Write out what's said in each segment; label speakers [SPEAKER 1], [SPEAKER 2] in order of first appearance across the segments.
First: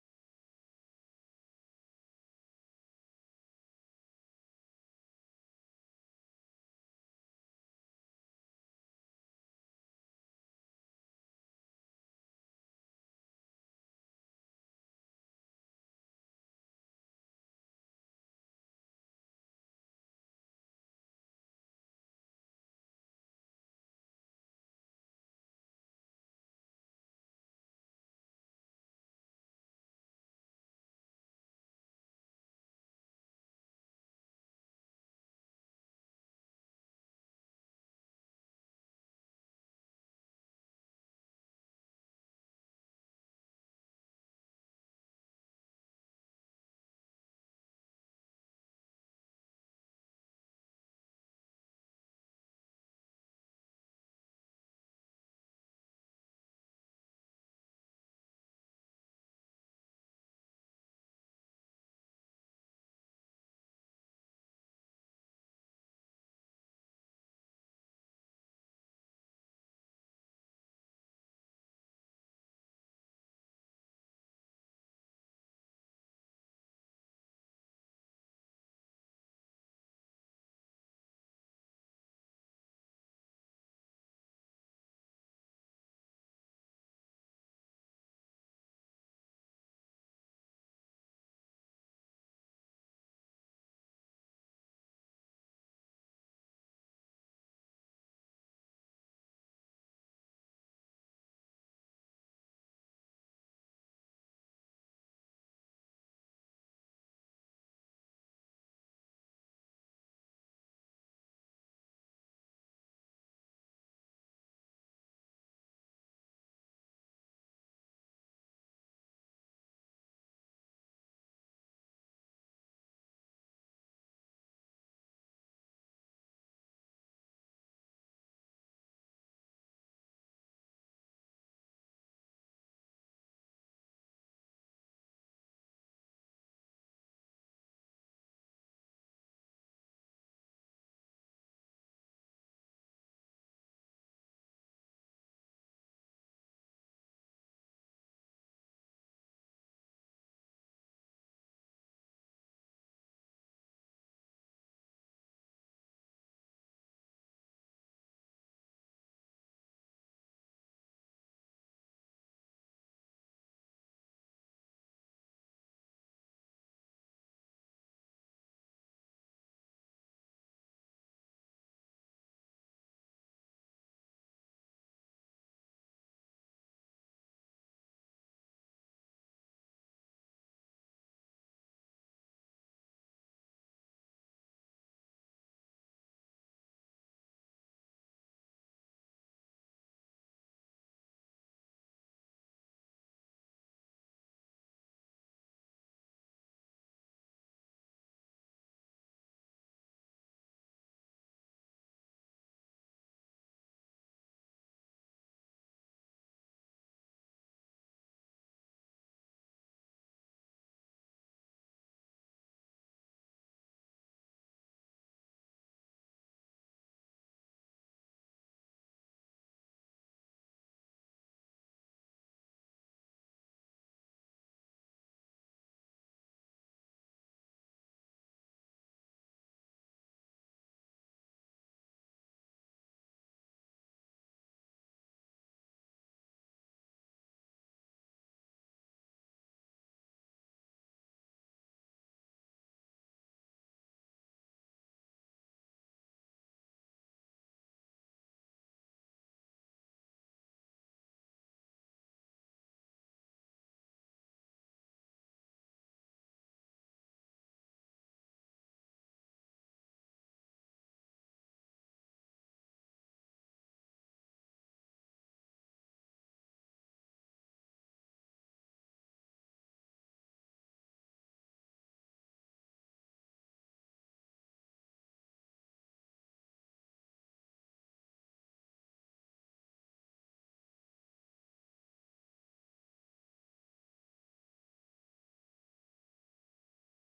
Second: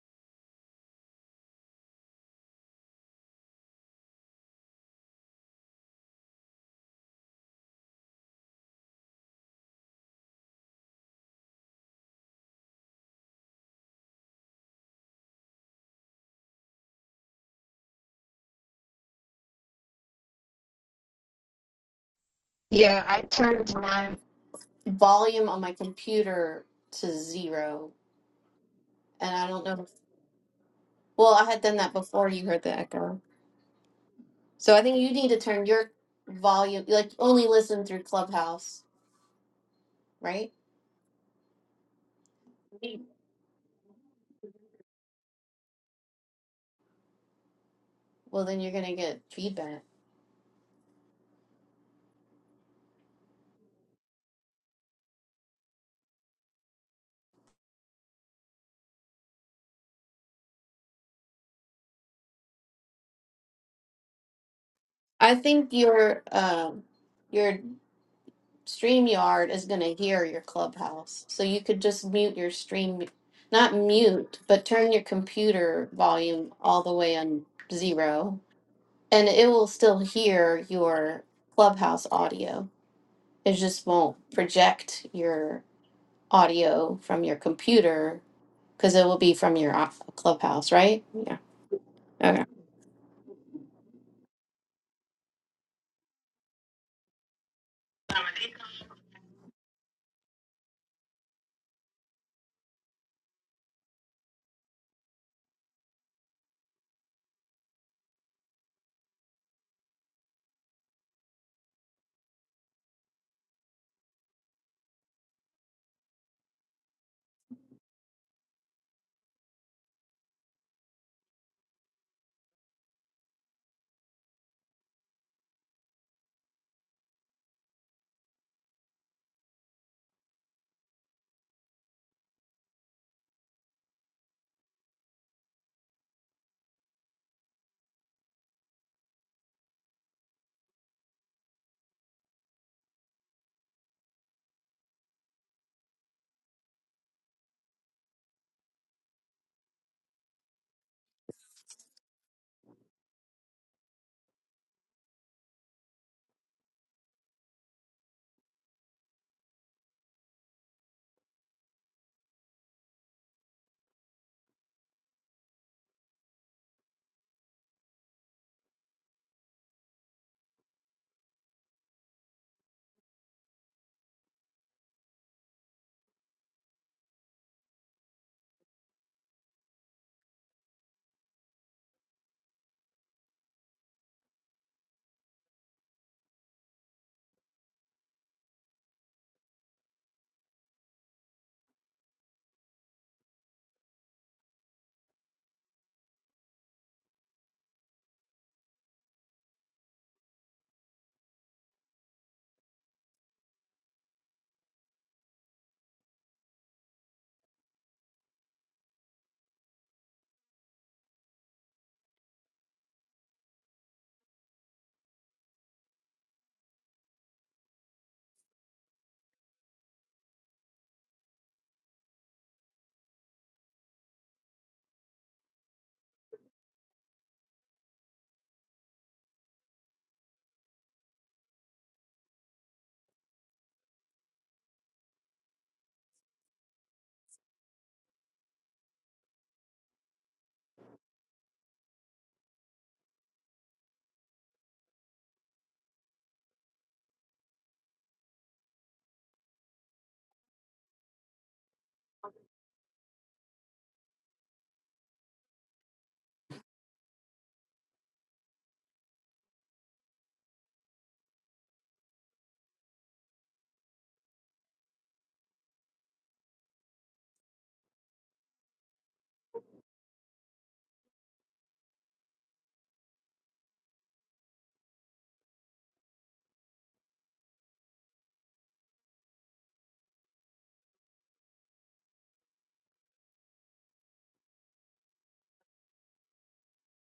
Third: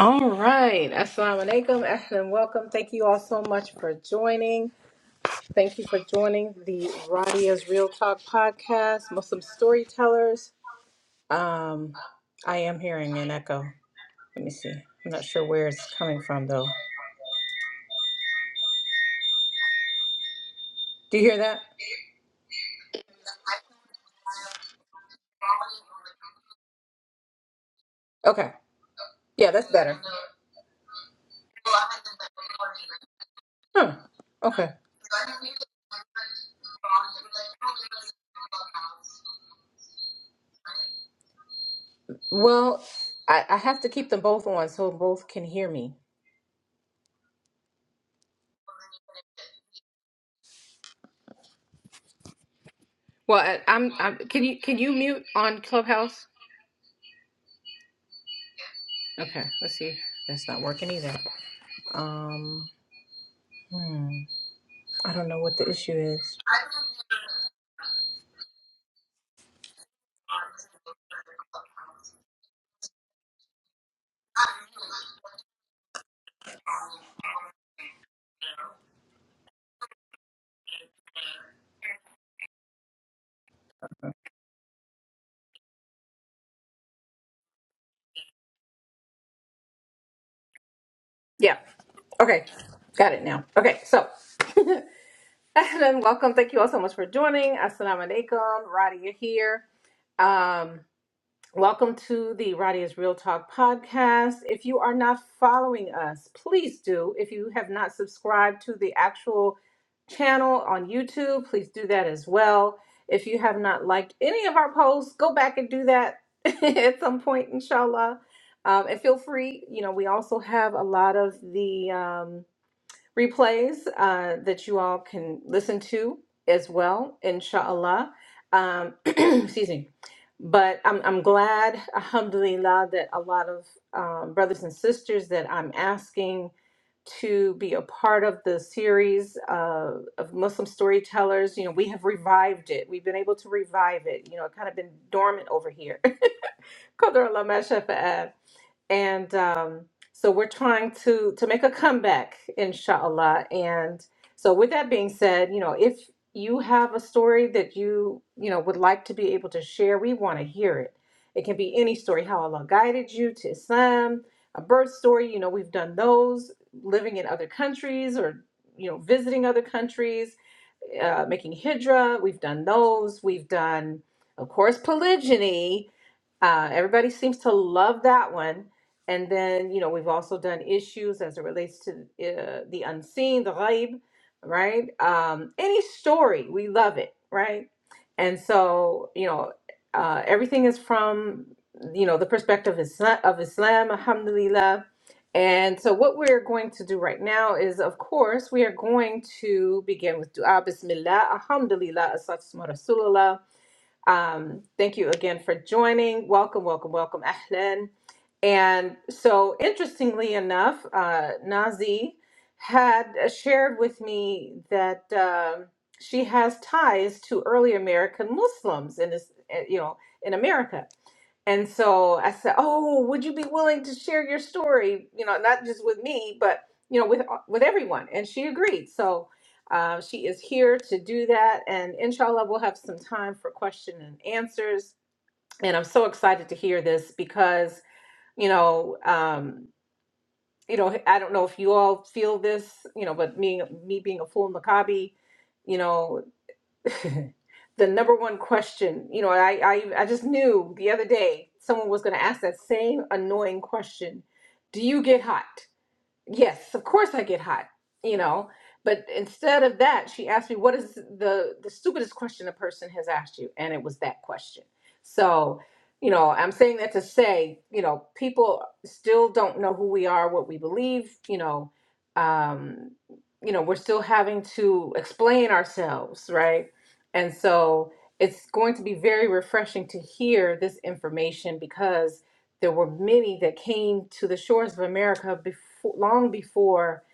[SPEAKER 1] All right. Assalamu alaikum. Ahlan. Welcome. Thank you all so much for joining. Thank you for joining the Radia's Real Talk podcast, Muslim Storytellers. Um, I am hearing an echo. Let me see. I'm not sure where it's coming from, though. Do you hear that?
[SPEAKER 2] Yeah, I turned my volume on my computer to zero,
[SPEAKER 1] Okay.
[SPEAKER 2] and I
[SPEAKER 1] Yeah,
[SPEAKER 2] don't
[SPEAKER 1] that's
[SPEAKER 2] know.
[SPEAKER 1] better.
[SPEAKER 2] Well, I had done that before you heard the echo.
[SPEAKER 1] Huh. Okay.
[SPEAKER 2] So I think you need to turn your volume, like only listen through Clubhouse, right?
[SPEAKER 1] Well,
[SPEAKER 2] Mhm.
[SPEAKER 1] I, I have to keep them both on so both can hear me.
[SPEAKER 2] Well, then you're gonna get feedback.
[SPEAKER 1] Well, I, I'm, I'm. Can you can you mute on Clubhouse? Okay. Let's see. That's not working either. Um. Hmm. I don't
[SPEAKER 2] I
[SPEAKER 1] know what the
[SPEAKER 2] think
[SPEAKER 1] issue
[SPEAKER 2] your
[SPEAKER 1] is.
[SPEAKER 2] um your StreamYard is gonna hear your Clubhouse, so you could just mute your stream, not mute, but turn your computer volume all the way on zero And it will still hear your clubhouse audio. It just won't project your audio from your computer because it will be from your o- clubhouse, right?
[SPEAKER 1] Yeah. Okay.
[SPEAKER 2] Yeah.
[SPEAKER 1] Got it now. Okay. So, and welcome. Thank you all so much for joining. Assalamu alaikum. Radi, you're here. Um. Welcome to the Radia's Real Talk podcast. If you are not following us, please do. If you have not subscribed to the actual channel on YouTube, please do that as well. If you have not liked any of our posts, go back and do that at some point, inshallah. Um, and feel free, you know, we also have a lot of the um, replays uh, that you all can listen to as well, inshallah. Um, excuse me. But I'm, I'm glad, alhamdulillah, that a lot of um, brothers and sisters that I'm asking to be a part of the series uh, of Muslim storytellers, you know, we have revived it. We've been able to revive it. You know, it kind of been dormant over here. Qadar Allah ma shafa'a and um, so we're trying to to make a comeback inshallah and so with that being said you know if you have a story that you you know would like to be able to share we want to hear it it can be any story how allah guided you to islam a birth story you know we've done those living in other countries or you know visiting other countries uh, making hijra. We've done those. We've done, of course, polygyny. Uh, everybody seems to love that one. And then, you know, we've also done issues as it relates to uh, the unseen, the ghaib, right? Um, any story, we love it, right? And so, you know, uh, everything is from, you know, the perspective of Islam, of Islam alhamdulillah and so, what we're going to do right now is, of course, we are going to begin with dua, bismillah, alhamdulillah, assalam rasulullah. Um, thank you again for joining. Welcome, welcome, welcome, Ahlan. And so, interestingly enough, uh, Nazi had uh, shared with me that um she has ties to early American Muslims in this, uh, you know, in America. And so I said, "Oh, would you be willing to share your story? You know, not just with me, but you know, with uh, with everyone." And she agreed. So uh, she is here to do that, and inshallah, we'll have some time for question and answers. And I'm so excited to hear this because you know, um, you know, I don't know if you all feel this, you know, but me, me being a full Maccabi, you know, the number one question, you know, I, I, I just knew the other day someone was going to ask that same annoying question: Do you get hot? yes, of course I get hot, you know. But instead of that, she asked me, "What is the the stupidest question a person has asked you?" And it was that question. So, you know, I'm saying that to say, you know, people still don't know who we are, what we believe. You know, um, you know, we're still having to explain ourselves, right? And so, it's going to be very refreshing to hear this information because there were many that came to the shores of America before, long before,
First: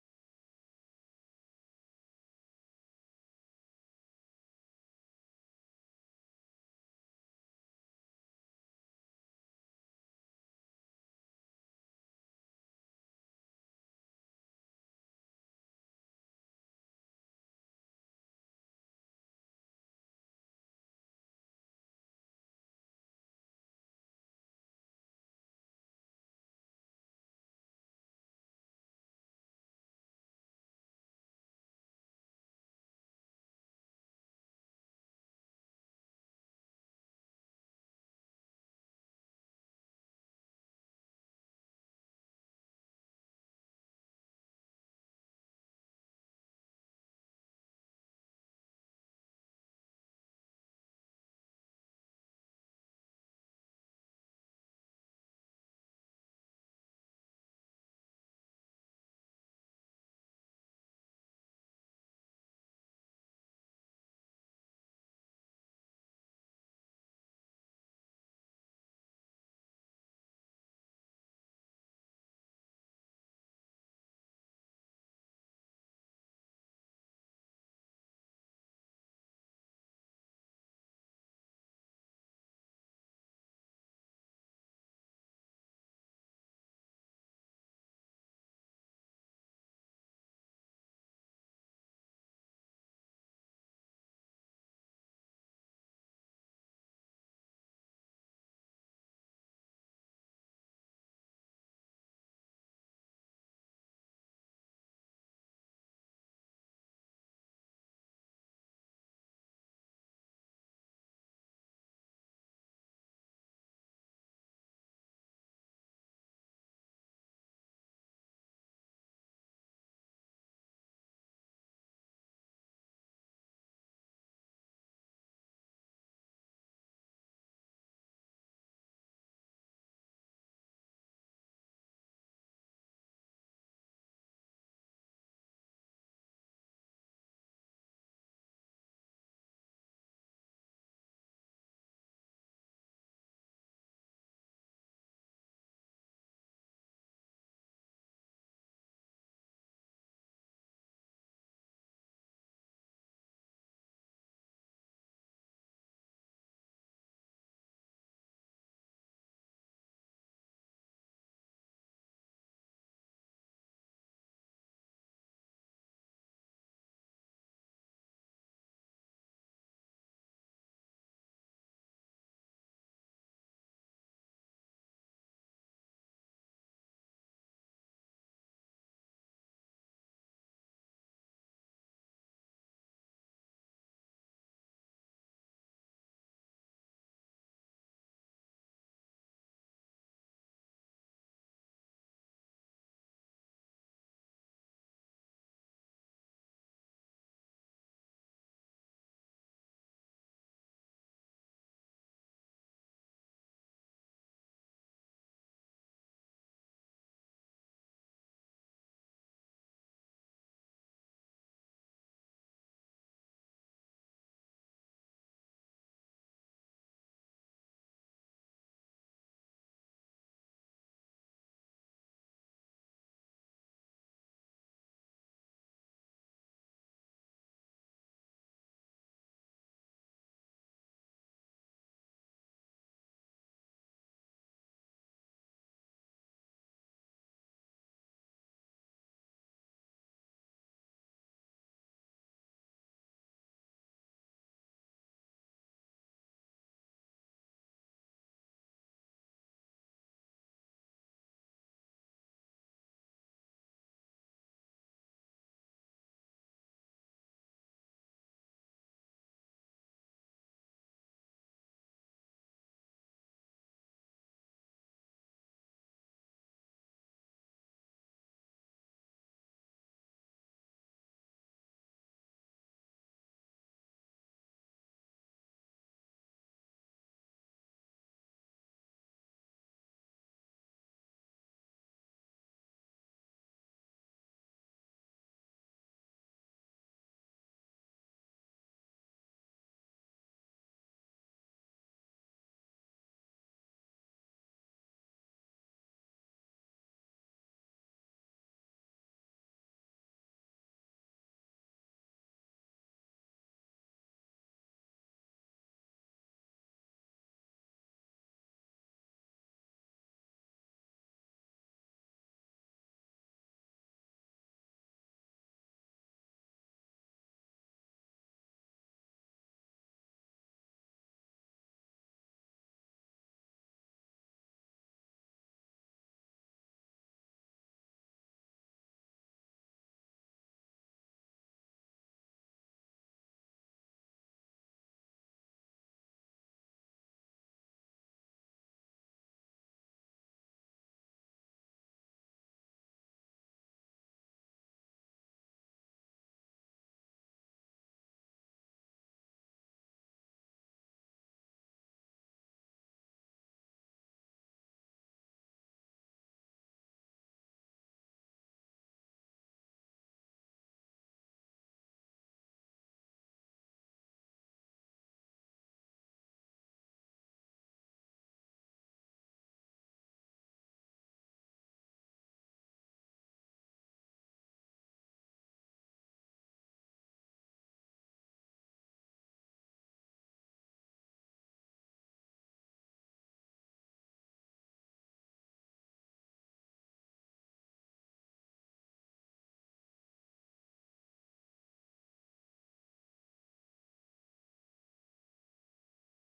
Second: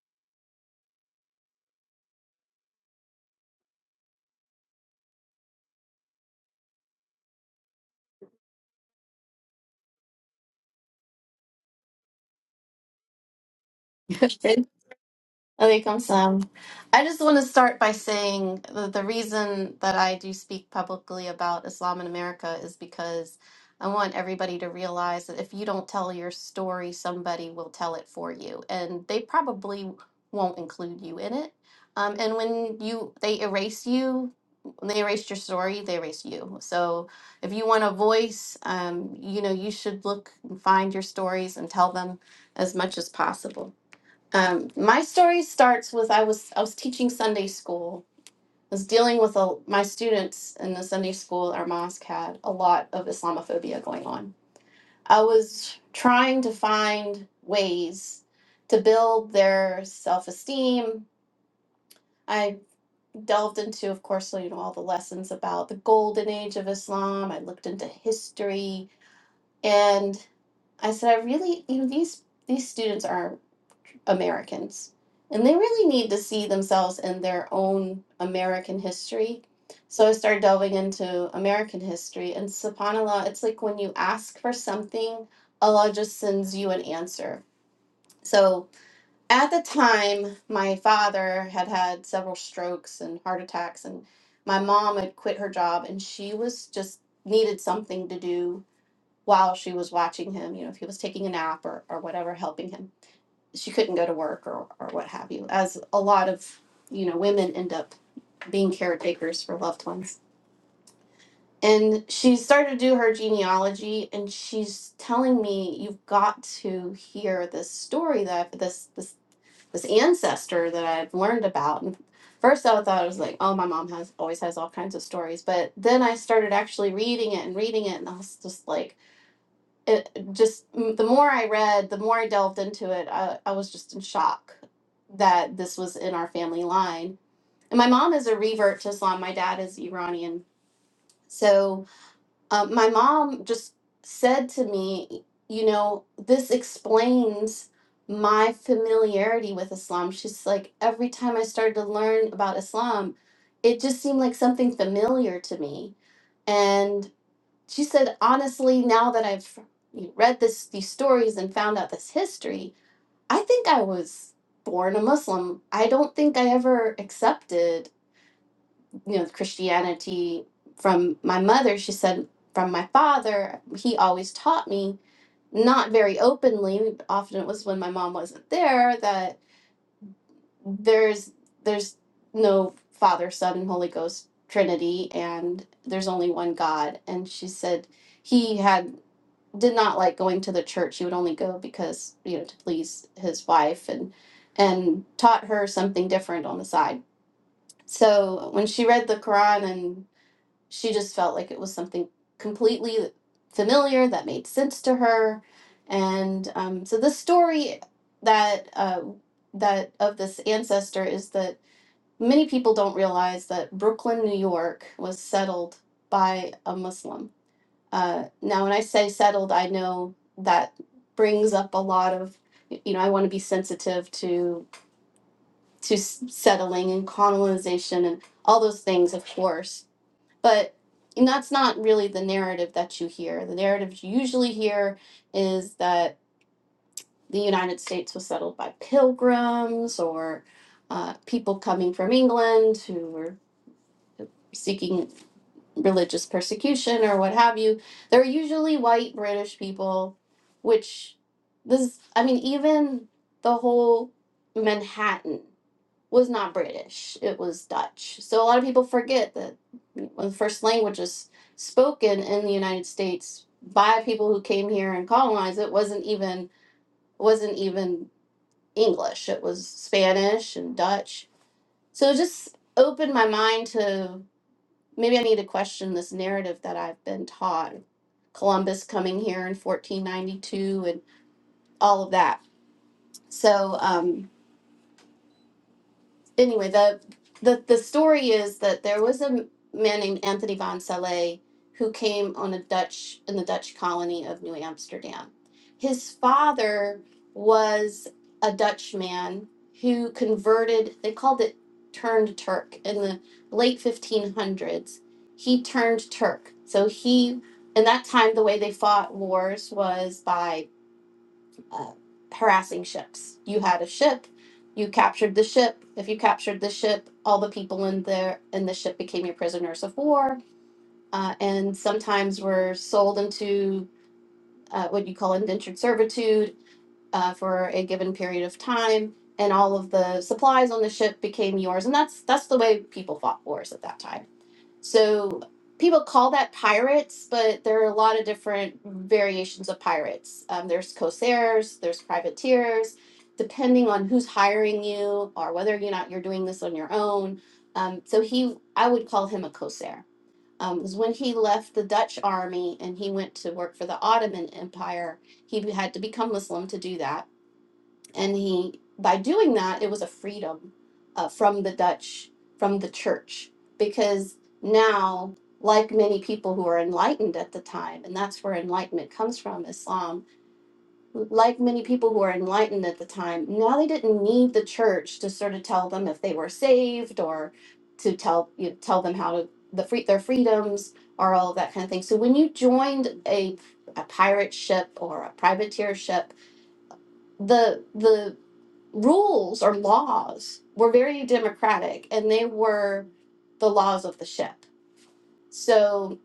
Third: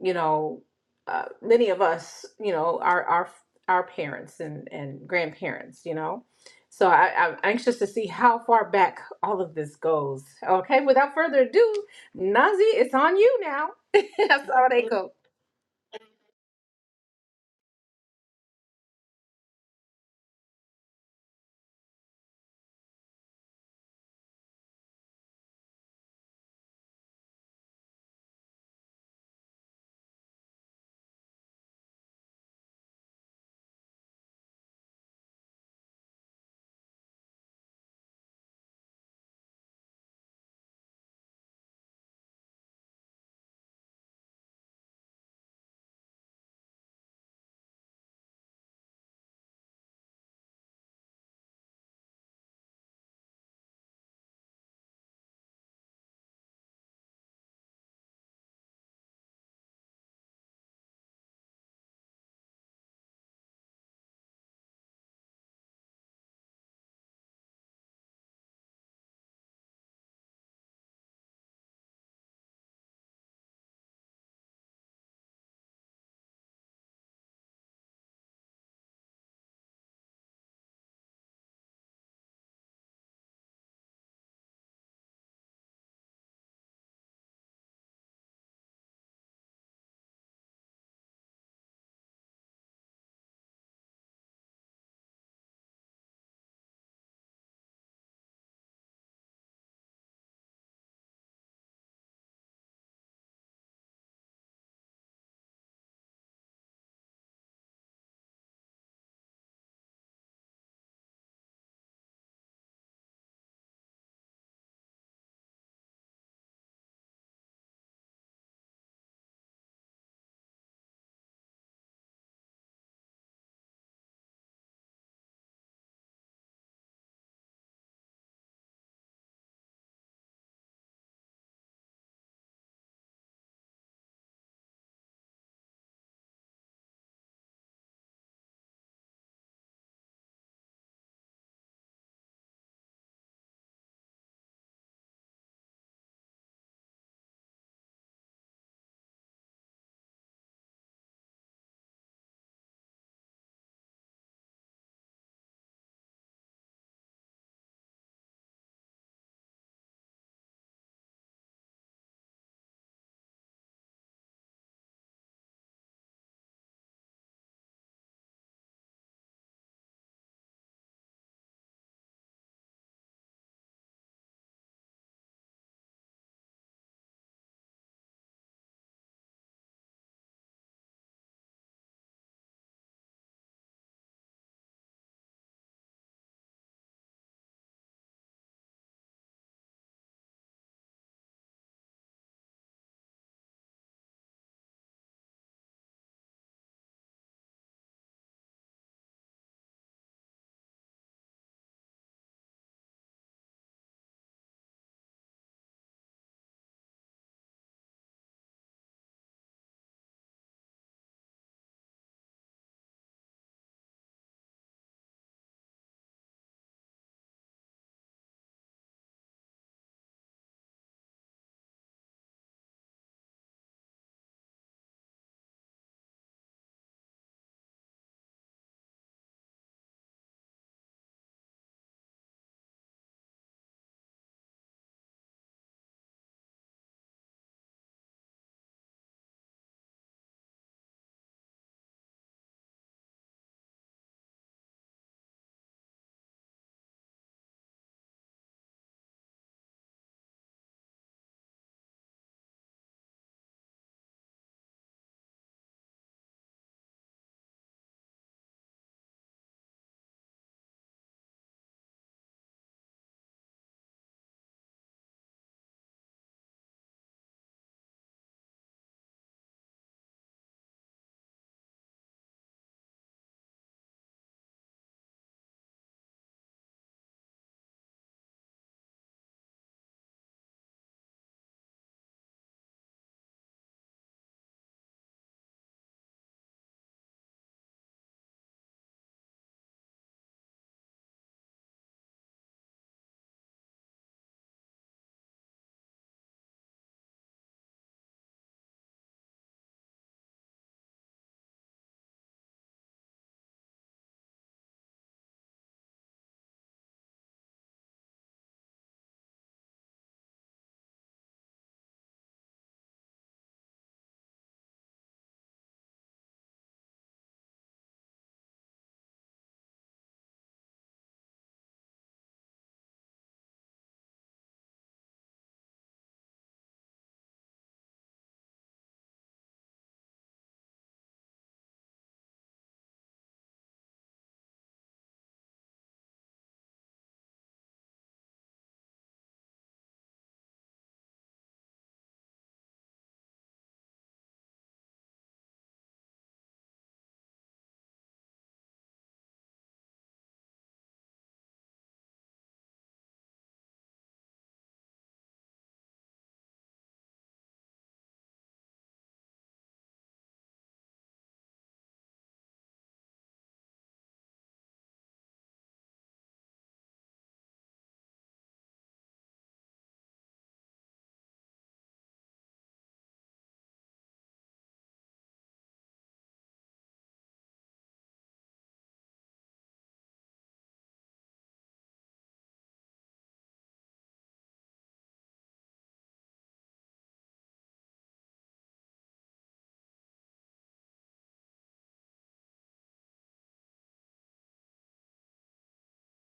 [SPEAKER 1] you know, uh, many of us, you know, our our our parents and and grandparents, you know. So I, I'm anxious to see how far back all of this goes. Okay, without further ado, Nazi, it's on you now.
[SPEAKER 2] Okay.
[SPEAKER 1] That's how they go.
[SPEAKER 2] Alaikum salam. I just want to start by saying that the reason that I do speak publicly about Islam in America is because I want everybody to realize that if you don't tell your story, somebody will tell it for you, and they probably won't include you in it. Um, and when you they erase you, when they erase your story, they erase you. So if you want a voice, um, you know you should look and find your stories and tell them as much as possible. Um, my story starts with I was I was teaching Sunday school. I was dealing with a, my students in the Sunday school our mosque had a lot of Islamophobia going on. I was trying to find ways to build their self esteem. I delved into, of course, you know all the lessons about the golden age of Islam. I looked into history, and I said, I really, you know, these these students are Americans. And they really need to see themselves in their own American history. So I started delving into American history. And subhanAllah, it's like when you ask for something, Allah just sends you an answer. So at the time, my father had had several strokes and heart attacks, and my mom had quit her job, and she was just needed something to do while she was watching him, you know, if he was taking a nap or, or whatever, helping him she couldn't go to work or, or what have you, as a lot of, you know, women end up being caretakers for loved ones. And she started to do her genealogy and she's telling me you've got to hear this story that I've- this this this ancestor that I've learned about. And first I thought it was like, oh my mom has always has all kinds of stories. But then I started actually reading it and reading it and I was just like it just m- the more I read, the more I delved into it, I, I was just in shock that this was in our family line. And my mom is a revert to Islam. My dad is Iranian. So um, my mom just said to me, you know, this explains my familiarity with Islam. She's like, every time I started to learn about Islam, it just seemed like something familiar to me. And she said honestly now that i've read this these stories and found out this history i think i was born a muslim i don't think i ever accepted you know christianity from my mother she said from my father he always taught me not very openly often it was when my mom wasn't there that there's there's no father son and holy ghost trinity and there's only one god and she said he had did not like going to the church. He would only go because you know to please his wife and and taught her something different on the side. So when she read the Quran and she just felt like it was something completely familiar that made sense to her, and um, so the story that uh, that of this ancestor is that many people don't realize that Brooklyn, New York, was settled by a Muslim uh, now, when I say settled, I know that brings up a lot of, you know, I want to be sensitive to to s- settling and colonization and all those things, of course. But that's not really the narrative that you hear. The narrative you usually hear is that the United States was settled by pilgrims or uh, people coming from England who were seeking religious persecution or what have you. They're usually white British people, which this I mean even the whole Manhattan was not British. It was Dutch. So a lot of people forget that one of the first languages spoken in the United States by people who came here and colonized it wasn't even wasn't even English. It was Spanish and Dutch. So it just opened my mind to Maybe I need to question this narrative that I've been taught. Columbus coming here in 1492 and all of that. So, um, anyway, the the the story is that there was a m- man named Anthony van Salé who came on a Dutch in the Dutch colony of New Amsterdam. His father was a Dutchman who converted. They called it turned Turk in the late 1500s. He turned Turk, so he. In that time, the way they fought wars was by uh, harassing ships. You had a ship, you captured the ship. If you captured the ship, all the people in there in the ship became your prisoners of war, uh, and sometimes were sold into uh, what you call indentured servitude uh, for a given period of time. And all of the supplies on the ship became yours, and that's that's the way people fought wars at that time so people call that pirates, but there are a lot of different variations of pirates. Um, there's corsairs, there's privateers, depending on who's hiring you or whether or not you're doing this on your own. Um, so he, I would call him a corsair. Um, because when he left the Dutch army and he went to work for the Ottoman Empire, he had to become Muslim to do that and he by doing that it was a freedom uh, from the dutch from the church because now like many people who are enlightened at the time and that's where enlightenment comes from islam like many people who are enlightened at the time now they didn't need the church to sort of tell them if they were saved or to tell you know, tell them how to the free their freedoms or all of that kind of thing so when you joined a, a pirate ship or a privateer ship the the rules or laws were very democratic and they were the laws of the ship. So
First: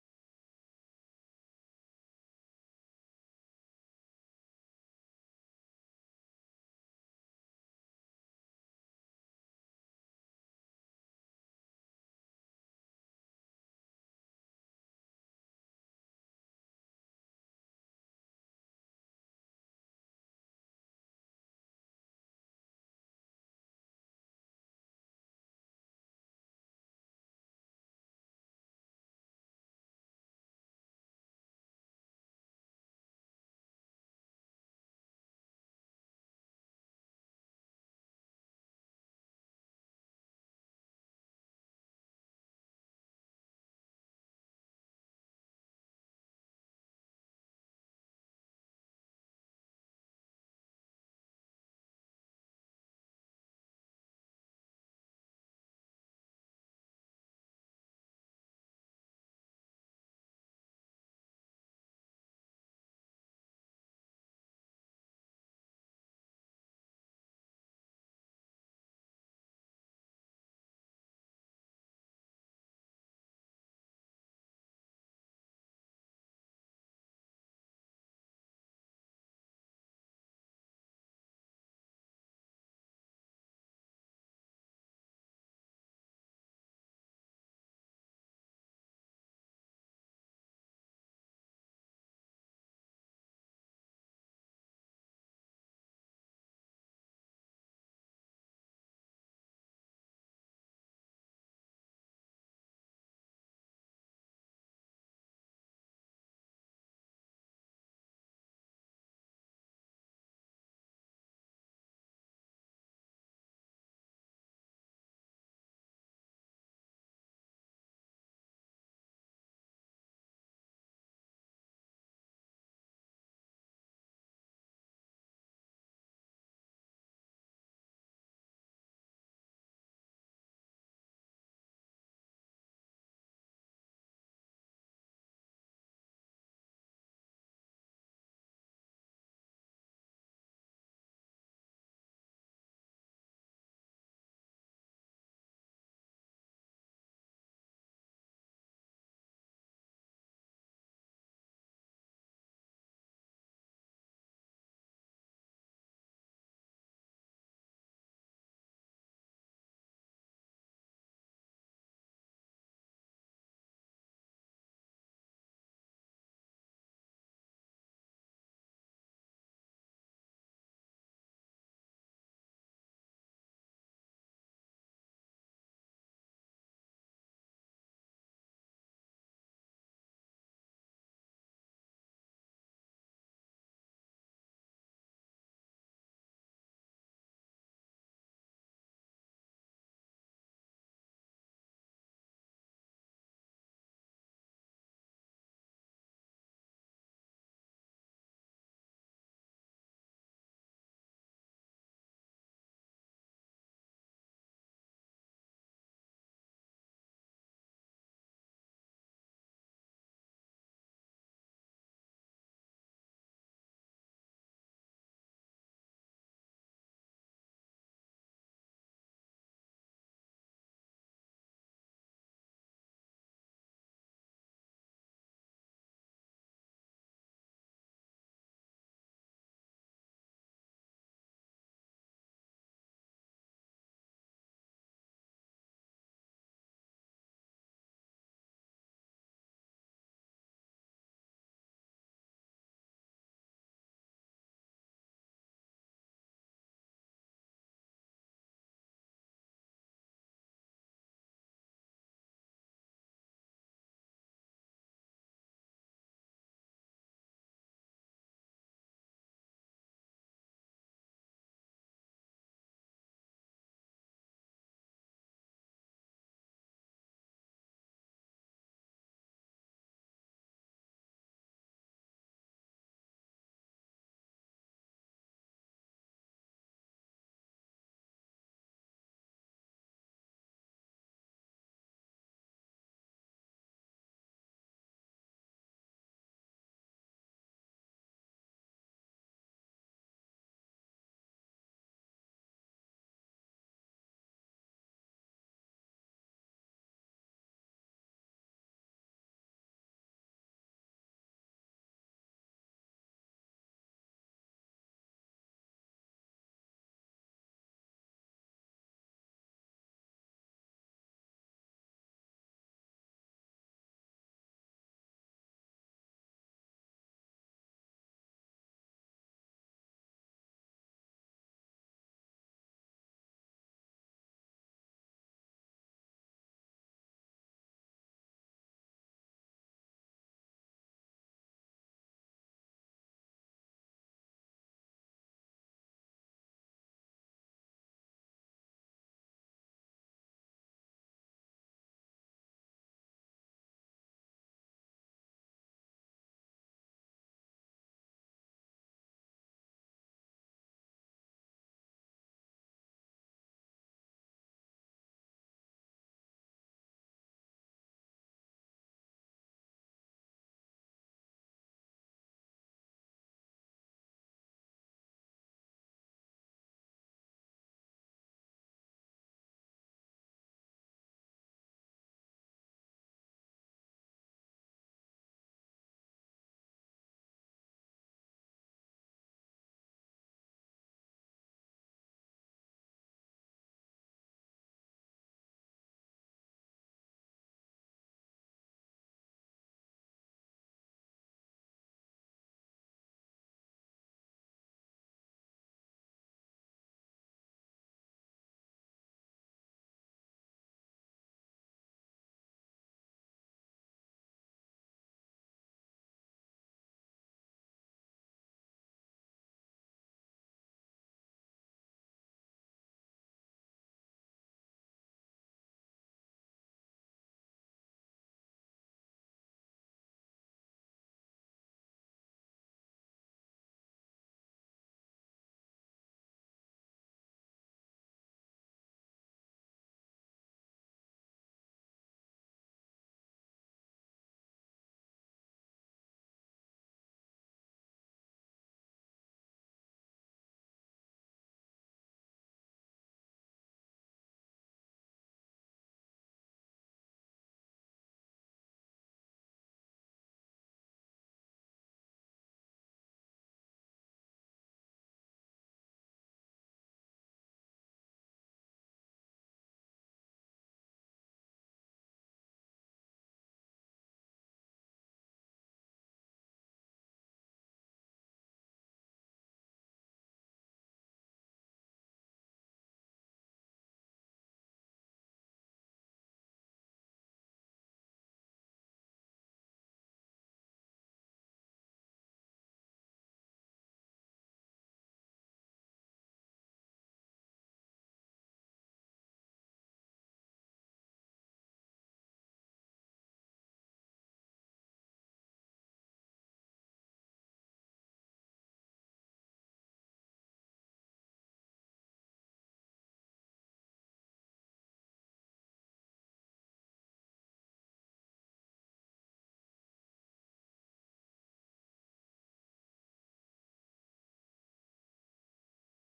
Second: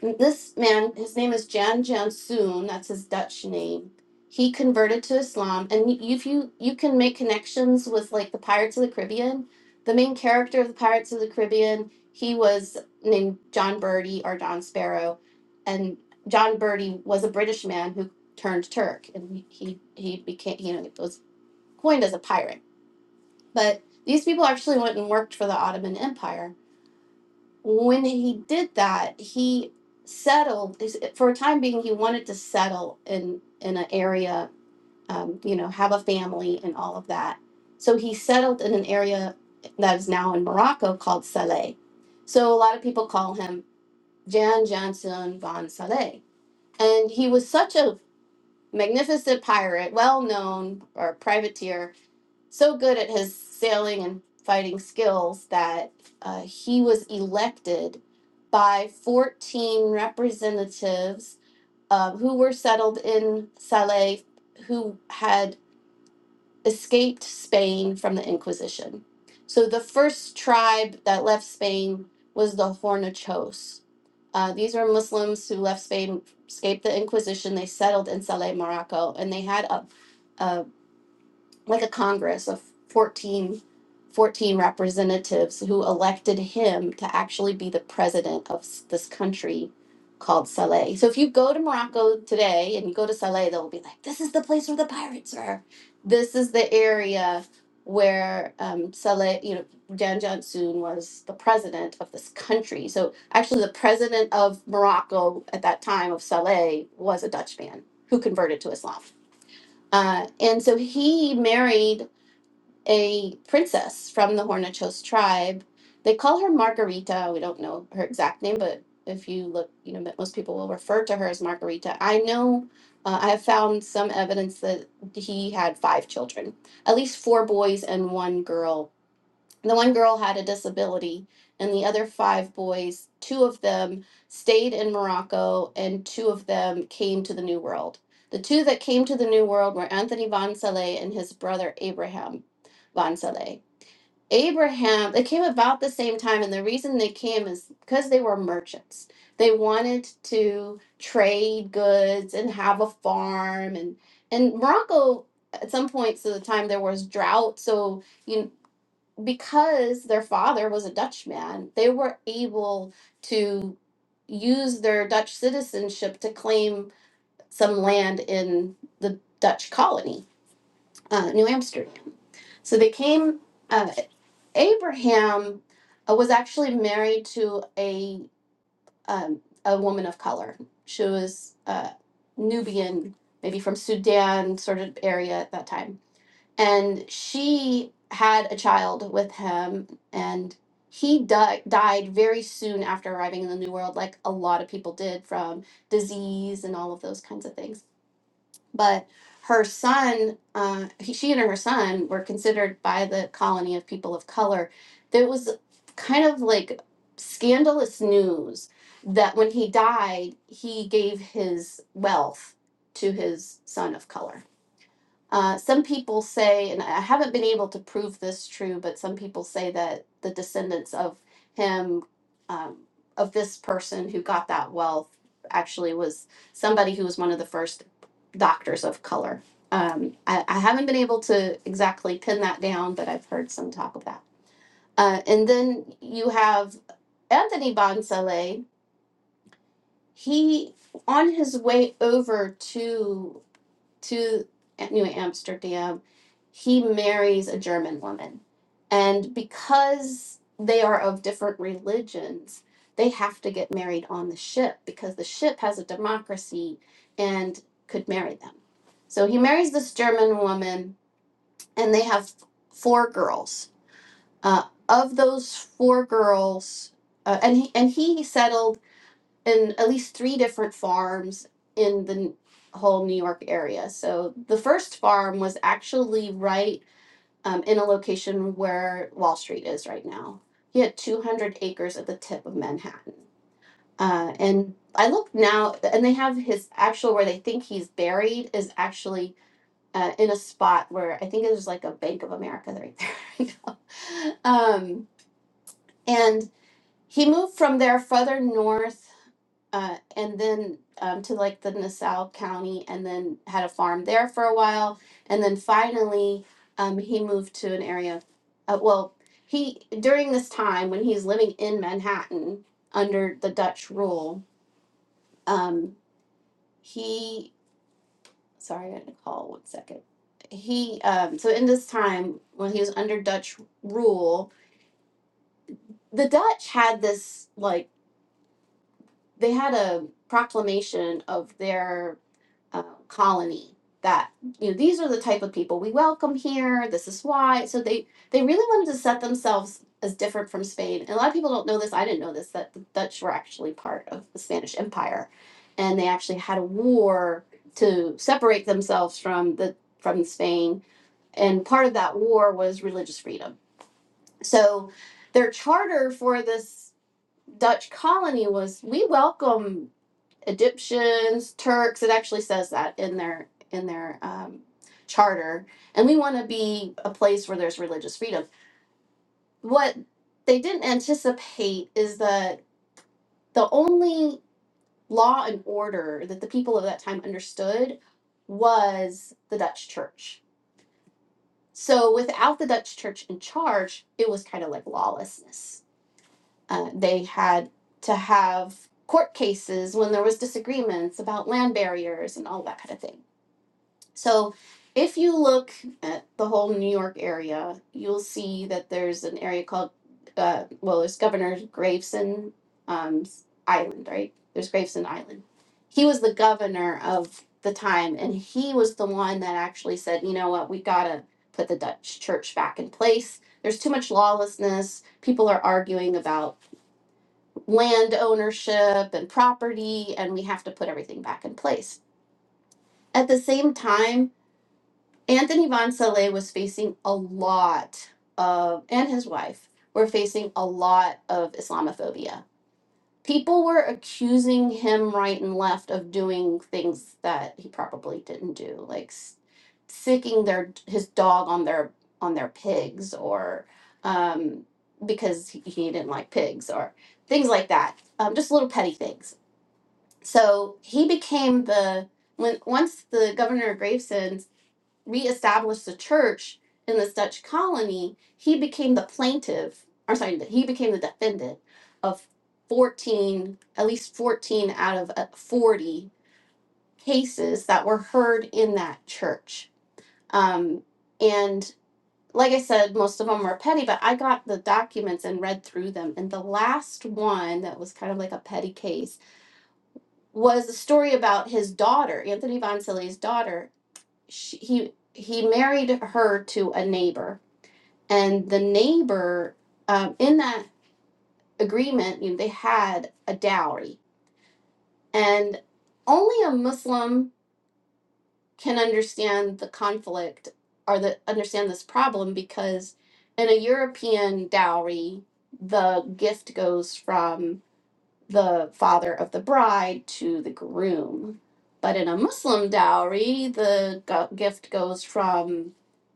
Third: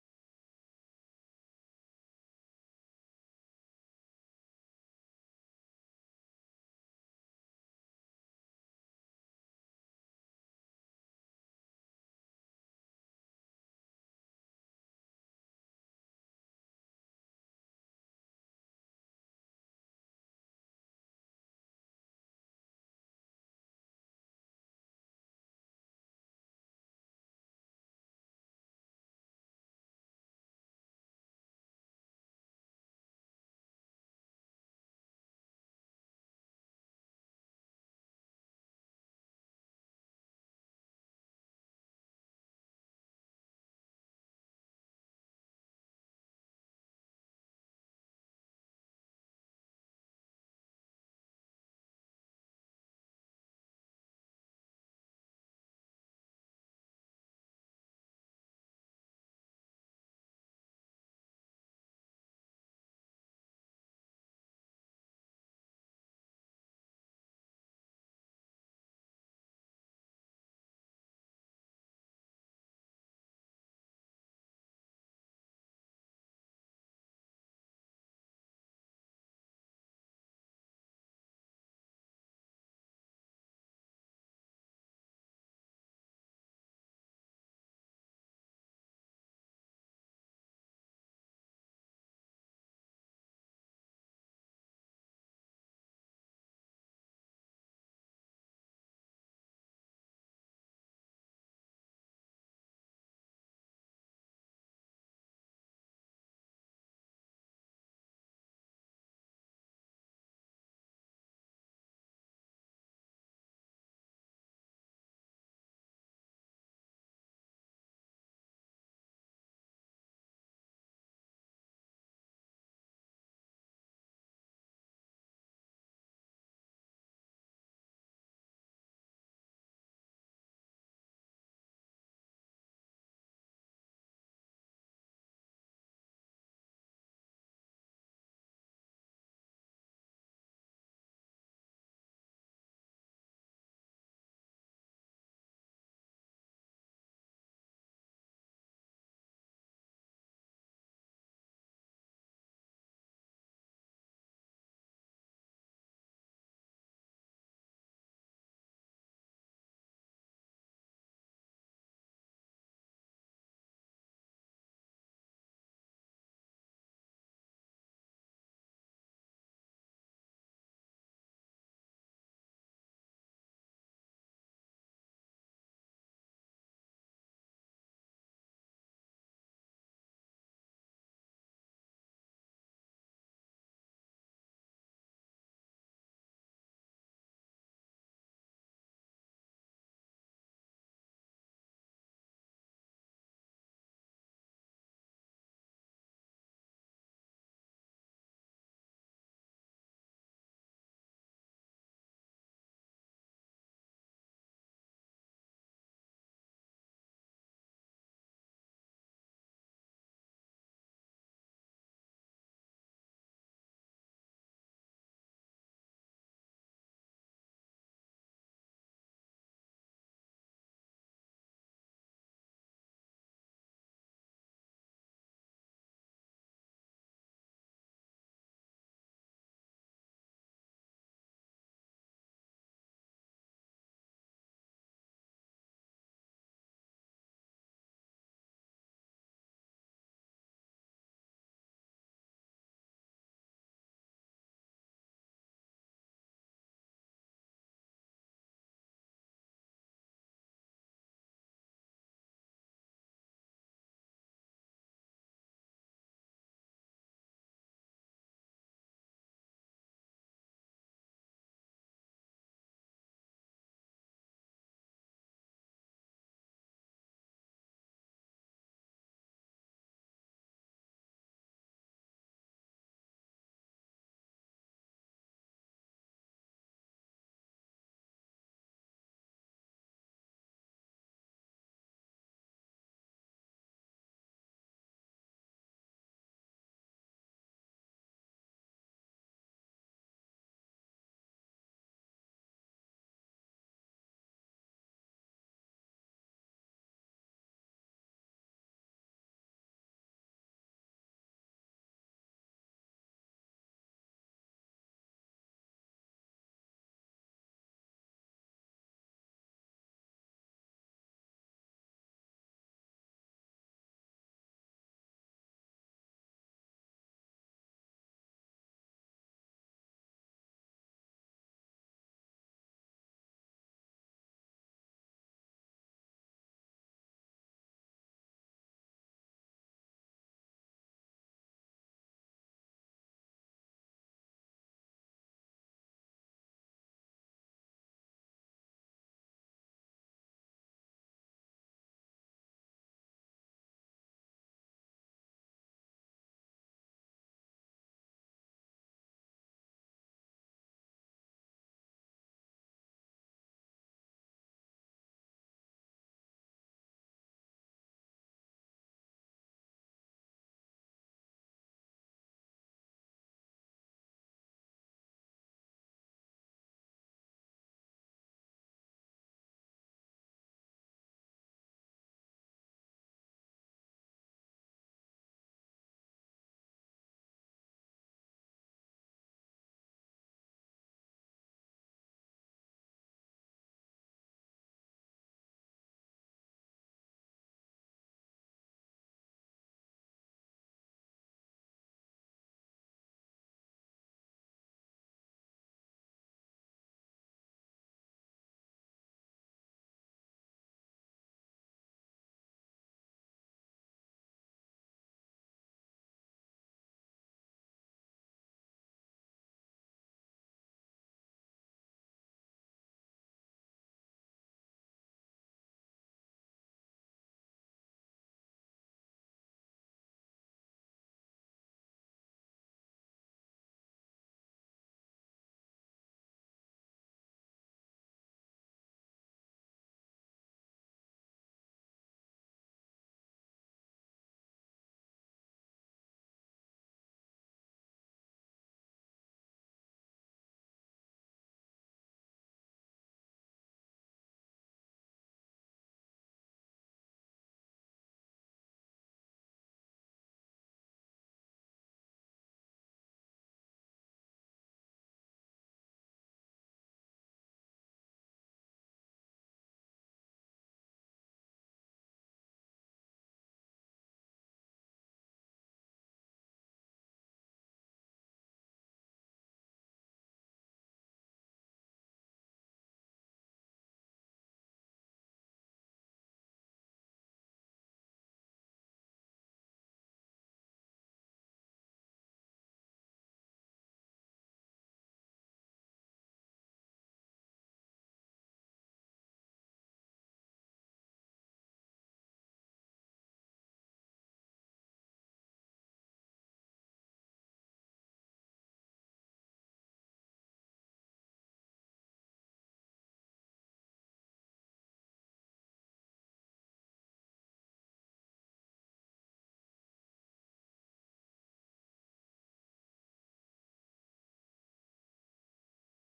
[SPEAKER 2] this man, his name is Jan Jansoon, that's his Dutch name. He converted to Islam and y- if you you can make connections with like the Pirates of the Caribbean, the main character of the Pirates of the Caribbean, he was named John Birdie or John Sparrow and John Birdie was a British man who turned Turk and he he he became you know was coined as a pirate but these people actually went and worked for the Ottoman Empire. When he did that, he settled for a time being. He wanted to settle in in an area, um, you know, have a family and all of that. So he settled in an area that is now in Morocco called Saleh. So a lot of people call him Jan Jansen von Saleh, and he was such a magnificent pirate, well known or privateer so good at his sailing and fighting skills that uh, he was elected by 14 representatives um, who were settled in Salé, who had escaped Spain from the Inquisition. So the first tribe that left Spain was the Hornachos. Uh, these were Muslims who left Spain, escaped the Inquisition. They settled in Salé, Morocco, and they had a, a, like a congress of 14, 14 representatives who elected him to actually be the president of s- this country called Saleh. So if you go to Morocco today and you go to Saleh, they'll be like, this is the place where the pirates are. This is the area where um, Saleh, you know, Jan Jansoon was the president of this country. So actually the president of Morocco at that time of Saleh was a Dutchman who converted to Islam. Uh, and so he married a princess from the Hornachos tribe. They call her Margarita. We don't know her exact name, but if you look, you know, most people will refer to her as Margarita. I know uh, I have found some evidence that he had five children, at least four boys and one girl the one girl had a disability and the other five boys two of them stayed in morocco and two of them came to the new world the two that came to the new world were anthony Van saleh and his brother abraham Van saleh abraham they came about the same time and the reason they came is because they were merchants they wanted to trade goods and have a farm and and morocco at some points of the time there was drought so you because their father was a Dutchman, they were able to use their Dutch citizenship to claim some land in the Dutch colony, uh, New Amsterdam. So they came, uh, Abraham uh, was actually married to a, um, a woman of color. She was uh, Nubian, maybe from Sudan sort of area at that time and she had a child with him and he di- died very soon after arriving in the new world like a lot of people did from disease and all of those kinds of things but her son uh, he, she and her son were considered by the colony of people of color there was kind of like scandalous news that when he died he gave his wealth to his son of color uh, some people say, and I haven't been able to prove this true, but some people say that the descendants of him, um, of this person who got that wealth, actually was somebody who was one of the first doctors of color. Um, I, I haven't been able to exactly pin that down, but I've heard some talk of that. Uh, and then you have Anthony Bonsale. He, on his way over to to New Amsterdam, he marries a German woman. And because they are of different religions, they have to get married on the ship because the ship has a democracy and could marry them. So he marries this German woman, and they have four girls. Uh, of those four girls, uh, and he and he settled and at least three different farms in the n- whole New York area. So the first farm was actually right um, in a location where Wall Street is right now. He had 200 acres at the tip of Manhattan. Uh, and I look now, and they have his actual where they think he's buried is actually uh, in a spot where I think it was like a Bank of America right there. um, and he moved from there further north uh, and then um, to like the Nassau County, and then had a farm there for a while, and then finally um, he moved to an area. Uh, well, he during this time when he's living in Manhattan under the Dutch rule, um, he sorry I had to call one second. He um, so in this time when he was under Dutch rule, the Dutch had this like they had a proclamation of their uh, colony that you know these are the type of people we welcome here this is why so they they really wanted to set themselves as different from spain and a lot of people don't know this i didn't know this that the dutch were actually part of the spanish empire and they actually had a war to separate themselves from the from spain and part of that war was religious freedom so their charter for this dutch colony was we welcome Egyptians, Turks. It actually says that in their in their um, charter. And we want to be a place where there's religious freedom. What they didn't anticipate is that the only law and order that the people of that time understood was the Dutch church. So without the Dutch church in charge, it was kind of like lawlessness. Uh, they had to have court cases when there was disagreements about land barriers and all that kind of thing So if you look at the whole New York area, you'll see that there's an area called, uh, well, there's Governor Graveson um, Island, right? There's Graveson Island. He was the governor of the time, and he was the one that actually said, you know what, we gotta put the Dutch church back in place. There's too much lawlessness. People are arguing about land ownership and property, and we have to put everything back in place. At the same time, Anthony Von Saleh was facing a lot of, and his wife were facing a lot of Islamophobia. People were accusing him right and left of doing things that he probably didn't do, like s- sicking their his dog on their on their pigs, or um, because he, he didn't like pigs, or things like that. Um, just little petty things. So he became the when once the governor of Gravesend reestablished the church in this Dutch colony, he became the plaintiff, or sorry, he became the defendant of 14, at least 14 out of uh, 40 cases that were heard in that church. Um, and like I said, most of them were petty, but I got the documents and read through them. And the last one that was kind of like a petty case was a story about his daughter, Anthony Von Silly's daughter. She, he he married her to a neighbor and the neighbor um, in that agreement you know, they had a dowry and only a muslim can understand the conflict or the understand this problem because in a european dowry the gift goes from the father of the bride to the groom. But in a Muslim dowry, the go- gift goes from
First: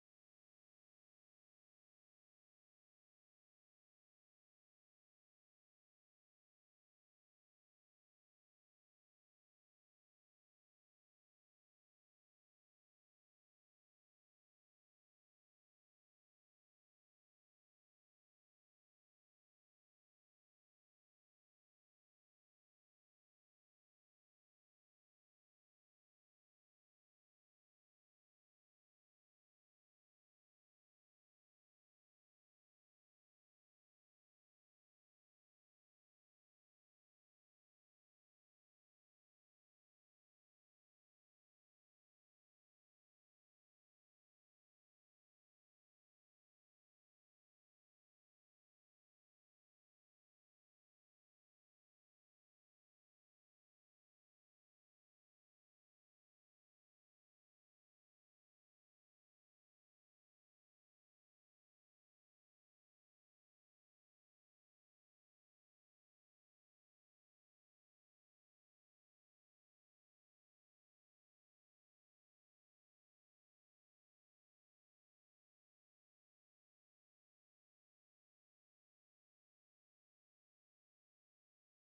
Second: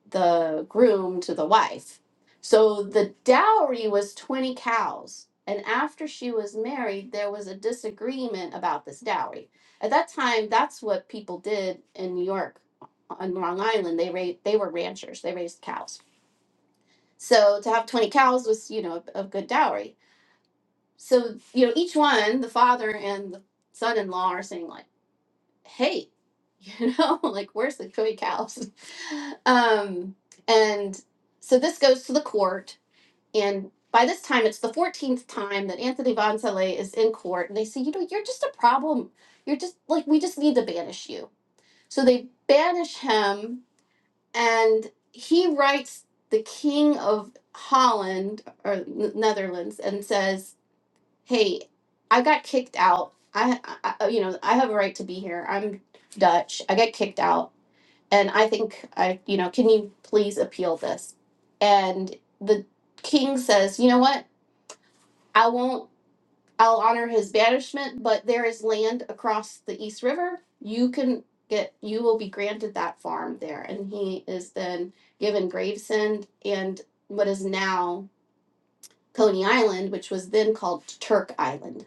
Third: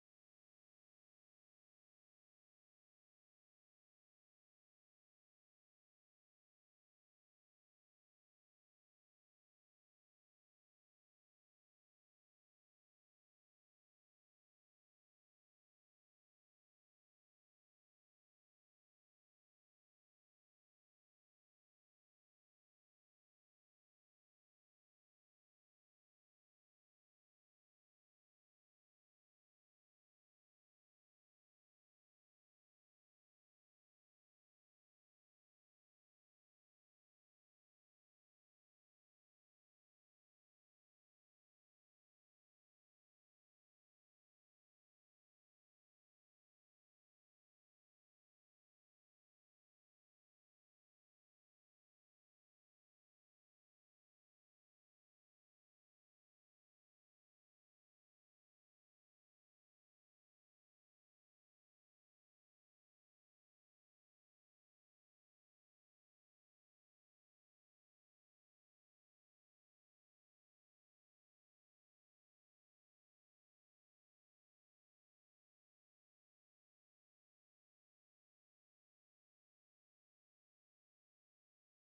[SPEAKER 2] the groom to the wife. So the dowry was 20 cows. And after she was married, there was a disagreement about this dowry. At that time, that's what people did in New York on Long Island. They ra- they were ranchers. They raised cows. So to have 20 cows was, you know, a, a good dowry so you know each one the father and the son-in-law are saying like hey you know like where's the coy cows um and so this goes to the court and by this time it's the 14th time that anthony von Saleh is in court and they say you know you're just a problem you're just like we just need to banish you so they banish him and he writes the king of holland or N- netherlands and says hey, I got kicked out. I, I, I- you know, I have a right to be here. I'm Dutch. I got kicked out, and I think I, you know, can you please appeal this? And the king says, you know what? I won't. I'll honor his banishment, but there is land across the East River. You can get. You will be granted that farm there, and he is then given Gravesend and what is now Coney Island, which was then called Turk Island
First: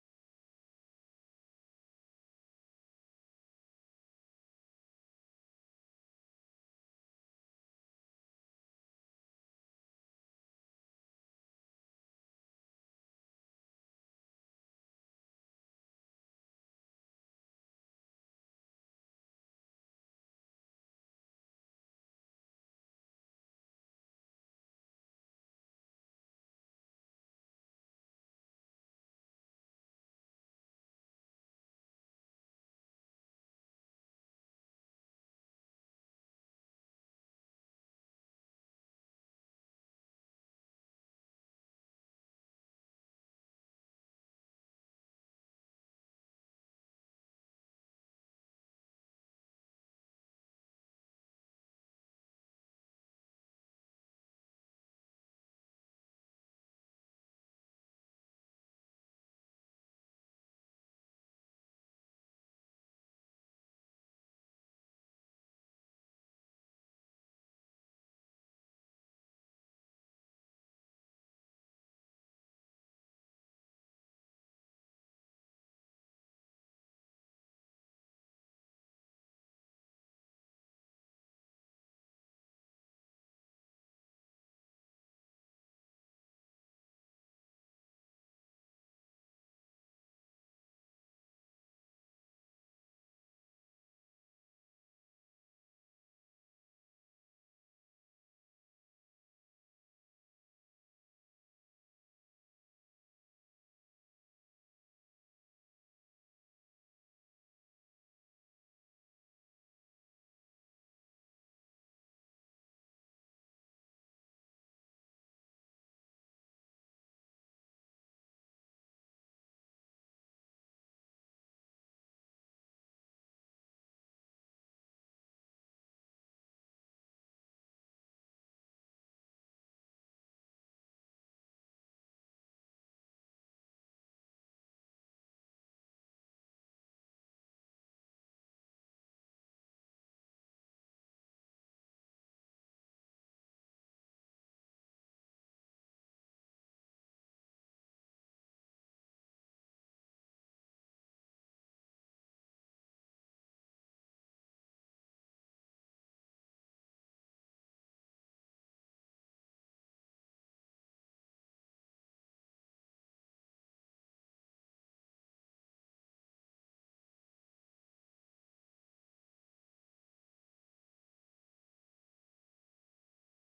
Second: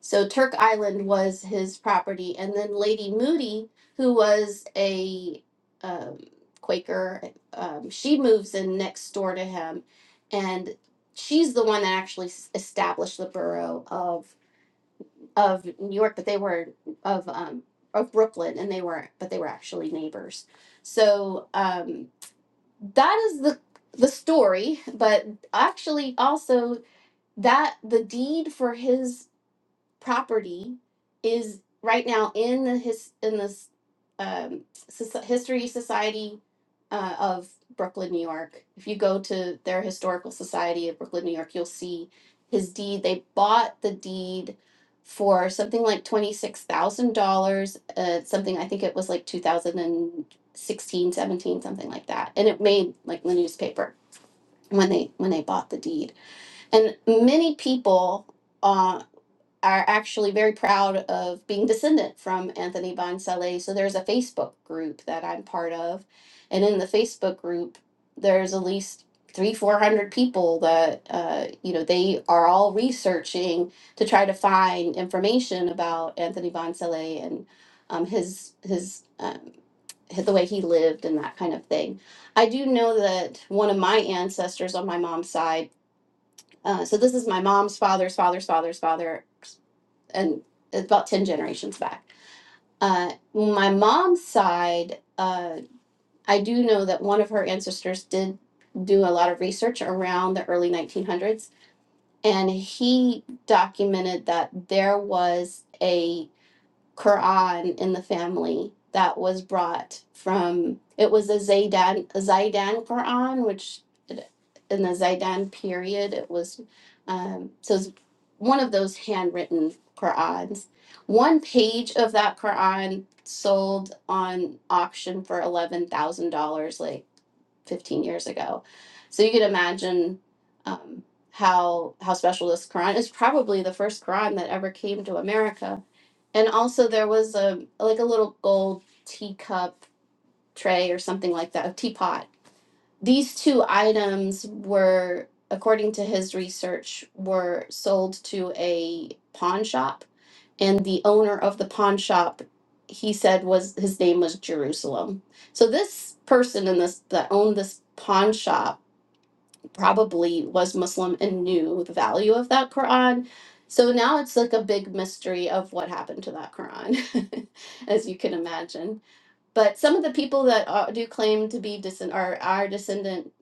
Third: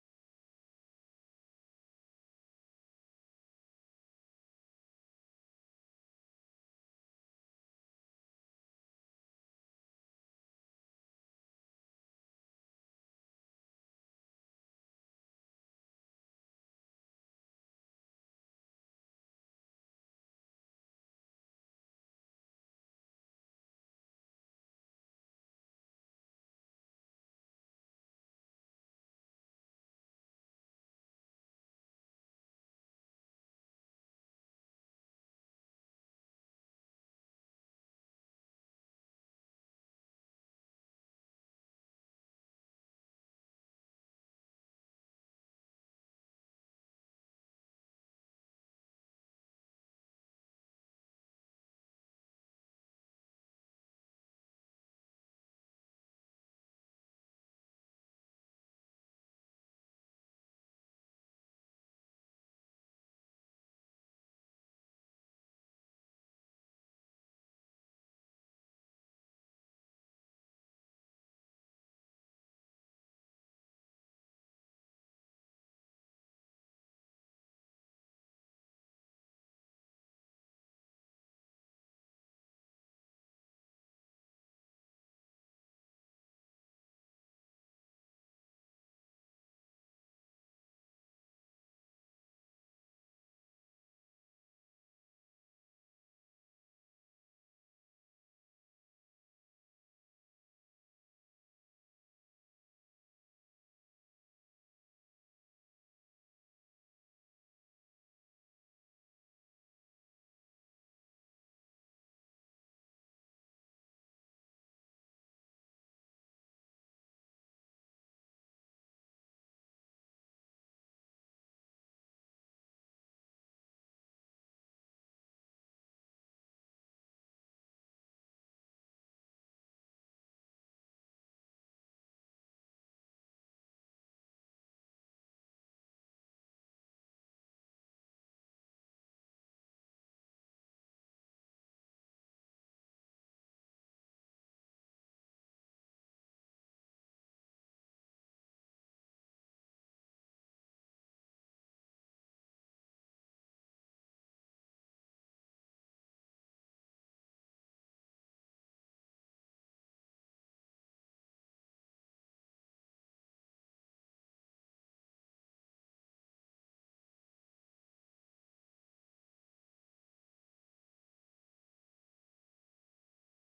[SPEAKER 2] so Turk Island was his property, and then Lady Moody, who was a um, Quaker, um, she moves in next door to him, and she's the one that actually s- established the borough of of New York. But they were of um, of Brooklyn, and they were but they were actually neighbors. So um, that is the the story, but actually also that the deed for his property is right now in the his in this um, soc- history society uh, of Brooklyn, New York. If you go to their historical society of Brooklyn, New York, you'll see his deed. They bought the deed for something like twenty six thousand dollars. Uh, something I think it was like two thousand and sixteen, seventeen, something like that, and it made like the newspaper when they when they bought the deed. And many people. uh, are actually very proud of being descendant from Anthony Bonsaleh. So there's a Facebook group that I'm part of. And in the Facebook group, there's at least three, 400 people that, uh, you know, they are all researching to try to find information about Anthony Bonsaleh and um, his, his, um, hi- the way he lived and that kind of thing. I do know that one of my ancestors on my mom's side, uh, so this is my mom's father's father's father's father and about 10 generations back. Uh, my mom's side, uh, I do know that one of her ancestors did do a lot of research around the early 1900s, and he documented that there was a Quran in the family that was brought from it was a Zaidan a Zaidan Quran, which it- in the Zaidan period it was um, so it's one of those handwritten Qurans. One page of that Quran sold on auction for eleven thousand dollars like fifteen years ago. So you can imagine um, how how special this Quran is. Probably the first Quran that ever came to America and also there was a like a little gold teacup tray or something like that, a teapot. These two items were, according to his research, were sold to a pawn shop, and the owner of the pawn shop, he said was his name was Jerusalem. So this person in this that owned this pawn shop probably was Muslim and knew the value of that Quran. So now it's like a big mystery of what happened to that Quran, as you can imagine. But some of the people that are, do claim to be descend, are, are descendant,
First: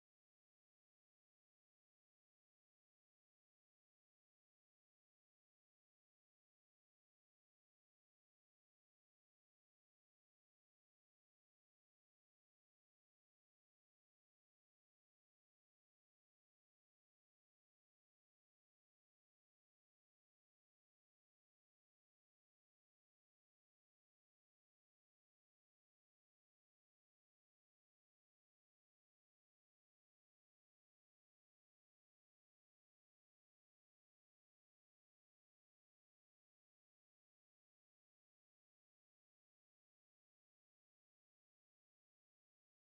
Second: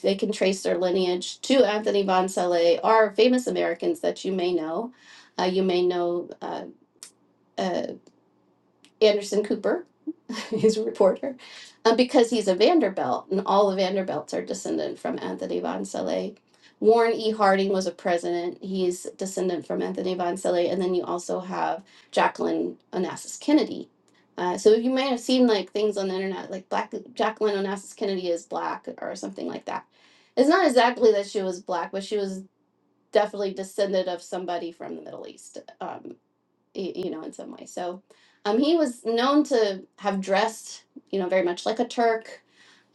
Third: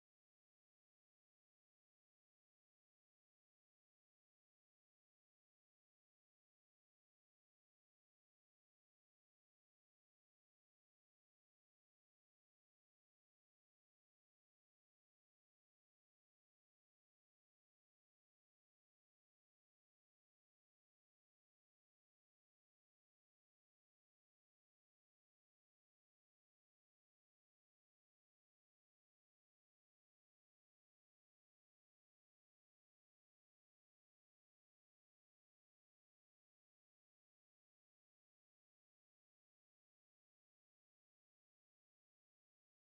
[SPEAKER 2] they can trace their lineage to Anthony von Saleh, are famous Americans that you may know. Uh, you may know uh, uh, Anderson Cooper, he's a reporter, uh, because he's a Vanderbilt, and all the Vanderbilts are descended from Anthony Von Saleh. Warren E. Harding was a president. He's descendant from Anthony Von Saleh. And then you also have Jacqueline Onassis Kennedy. Uh, so you might have seen like things on the internet, like Black Jacqueline Onassis Kennedy is black or something like that. It's not exactly that she was black, but she was definitely descended of somebody from the Middle East. Um, y- you know, in some way. So um, he was known to have dressed, you know, very much like a Turk.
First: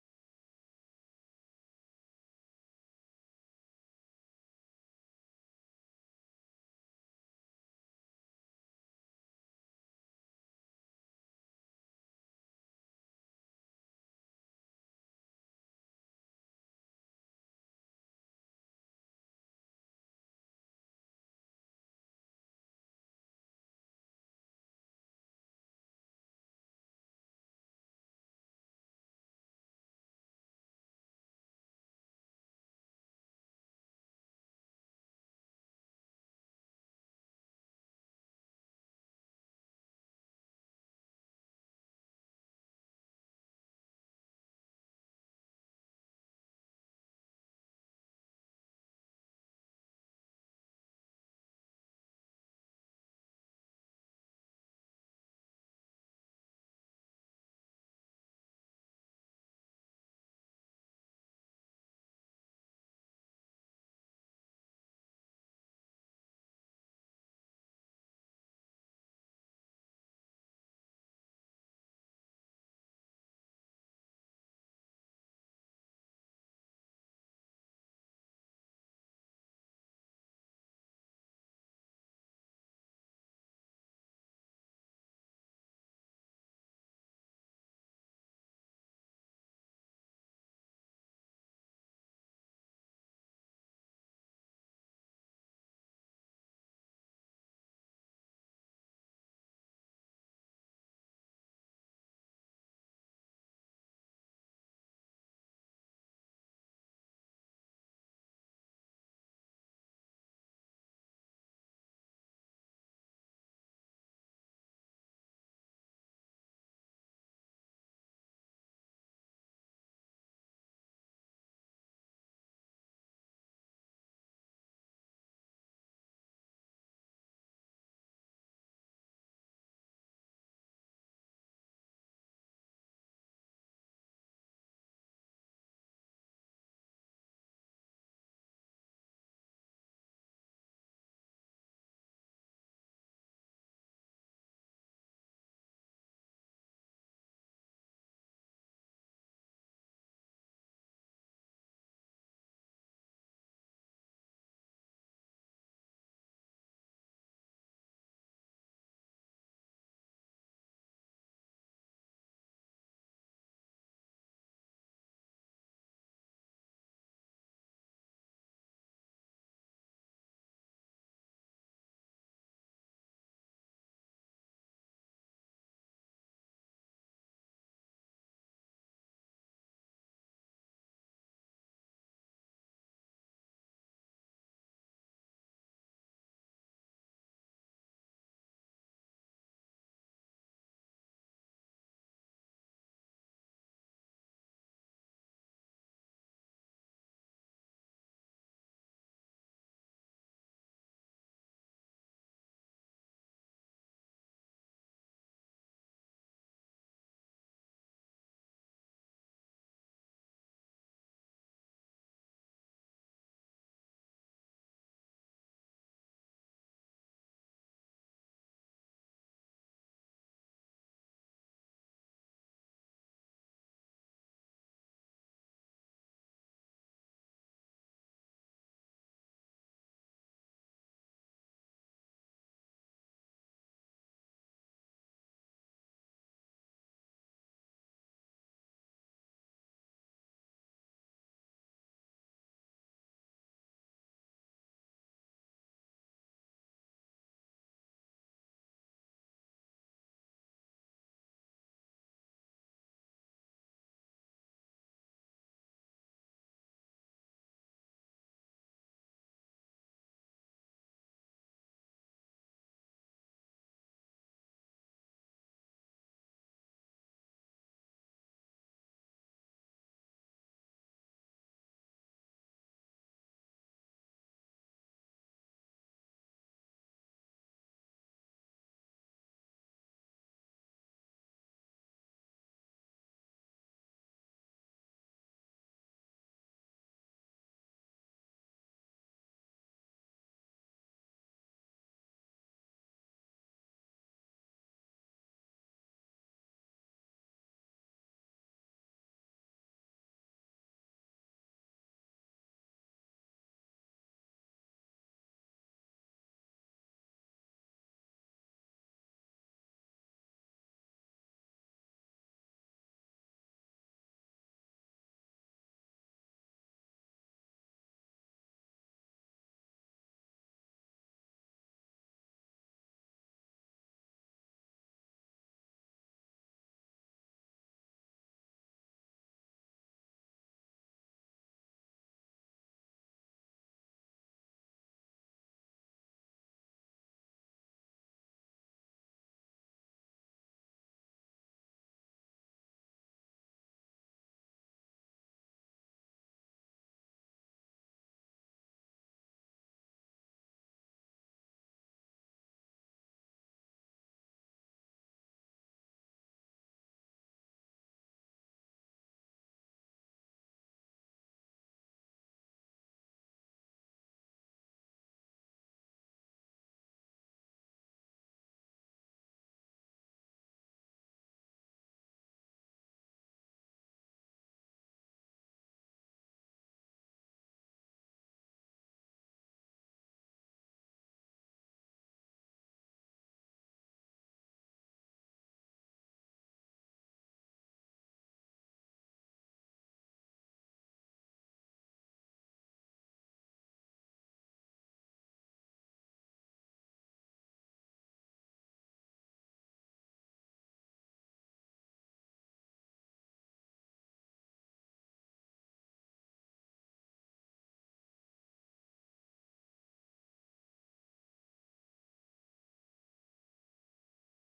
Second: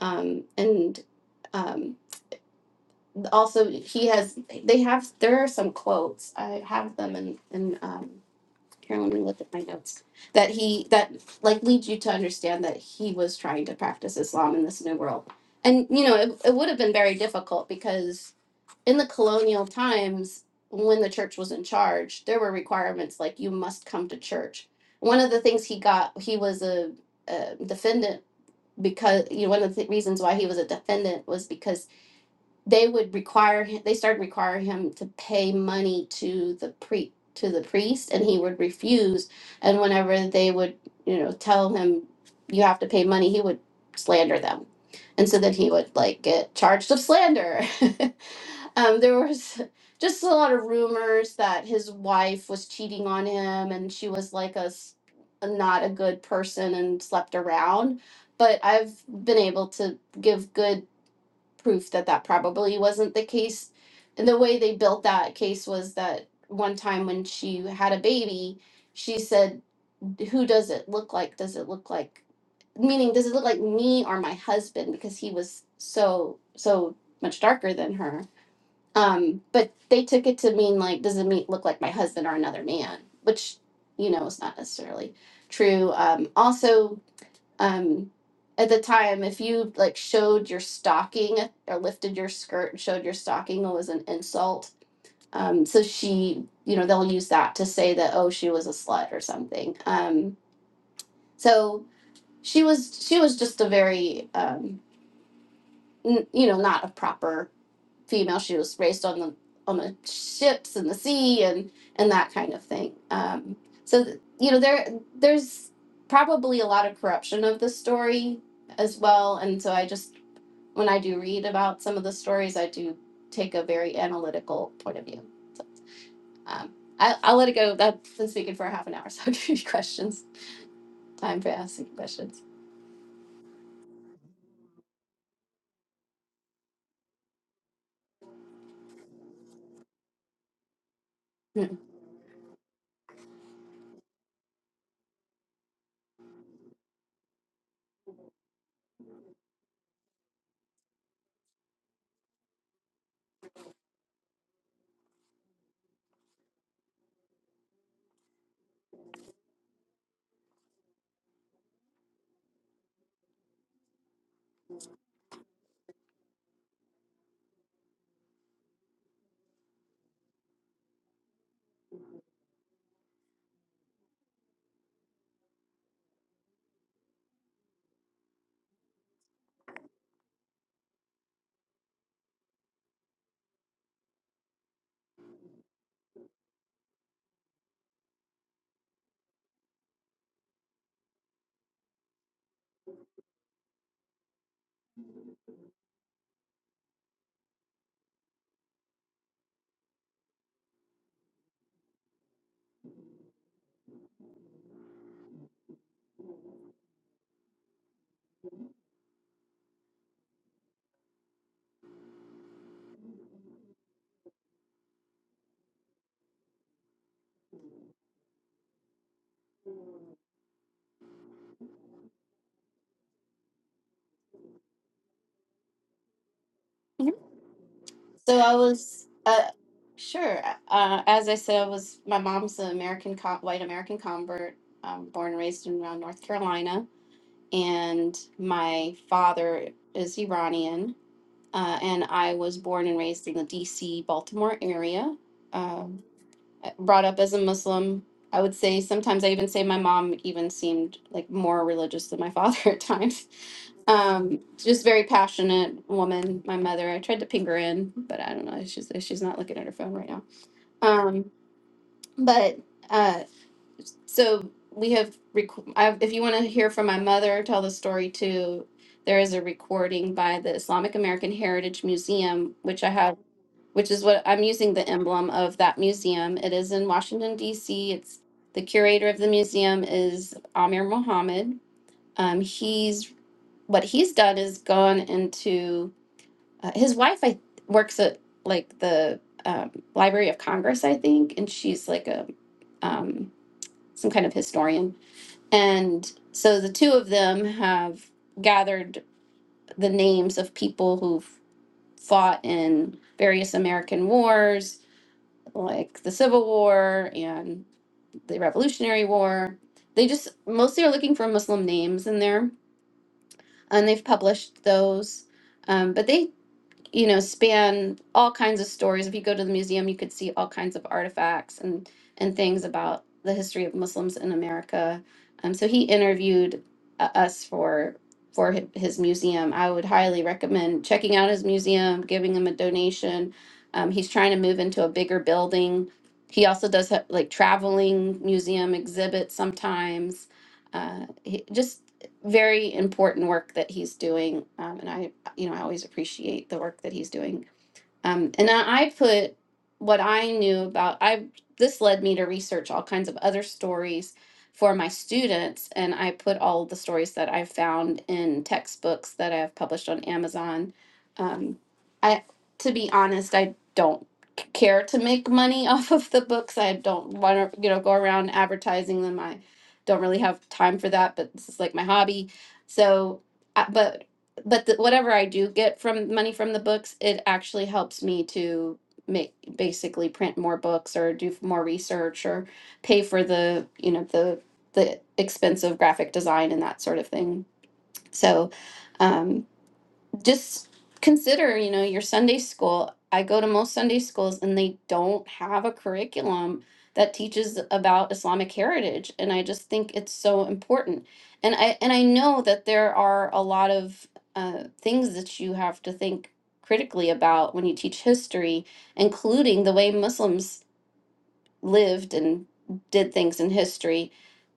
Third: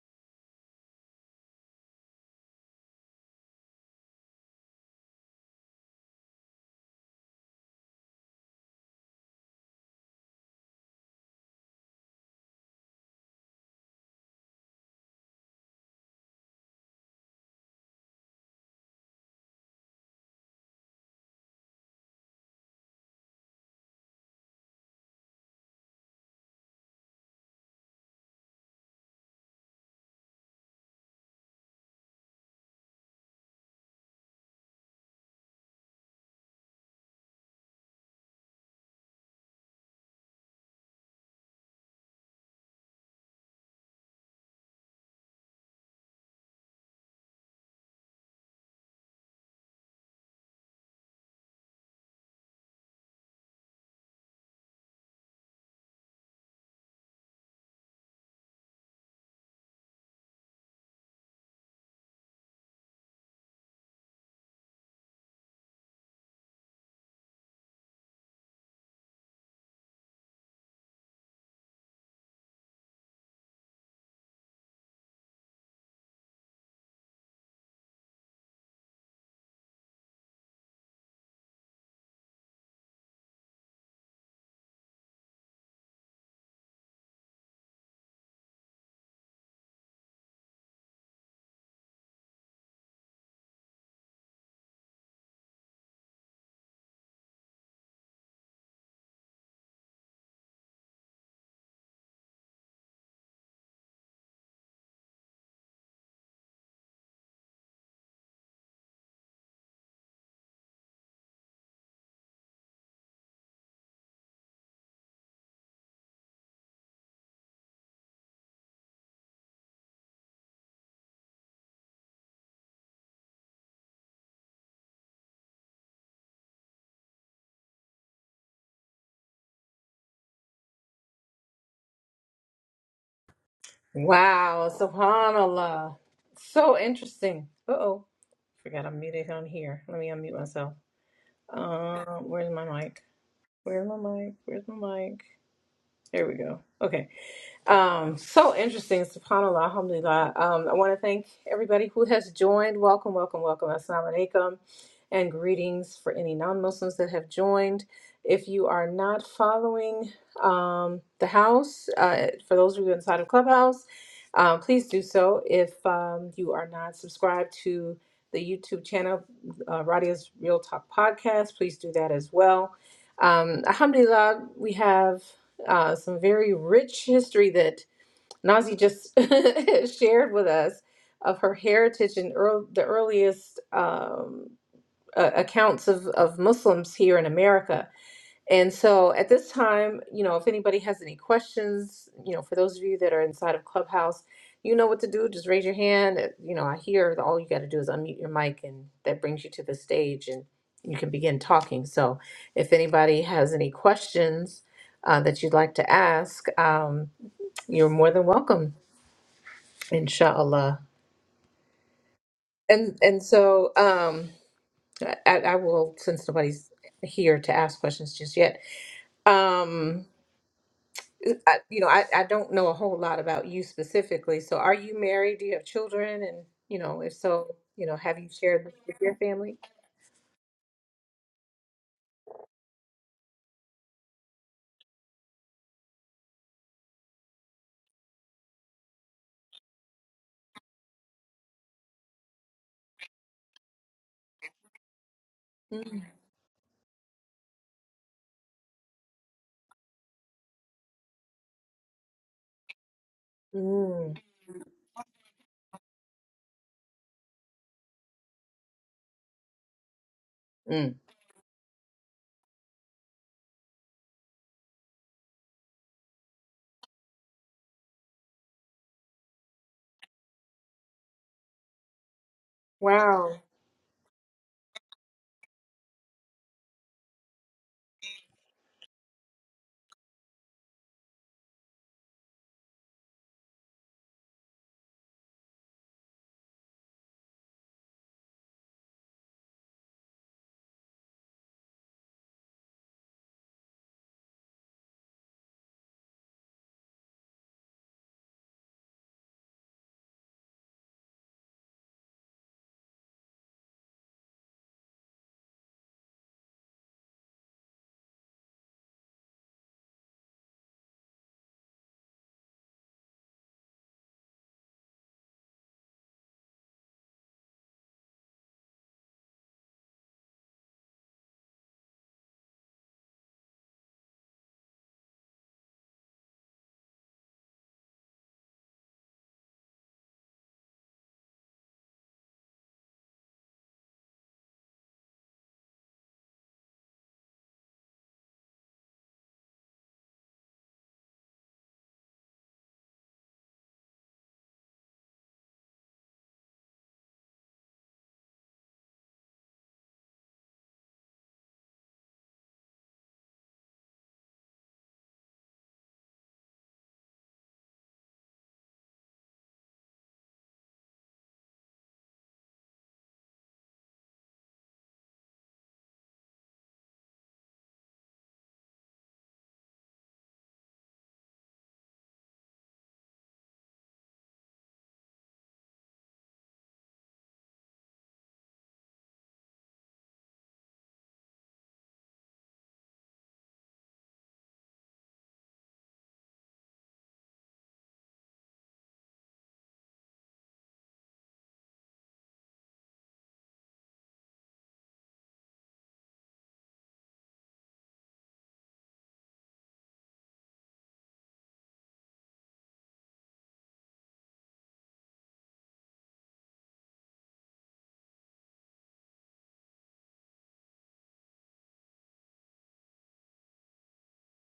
[SPEAKER 2] Um, and um, also, he has, they have, there are some quotes. I have them in, in um, here, let me look at my notes. That he, that like leads you to understand that he was trying to practice Islam in this new world. And, you know, it, it would have been very difficult because in the colonial times when the church was in charge there were requirements like you must come to church one of the things he got he was a, a defendant because you know one of the th- reasons why he was a defendant was because they would require him they started requiring him to pay money to the pre to the priest and he would refuse and whenever they would you know tell him you have to pay money he would slander them and so then he would like get charged of slander um, there was just a lot of rumors that his wife was cheating on him and she was like a s- a not a good person and slept around but i've been able to give good proof that that probably wasn't the case. And the way they built that case was that one time when she had a baby, she said, Who does it look like? Does it look like, meaning, does it look like me or my husband? Because he was so, so much darker than her. Um, but they took it to mean, like, does it mean, look like my husband or another man? Which, you know, is not necessarily true. Um, also, um at the time if you like showed your stocking or lifted your skirt and showed your stocking it was an insult um so she you know they'll use that to say that oh she was a slut or something um so she was she was just a very um n- you know not a proper female. She was raised on the on the ships and the sea and and that kind of thing. Um, so th- you know there there's probably a lot of corruption of the story as well. And so I just when I do read about some of the stories, I do take a very analytical point of view. So, um, I, I'll let it go. I've been speaking for half an hour, so I'll give you questions. Time for asking questions.
[SPEAKER 1] Wow, subhanallah, so interesting. Uh oh, forgot I am muted on here. Let me unmute myself. Uh, where's my mic? Where's my mic? Where's my mic? There we go. Okay. Um, so interesting, subhanAllah, alhamdulillah. Um, I want to thank everybody who has joined. Welcome, welcome, welcome. Assalamu alaikum and greetings for any non Muslims that have joined. If you are not following um, the house, uh, for those of you inside of Clubhouse, um, please do so. If um, you are not subscribed to the YouTube channel, uh, Radia's Real Talk Podcast, please do that as well. Um, alhamdulillah, we have uh, some very rich history that Nazi just shared with us of her heritage and earl the earliest um, uh, accounts of, of Muslims here in America. And so at this time, you know, if anybody has any questions, you know, for those of you that are inside of Clubhouse, you know what to do. Just raise your hand. Uh, You know, I hear that all you got to do is unmute your mic, and that brings you to the stage and you can begin talking. So if anybody has any questions uh, that you'd like to ask, um, you're more than welcome, inshallah. And, and so um, I, I will, since nobody's here to ask questions just yet, um, I, you know, I, I don't know a whole lot about you specifically. So are you married? Do you have children? And, you know, if so, you know, have you
[SPEAKER 2] So I
[SPEAKER 1] shared this with
[SPEAKER 2] was,
[SPEAKER 1] your
[SPEAKER 2] uh,
[SPEAKER 1] family?
[SPEAKER 2] sure. Uh, as I said, I was. My mom's an American, co- white American convert, um, born and raised in around North Carolina, and my father is Iranian, uh, and I was born and raised in the D.C. Baltimore area. um,
[SPEAKER 1] Mm.
[SPEAKER 2] brought up as a Muslim. I would say sometimes I even say my mom even seemed like more religious than my father at times.
[SPEAKER 1] Mm.
[SPEAKER 2] Um, just very passionate woman, my mother. I tried to ping her in, but I don't know. She's she's not looking at her phone right now.
[SPEAKER 1] Mm.
[SPEAKER 2] Um, but uh, so we have, rec- I, if you want to hear from my mother, tell the story too. There is a recording by the Islamic American Heritage Museum, which I have,
[SPEAKER 1] Wow.
[SPEAKER 2] which is what I'm using the emblem of that museum. It is in Washington, D.C. It's the curator of the museum is Amir Mohammed. Um, he's what he's done is gone into uh, his wife. I works at like the um, Library of Congress, I think, and she's like a um, some kind of historian and so the two of them have gathered the names of people who've fought in various American wars, like the Civil War and the Revolutionary War. They just mostly are looking for Muslim names in there, and they've published those. Um, but they you know span all kinds of stories if you go to the museum you could see all kinds of artifacts and and things about the history of muslims in america um, so he interviewed uh, us for for hi- his museum i would highly recommend checking out his museum giving him a donation um, he's trying to move into a bigger building he also does ha- like traveling museum exhibits sometimes uh, he, just very important work that he's doing um, and i you know, I always appreciate the work that he's doing. Um, and I, I put what I knew about. I this led me to research all kinds of other stories for my students, and I put all the stories that I found in textbooks that I have published on Amazon. Um, I, to be honest, I don't c- care to make money off of the books. I don't want to, you know, go around advertising them. I don't really have time for that, but this is like my hobby. So, uh, but but the, whatever I do get from money from the books, it actually helps me to make basically print more books or do f- more research or pay for the you know the the expense of graphic design and that sort of thing. So um, just consider, you know, your Sunday school. I go to most Sunday schools and they don't have a curriculum that teaches about Islamic heritage and I just think it's so important. And I and I know that there are a lot of uh, things that you have to think critically about when you teach history, including the way Muslims lived and did things in history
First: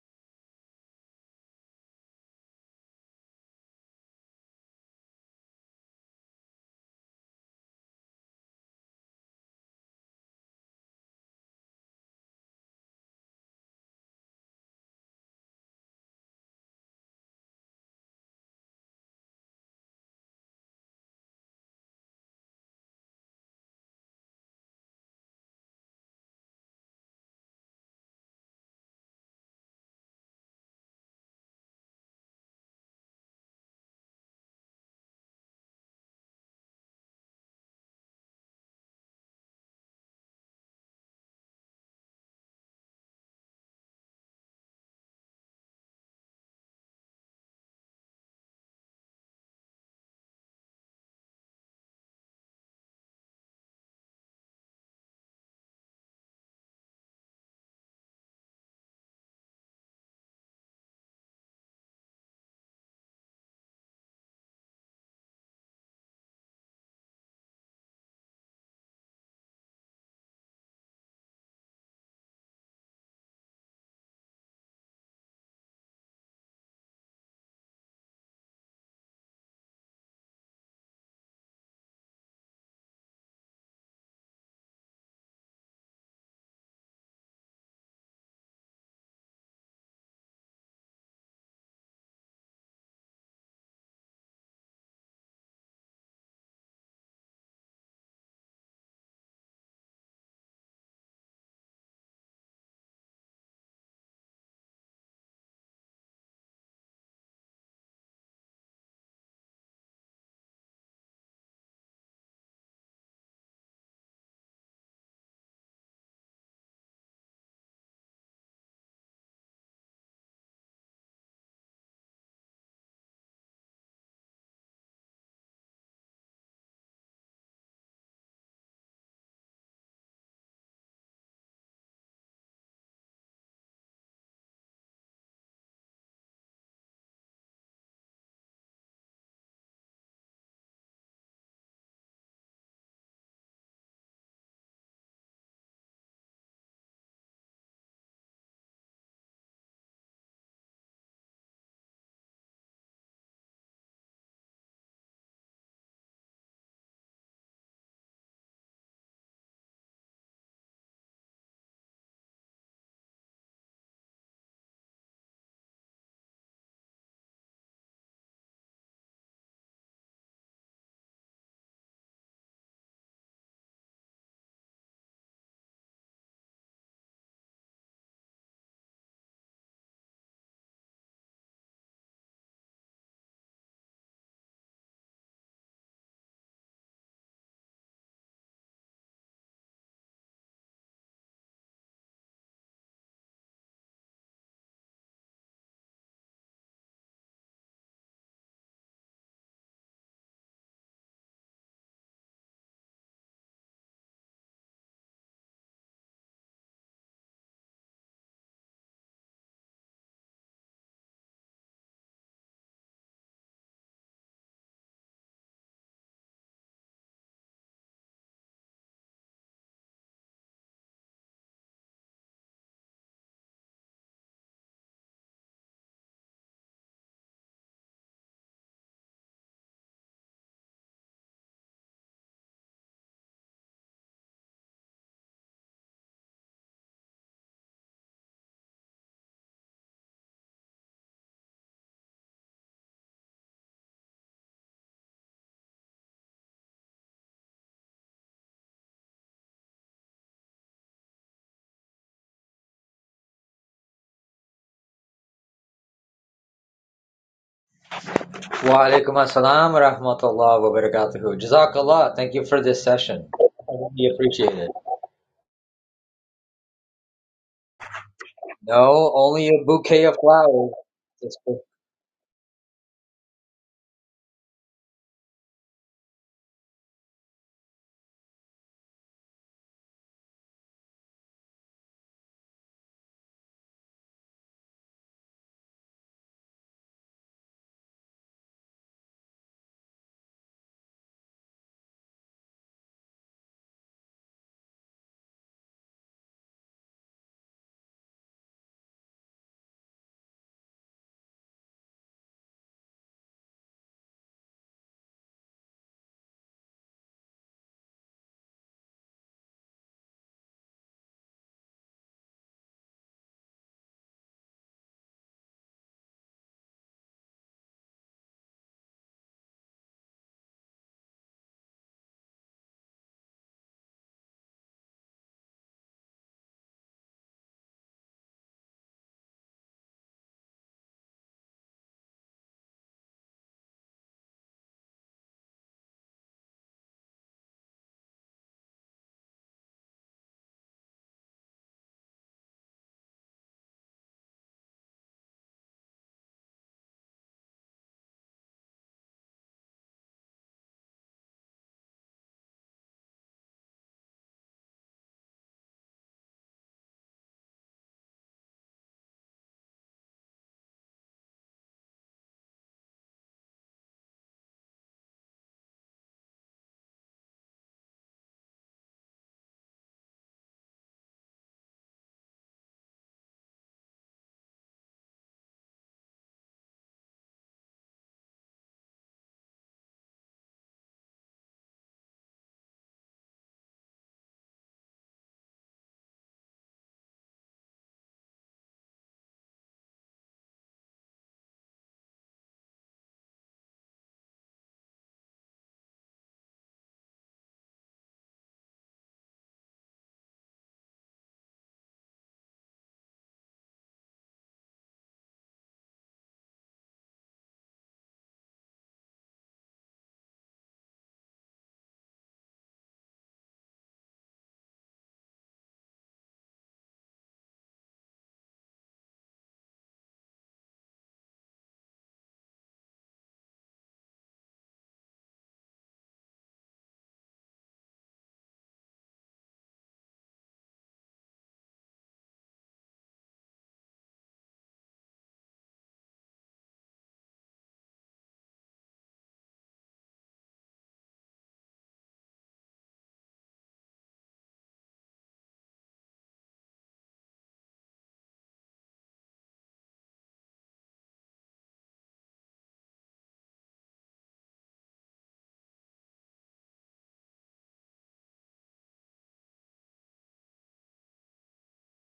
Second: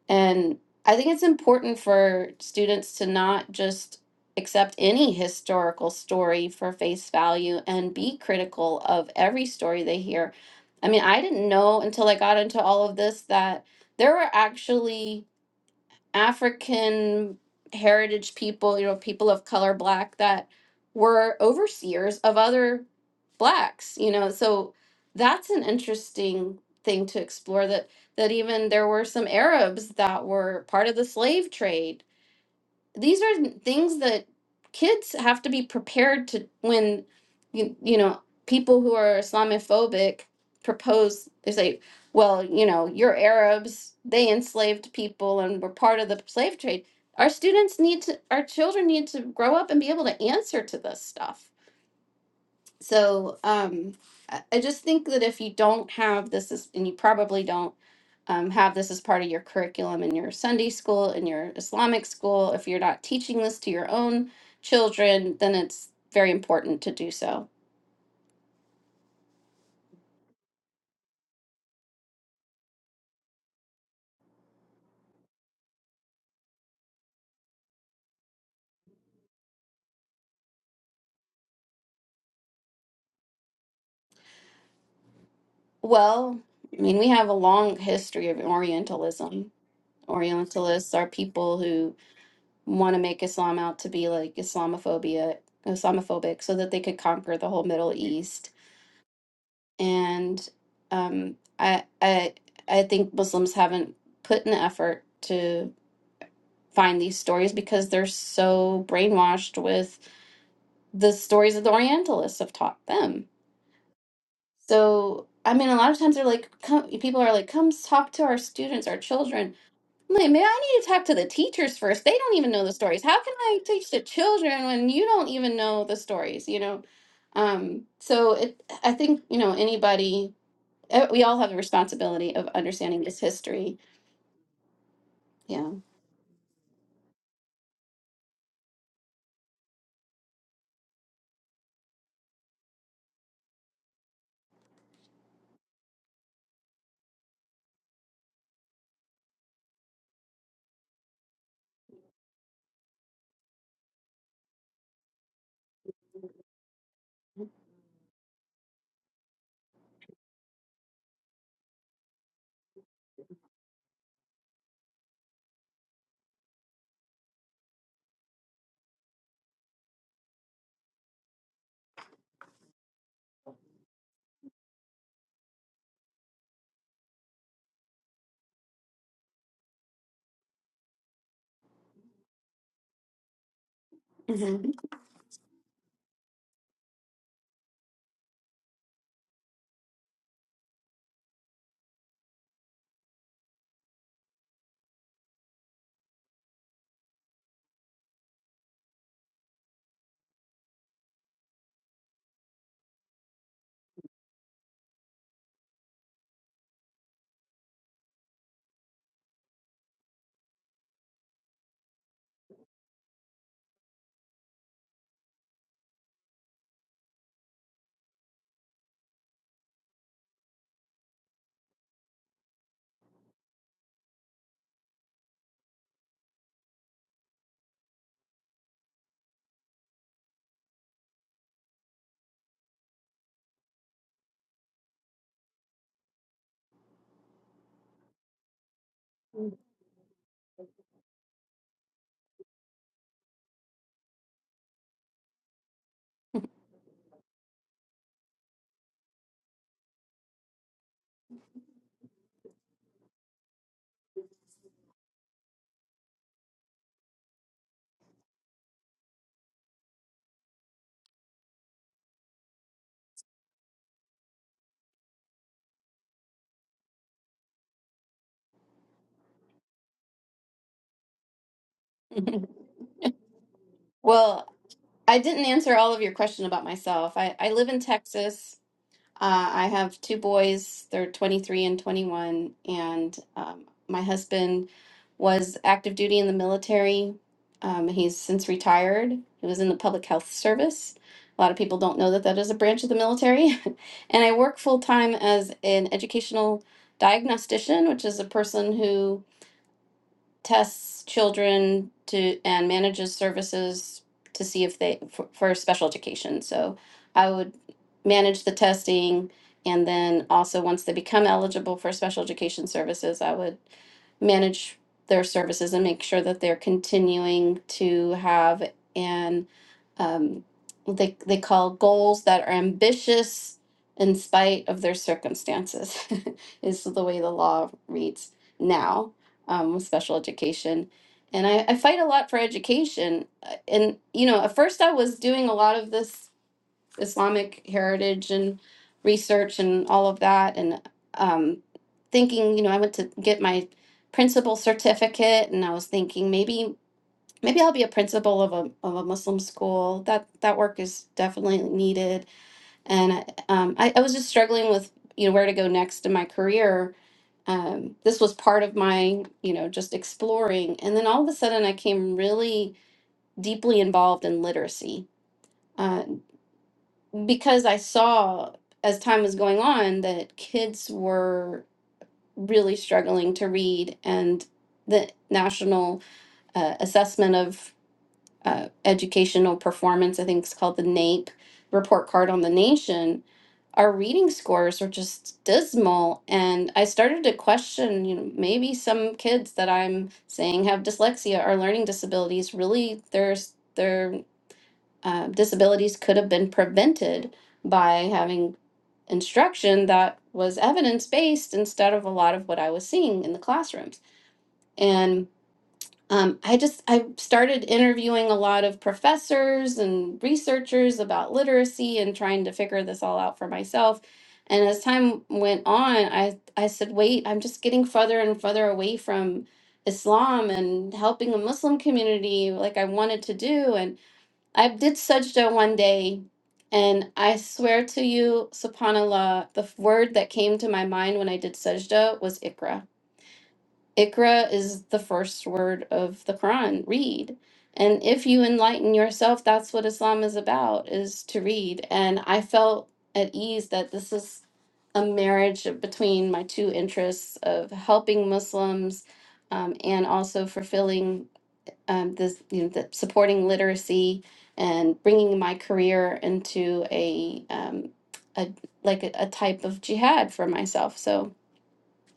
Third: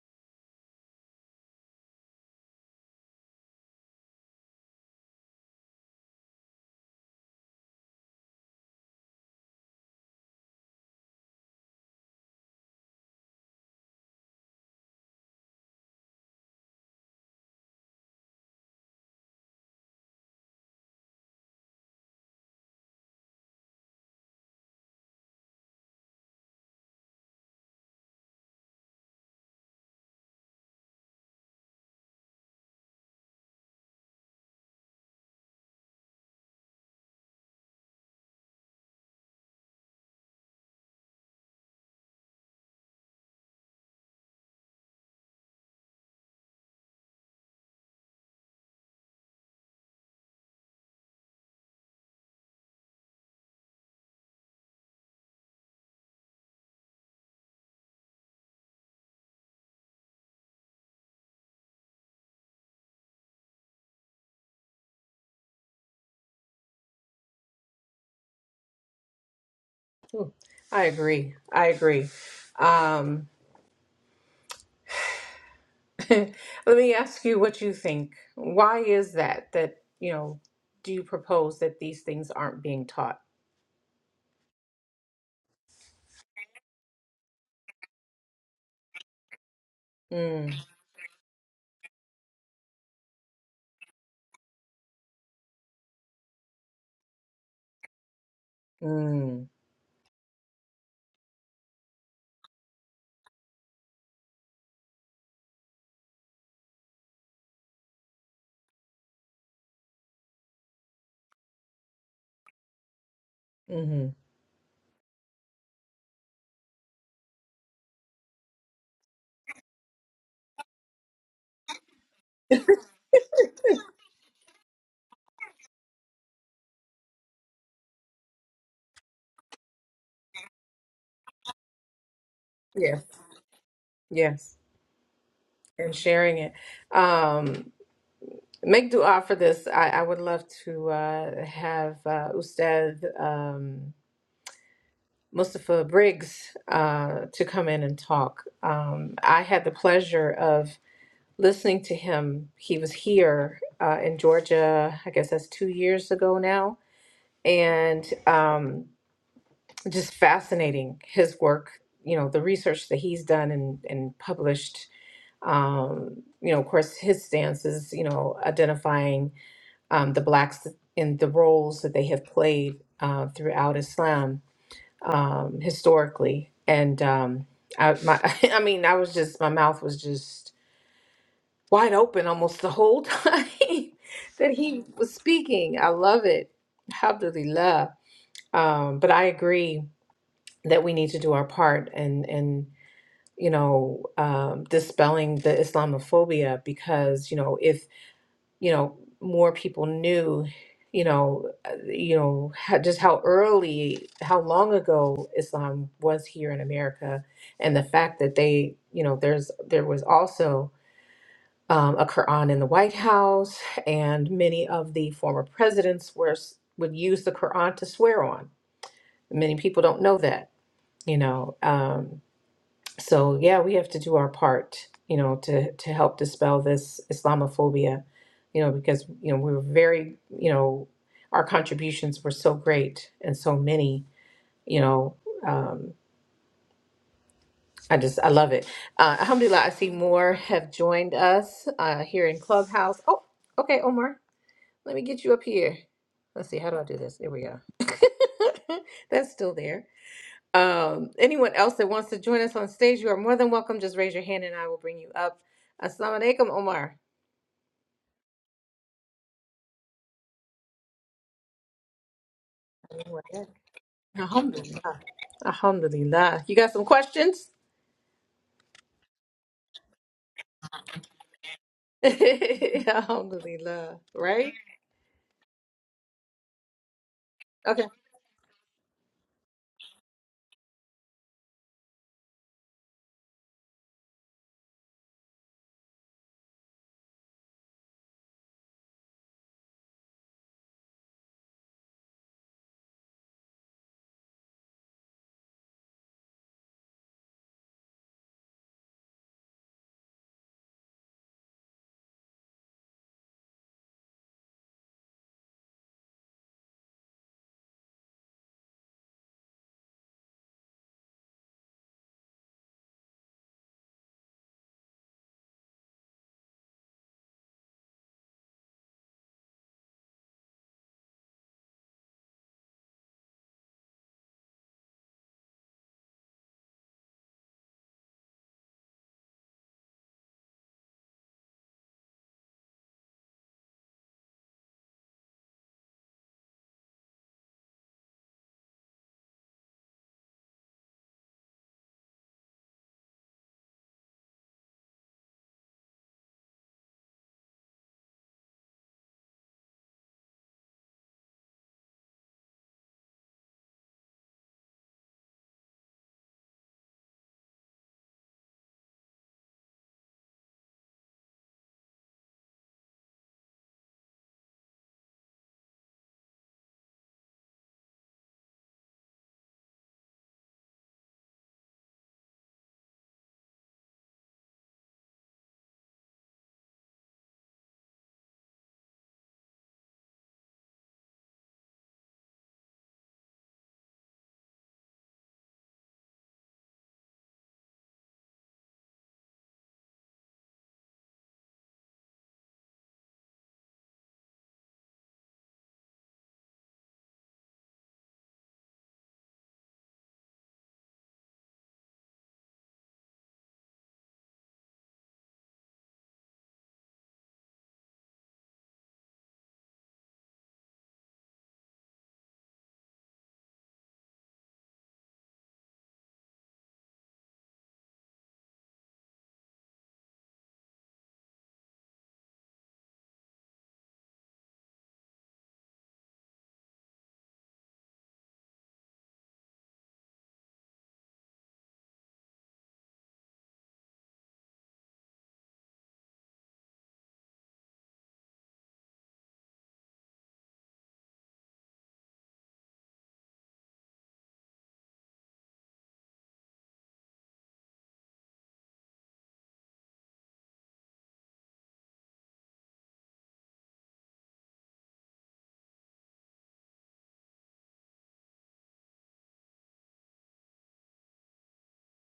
[SPEAKER 2] and I think it's important for students to not just accept any historical story for face value and be critical of every story they hear. I mean, I didn't know until I got into all of this that there were actually African heritage people, you know, people of color, black, that were overseers of other blacks, you know. So that's an interesting thing to explore that that even there were some Arabs that were part of the slave trade these are things that kids have to be prepared to when you, you know people who are islamophobic propose they say well you know you're arabs they enslaved people and were part of the slave trade our students need to our children need to grow up and be able to answer to this stuff so um, I I just think that if you don't have this, as, and you probably don't um, have this as part of your curriculum in your Sunday school, in your Islamic school, if you're not teaching this to your own children, then it's very important to do so.
[SPEAKER 1] I agree. I agree. Um, let me ask you what you think. Why is that that, you know, do you propose that these things aren't being taught?
[SPEAKER 2] Well, I mean, we have a long history of Orientalism.
[SPEAKER 1] Mm.
[SPEAKER 2] Orientalists are people who want to make Islam out to be like Islamophobia, Islamophobic, so that they could conquer the whole Middle East
[SPEAKER 1] Mm.
[SPEAKER 2] and um, I I I think Muslims haven't put an effort to find these stories because they're so brainwashed with the stories that the Orientalists have taught them.
[SPEAKER 1] Mm-hmm.
[SPEAKER 2] So I mean, a lot of times they're like, come, people are like, come talk to our students, our children. I'm like, maybe I need to talk to the teachers first. They don't even know the stories. How can I teach the children when you don't even know the stories? You know. Um, so it, I think you know anybody Uh, we all have the responsibility of
[SPEAKER 1] Yes.
[SPEAKER 2] understanding this history.
[SPEAKER 1] Yes.
[SPEAKER 2] Yeah.
[SPEAKER 1] And sharing it. Um, Make dua for this. I, I would love to uh, have uh, Ustad um, Mustafa Briggs uh, to come in and talk. Um, I had the pleasure of listening to him. He was here uh, in Georgia, I guess that's two years ago now, and um, just fascinating his work, you know, the research that he's done and, and published. Um, you know, of course, his stance is, you know, identifying um, the blacks in the roles that they have played uh, throughout Islam um, historically. And um, I, my, I mean, I was just my mouth was just wide open almost the whole time that
[SPEAKER 2] Mhm.
[SPEAKER 1] he was speaking. I love it, Alhamdulillah. Um, but I agree that we need to do our part and and you know um, dispelling the Islamophobia because you know if you know more people knew you know uh, you know how, just how early how long ago islam was here in america and the fact that they you know there's there was also um, a quran in the white house and many of the former presidents were s- would use the quran to swear on many people don't know that you know Um, so yeah, we have to do our part, you know, to to help dispel this Islamophobia, you know, because you know we were very, you know, our contributions were so great and so many, you know. Um, I just I love it. Uh, Alhamdulillah, I see more have joined us uh, here in Clubhouse. Oh, okay, Omar, let me get you up here. Let's see, how do I do this? There we go. That's still there. Um, anyone else that wants to join us on stage, you are more than welcome. Just raise your hand and I will bring you up. Assalamu alaikum, Omar.
[SPEAKER 3] Wa alaikum assalam wa rahmatullah wa barakatuhu. Jazakallah. Thank you for this session. I really appreciate it.
[SPEAKER 1] Alhamdulillah. Alhamdulillah. You got some questions?
[SPEAKER 3] No, only a bouquet of flowers.
[SPEAKER 1] Alhamdulillah. Right?
[SPEAKER 2] well, I didn't answer all of your question about myself. I, I live in
[SPEAKER 1] Okay.
[SPEAKER 2] Texas. Uh, I have two boys, they're 23 and 21. And um, my husband was active duty in the military. Um, he's since retired. He was in the public health service. A lot of people don't know that that is a branch of the military. and I work full time as an educational diagnostician, which is a person who tests children to and manages services to see if they for, for special education. So I would manage the testing and then also once they become eligible for special education services, I would manage their services and make sure that they're continuing to have an um, they they call goals that are ambitious in spite of their circumstances is the way the law reads now um, with special education. And I, I fight a lot for education. Uh, And, you know, at first I was doing a lot of this Islamic heritage and research and all of that, and um, thinking, you know, I went to get my principal certificate, and I was thinking maybe. Maybe I'll be a principal of a, of a Muslim school. That that work is definitely needed, and I, um, I, I was just struggling with you know where to go next in my career um, this was part of my, you know, just exploring. And then all of a sudden, I came really deeply involved in literacy uh, because I saw as time was going on that kids were really struggling to read and the national uh, assessment of uh, educational performance i think it's called the naep report card on the nation our reading scores were just dismal and i started to question you know maybe some kids that i'm saying have dyslexia or learning disabilities really there's their uh, disabilities could have been prevented by having instruction that was evidence based instead of a lot of what i was seeing in the classrooms And um, I just I started interviewing a lot of professors and researchers about literacy and trying to figure this all out for myself. And as time went on, I I said, wait, I'm just getting further and further away from Islam and helping a Muslim community like I wanted to do. And I did sajda one day, and I swear to you, subhanallah, the f- word that came to my mind when I did sajda was ikra Ikra is the first word of the Quran. Read. And if you enlighten yourself, that's what Islam is about, is to read. And I felt at ease that this is a marriage between my two interests of helping Muslims um, and also fulfilling um, this, you know, the, supporting literacy and bringing my career into a, um, a like a, a type of jihad for myself. So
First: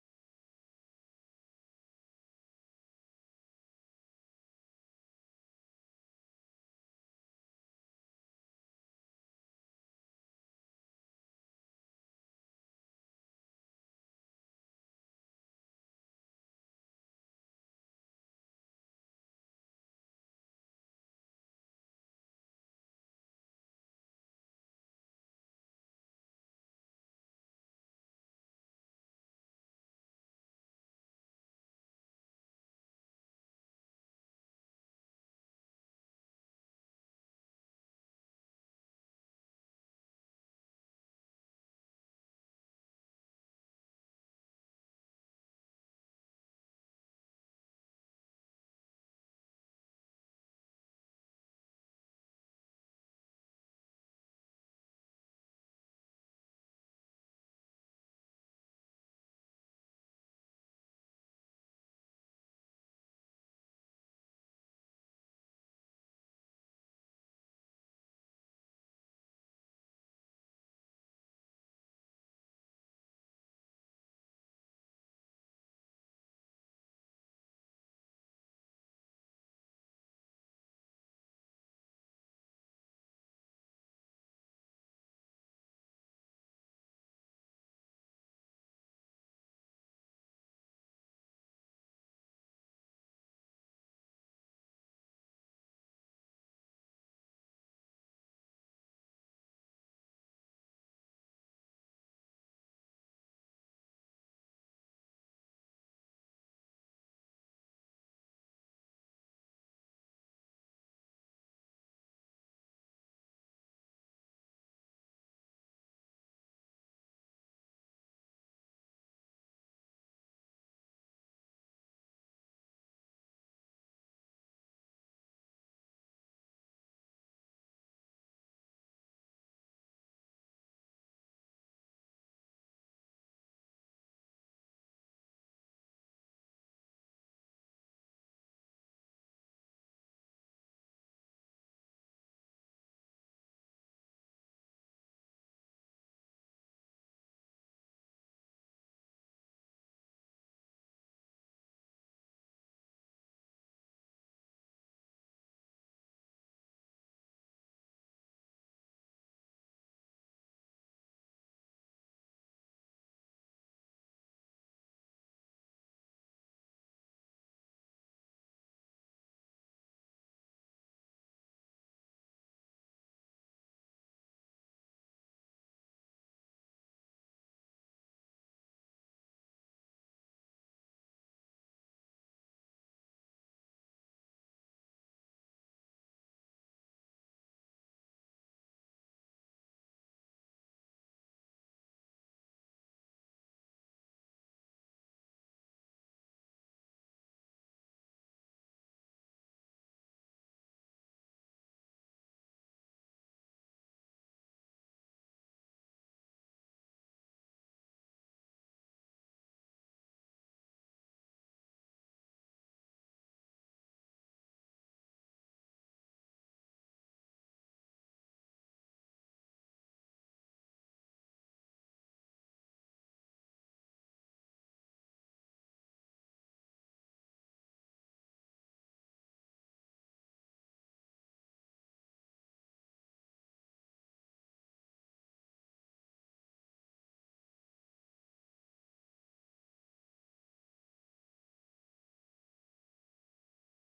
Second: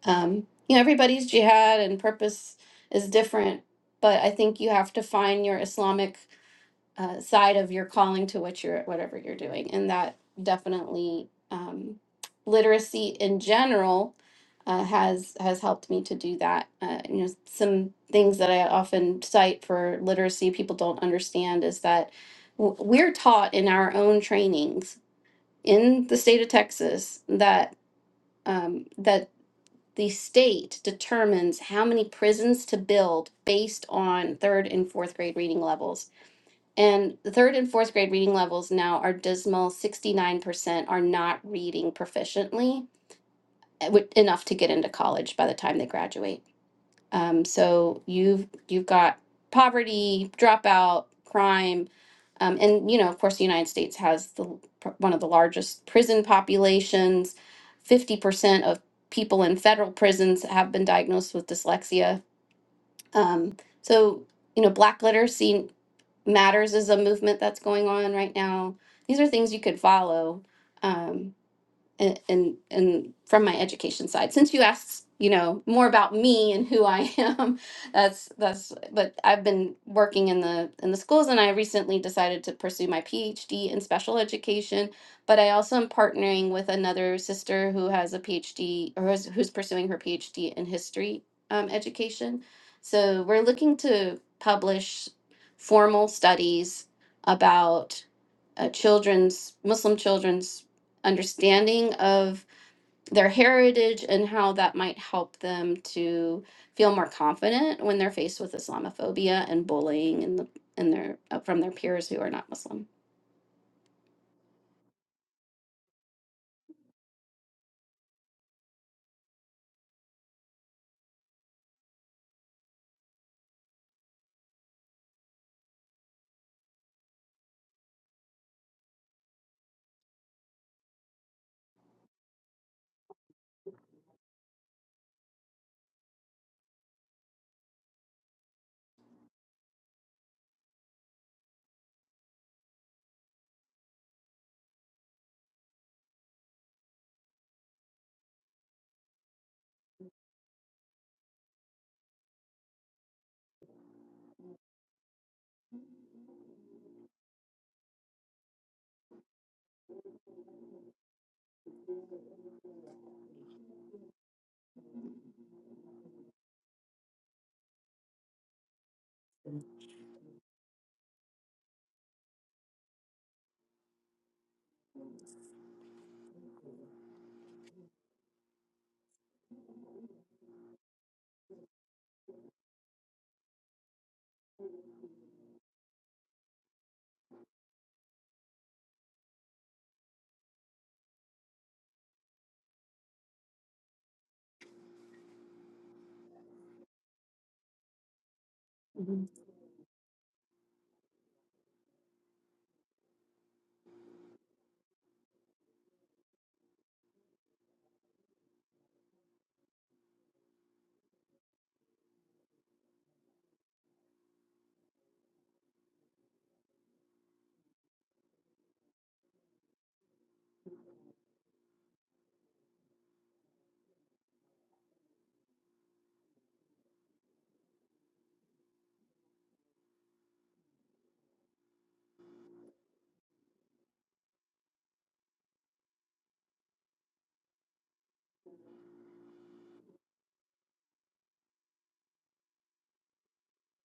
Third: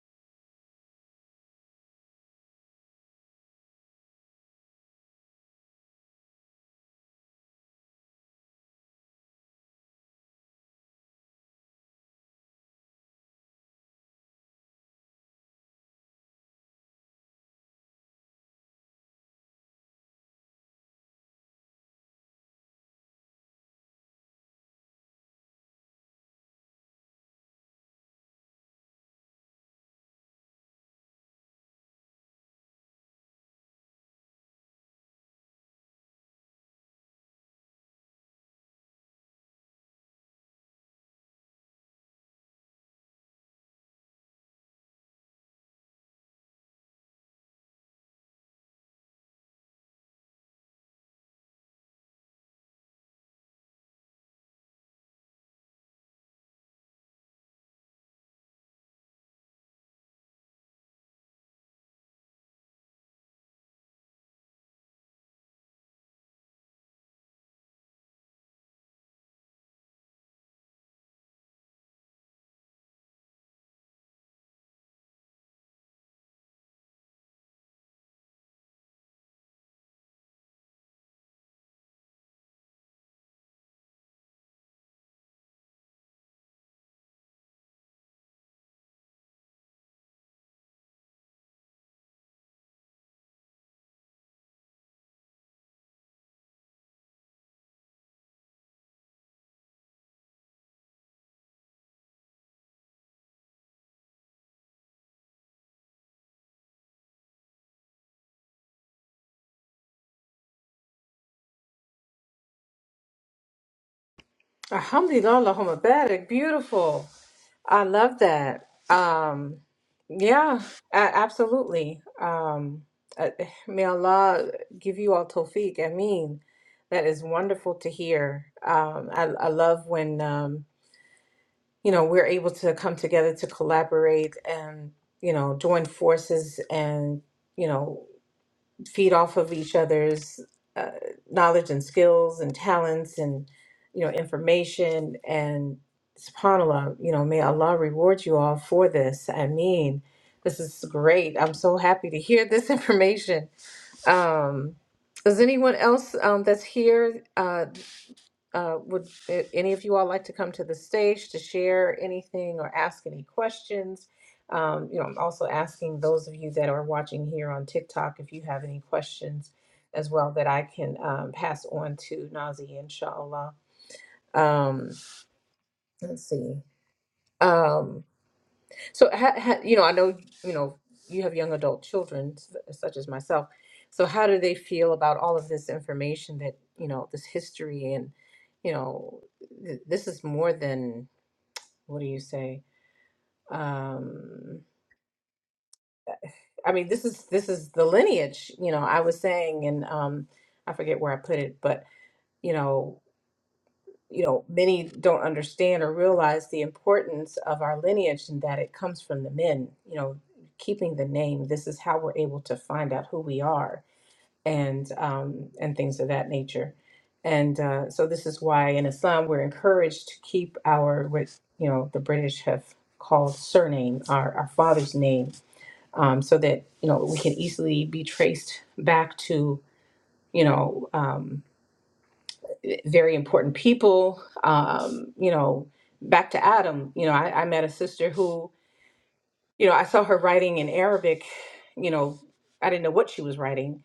[SPEAKER 2] um, you know, everybody's jihad and purpose is different, but I think you have to find your Islamic uh, side of your calling to what you're, whatever you're doing, and that definitely um, literacy in general uh, has has helped me to do that. Uh, you know, some things that I often cite for literacy people don't understand is that w- we're taught in our own trainings in the state of Texas that. Um, that the state determines how many prisons to build based on third and fourth grade reading levels. And the third and fourth grade reading levels now are dismal 69% are not reading proficiently eh, with- enough to get into college by the time they graduate. Um, so you've you've got poverty, dropout, crime, um, and you know, of course, the United States has the one of the largest prison populations. Fifty percent of people in federal prisons have been diagnosed with dyslexia. Um, so you know, Black Literacy Matters is a movement that's going on right now. These are things you could follow. Um, and and and from my education side since you asked you know more about me and who i am that's that's but i've been working in the in the schools and i recently decided to pursue my phd in special education but i also am partnering with another sister who has a phd or who's, who's pursuing her phd in history um, education so we're looking to publish formal studies about uh, children's muslim children's understanding of their heritage and how that might help them to feel more confident when they're faced with Islamophobia and bullying in the in their uh, from their peers who are not Muslim.
[SPEAKER 1] Alhamdulillah, Allahumma barak. Beautiful. I love that. Um, yeah, a- absolutely. Um, uh, may Allah give you all tawfiq. I mean, that is wonderful to hear. Um, I, I love when. um. you know, we're able to come together to collaborate and, you know, join forces and, you know, feed off of each other's uh, knowledge and skills and talents and, you know, information. And subhanAllah, you know, may Allah reward you all for this. I mean, this is great. I'm so happy to hear this information. Um, does anyone else um, that's here? Uh, uh, would uh, any of you all like to come to the stage to share anything or ask any questions? Um, you know, I'm also asking those of you that are watching here on TikTok if you have any questions as well that I can um, pass on to Nazi, inshallah. Um, let's see. Um, so, ha, ha, you know, I know, you know, you have young adult children, s- such as myself. So, how do they feel about all of this information that, you know, this history and, you know, th- this is more than, what do you say? Um, I mean, this is this is the lineage, you know, I was
[SPEAKER 2] hmm
[SPEAKER 1] saying, and um, I forget where I put it, but, you know, you know, many don't understand or realize the importance of our lineage and that it comes from the men, you know, keeping the name. This is how we're able to find out who we are and um, and things of that nature. And uh, so this is why in Islam we're encouraged to keep our what you know the British have called surname, our, our father's name, um, so that you know we can easily be traced back to you know. Um, very important people. Um, you know, back to Adam, you know, I, I met a sister who, you know, I saw her writing in Arabic, you know, I didn't know what she was writing.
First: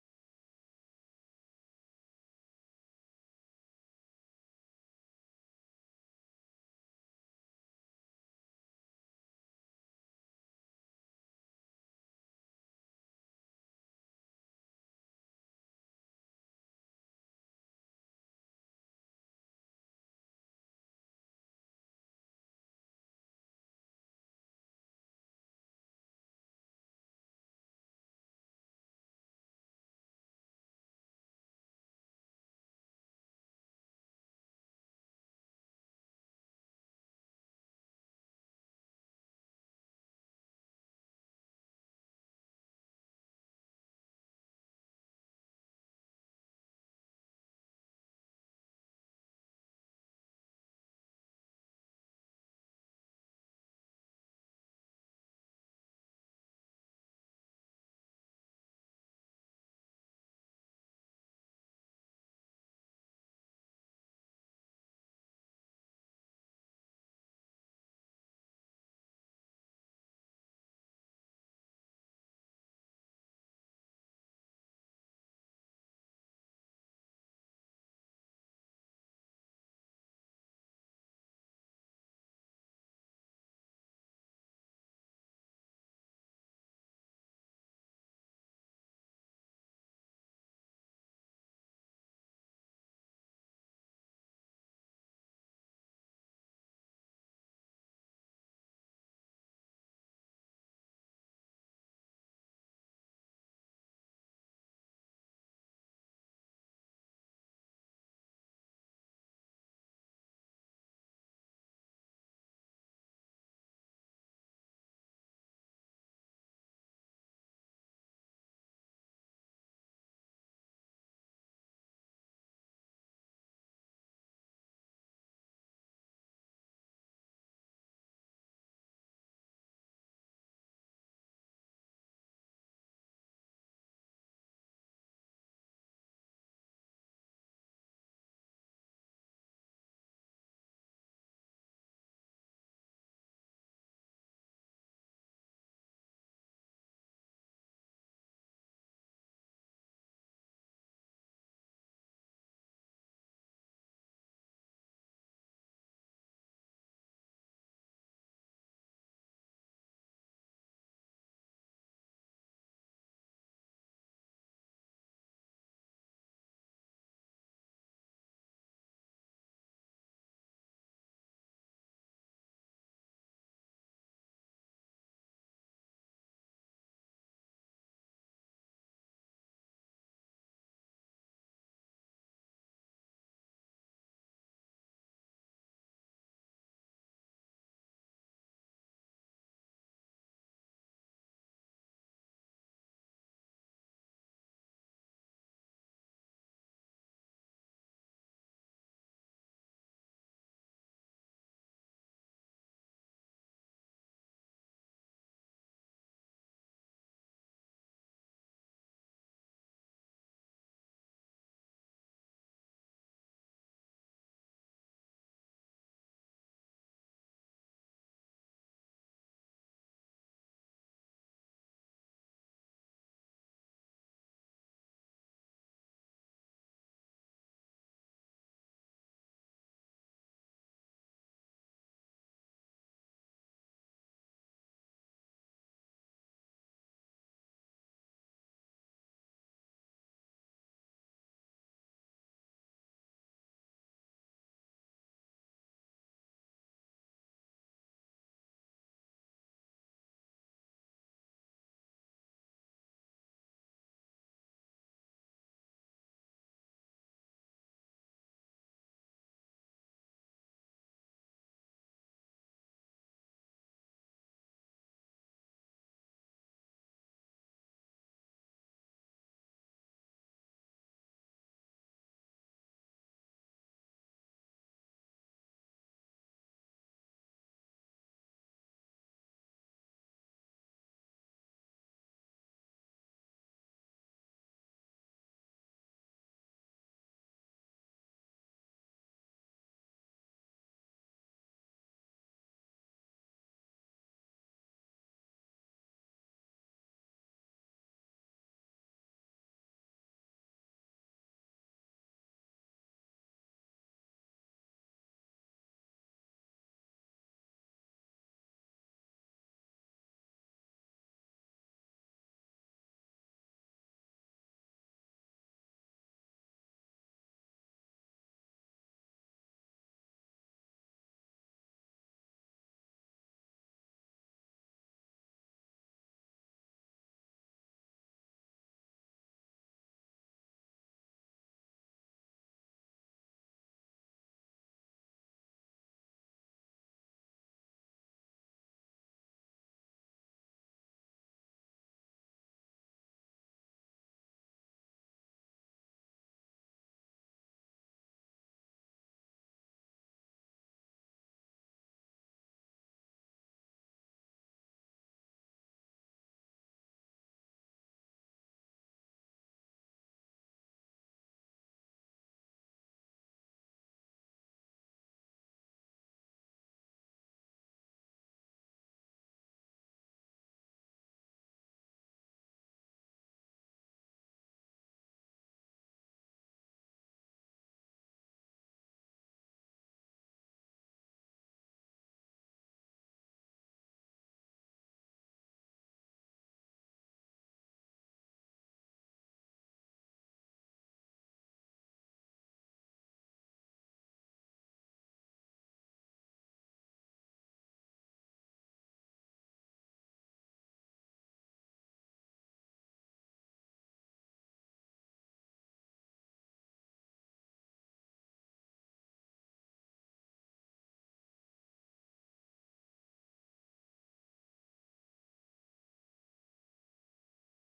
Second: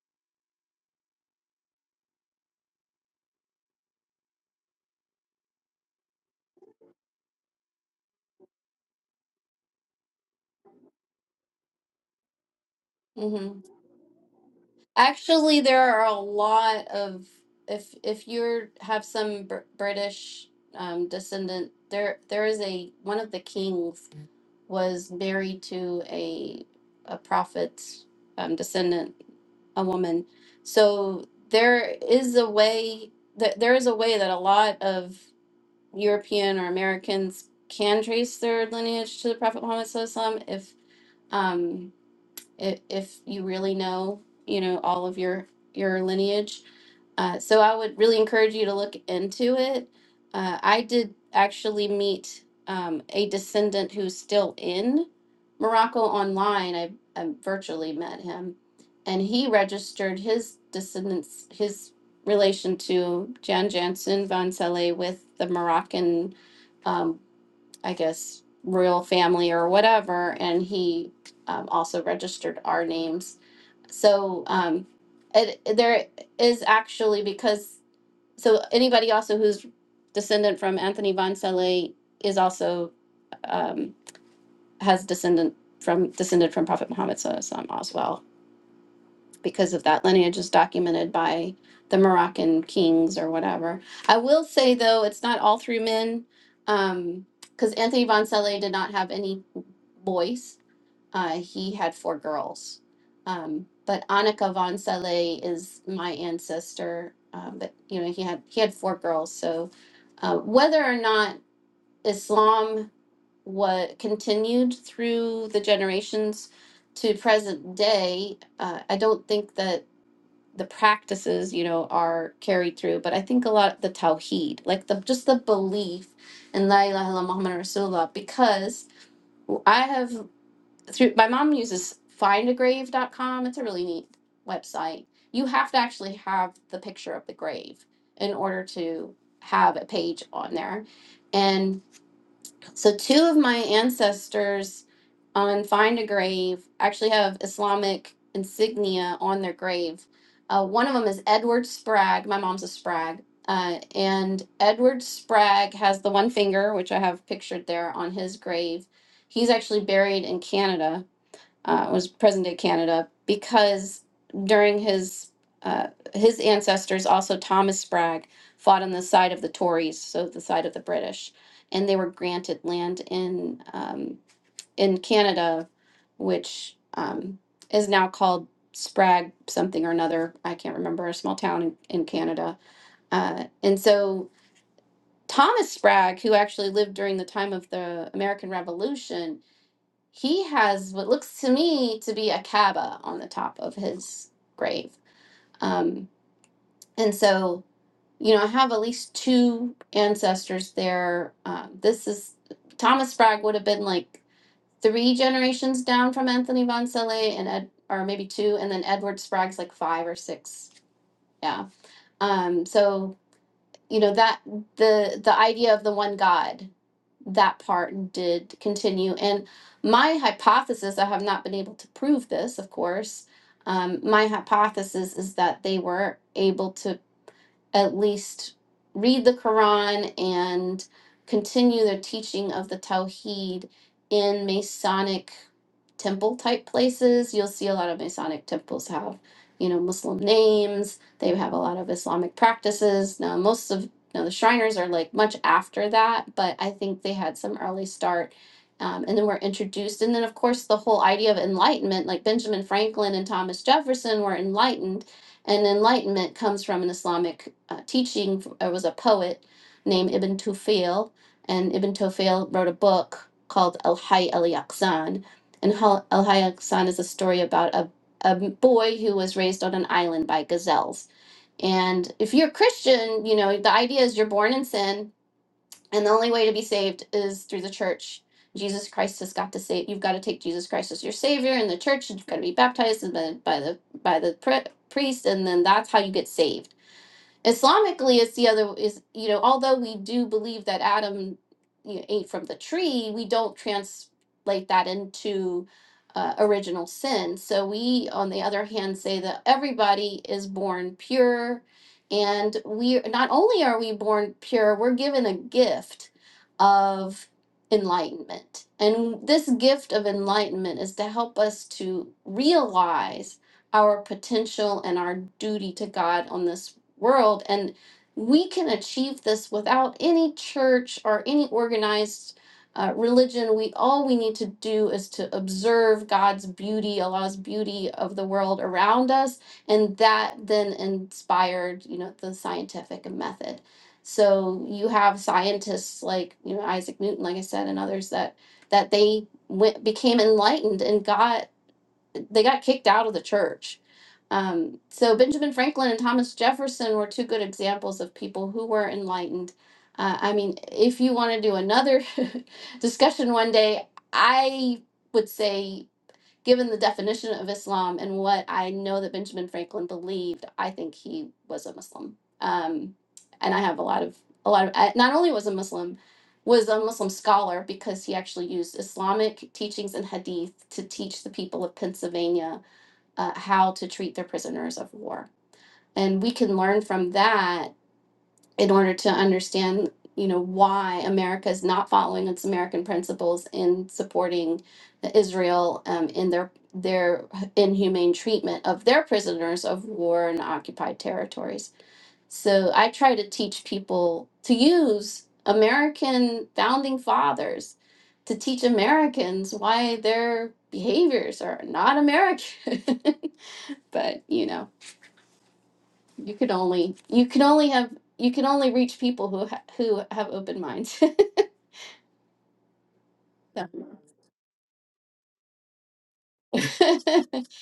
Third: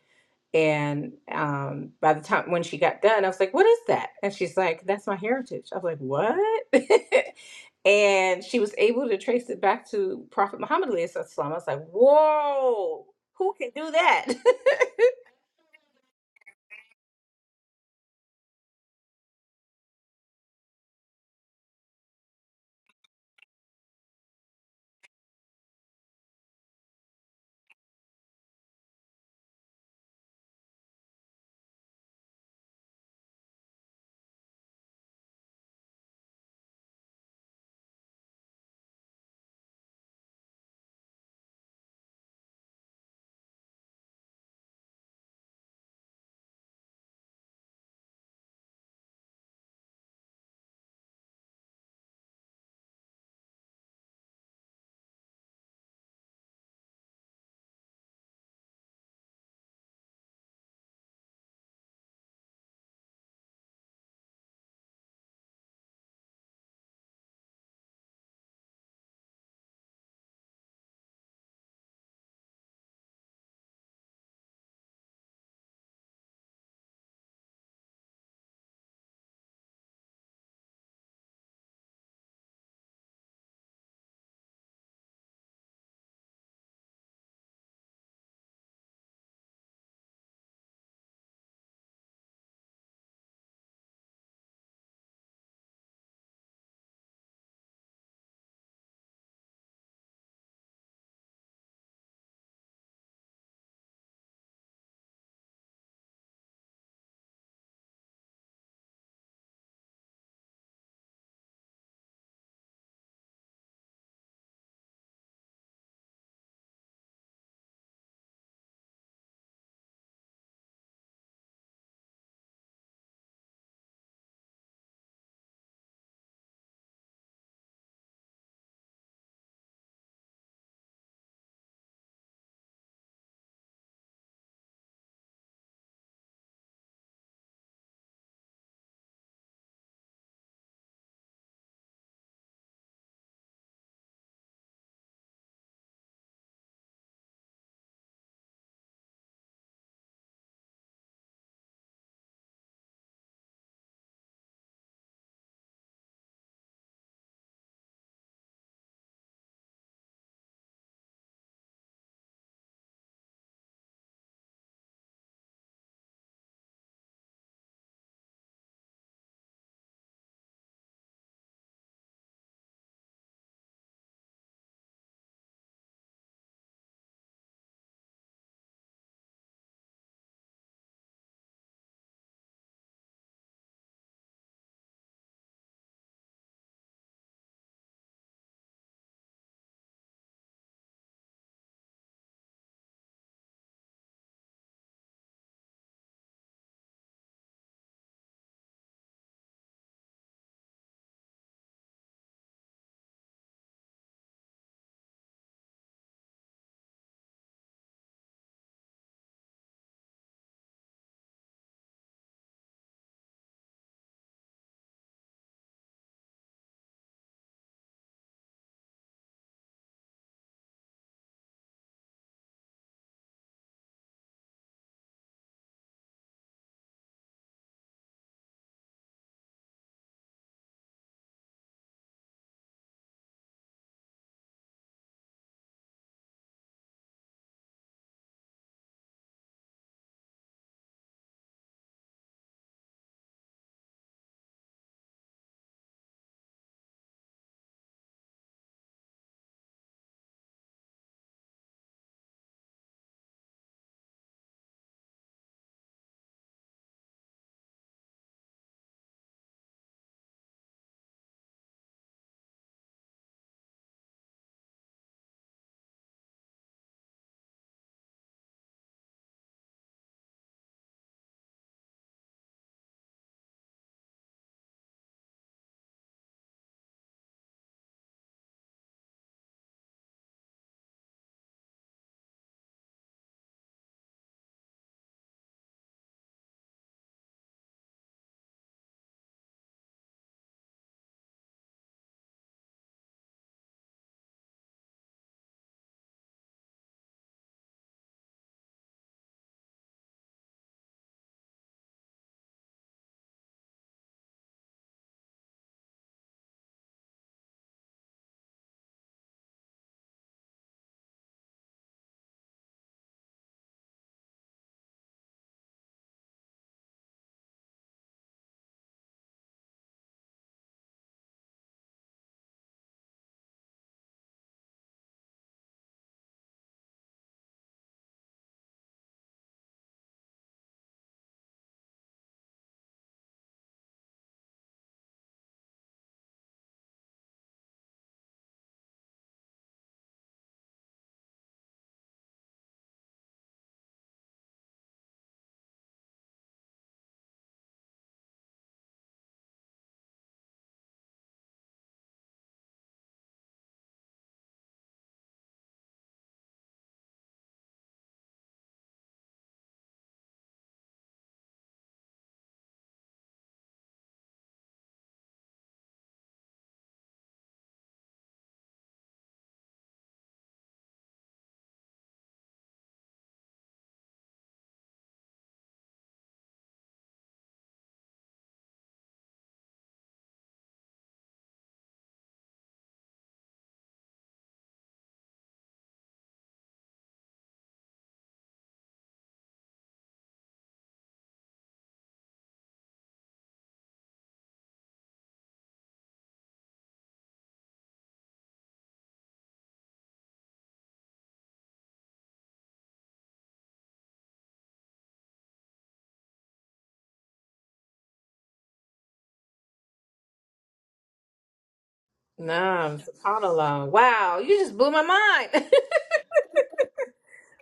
[SPEAKER 1] And um, by the time when she got done, I was like, what is that? And she's like, that's my heritage. I was like, what? and she was able to trace it back to Prophet Muhammad. alayhi salam. I was like, whoa, who
[SPEAKER 2] hmm
[SPEAKER 1] can do that?
[SPEAKER 2] Actually, there are a lot of if if you have some Br- British um, descendant, there there is a one of the kings was married to a a prophet's um, descendant, a woman. So there is a way that there is a way that a lot of European or Americans can trace their lineage to the Prophet Muhammad SAW if um, if, if you really know, you know, all of your your lineage. Uh, so I would really encourage you to look into it. Uh, I did actually meet um, a descendant who's still in Morocco online. I, I virtually met him, and he registered his descendants, his relation to Jan Jansen van Selle with the Moroccan. um, I guess, royal family or whatever, and he um, also registered our names. So um, it, there is actually because so anybody also who's descendant from Anthony von Saleh is also um, has descendant from descended from Prophet Muhammad SAW as well because of that lineage is documented by the Moroccan kings or whatever. I will say though, it's not all through men, because Anthony von Selle did not have any boys. Uh, he had four girls. Um, but Annika von Selle is my ancestor. Um, but you know, he had he had four girls. So uh, whether or not Islam was continued through the generations to present day, uh, I don't think that the practices you know are carried through but i think a lot of the tawheed like the just the belief in la ilaha illallah muhammad rasulullah because i have through my mom uses find a grave dot com. it's a really neat website you have to actually have the picture of the grave in order to have a page on there and. So two of my ancestors on Find a Grave actually have Islamic insignia on their grave. Uh, one of them is Edward Sprague. My mom's a Sprague. Uh, and Edward Sprague has the one finger, which I have pictured there on his grave. He's actually buried in Canada uh, was present day Canada because during his uh, his ancestors also Thomas Sprague fought on the side of the Tories, so the side of the British, and they were granted land in um, in Canada, which um, is now called Sprague something or another. I can't remember a small town in, in Canada, uh, and so Thomas Sprague, who actually lived during the time of the American Revolution, he has what looks to me to be a Kaaba on the top of his grave. Um, and so, you know, I have at least two ancestors there. Um, this is Thomas Sprague would have been like three generations down from Anthony Von Selle and Ed, or maybe two, and then Edward Sprague's like five or six. Yeah. Um, so you know that the the idea of the one god that part did continue and my hypothesis i have not been able to prove this of course um, my hypothesis is that they were able to at least read the Quran and continue their teaching of the Tawheed in Masonic temple type places. You'll see a lot of Masonic temples have, you know, Muslim names. They have a lot of Islamic practices. Now, most of now the Shriners are like much after that, but I think they had some early start. Um, and then were introduced. And then, of course, the whole idea of enlightenment, like Benjamin Franklin and Thomas Jefferson were enlightened and enlightenment comes from an Islamic uh, teaching. There was a poet named Ibn Tufil, and Ibn Tufil wrote a book called Al Hayy al Yaqzan. And Hal- Al Hayy al Yaqzan is a story about a, a boy who was raised on an island by gazelles. And if you're Christian, you know, the idea is you're born in sin and the only way to be saved is through the church. Jesus Christ has got to save. You've got to take Jesus Christ as your savior in the church. You've got to be baptized and then by the by the pri- priest, and then that's how you get saved. Islamically, it's the other is you know although we do believe that Adam you know, ate from the tree, we don't translate that into uh, original sin. So we, on the other hand, say that everybody is born pure, and we not only are we born pure, we're given a gift of enlightenment, and this gift of enlightenment is to help us to realize our potential and our duty to God on this world and we can achieve this without any church or any organized uh, religion we all we need to do is to observe god's beauty allah's beauty of the world around us and that then inspired you know the scientific method so you have scientists like you know isaac newton like i said and others that that they went became enlightened and god they got kicked out of the church. Um, so Benjamin Franklin and Thomas Jefferson were two good examples of people who were enlightened. Uh, I mean, if you want to do another discussion one day, I would say given the definition of Islam and what I know that Benjamin Franklin believed, I think he was a Muslim. Um, and I have a lot of a lot of I- not only was a Muslim, was a Muslim scholar because he actually used Islamic teachings and hadith to teach the people of Pennsylvania uh, how to treat their prisoners of war. And we can learn from that in order to understand you know why america is not following its american principles in supporting israel um, in their their inhumane treatment of their prisoners of war in occupied territories so i try to teach people to use american founding fathers to teach americans why their behaviors are not american but you know you can only you can only have you can only reach people who ha- who have open minds.
[SPEAKER 1] nah,
[SPEAKER 2] So.
[SPEAKER 1] subhanAllah. Wow, you just blew my mind.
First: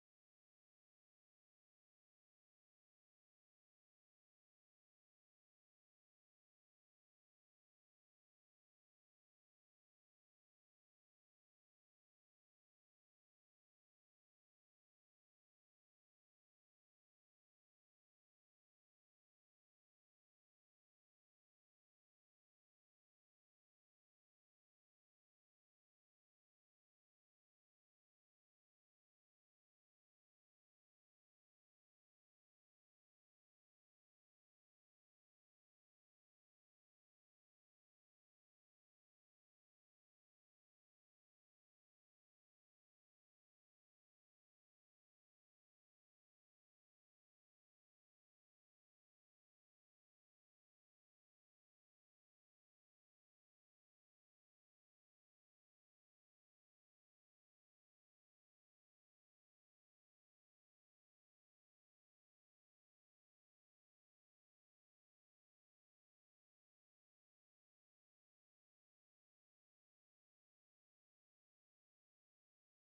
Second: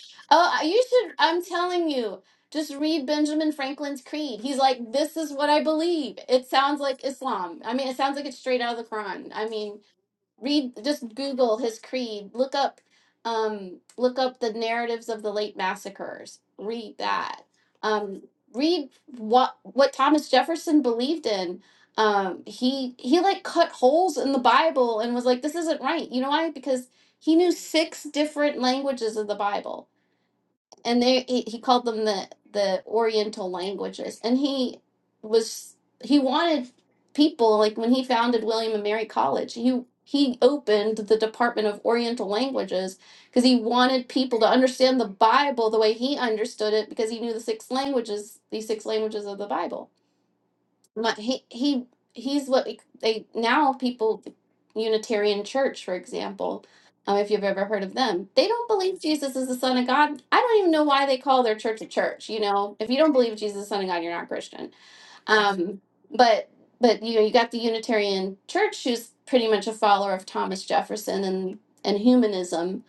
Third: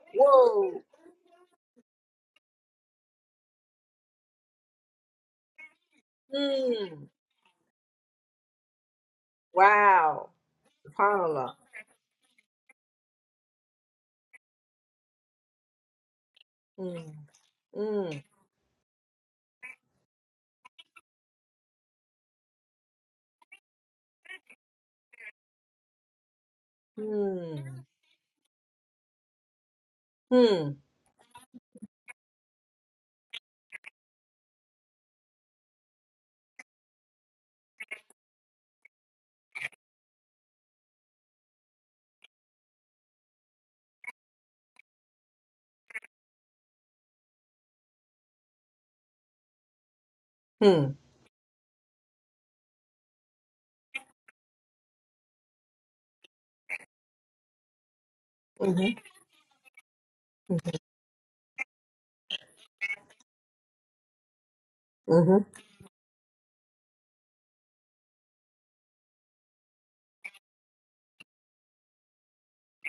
[SPEAKER 2] oh,
[SPEAKER 1] whoa.
[SPEAKER 2] you should. I'm telling you, just read Benjamin Franklin's creed. He's like, this is what I believe. It sounds like
[SPEAKER 1] Mm.
[SPEAKER 2] Islam. I mean, it sounds like it's straight out of the Quran. I mean,
[SPEAKER 1] Wow.
[SPEAKER 2] read just
[SPEAKER 1] Paula.
[SPEAKER 2] google his creed look up um look up the narratives of the late massacres read
[SPEAKER 1] Mm.
[SPEAKER 2] that um
[SPEAKER 1] Mm.
[SPEAKER 2] read what what thomas jefferson believed in um he he like cut holes in the bible and was like this isn't right you know why because he knew
[SPEAKER 1] Mm.
[SPEAKER 2] six different languages of the bible
[SPEAKER 1] Hmm.
[SPEAKER 2] and they he, he called them the the oriental languages and he was he wanted people like when he founded william and mary college he he opened the department of oriental languages because he wanted people to understand the bible the way he understood it because he knew the six languages these six languages of the bible
[SPEAKER 1] Hmm.
[SPEAKER 2] my, he he he's what we, they now people Unitarian Church, for example, um, if you've ever heard of them, they don't
[SPEAKER 1] Mhm.
[SPEAKER 2] believe Jesus is the Son of God. I don't even know why they call their church a church. You know, if you don't believe Jesus is the Son of God, you're not a Christian.
[SPEAKER 1] Mhm.
[SPEAKER 2] Um, but but you know, you got the Unitarian Church, who's pretty much a follower of Thomas Jefferson and and humanism,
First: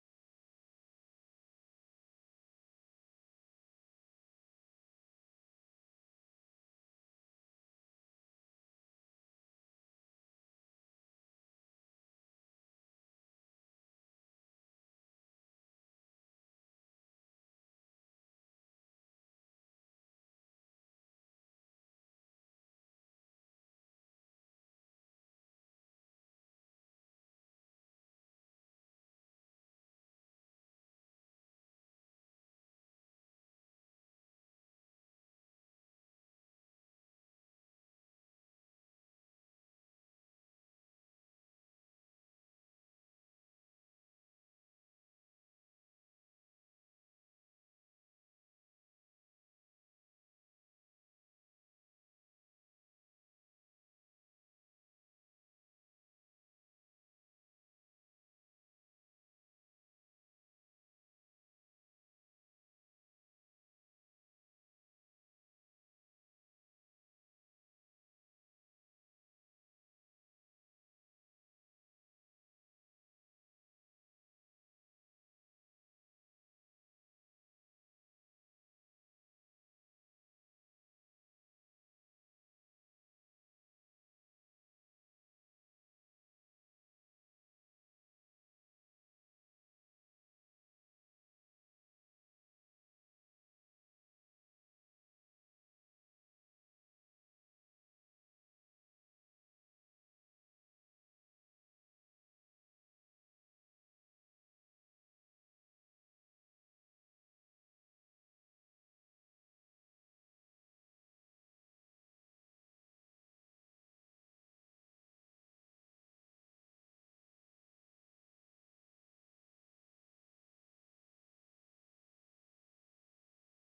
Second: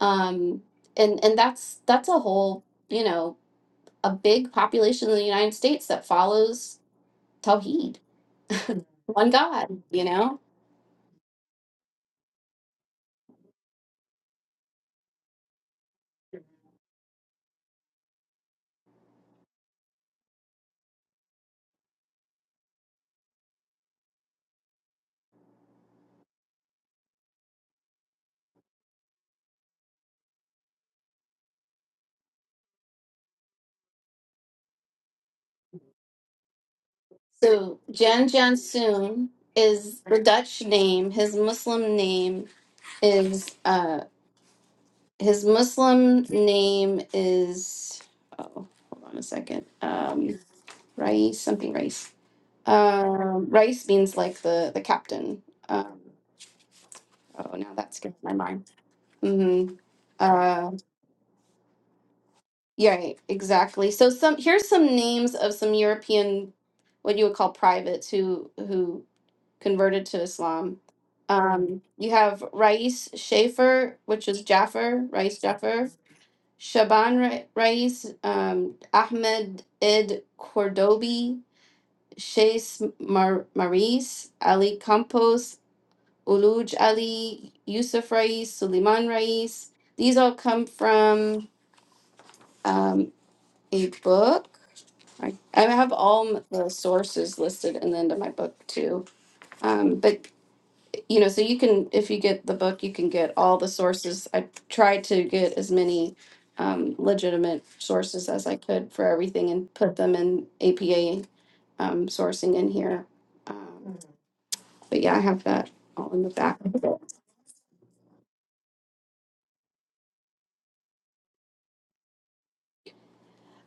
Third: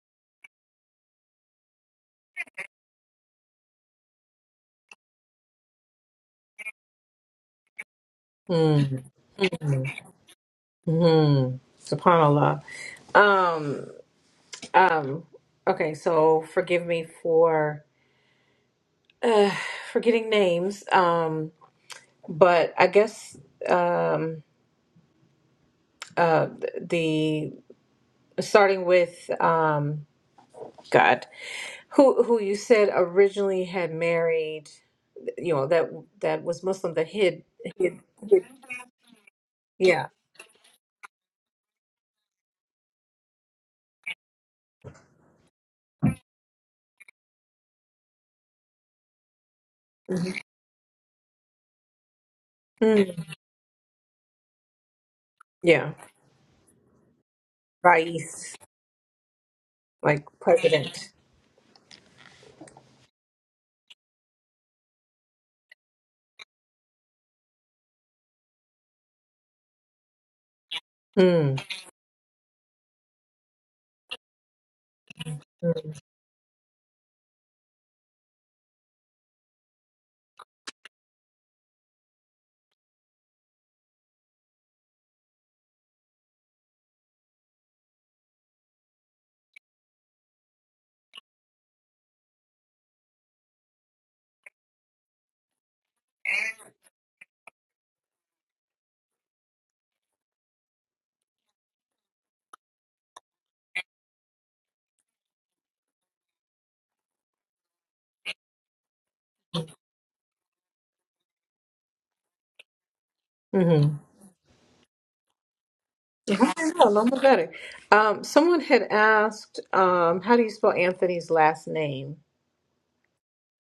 [SPEAKER 2] um, and and that's that's a whole you know a big population in the United States that follows Tawheed
[SPEAKER 1] Mm.
[SPEAKER 2] one God,
[SPEAKER 1] Mhm.
[SPEAKER 2] you know?
[SPEAKER 1] Mhm. SubhanAllah. Um, um, okay, so forgive me for uh, forgetting names. Um, but I guess um, uh, the starting with um, God, who who you said originally had married. you know that that was Muslim that hid,
[SPEAKER 2] So
[SPEAKER 1] hid,
[SPEAKER 2] Jan
[SPEAKER 1] hid
[SPEAKER 2] Jansoon is
[SPEAKER 1] yeah
[SPEAKER 2] the Dutch name. His Muslim name is uh his Muslim name is oh hold on a second. Um
[SPEAKER 1] Mhm.
[SPEAKER 2] Rice something Rice.
[SPEAKER 1] mm,
[SPEAKER 2] Um Rice means like the the captain.
[SPEAKER 1] yeah
[SPEAKER 2] Um oh now that's skipped my
[SPEAKER 1] Rais
[SPEAKER 2] mind. Mm-hmm.
[SPEAKER 1] like
[SPEAKER 2] Uh
[SPEAKER 1] president.
[SPEAKER 2] yeah, right, exactly. So some here's some names of some European what you would call privates who who converted to Islam.
[SPEAKER 1] Mm,
[SPEAKER 2] Um, you have Rais Schaefer, which is Jaffer, Rais Jaffer,
[SPEAKER 1] mm,
[SPEAKER 2] Shaban Ra- Rais, um, Ahmed Ed Cordobi, Chase Mar- Maris, Ali Campos, Uluj Ali, Yusuf Rais, Suleiman Rais. These all come from um, a book. I, I have all the sources listed in the end of my book too. Um, but you know, so you can, if you get the book, you can get all the sources. I tried to get as many um, legitimate sources as I could for everything and put them in APA um, sourcing in here.
[SPEAKER 1] mm-hmm.
[SPEAKER 2] Um, but yeah, I have that all in the back.
[SPEAKER 1] Um, someone had asked, um, how do you spell Anthony's last name?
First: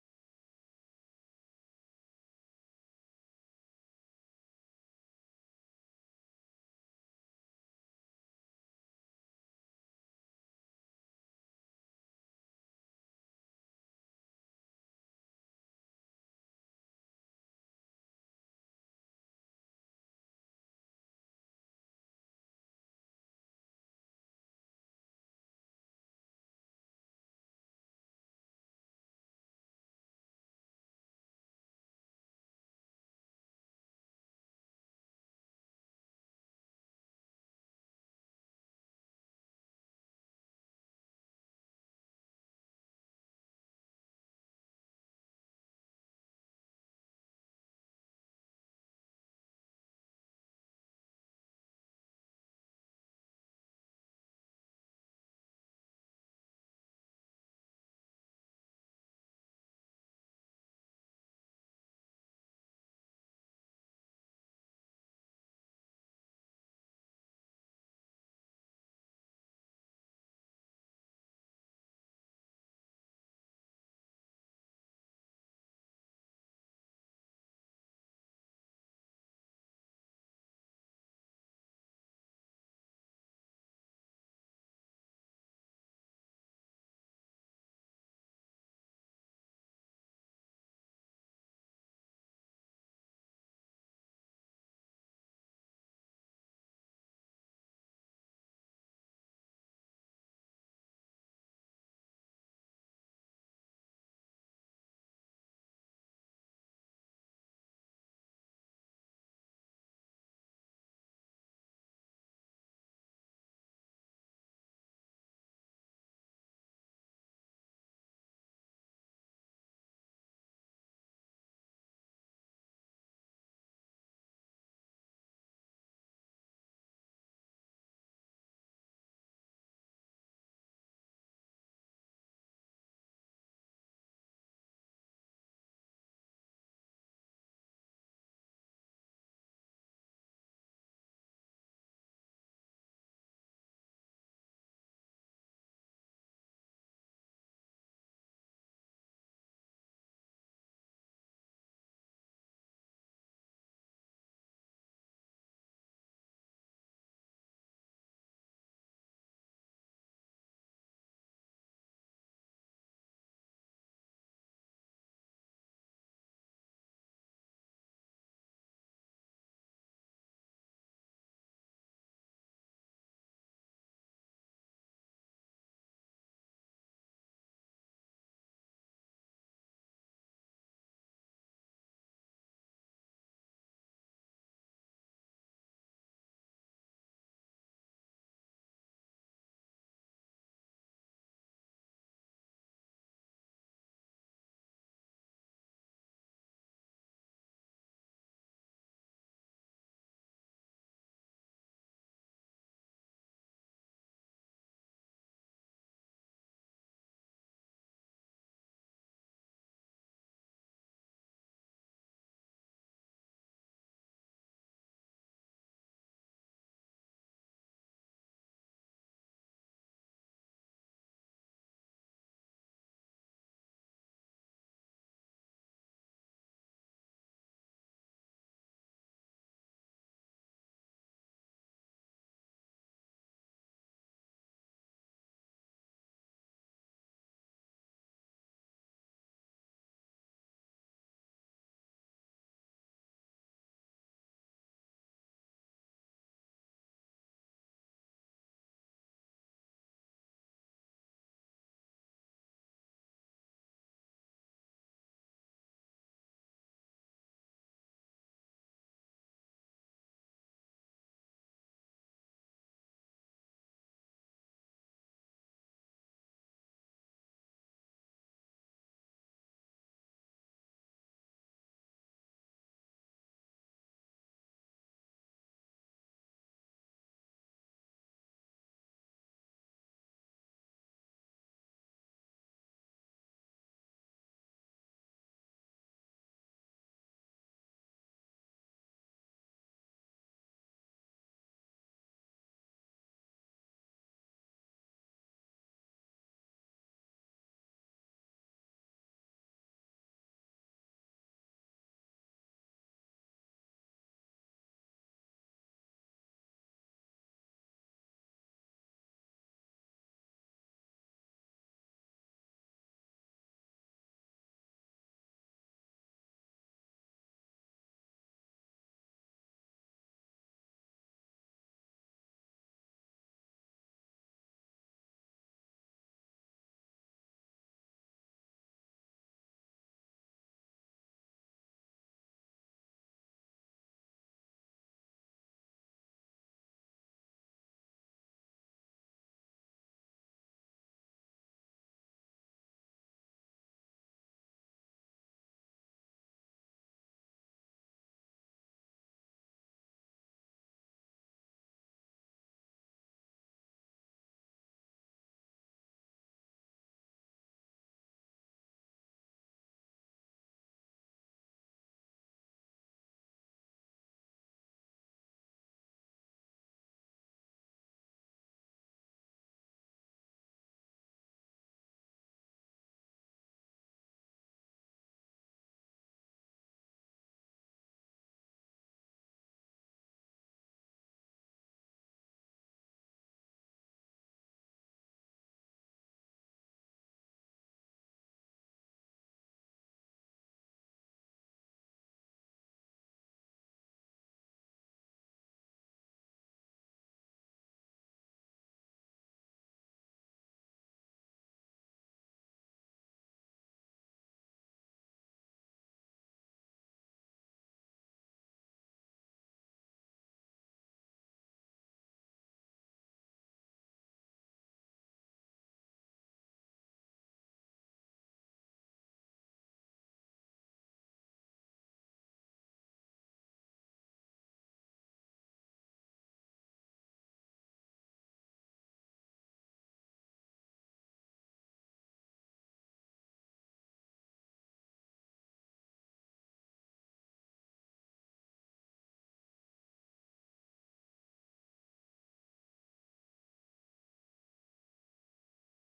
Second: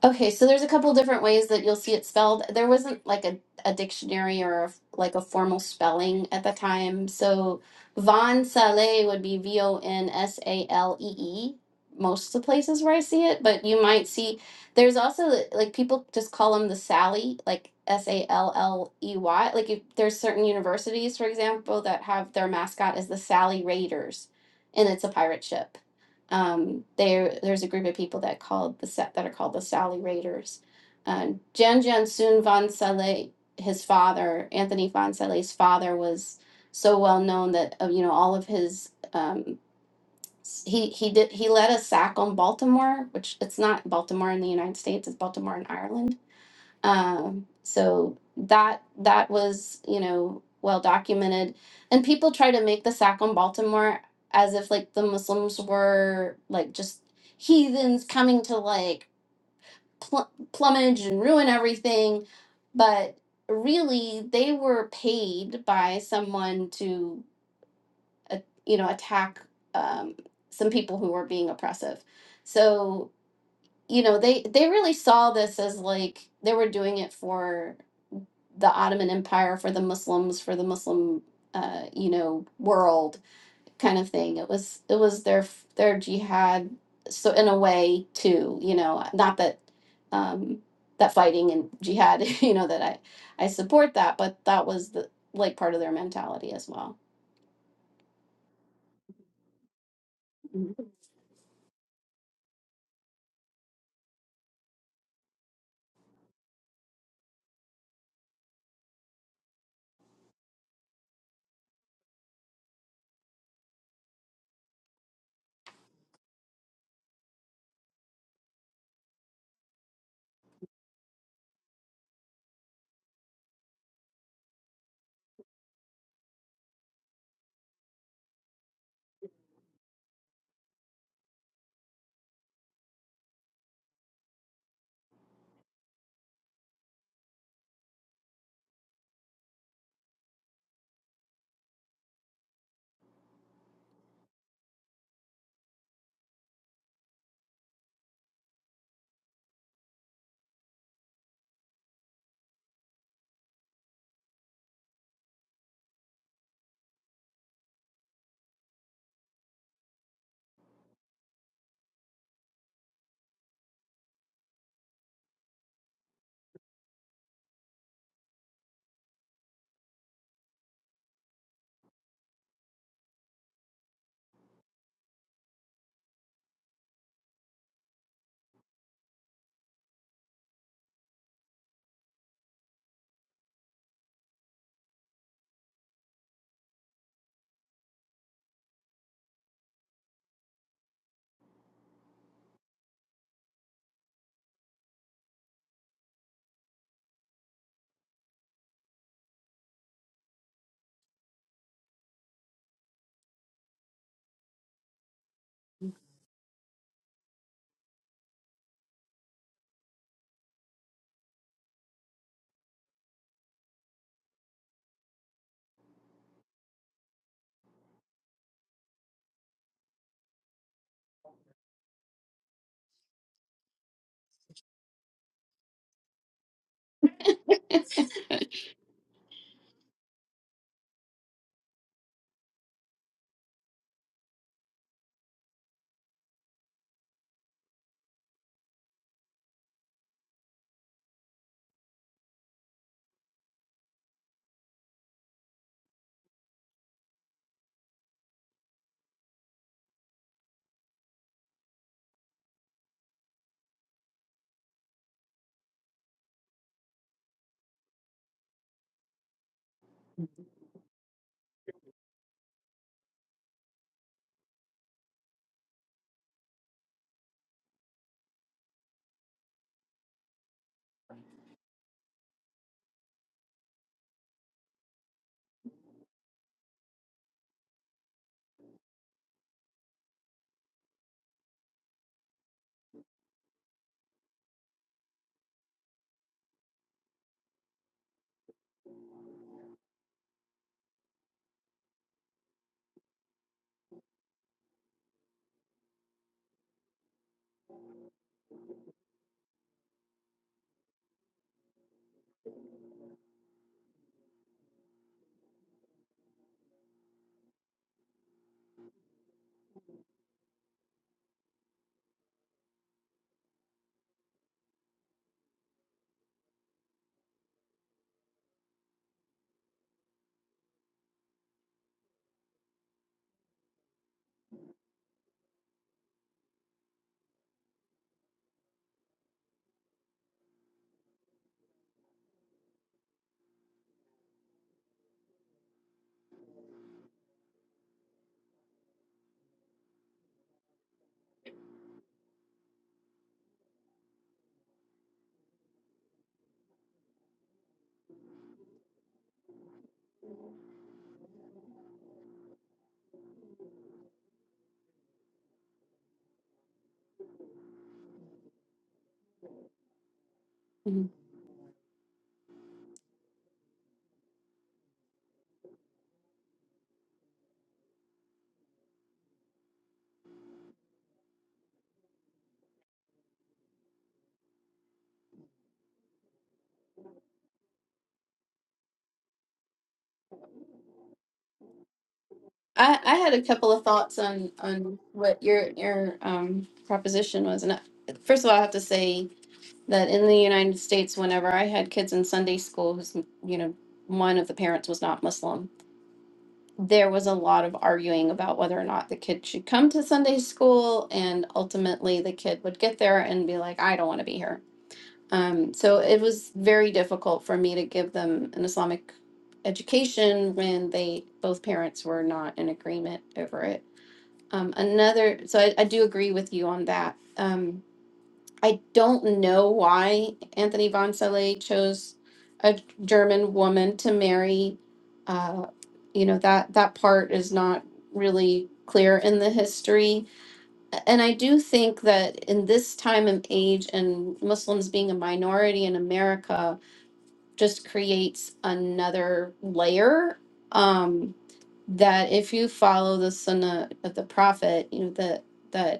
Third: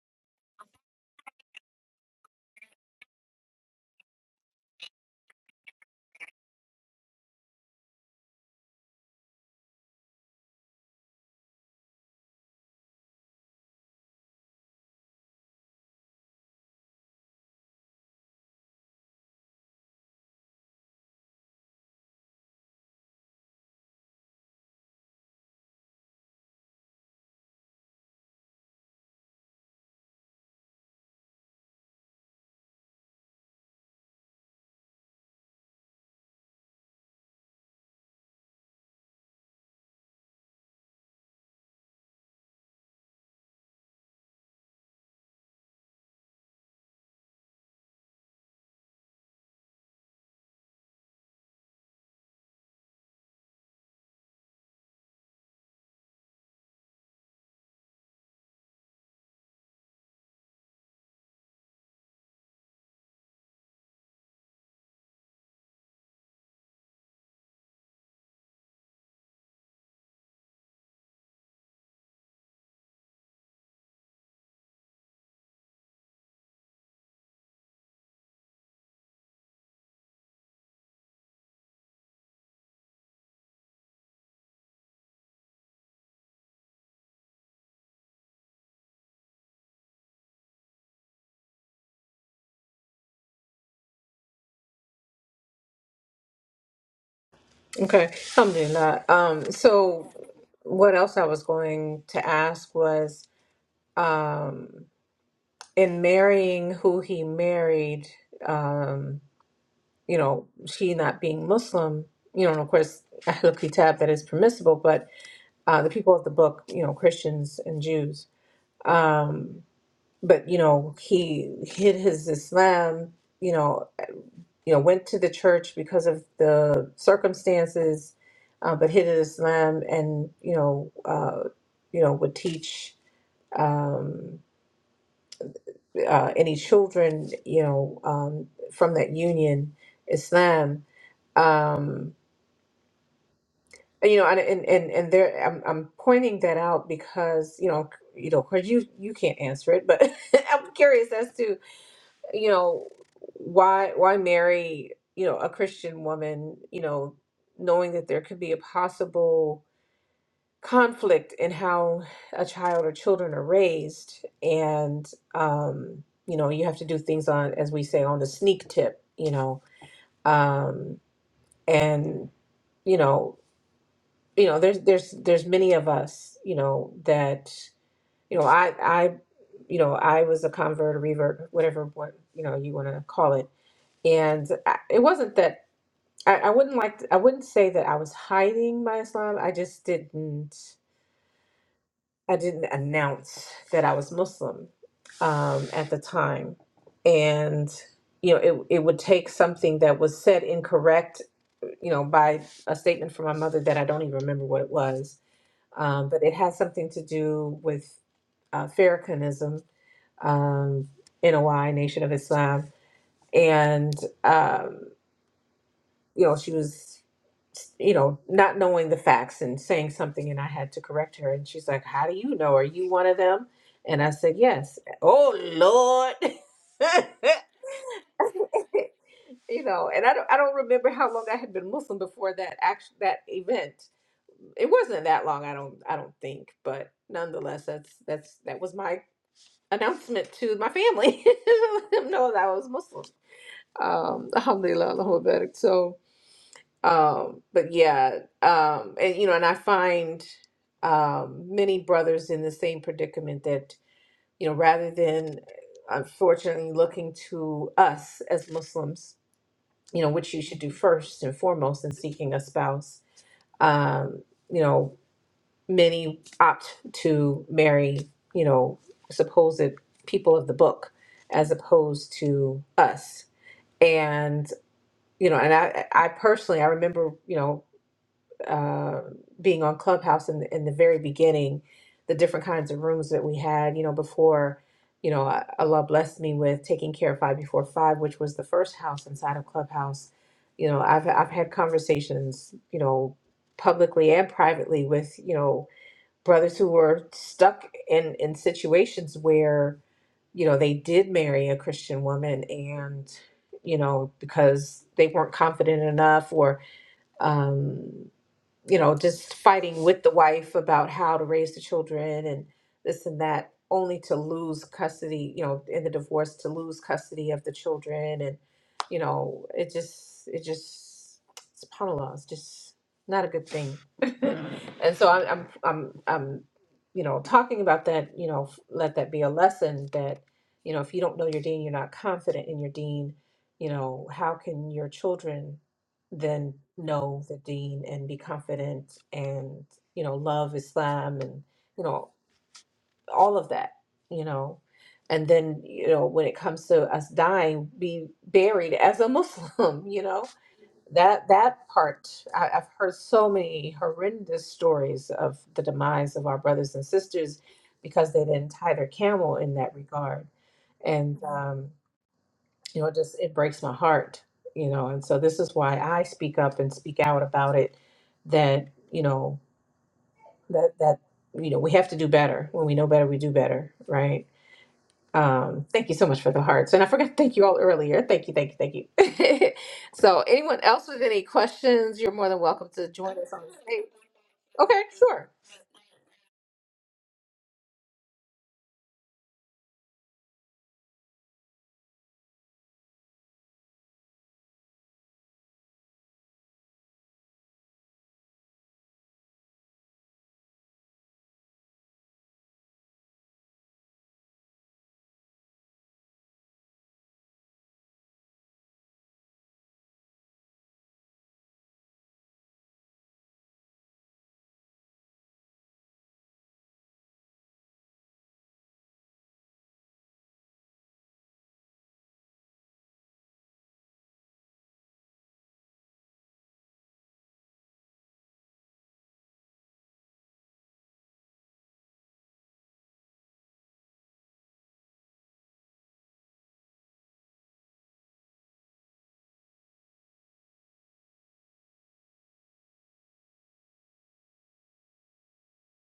[SPEAKER 2] Okay, so there's a couple different ways that you'll see it spelled. There wasn't like a, a dictionary or a, like a formal spelling at the time. So Von Saleh would be V O N S A L E E, most of the places where I see it, but you might see there's also like people just call them the Sally, like S A L L E Y. Like if there's certain universities, for example, that have their mascot as the Sally Raiders, and it's a pirate ship um, there there's a group of people that called the set that are called the Sally Raiders. Uh, Jan Jan Soon Van Saleh, his father, Anthony Van Saleh's father, was so well known that uh, you know all of his um, s- he he did he led a sack on Baltimore, which it's not Baltimore in the United States, it's Baltimore in Ireland um, so that that was, you know, well documented. And people try to make the sack on Baltimore as if like the Muslims were like just heathens coming to like pl- plumage and ruin everything, but really they were paid by someone to uh, you know attack um, some people who were being oppressive. So you know they they really saw this as like they were doing it for the Ottoman Empire for the Muslims for the Muslim uh, you know world kind of thing. It was it was their their jihad so in a way too you know not that um, that fighting and jihad you know that I I support that but that was the like part of their mentality as well.
[SPEAKER 1] Okay, alhamdulillah. Um, so
[SPEAKER 2] Mhm.
[SPEAKER 1] what else I was going to ask was, um, in marrying who he married, um, you know, she not being Muslim, you know, and of course, Ahlul Kitab, that is permissible, but uh, the people of the book, you know, Christians and Jews. Um, but, you know, he hid his Islam, you know, you know, went to the church because of the circumstances, uh, but hid his Islam and, you know, uh, you know, would teach um, uh, any children, you know, um, from that union Islam. Um, you know and and and, and there I'm, I'm pointing that out because you know c- you know because you you can't answer it but i'm curious as to you know why why marry you know a christian woman you know knowing that there could be a possible conflict in how a child or children are raised and um you know you have to do things on as we say on the sneak tip you know um and you know you know there's there's there's many of us you know that you know i i you know i was a convert a revert whatever what you know you want to call it and I, it wasn't that I, I wouldn't like to, i wouldn't say that i was hiding my islam i just didn't i didn't announce that i was muslim um, at the time and you know it, it would take something that was said incorrect you know by a statement from my mother that i don't even remember what it was um, but it has something to do with uh, Farrakhanism, um, NOI, Nation of Islam, and um, you know she was, you know, not knowing the facts and saying something, and I had to correct her, and she's like, "How do you know? Are you one of them?" And I said, "Yes." Oh Lord.
[SPEAKER 2] It's
[SPEAKER 1] you know, and I don't, I don't remember how long I had been Muslim before that act, that event, it wasn't that long i don't i don't think but nonetheless that's that's that was my announcement to my family let them know that i was muslim um alhamdulillah Allahu Akbar. so um but yeah um and you know and i find um many brothers in the same predicament that you know rather than unfortunately looking to us as muslims you know which you should do first and foremost in seeking a spouse um you know many opt to marry, you know, supposed people of the book as opposed to us. And, you know, and I, I personally, I remember, you know, uh, being on Clubhouse in the, in the very beginning, the different kinds of rooms that we had, you know, before, you know, uh, Allah blessed me with taking care of Five Before Five, which was the first house inside of Clubhouse. You know, I've, I've had conversations, you know, publicly and privately with, you know, brothers who were stuck in in situations where you know they did marry a christian woman and you know because they weren't confident enough or um you know, just fighting with the wife about how to raise the children and this and that, only to lose custody, you know, in the divorce to lose custody of the children and you know, it just it just subhanallah, it's just not a good thing. and so I'm I'm I'm I'm you know, talking about that, you know, f- let that be a lesson that, you know, if you don't know your dean, you're not confident in your dean, you know, how can your children then know the dean and be confident and you know love islam and you know all of that you know and then you know when it comes to us dying be buried as a muslim you know that that part I, i've heard so many horrendous stories of the demise of our brothers and sisters because they didn't tie their camel in that regard
[SPEAKER 2] Mhm.
[SPEAKER 1] and Mhm you know, it just it breaks my heart, you know. And so this is why I speak up and speak out about it. That you know that that you know we have to do better. When we know better, we do better, right? Um, thank you so much for the hearts, and I forgot to thank you all earlier. Thank you, thank you, thank you. so, anyone else with any questions, you're more than welcome to
[SPEAKER 2] I, I
[SPEAKER 1] join us
[SPEAKER 2] had
[SPEAKER 1] on
[SPEAKER 2] a
[SPEAKER 1] the
[SPEAKER 2] couple of
[SPEAKER 1] stage.
[SPEAKER 2] thoughts on
[SPEAKER 1] Okay,
[SPEAKER 2] on
[SPEAKER 1] sure.
[SPEAKER 2] what your your um, proposition was and I, first of all I have to say that in the United States, whenever I had kids in Sunday school, who's you know one of the parents was not Muslim, there was a lot of arguing about whether or not the kid should come to Sunday school, and ultimately the kid would get there and be like, "I don't want to be here." Um, so it was very difficult for me to give them an Islamic education when they both parents were not in agreement over it. Um, another, so I, I do agree with you on that. Um, I don't know why Anthony von Sele chose a German woman to marry. Uh, you know that that part is not really clear in the history, and I do think that in this time and age, and Muslims being a minority in America, just creates another layer. Um, that if you follow the Sunnah of the Prophet, you know that that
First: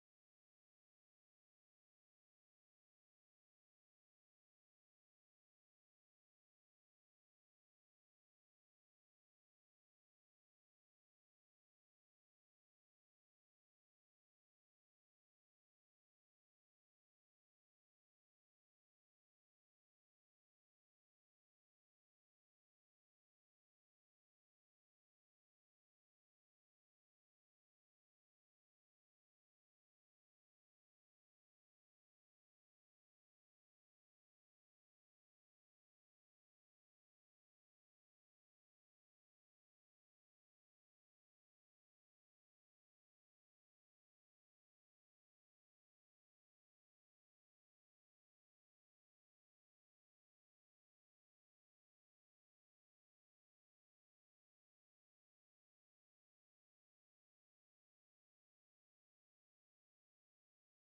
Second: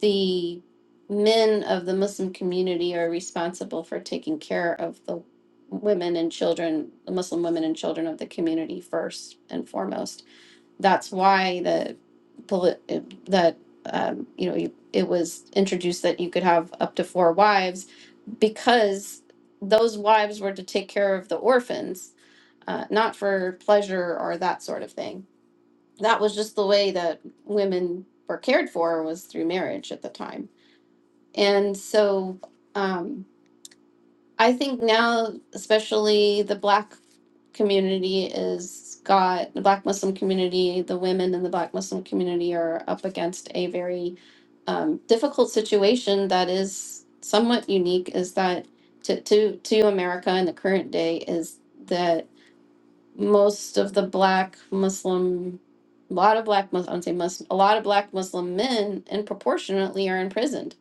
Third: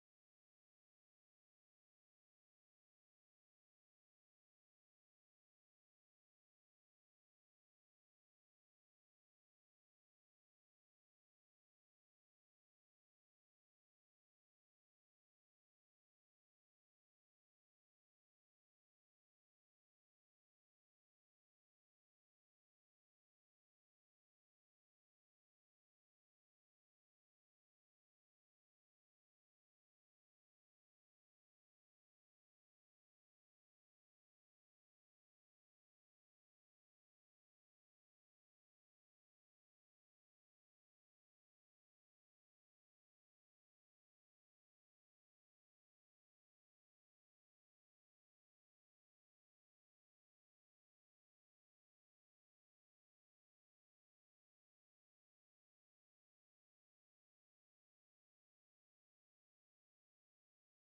[SPEAKER 2] the men of the Muslim community are responsible for taking care of the women and children, the Muslim women and children of the community first and foremost. That's why the poli- uh, that um, you know you, it was introduced that you could have up to four wives because those wives were to take care of the orphans, uh, not for pleasure or that sort of thing. That was just the way that women were cared for was through marriage at the time and so um, I think now, especially the black community is got the black Muslim community, the women in the black Muslim community are up against a very um, difficult situation that is somewhat unique is that to, to, to America in the current day is that most of the black Muslim, a lot of black Muslim, I would say Muslim, a lot of black Muslim men and proportionately are imprisoned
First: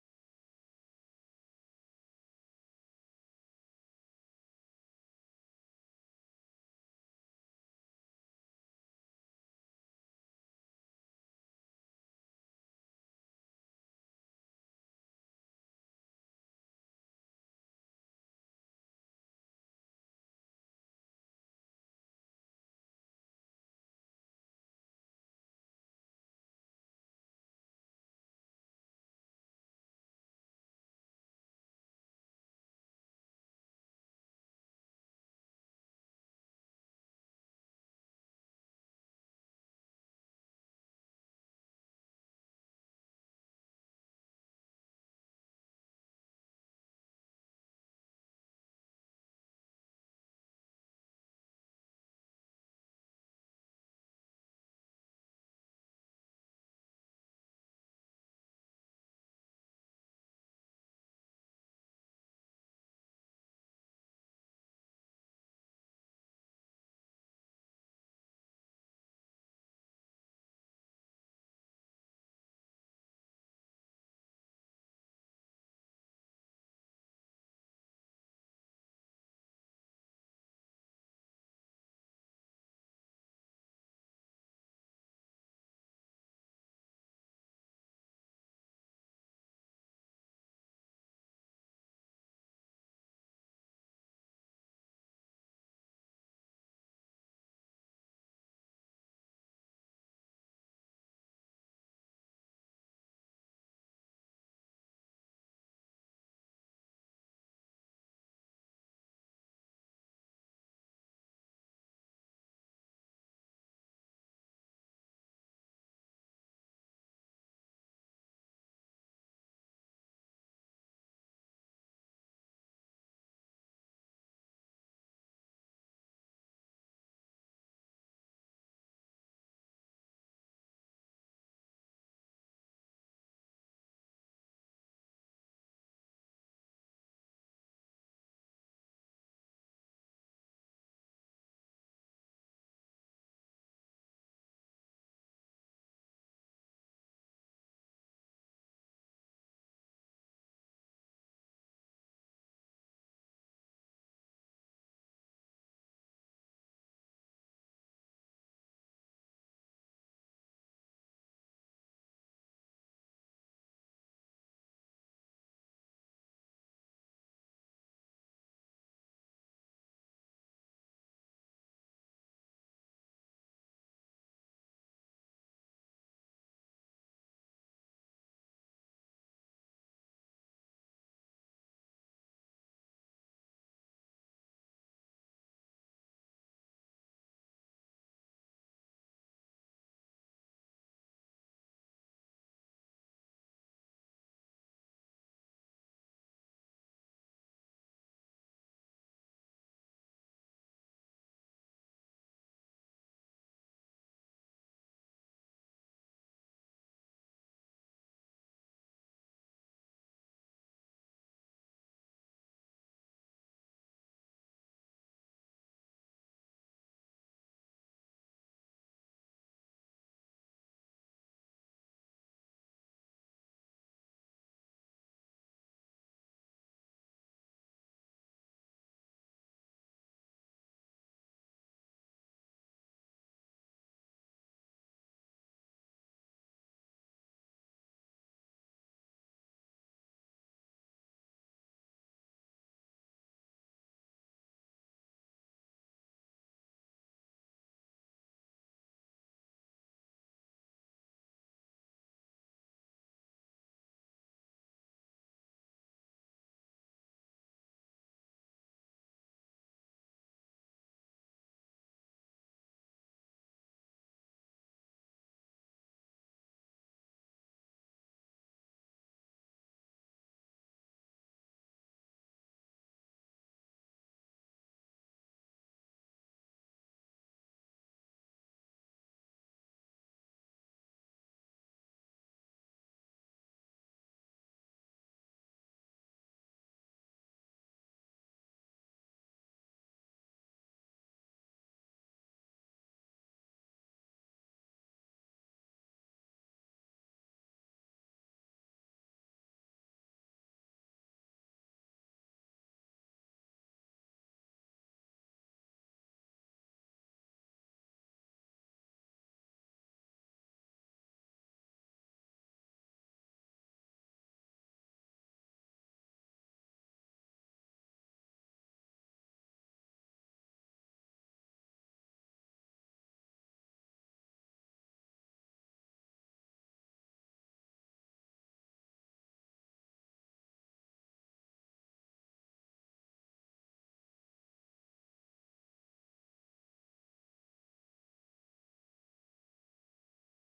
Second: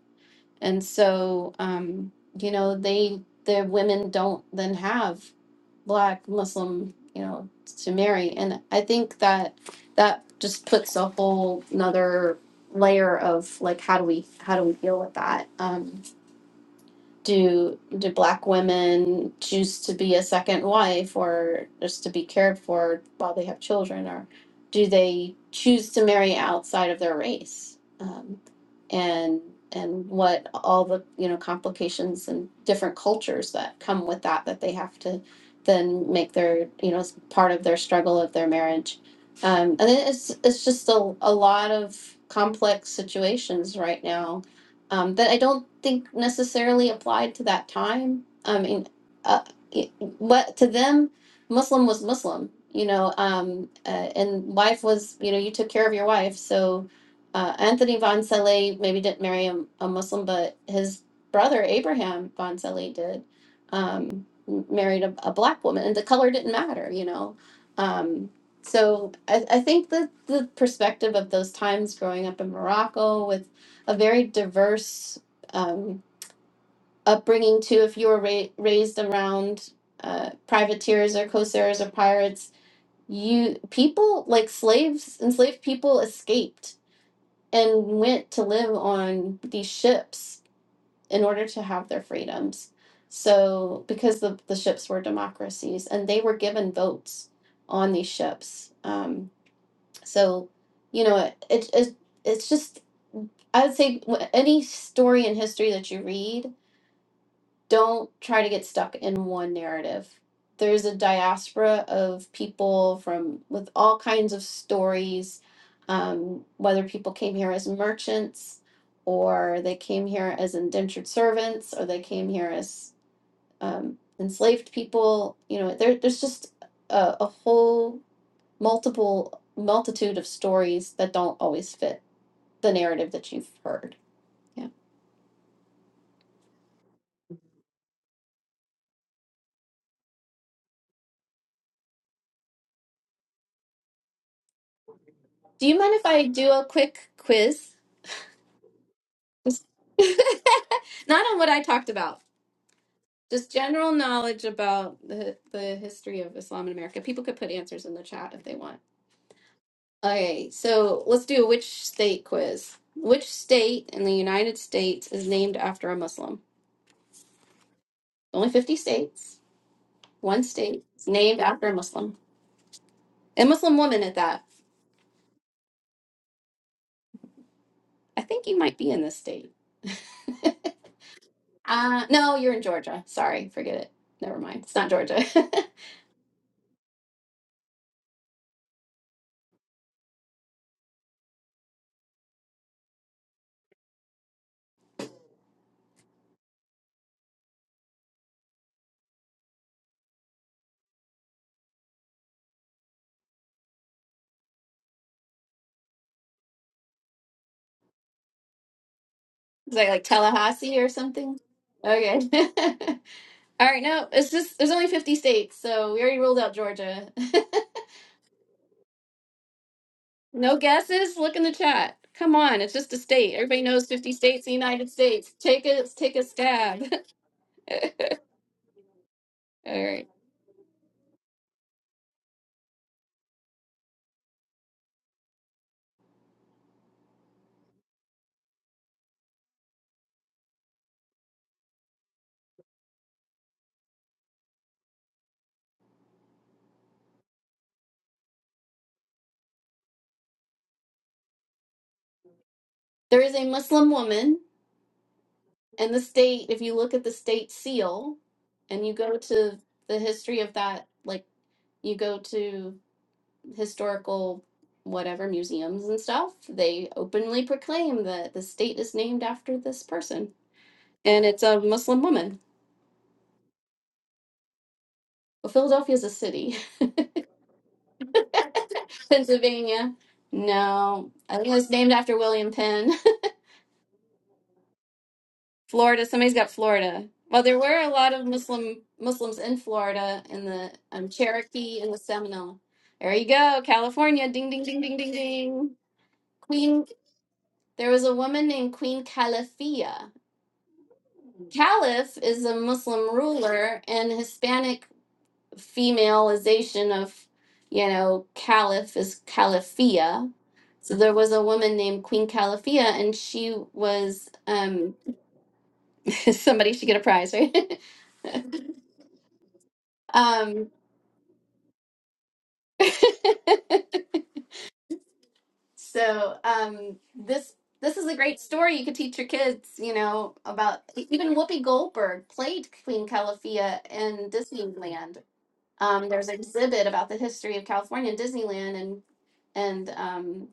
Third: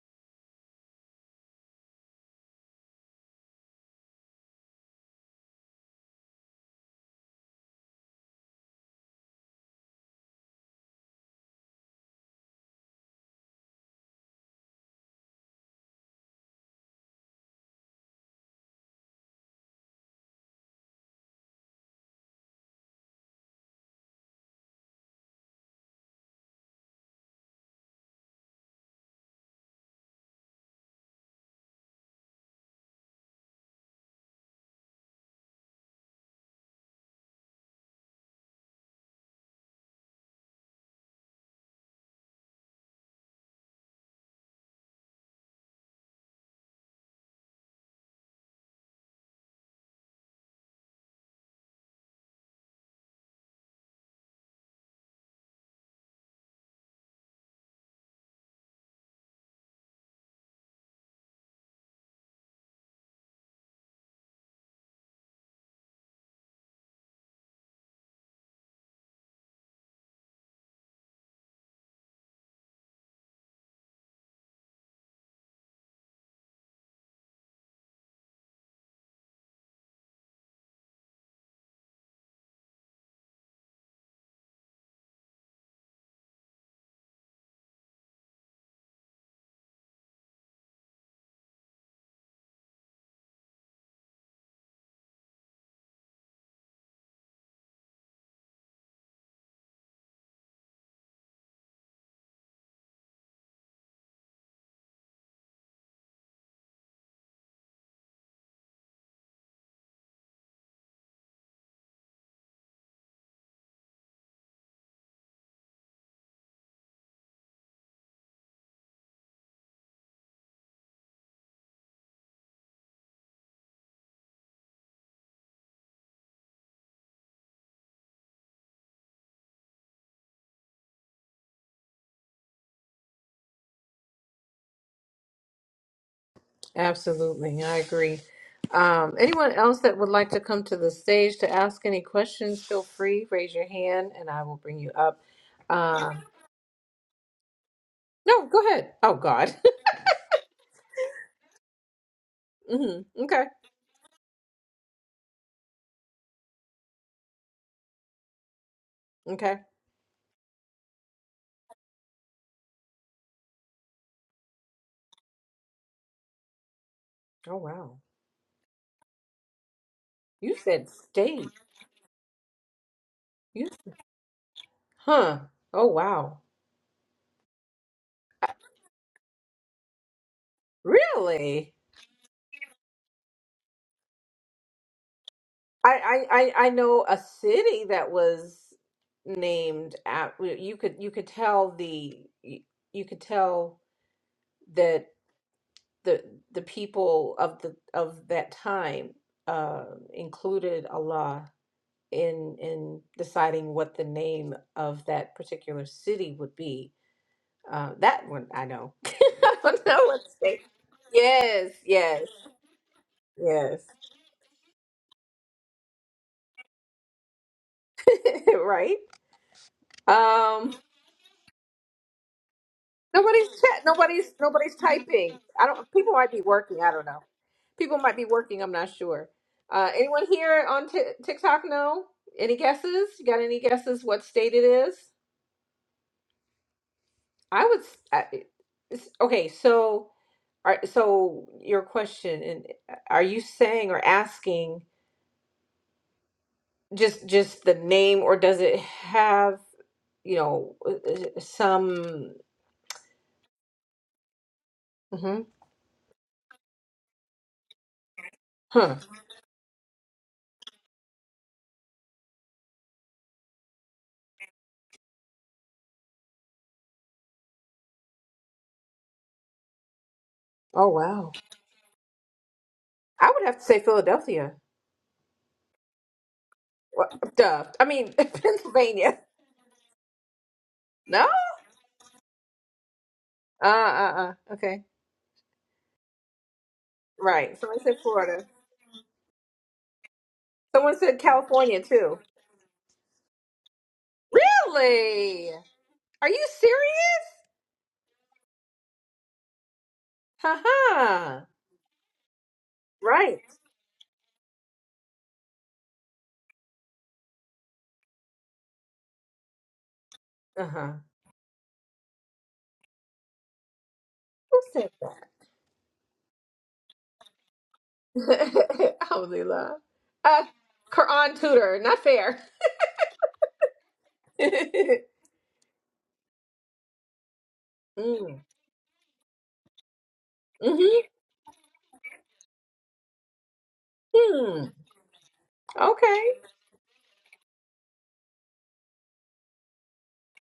[SPEAKER 2] and so, um, you know, they their women don't then have black Muslim, you know, to marry. And I think that that just puts a whole another layer of like how do we how do we deal with that? Um, do do black women choose to be a second wife or just to be cared for while they have children or do they choose to marry outside of their race um, and and what all the you know complications and different cultures that come with that that they have to then make their you know as part of their struggle of their marriage um, and it's it's just a, a lot of complex situations right now um, that I don't think necessarily applied to that time. I mean, uh, it- what to them, Muslim was Muslim, you know, um, uh, and wife was, you know, you took care of your wife. So uh, Anthony von Saleh maybe didn't marry a, a Muslim, but his brother Abraham von Saleh did. Um, m- married a, a black woman, and the color didn't matter, you know. Um, so I, I think that the perspective of those times growing up in Morocco with a very diverse um, upbringing too. If you were ra- raised around uh, privateers or corsairs or pirates, you people like slaves, enslaved people escaped and went to live on these ships in order to have their freedoms. So, because the, the ships were democracies and they were given votes on these ships. Um, so, you know, it, it, it, it's just, I would say, wh- any story in history that you read, don't try to get stuck in one narrative. There's a diaspora of people from with all kinds of stories, um, whether people came here as merchants, or they came here as indentured servants, or they came here as um, enslaved people. You know, there, there's just a, a whole multiple multitude of stories that don't always fit the narrative that you've heard. Yeah.
[SPEAKER 1] Absolutely, I agree. Um, anyone else that would like to come to the stage to ask any questions, feel free, raise your hand and I will bring you up.
[SPEAKER 2] Do you mind if
[SPEAKER 1] Uh,
[SPEAKER 2] I do a quick quiz?
[SPEAKER 1] no, go ahead. Oh, God.
[SPEAKER 2] Just not on what I talked about.
[SPEAKER 1] hmm Okay.
[SPEAKER 2] Just general knowledge about the the history of Islam in America. People could put answers in the chat if they want.
[SPEAKER 1] Okay.
[SPEAKER 2] Okay, so let's do a which state quiz. Which state in the United States is named after a Muslim?
[SPEAKER 1] Oh, wow.
[SPEAKER 2] Only 50 states. One
[SPEAKER 1] You
[SPEAKER 2] state
[SPEAKER 1] said
[SPEAKER 2] is named
[SPEAKER 1] stage.
[SPEAKER 2] after a Muslim. A
[SPEAKER 1] You,
[SPEAKER 2] Muslim woman at that.
[SPEAKER 1] huh. Oh, wow.
[SPEAKER 2] I think you might be in this state.
[SPEAKER 1] Really?
[SPEAKER 2] uh, no, you're in Georgia. Sorry, forget it. Never mind. It's not Georgia.
[SPEAKER 1] I, I, I I know a city that was named at, you could, you could tell the, you could tell the the people of the of that time uh, included Allah in in deciding what the name of that particular city would be. Uh, that one I know. I
[SPEAKER 2] Is
[SPEAKER 1] don't
[SPEAKER 2] that
[SPEAKER 1] know
[SPEAKER 2] like
[SPEAKER 1] what state.
[SPEAKER 2] Tallahassee or something?
[SPEAKER 1] Yes,
[SPEAKER 2] Okay.
[SPEAKER 1] yes,
[SPEAKER 2] All
[SPEAKER 1] yes.
[SPEAKER 2] right, no, it's just there's only 50 states, so we already ruled out Georgia.
[SPEAKER 1] right.
[SPEAKER 2] No
[SPEAKER 1] Um.
[SPEAKER 2] guesses? Look in the chat. Come on, it's just a state.
[SPEAKER 1] Nobody's
[SPEAKER 2] Everybody
[SPEAKER 1] chat.
[SPEAKER 2] knows 50
[SPEAKER 1] Nobody's
[SPEAKER 2] states in the
[SPEAKER 1] nobody's
[SPEAKER 2] United States.
[SPEAKER 1] typing.
[SPEAKER 2] Take
[SPEAKER 1] I
[SPEAKER 2] a
[SPEAKER 1] don't. People
[SPEAKER 2] take a
[SPEAKER 1] might be working.
[SPEAKER 2] stab.
[SPEAKER 1] I don't know. People might be working. I'm not sure.
[SPEAKER 2] All
[SPEAKER 1] Uh,
[SPEAKER 2] right.
[SPEAKER 1] anyone here on t- TikTok know? Any guesses? You got any guesses what state it is? I would. s- I, it's, okay, so are, so your question, and uh, are you saying or asking just just the name, or does it have you know uh, uh, some?
[SPEAKER 2] There is a Muslim woman
[SPEAKER 1] hmm
[SPEAKER 2] in the state. If you look at the state seal and you
[SPEAKER 1] Huh.
[SPEAKER 2] go to the history of that, like you go to historical whatever museums and stuff, they openly proclaim that the state is named after this person.
[SPEAKER 1] Oh
[SPEAKER 2] And
[SPEAKER 1] wow.
[SPEAKER 2] it's a Muslim woman.
[SPEAKER 1] I would have to say Philadelphia.
[SPEAKER 2] Well, Philadelphia is a city.
[SPEAKER 1] Well, duh. I mean Pennsylvania.
[SPEAKER 2] Pennsylvania, no.
[SPEAKER 1] No.
[SPEAKER 2] I think it was named after William Penn.
[SPEAKER 1] Uh. Uh. uh. Okay.
[SPEAKER 2] Florida, somebody's got Florida. Well, there
[SPEAKER 1] Right. Someone
[SPEAKER 2] were a
[SPEAKER 1] said
[SPEAKER 2] lot of
[SPEAKER 1] Florida.
[SPEAKER 2] Muslim Muslims in Florida in the
[SPEAKER 1] Someone
[SPEAKER 2] um,
[SPEAKER 1] said
[SPEAKER 2] Cherokee
[SPEAKER 1] California
[SPEAKER 2] and the
[SPEAKER 1] too.
[SPEAKER 2] Seminole. There you go, California. Ding, ding, ding, ding, ding,
[SPEAKER 1] Really?
[SPEAKER 2] ding.
[SPEAKER 1] Are you
[SPEAKER 2] Queen.
[SPEAKER 1] serious?
[SPEAKER 2] There was a woman named Queen Calafia
[SPEAKER 1] Haha.
[SPEAKER 2] Caliph is a Muslim
[SPEAKER 1] Right.
[SPEAKER 2] ruler, and Hispanic femaleization of, you know, caliph is caliphia.
[SPEAKER 1] Uh huh.
[SPEAKER 2] So there was a woman named Queen Caliphia, and she was
[SPEAKER 1] Who said
[SPEAKER 2] um,
[SPEAKER 1] that?
[SPEAKER 2] somebody should get a prize, right?
[SPEAKER 1] Alhamdulillah. Uh,
[SPEAKER 2] um,
[SPEAKER 1] Quran tutor. Not fair. mm.
[SPEAKER 2] so um, this this is a great
[SPEAKER 1] Mm-hmm.
[SPEAKER 2] story you could teach your kids, you know, about even Whoopi Goldberg played Queen Caliphia in
[SPEAKER 1] Hmm.
[SPEAKER 2] Disneyland. um, there's
[SPEAKER 1] Okay.
[SPEAKER 2] an exhibit about the history of California and Disneyland, and and um,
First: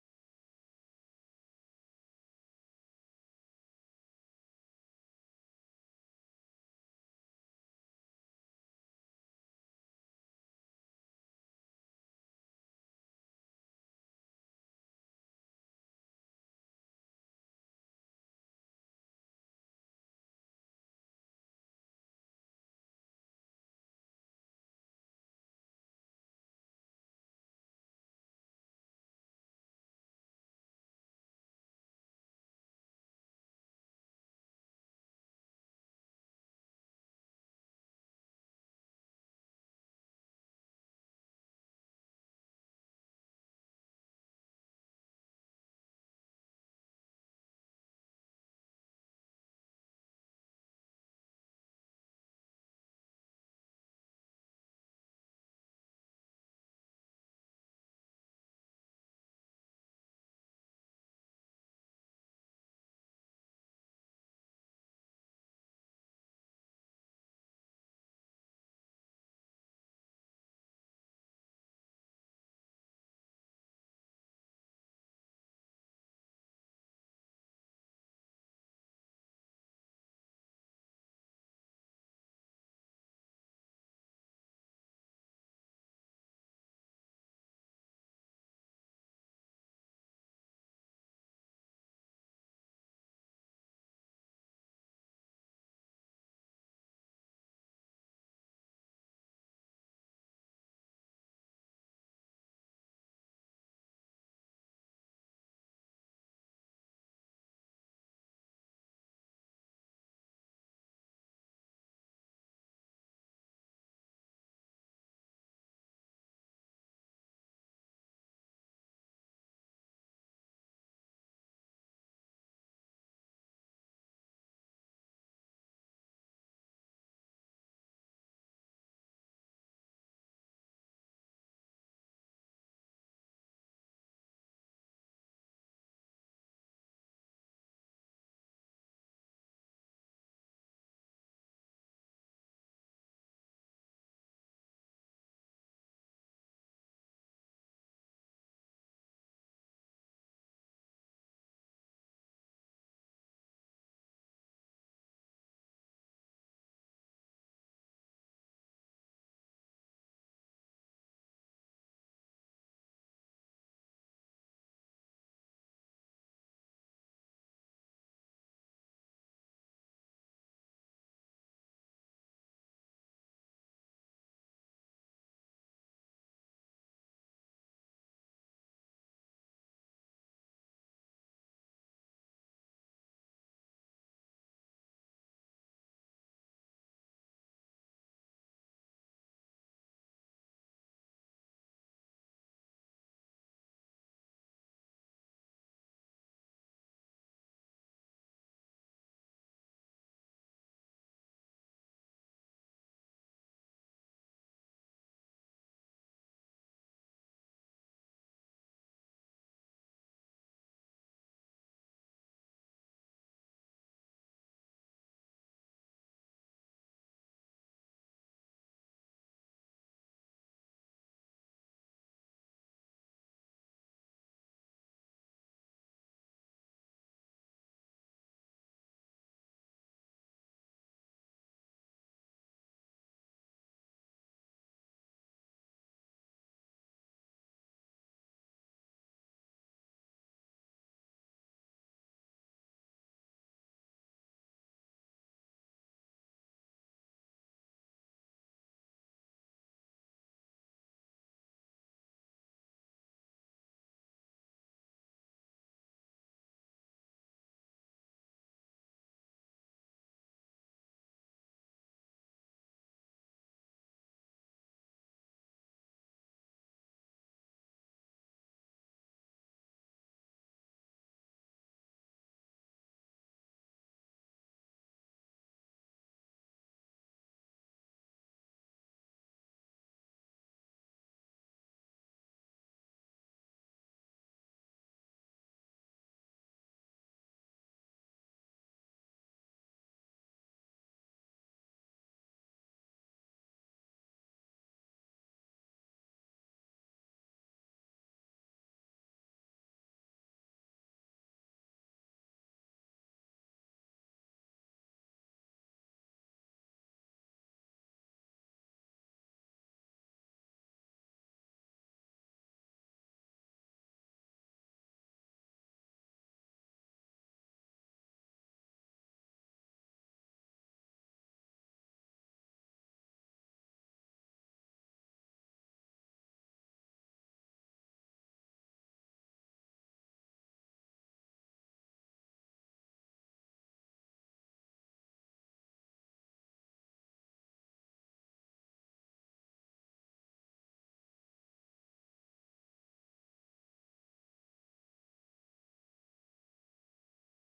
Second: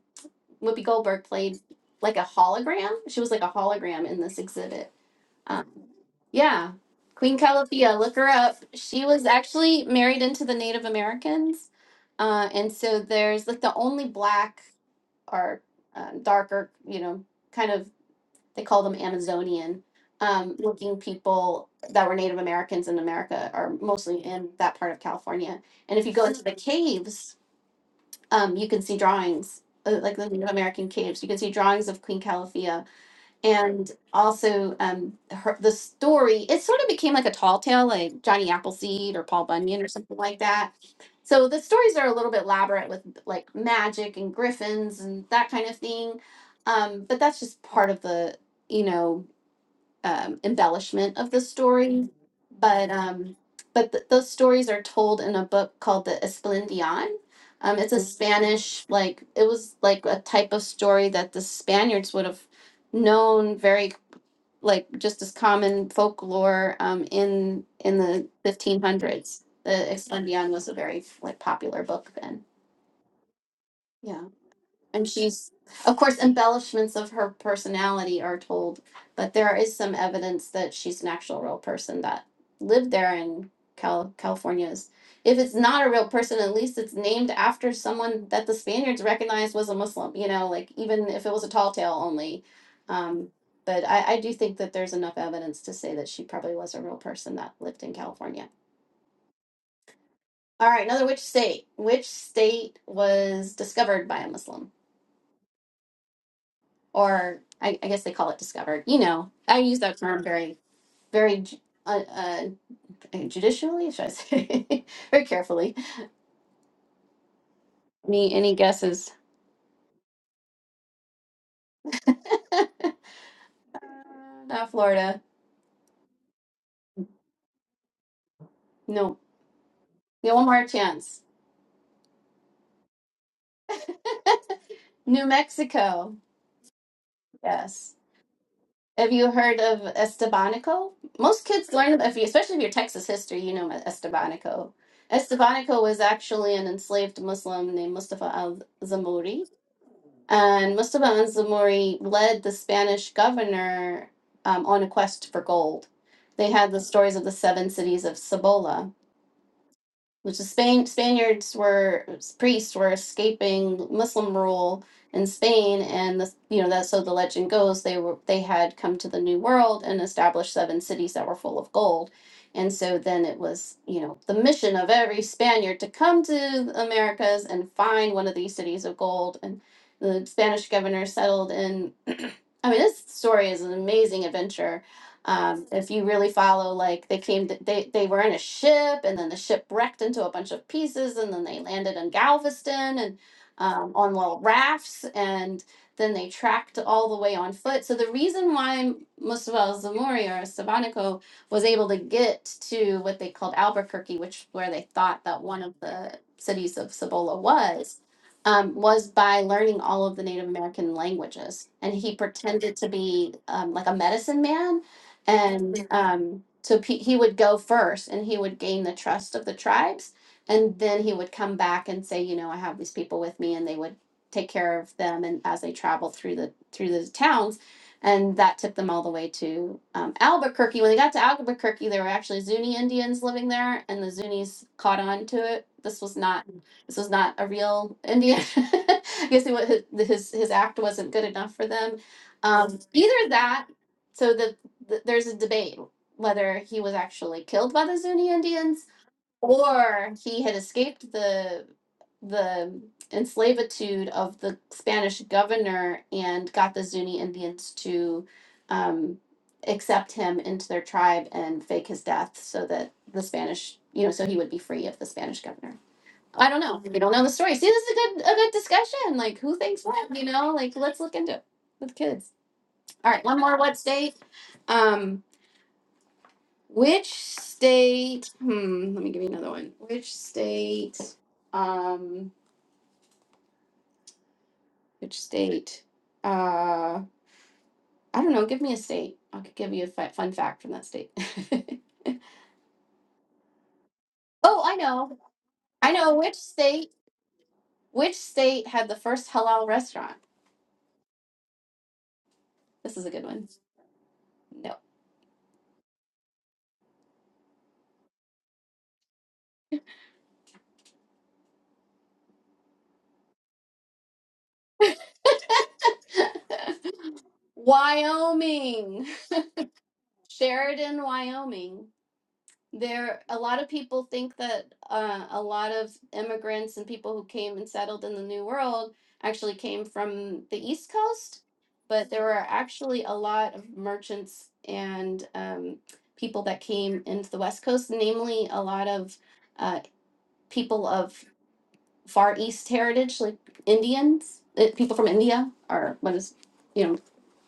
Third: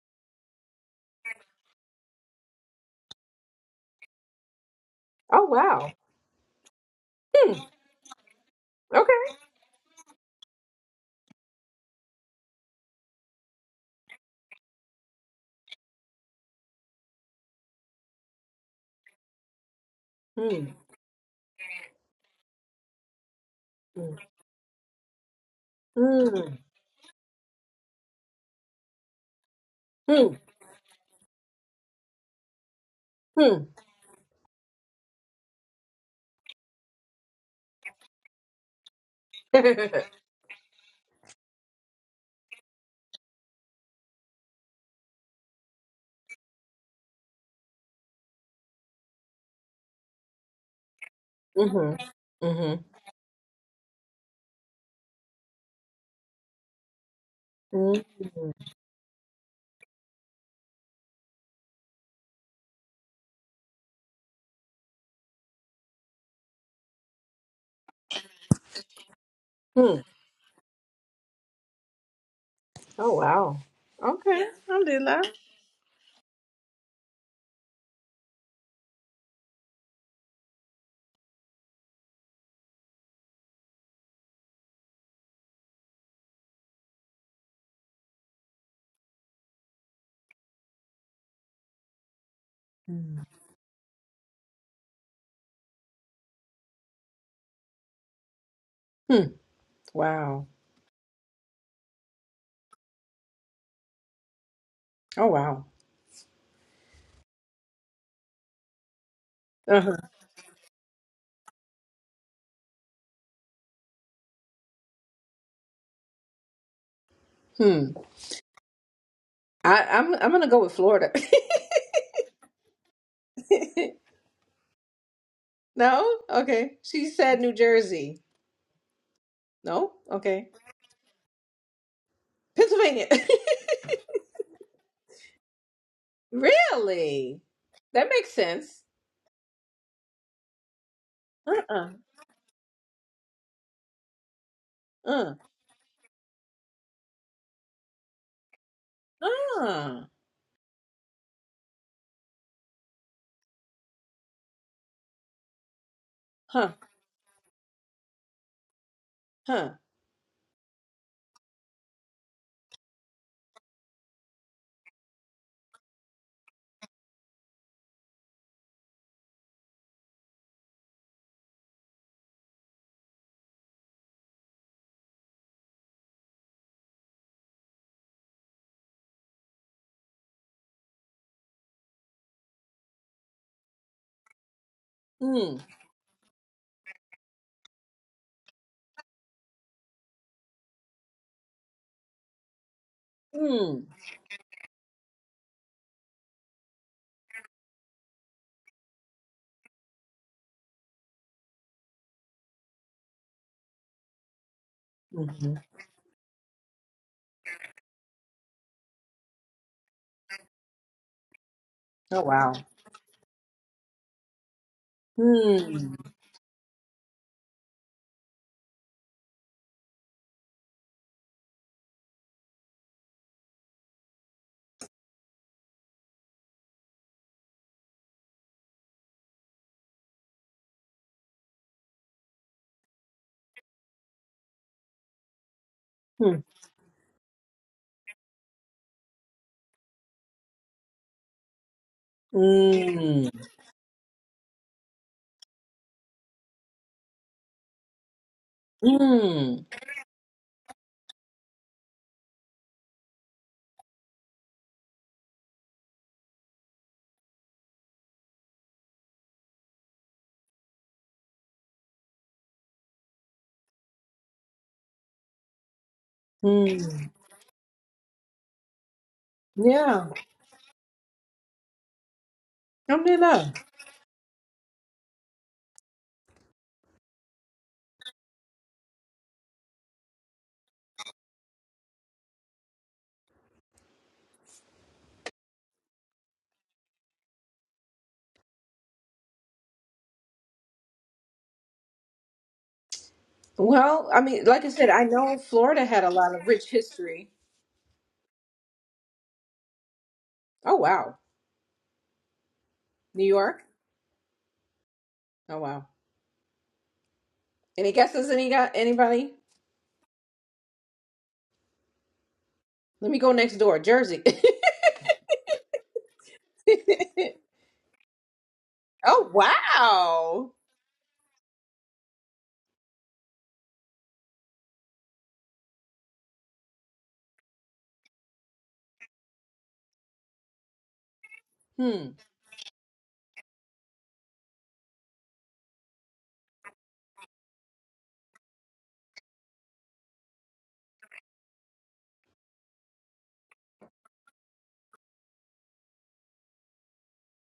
[SPEAKER 2] Whoopi Goldberg played like a hologram. She was like a hologram in this exhibit.
[SPEAKER 1] Oh
[SPEAKER 2] Um,
[SPEAKER 1] wow.
[SPEAKER 2] yeah, Queen
[SPEAKER 1] Hmm.
[SPEAKER 2] Calapia, look her up. She
[SPEAKER 1] Okay.
[SPEAKER 2] was actually married into the Native Americans, uh, and so there's like the only black or uh, darker, you know, kind of they call them Amazonian um,
[SPEAKER 1] Hmm.
[SPEAKER 2] looking people that were Native Americans in America are
[SPEAKER 1] Hmm.
[SPEAKER 2] mostly in that part of California. And if you go into the
[SPEAKER 1] Hmm.
[SPEAKER 2] caves, um, you can see drawings uh, like the
[SPEAKER 1] Hmm.
[SPEAKER 2] Native American caves. You can see drawings of Queen Calafia
[SPEAKER 1] Hmm.
[SPEAKER 2] and also um, her, the story. It sort of became like a tall tale, like Johnny Appleseed or Paul Bunyan or something like that. So the stories are a little bit elaborate with like magic and griffins and that kind of thing. Um, but that's just part of the, you know, um, embellishment of the
[SPEAKER 1] mhm.
[SPEAKER 2] story,
[SPEAKER 1] Mhm.
[SPEAKER 2] but um, but th- those stories are told in a book called the Esplandian. Um, it's a
[SPEAKER 1] Mhm.
[SPEAKER 2] Spanish like it was like a type of story that the Spaniards would have known very like just as common folklore um, in in the 1500s. The
[SPEAKER 1] Hmm.
[SPEAKER 2] Esplandian was a very like popular book then.
[SPEAKER 1] Oh wow.
[SPEAKER 2] Yeah
[SPEAKER 1] Okay.
[SPEAKER 2] and
[SPEAKER 1] Alhamdulillah.
[SPEAKER 2] she's of course embellishments of her personality are told but there is some evidence that she's an actual real person that lived there in Cal- California's. if it's not a real person at least it's named after someone that the spaniards recognized was a muslim you know like even if it was a tall tale only
[SPEAKER 1] Hmm.
[SPEAKER 2] um, but I, I do think that there's enough evidence to say that she probably was a real person that lived in california
[SPEAKER 1] Hmm. Wow.
[SPEAKER 2] all right another which state which state was discovered by a muslim
[SPEAKER 1] Oh wow.
[SPEAKER 2] or I, I guess they call it discovered. You know, I use
[SPEAKER 1] Uh-huh.
[SPEAKER 2] that term very, very ju- uh, uh, judicially, should I say, very carefully.
[SPEAKER 1] Hmm.
[SPEAKER 2] Any any guesses?
[SPEAKER 1] I, I'm I'm gonna go with Florida.
[SPEAKER 2] Uh, not Florida.
[SPEAKER 1] no? Okay. She said New Jersey.
[SPEAKER 2] Nope.
[SPEAKER 1] No?
[SPEAKER 2] No. Yeah, one
[SPEAKER 1] Okay.
[SPEAKER 2] more chance.
[SPEAKER 1] Pennsylvania.
[SPEAKER 2] New Mexico.
[SPEAKER 1] really?
[SPEAKER 2] Yes.
[SPEAKER 1] That makes sense.
[SPEAKER 2] Have you heard of Estebanico? Most kids
[SPEAKER 1] Uh-uh.
[SPEAKER 2] learn, about- if you, especially if you're Texas history, you know Estebanico.
[SPEAKER 1] Uh.
[SPEAKER 2] Estebanico was actually an enslaved Muslim named Mustafa al-Zamuri
[SPEAKER 1] Uh.
[SPEAKER 2] And Mustafa Anzamuri led the Spanish governor um, on a quest for gold. They
[SPEAKER 1] Huh.
[SPEAKER 2] had the stories of the seven cities of Cibola
[SPEAKER 1] Huh.
[SPEAKER 2] which the Spain. Spaniards were priests were escaping Muslim rule in Spain, and the you know that so the legend goes they were they had come to the New World and established seven cities that were full of gold, and so then it was you know the mission of every Spaniard to come to the Americas and find one of these cities of gold, and the Spanish governor settled in I mean, this story is an amazing adventure.
[SPEAKER 1] Hmm.
[SPEAKER 2] Um, if you really follow, like they came, to, they they were in a ship, and then the ship wrecked into a bunch of pieces, and then they landed in Galveston and
[SPEAKER 1] Hmm.
[SPEAKER 2] um, on little rafts, and then they tracked all the way on foot. So the reason why Mustafa Zamori or Sabanico was able to get to what they called Albuquerque, which where they thought that
[SPEAKER 1] hmm
[SPEAKER 2] one of the cities of Cibola was, um, was by learning all of the Native American languages. And he
[SPEAKER 1] Oh wow.
[SPEAKER 2] pretended to be um, like a medicine man. And Mhm.
[SPEAKER 1] Hmm.
[SPEAKER 2] um, so pe- he would go first and he would gain the trust of the tribes. And then he would come back and say, you know, I have these people with me and they would take care of them. And as they traveled through the, through the towns, and that took them all the way to um, Albuquerque. When they got to Albuquerque, there were actually Zuni Indians living there, and the Zunis caught on to it. This was
[SPEAKER 1] Hmm.
[SPEAKER 2] not this was not a real Indian. I guess what his, his his act wasn't good enough for them. Um,
[SPEAKER 1] Hmm.
[SPEAKER 2] either that, so the, the there's a debate whether he was actually killed by the Zuni Indians
[SPEAKER 1] Hmm.
[SPEAKER 2] or he had escaped the the enslavitude of the Spanish governor and got the Zuni Indians to um, accept him into their tribe and fake his death so that the Spanish, you know, so he would be free of the Spanish governor. I don't know.
[SPEAKER 1] Hmm.
[SPEAKER 2] We don't know the story. See, this is a good a good discussion. Like, who thinks
[SPEAKER 1] Yeah.
[SPEAKER 2] what? You know, like let's look into it with kids.
[SPEAKER 1] I'm
[SPEAKER 2] All right, one
[SPEAKER 1] there.
[SPEAKER 2] more. What state? Um, which state? Hmm. Let me give you another one. Which state? Um, which state? Uh, I don't know. Give me a state. I could give you a fi- fun fact from that state.
[SPEAKER 1] Well, I mean,
[SPEAKER 2] oh,
[SPEAKER 1] like I
[SPEAKER 2] I
[SPEAKER 1] said, I
[SPEAKER 2] know.
[SPEAKER 1] know Florida
[SPEAKER 2] I
[SPEAKER 1] had a
[SPEAKER 2] know
[SPEAKER 1] lot
[SPEAKER 2] which
[SPEAKER 1] of rich
[SPEAKER 2] state.
[SPEAKER 1] history.
[SPEAKER 2] Which state had the first halal restaurant?
[SPEAKER 1] Oh wow.
[SPEAKER 2] This is a
[SPEAKER 1] New
[SPEAKER 2] good one.
[SPEAKER 1] York?
[SPEAKER 2] No.
[SPEAKER 1] Oh wow. Any guesses any got anybody? Let me go next door. Jersey.
[SPEAKER 2] Wyoming.
[SPEAKER 1] oh wow.
[SPEAKER 2] Sheridan, Wyoming. There, a lot of people think that uh, a lot of immigrants and people who came and settled in the New World actually came from the East Coast,
[SPEAKER 1] Hmm.
[SPEAKER 2] but there were actually a lot of merchants and um, people that came into the West Coast, namely a lot of uh, people of Far East heritage, like Indians, uh, people from India, or what is, you know.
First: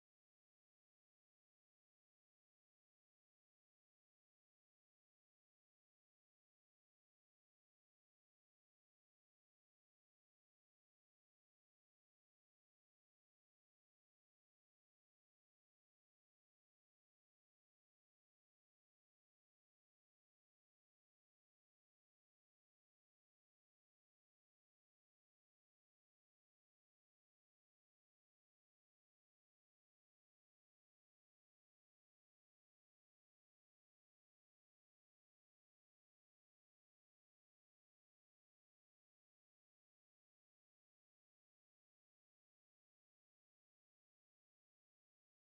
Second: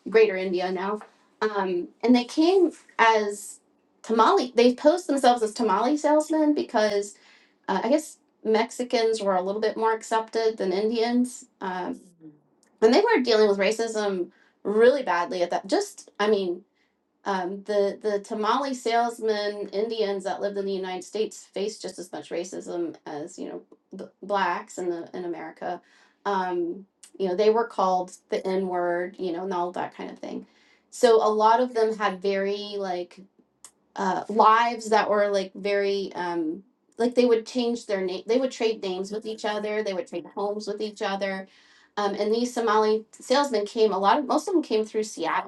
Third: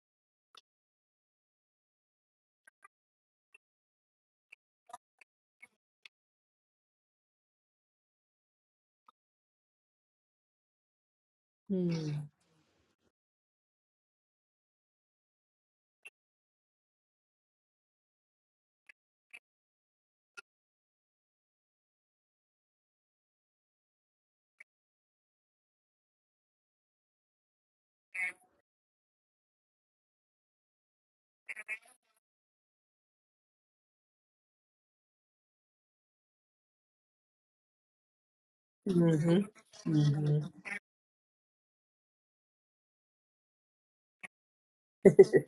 [SPEAKER 2] Greater India now, um, and they came as tamale. They posed themselves as tamale salesmen because uh, I guess Mexicans were a little bit more accepted than Indians, um,
[SPEAKER 1] Hmm.
[SPEAKER 2] and they were dealing with racism really badly at that. Just I mean, um, the the tamale salesman Indians that lived in the United States faced just as much racism as you know b- blacks in the in America. Um, you know they were called the N word, you know, and all that kind of thing. So a lot of them had very like uh, lives that were like very um, like they would change their name. They would trade names with
[SPEAKER 1] hmm
[SPEAKER 2] each other. They would trade
[SPEAKER 1] hmm
[SPEAKER 2] homes with each other. Um, and these Somali salesmen came. A lot of most of them came through Seattle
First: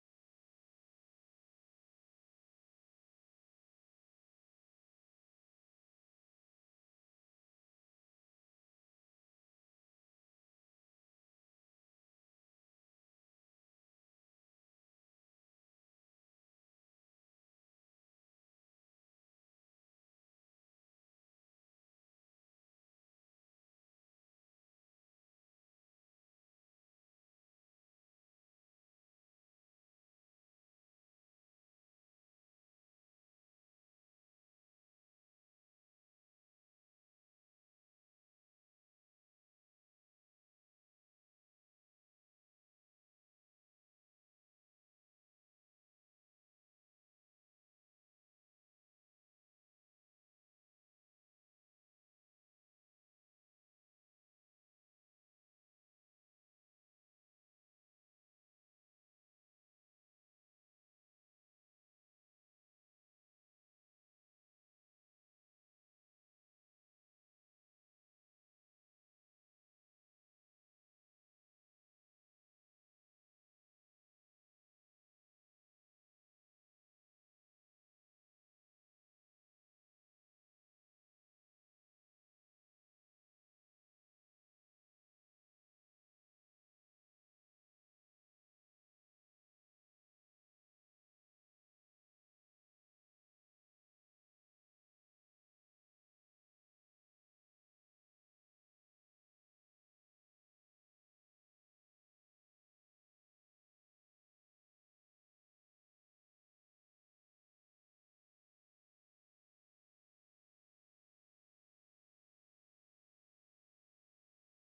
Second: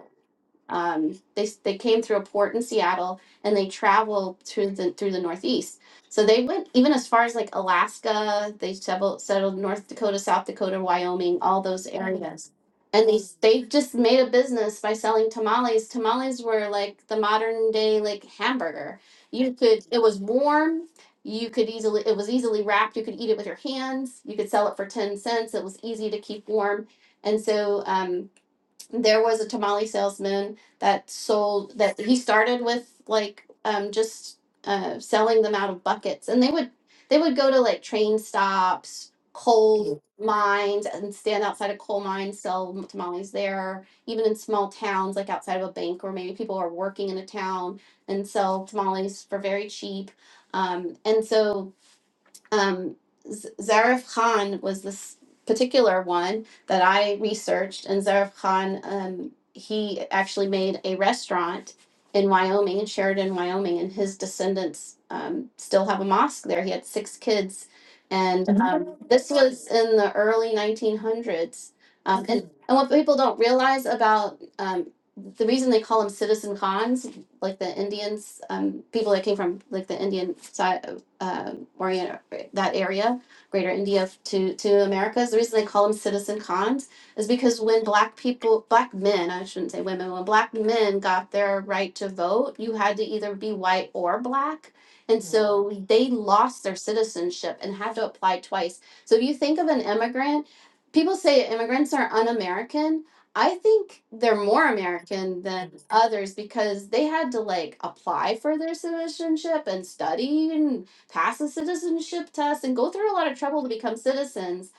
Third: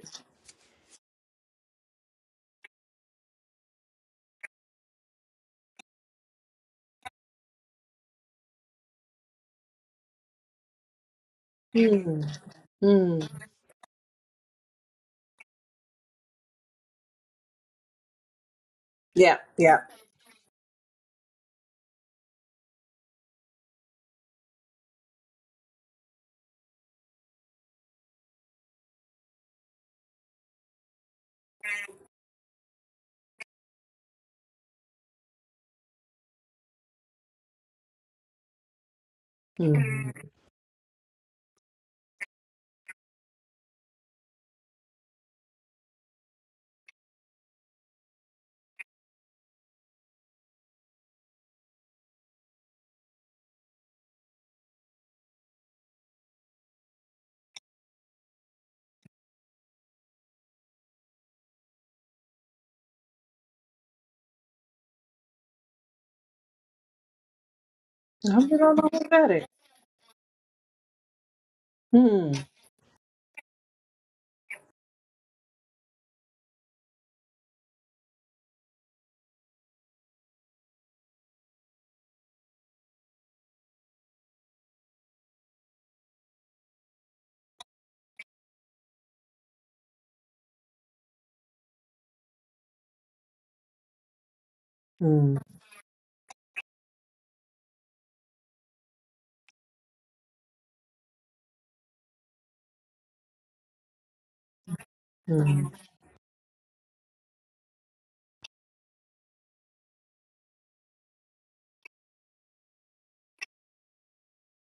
[SPEAKER 2] um, they they came through a port in Seattle and they traveled through the through the Northeast. So they went even as far as like Alaska. They settled settled North Dakota, South Dakota, Wyoming, all those Mm.
[SPEAKER 1] Hmm.
[SPEAKER 2] areas. And they
[SPEAKER 1] Hmm.
[SPEAKER 2] they just made a business by selling tamales. Tamales were like the modern day like hamburger.
[SPEAKER 1] Yeah,
[SPEAKER 2] You
[SPEAKER 1] yeah.
[SPEAKER 2] could it was warm. You could easily it was easily wrapped. You could eat it with your hands. You could sell it for ten cents. It was easy to keep warm. And so um, there was a tamale salesman that sold that he started with like um just uh selling them out of buckets and they would they would go to like train stops coal
[SPEAKER 1] Hmm.
[SPEAKER 2] mines and stand outside a coal mine sell tamales there even in small towns like outside of a bank or maybe people are working in a town and sell tamales for very cheap um, and so um, Z- Zarif Khan was this particular one that I researched, and Zarif Khan, um, he actually made a restaurant in Wyoming, in Sheridan, Wyoming, and his descendants um, still have a mosque there. He had six kids,
[SPEAKER 1] I
[SPEAKER 2] and
[SPEAKER 1] really don't know
[SPEAKER 2] um,
[SPEAKER 1] what
[SPEAKER 2] this
[SPEAKER 1] that is.
[SPEAKER 2] was in the early 1900s. Um,
[SPEAKER 1] Hmm.
[SPEAKER 2] and, and what people don't realize about um, the reason they call them citizen cons, like the Indians, um, people that came from like the Indian side, uh, orient that area, Greater India to to Americas. The reason they call them citizen cons is because when black people, black men, I shouldn't say women, when black men got their right to vote, you had to either be white or black. And
[SPEAKER 1] Hmm.
[SPEAKER 2] so they lost their citizenship and had to apply twice. So if you think of an immigrant, people say immigrants are un American. I think they're more American
[SPEAKER 1] Hmm.
[SPEAKER 2] than others because they had to like apply for their citizenship and study and pass a citizenship test and go through a lot of trouble to become citizens.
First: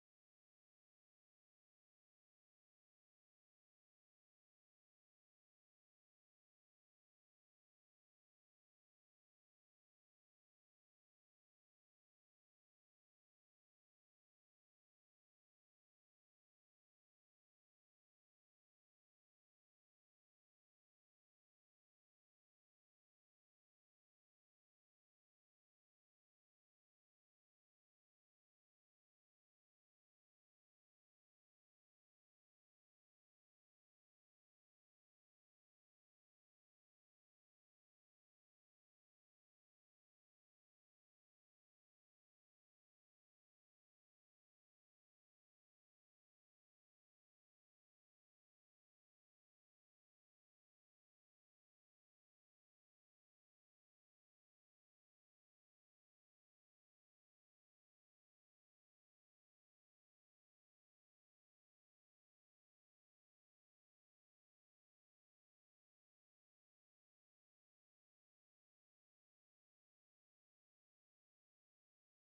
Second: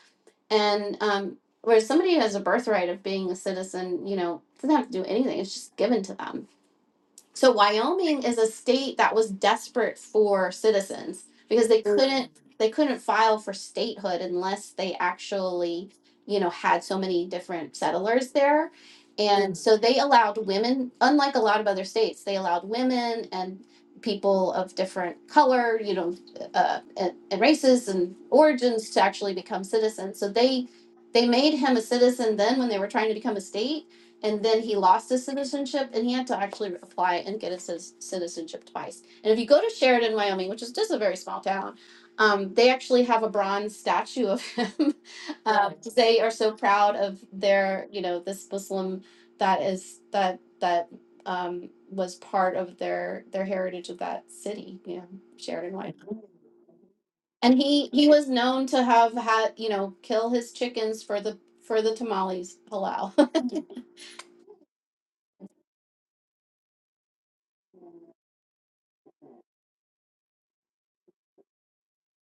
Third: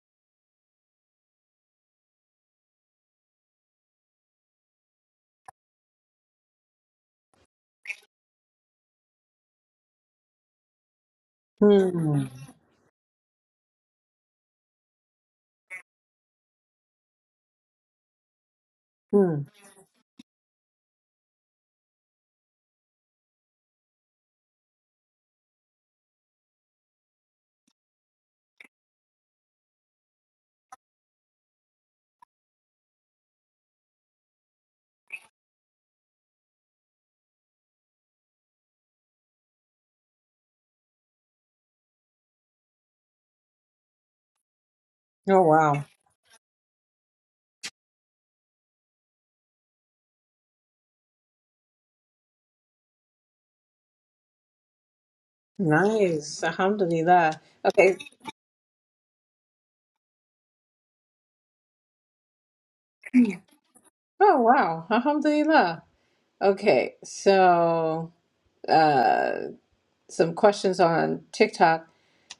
[SPEAKER 2] And um, where somebody has a birthright of being a citizen, you know, doesn't have to do anything; it's just given to them so Wyoming is a state that was desperate for citizens because they
[SPEAKER 1] Hmm.
[SPEAKER 2] couldn't they couldn't file for statehood unless they actually, you know, had so many different settlers there.
[SPEAKER 1] Hmm.
[SPEAKER 2] And so they allowed women, unlike a lot of other states, they allowed women and people of different color, you know, uh, and, and races and origins to actually become citizens. So they they made him a citizen then when they were trying to become a state and then he lost his citizenship and he had to actually apply and get his citizenship twice. And if you go to Sheridan, Wyoming, which is just a very small town, um, they actually have a bronze statue of him.
[SPEAKER 1] Oh
[SPEAKER 2] um,
[SPEAKER 1] wow.
[SPEAKER 2] they are so proud of their, you know, this Muslim that is that that um, was part of their their heritage of that city, you know, Sheridan, Wyoming.
[SPEAKER 1] Nice. Alhamdulillah.
[SPEAKER 2] And he
[SPEAKER 1] Okay.
[SPEAKER 2] he was known to have had, you know, kill his chickens for the for the tamales halal.
[SPEAKER 1] Oh wow. Alhamdulillah. Okay. So uh some questions on TikTok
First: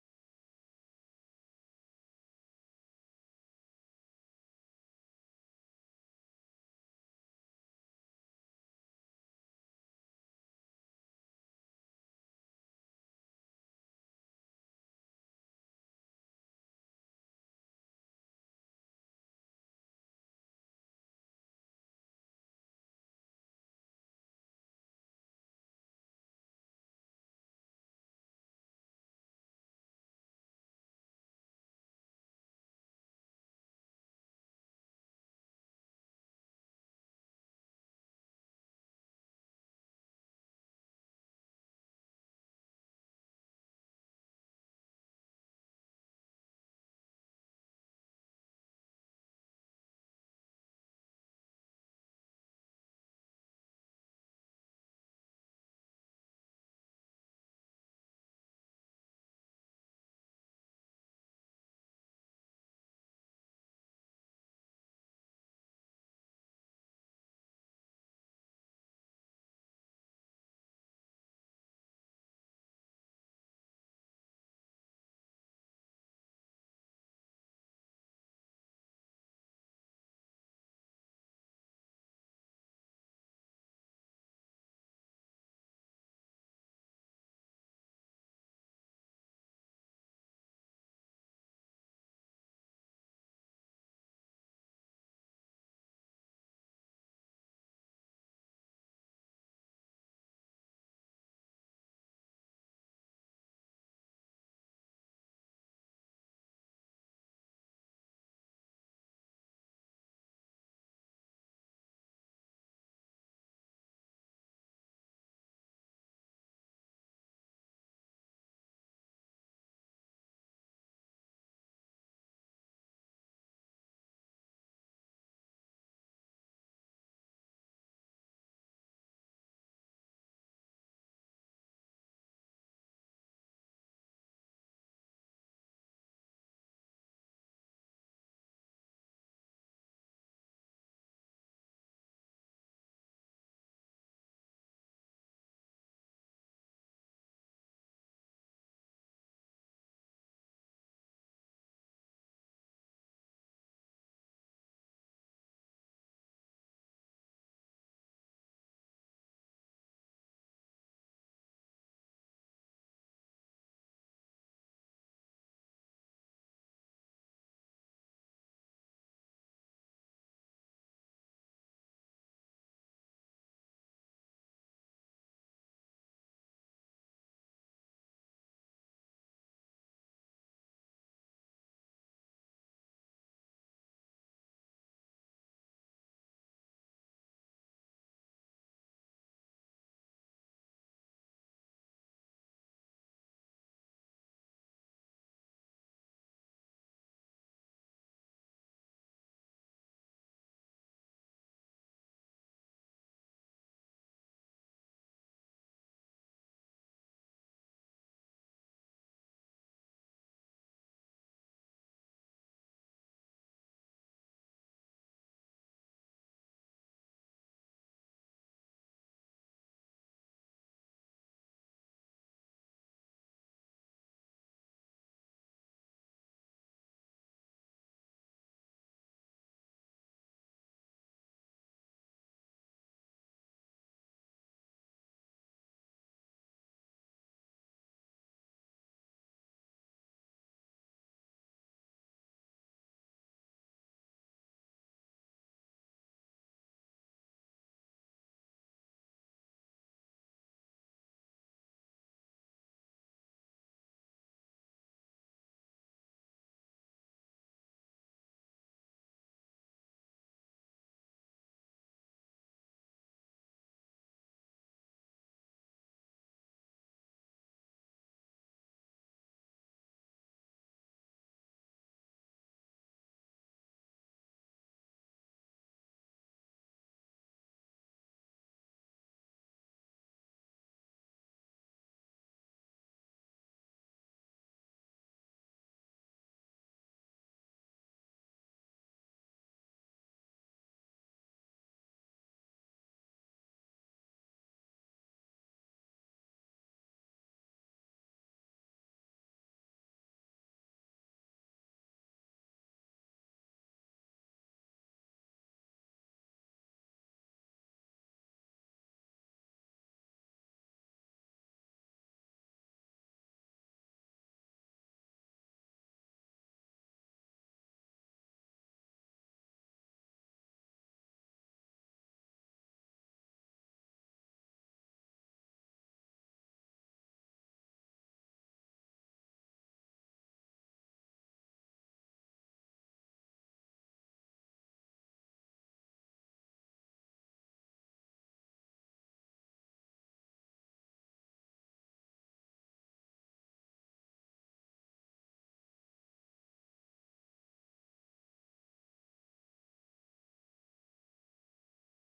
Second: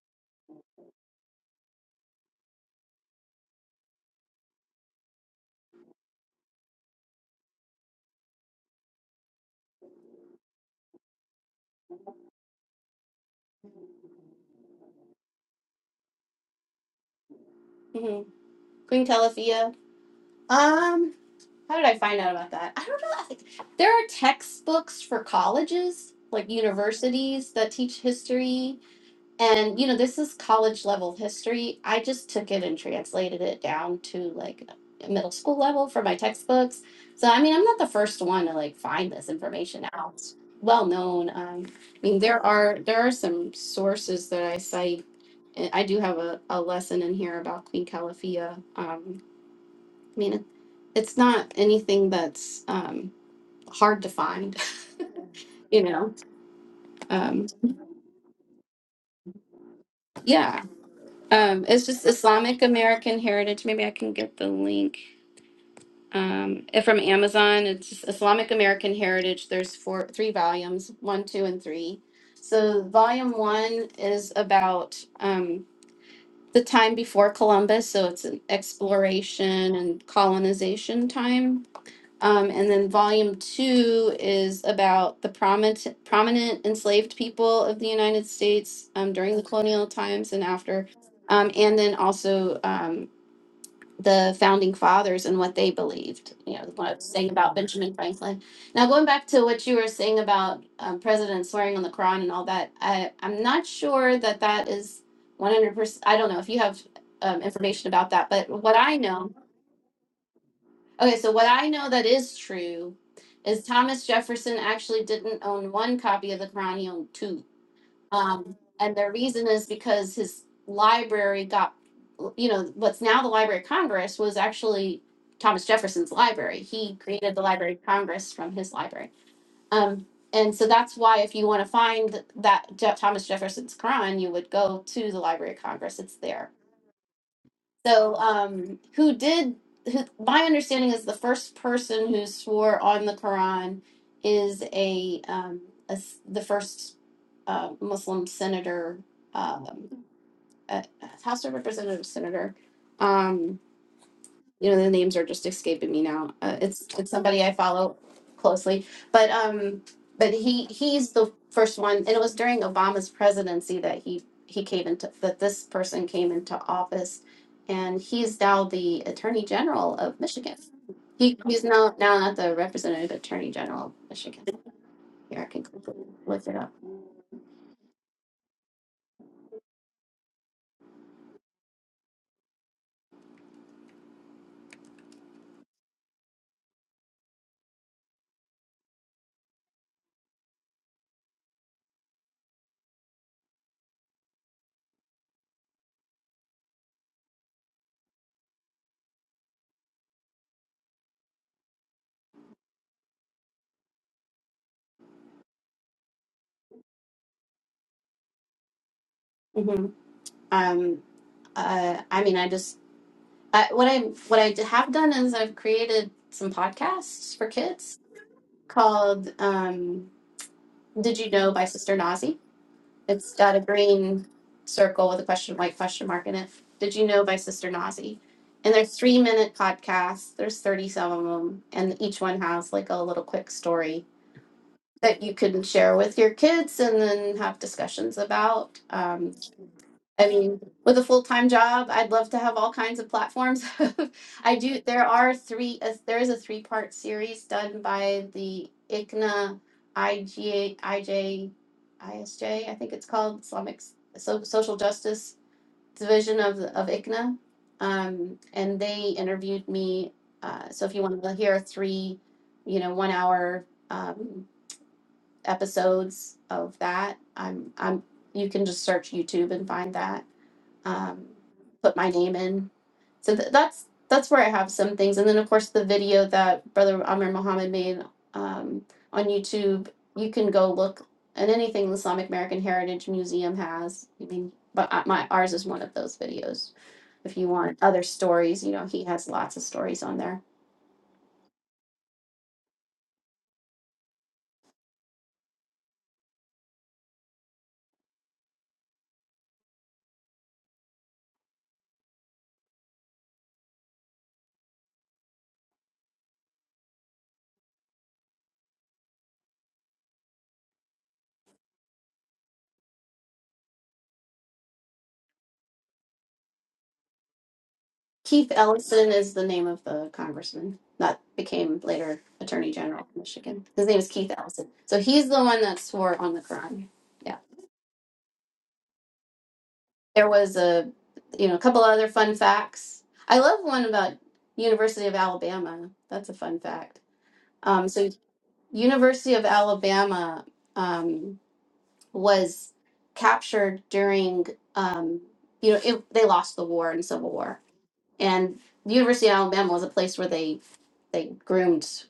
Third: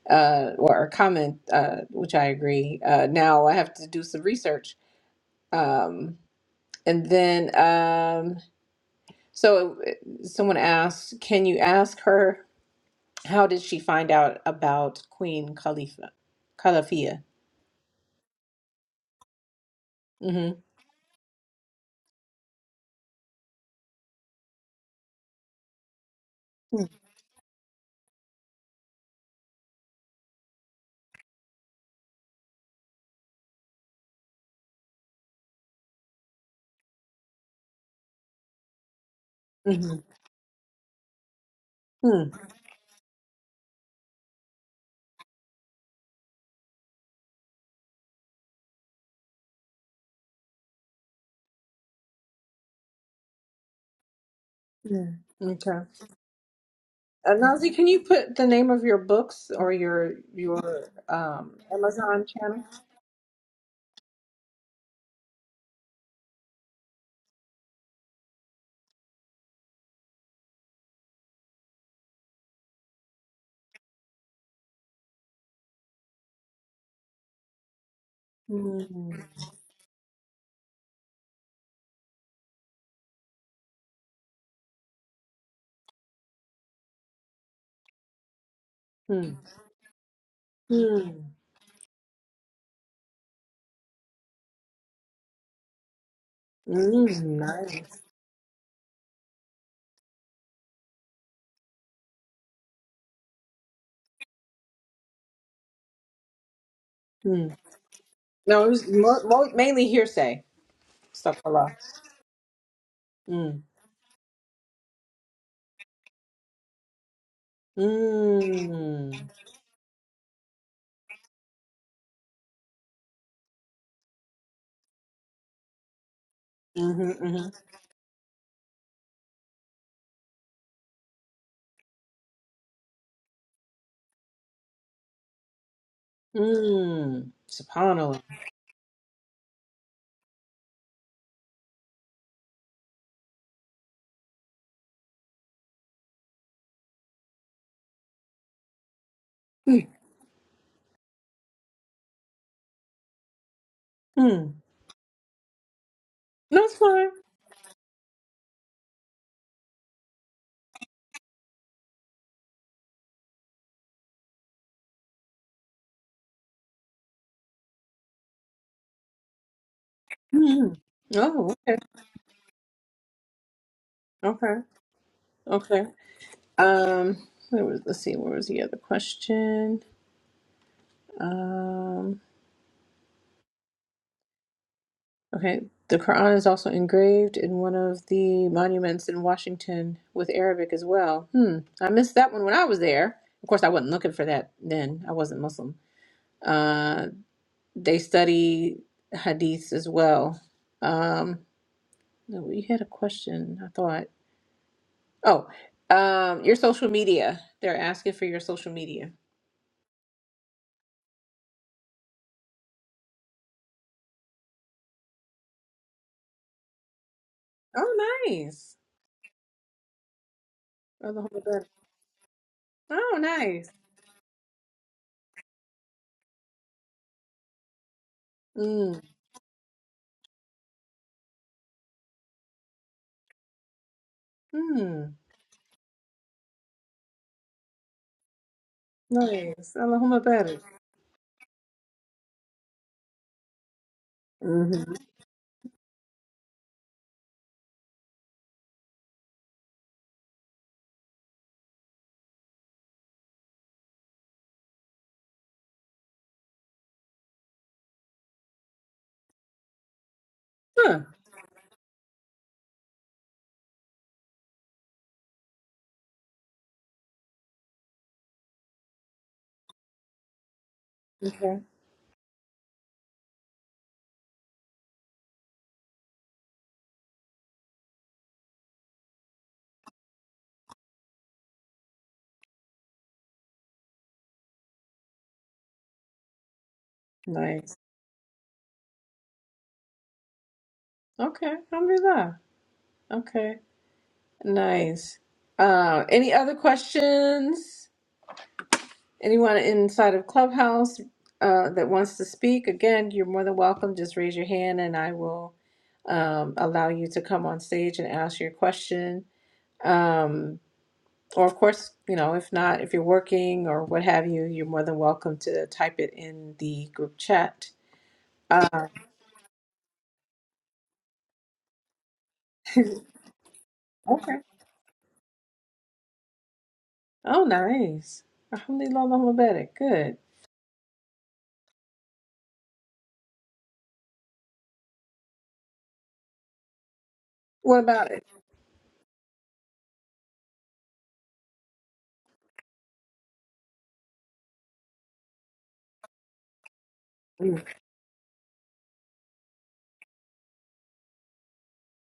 [SPEAKER 1] uh, or, or comment, uh, which I agree. Uh, now I have to do some research. Um, and then, um, so uh, someone asked, can you ask her, how did she find out about Queen Khalifa, Khalafia?
[SPEAKER 2] hmm Queen Telefia.
[SPEAKER 1] Mm-hmm.
[SPEAKER 2] Um, how did I find out about that? I don't know. I think there are textbooks for colleges, like universities, that teach history. And you know, this is college level history. I just took it and translated it down to like middle school level for my textbooks. So I mean, I'm not the first one to like find this information
[SPEAKER 1] Mm-hmm.
[SPEAKER 2] out. It's well known. Um, I mean,
[SPEAKER 1] Mm.
[SPEAKER 2] there are there are some sources that I cite. and I do have a, a lesson in here about Queen Calafia. Um, I mean, it's not anything that's um, hard to find.
[SPEAKER 1] Yeah. Okay.
[SPEAKER 2] You know,
[SPEAKER 1] Uh,
[SPEAKER 2] um,
[SPEAKER 1] Nazi, can you put the name of your books or your
[SPEAKER 2] yeah.
[SPEAKER 1] your um,
[SPEAKER 2] Um, it's just
[SPEAKER 1] Amazon
[SPEAKER 2] Islamic
[SPEAKER 1] channel?
[SPEAKER 2] American Heritage. Maybe I can get the link. Um, it- from Amazon. It's just Islamic American Heritage. There's four, three volumes, one, two, and three. So volume one is about um, the time before Columbus. So it's an
[SPEAKER 1] Mm.
[SPEAKER 2] exploration and colonization time um, and then volume two is about the prominent, prominent enslaved people of the United States um, during the colonial times and after.
[SPEAKER 1] Mm.
[SPEAKER 2] Um, and then also um, the founding fathers and what they believed. You know, what I was
[SPEAKER 1] Mm,
[SPEAKER 2] saying about
[SPEAKER 1] nice.
[SPEAKER 2] Benjamin Franklin. Now, going back to what you were saying about um, President swearing on the Quran and all that, I, I'm not sure that that is 100%. I don't know if you have um,
[SPEAKER 1] Mm.
[SPEAKER 2] information about that, but
[SPEAKER 1] No, it
[SPEAKER 2] what
[SPEAKER 1] was
[SPEAKER 2] I
[SPEAKER 1] mo-
[SPEAKER 2] know
[SPEAKER 1] mo- mainly hearsay
[SPEAKER 2] Okay, so
[SPEAKER 1] stuff.
[SPEAKER 2] what
[SPEAKER 1] A
[SPEAKER 2] I
[SPEAKER 1] lot.
[SPEAKER 2] know that is true
[SPEAKER 1] Mm.
[SPEAKER 2] is Thomas Jefferson actually didn't own one copy of the Quran, he owned two. Um, and the
[SPEAKER 1] Mm.
[SPEAKER 2] reason is because his library got, you know, what's now the Library of Congress was actually Thomas Jefferson's library. He
[SPEAKER 1] Mm-hmm,
[SPEAKER 2] created the
[SPEAKER 1] mm-hmm.
[SPEAKER 2] Library of Congress from his library. Um, and so that's why if you want to find that Je- Thomas Jefferson's Quran, you would go to the Library of Congress. It's there.
[SPEAKER 1] Mm.
[SPEAKER 2] So,
[SPEAKER 1] Subhanallah.
[SPEAKER 2] um, who did? Who, my understanding is the first person who swore on the Quran is a, um, a s- the first uh, Muslim senator,
[SPEAKER 1] Mm.
[SPEAKER 2] um, a a House of Representatives senator. Um,
[SPEAKER 1] Mm.
[SPEAKER 2] you know, the names are just escaping me now. Uh,
[SPEAKER 1] No, it's
[SPEAKER 2] it's
[SPEAKER 1] fine.
[SPEAKER 2] it's somebody I follow closely, but um, but he he's the first one, and it was during Obama's presidency that he he came into that this person came into office, and he's now the Attorney General of Michigan.
[SPEAKER 1] Mm.
[SPEAKER 2] He,
[SPEAKER 1] Oh,
[SPEAKER 2] he's
[SPEAKER 1] okay.
[SPEAKER 2] now now not the representative attorney general of Michigan.
[SPEAKER 1] Okay.
[SPEAKER 2] Here I can
[SPEAKER 1] Okay.
[SPEAKER 2] quickly look it up.
[SPEAKER 1] Um, there was, let's see, where was the other question? Um, Okay. The Quran is also engraved in one of the monuments in Washington with Arabic as well. Hmm. I missed that one when I was there. Of course, I wasn't looking for that then. I wasn't Muslim. Uh, they study hadith as well. Um, no, you had a question, I thought. Oh, um, your social media. They're asking for your social media.
[SPEAKER 2] hmm Um, uh, I mean, I just I, what I what I have done is I've created some podcasts for kids
[SPEAKER 1] Oh, nice.
[SPEAKER 2] called um, "Did You
[SPEAKER 1] Allahumma
[SPEAKER 2] Know"
[SPEAKER 1] barik.
[SPEAKER 2] by Sister Nazi.
[SPEAKER 1] Oh,
[SPEAKER 2] It's got a
[SPEAKER 1] nice.
[SPEAKER 2] green circle with a question, white question mark in it. "Did You Know" by Sister Nazi, and they're
[SPEAKER 1] Mm.
[SPEAKER 2] three minute podcasts. There's thirty some of them, and each one has like a little quick story
[SPEAKER 1] Mm.
[SPEAKER 2] that you can share with your kids and then have discussions about. Um,
[SPEAKER 1] Nice. Allahumma
[SPEAKER 2] I mean,
[SPEAKER 1] barik.
[SPEAKER 2] with a full time job, I'd love to have all kinds of platforms. I do.
[SPEAKER 1] hmm
[SPEAKER 2] There are three. Uh, there is a three part series done by the ICNA, IGA, IJ, ISJ. I think it's called Islamic S- so, Social Justice Division of the- of ICNA, um, and they interviewed me. Uh, so if you want to hear a three, you know, one hour. Um, episodes of that. I'm I'm you can just search YouTube and find that. Um,
[SPEAKER 1] Okay.
[SPEAKER 2] put my name in. So th- that's that's where I have some things, and then of course the video that Brother Amir Muhammad made um, on YouTube. You can go look, and anything the Islamic American Heritage Museum has. I mean, but uh, my ours is one of those videos. If you
[SPEAKER 1] Nice.
[SPEAKER 2] want other stories, you know he has lots of stories on there
[SPEAKER 1] Okay. Alhamdulillah. Okay. Nice. Uh, any other questions? Anyone inside of Clubhouse uh, that wants to speak? Again, you're more than welcome. Just raise your hand and I will um, allow you to come on stage and ask your question. Um, or, of course, you know, if not, if you're working or what have you, you're more than welcome to type it in the group chat.
[SPEAKER 2] Keith
[SPEAKER 1] Uh,
[SPEAKER 2] Ellison is the name of the congressman that became later Attorney General of Michigan. His name is Keith
[SPEAKER 1] okay.
[SPEAKER 2] Ellison. So he's the one that swore on the crime. Yeah.
[SPEAKER 1] Oh, nice. Alhamdulillah, Allahumma barik. Good.
[SPEAKER 2] There was a, you know, a couple other fun facts. I love one about University of Alabama. That's a fun fact.
[SPEAKER 1] What
[SPEAKER 2] Um, so
[SPEAKER 1] about it?
[SPEAKER 2] University of Alabama um, was captured during, um, you know, it, they lost the war in Civil War,
[SPEAKER 1] Mm,
[SPEAKER 2] and University of Alabama was a place where they they groomed.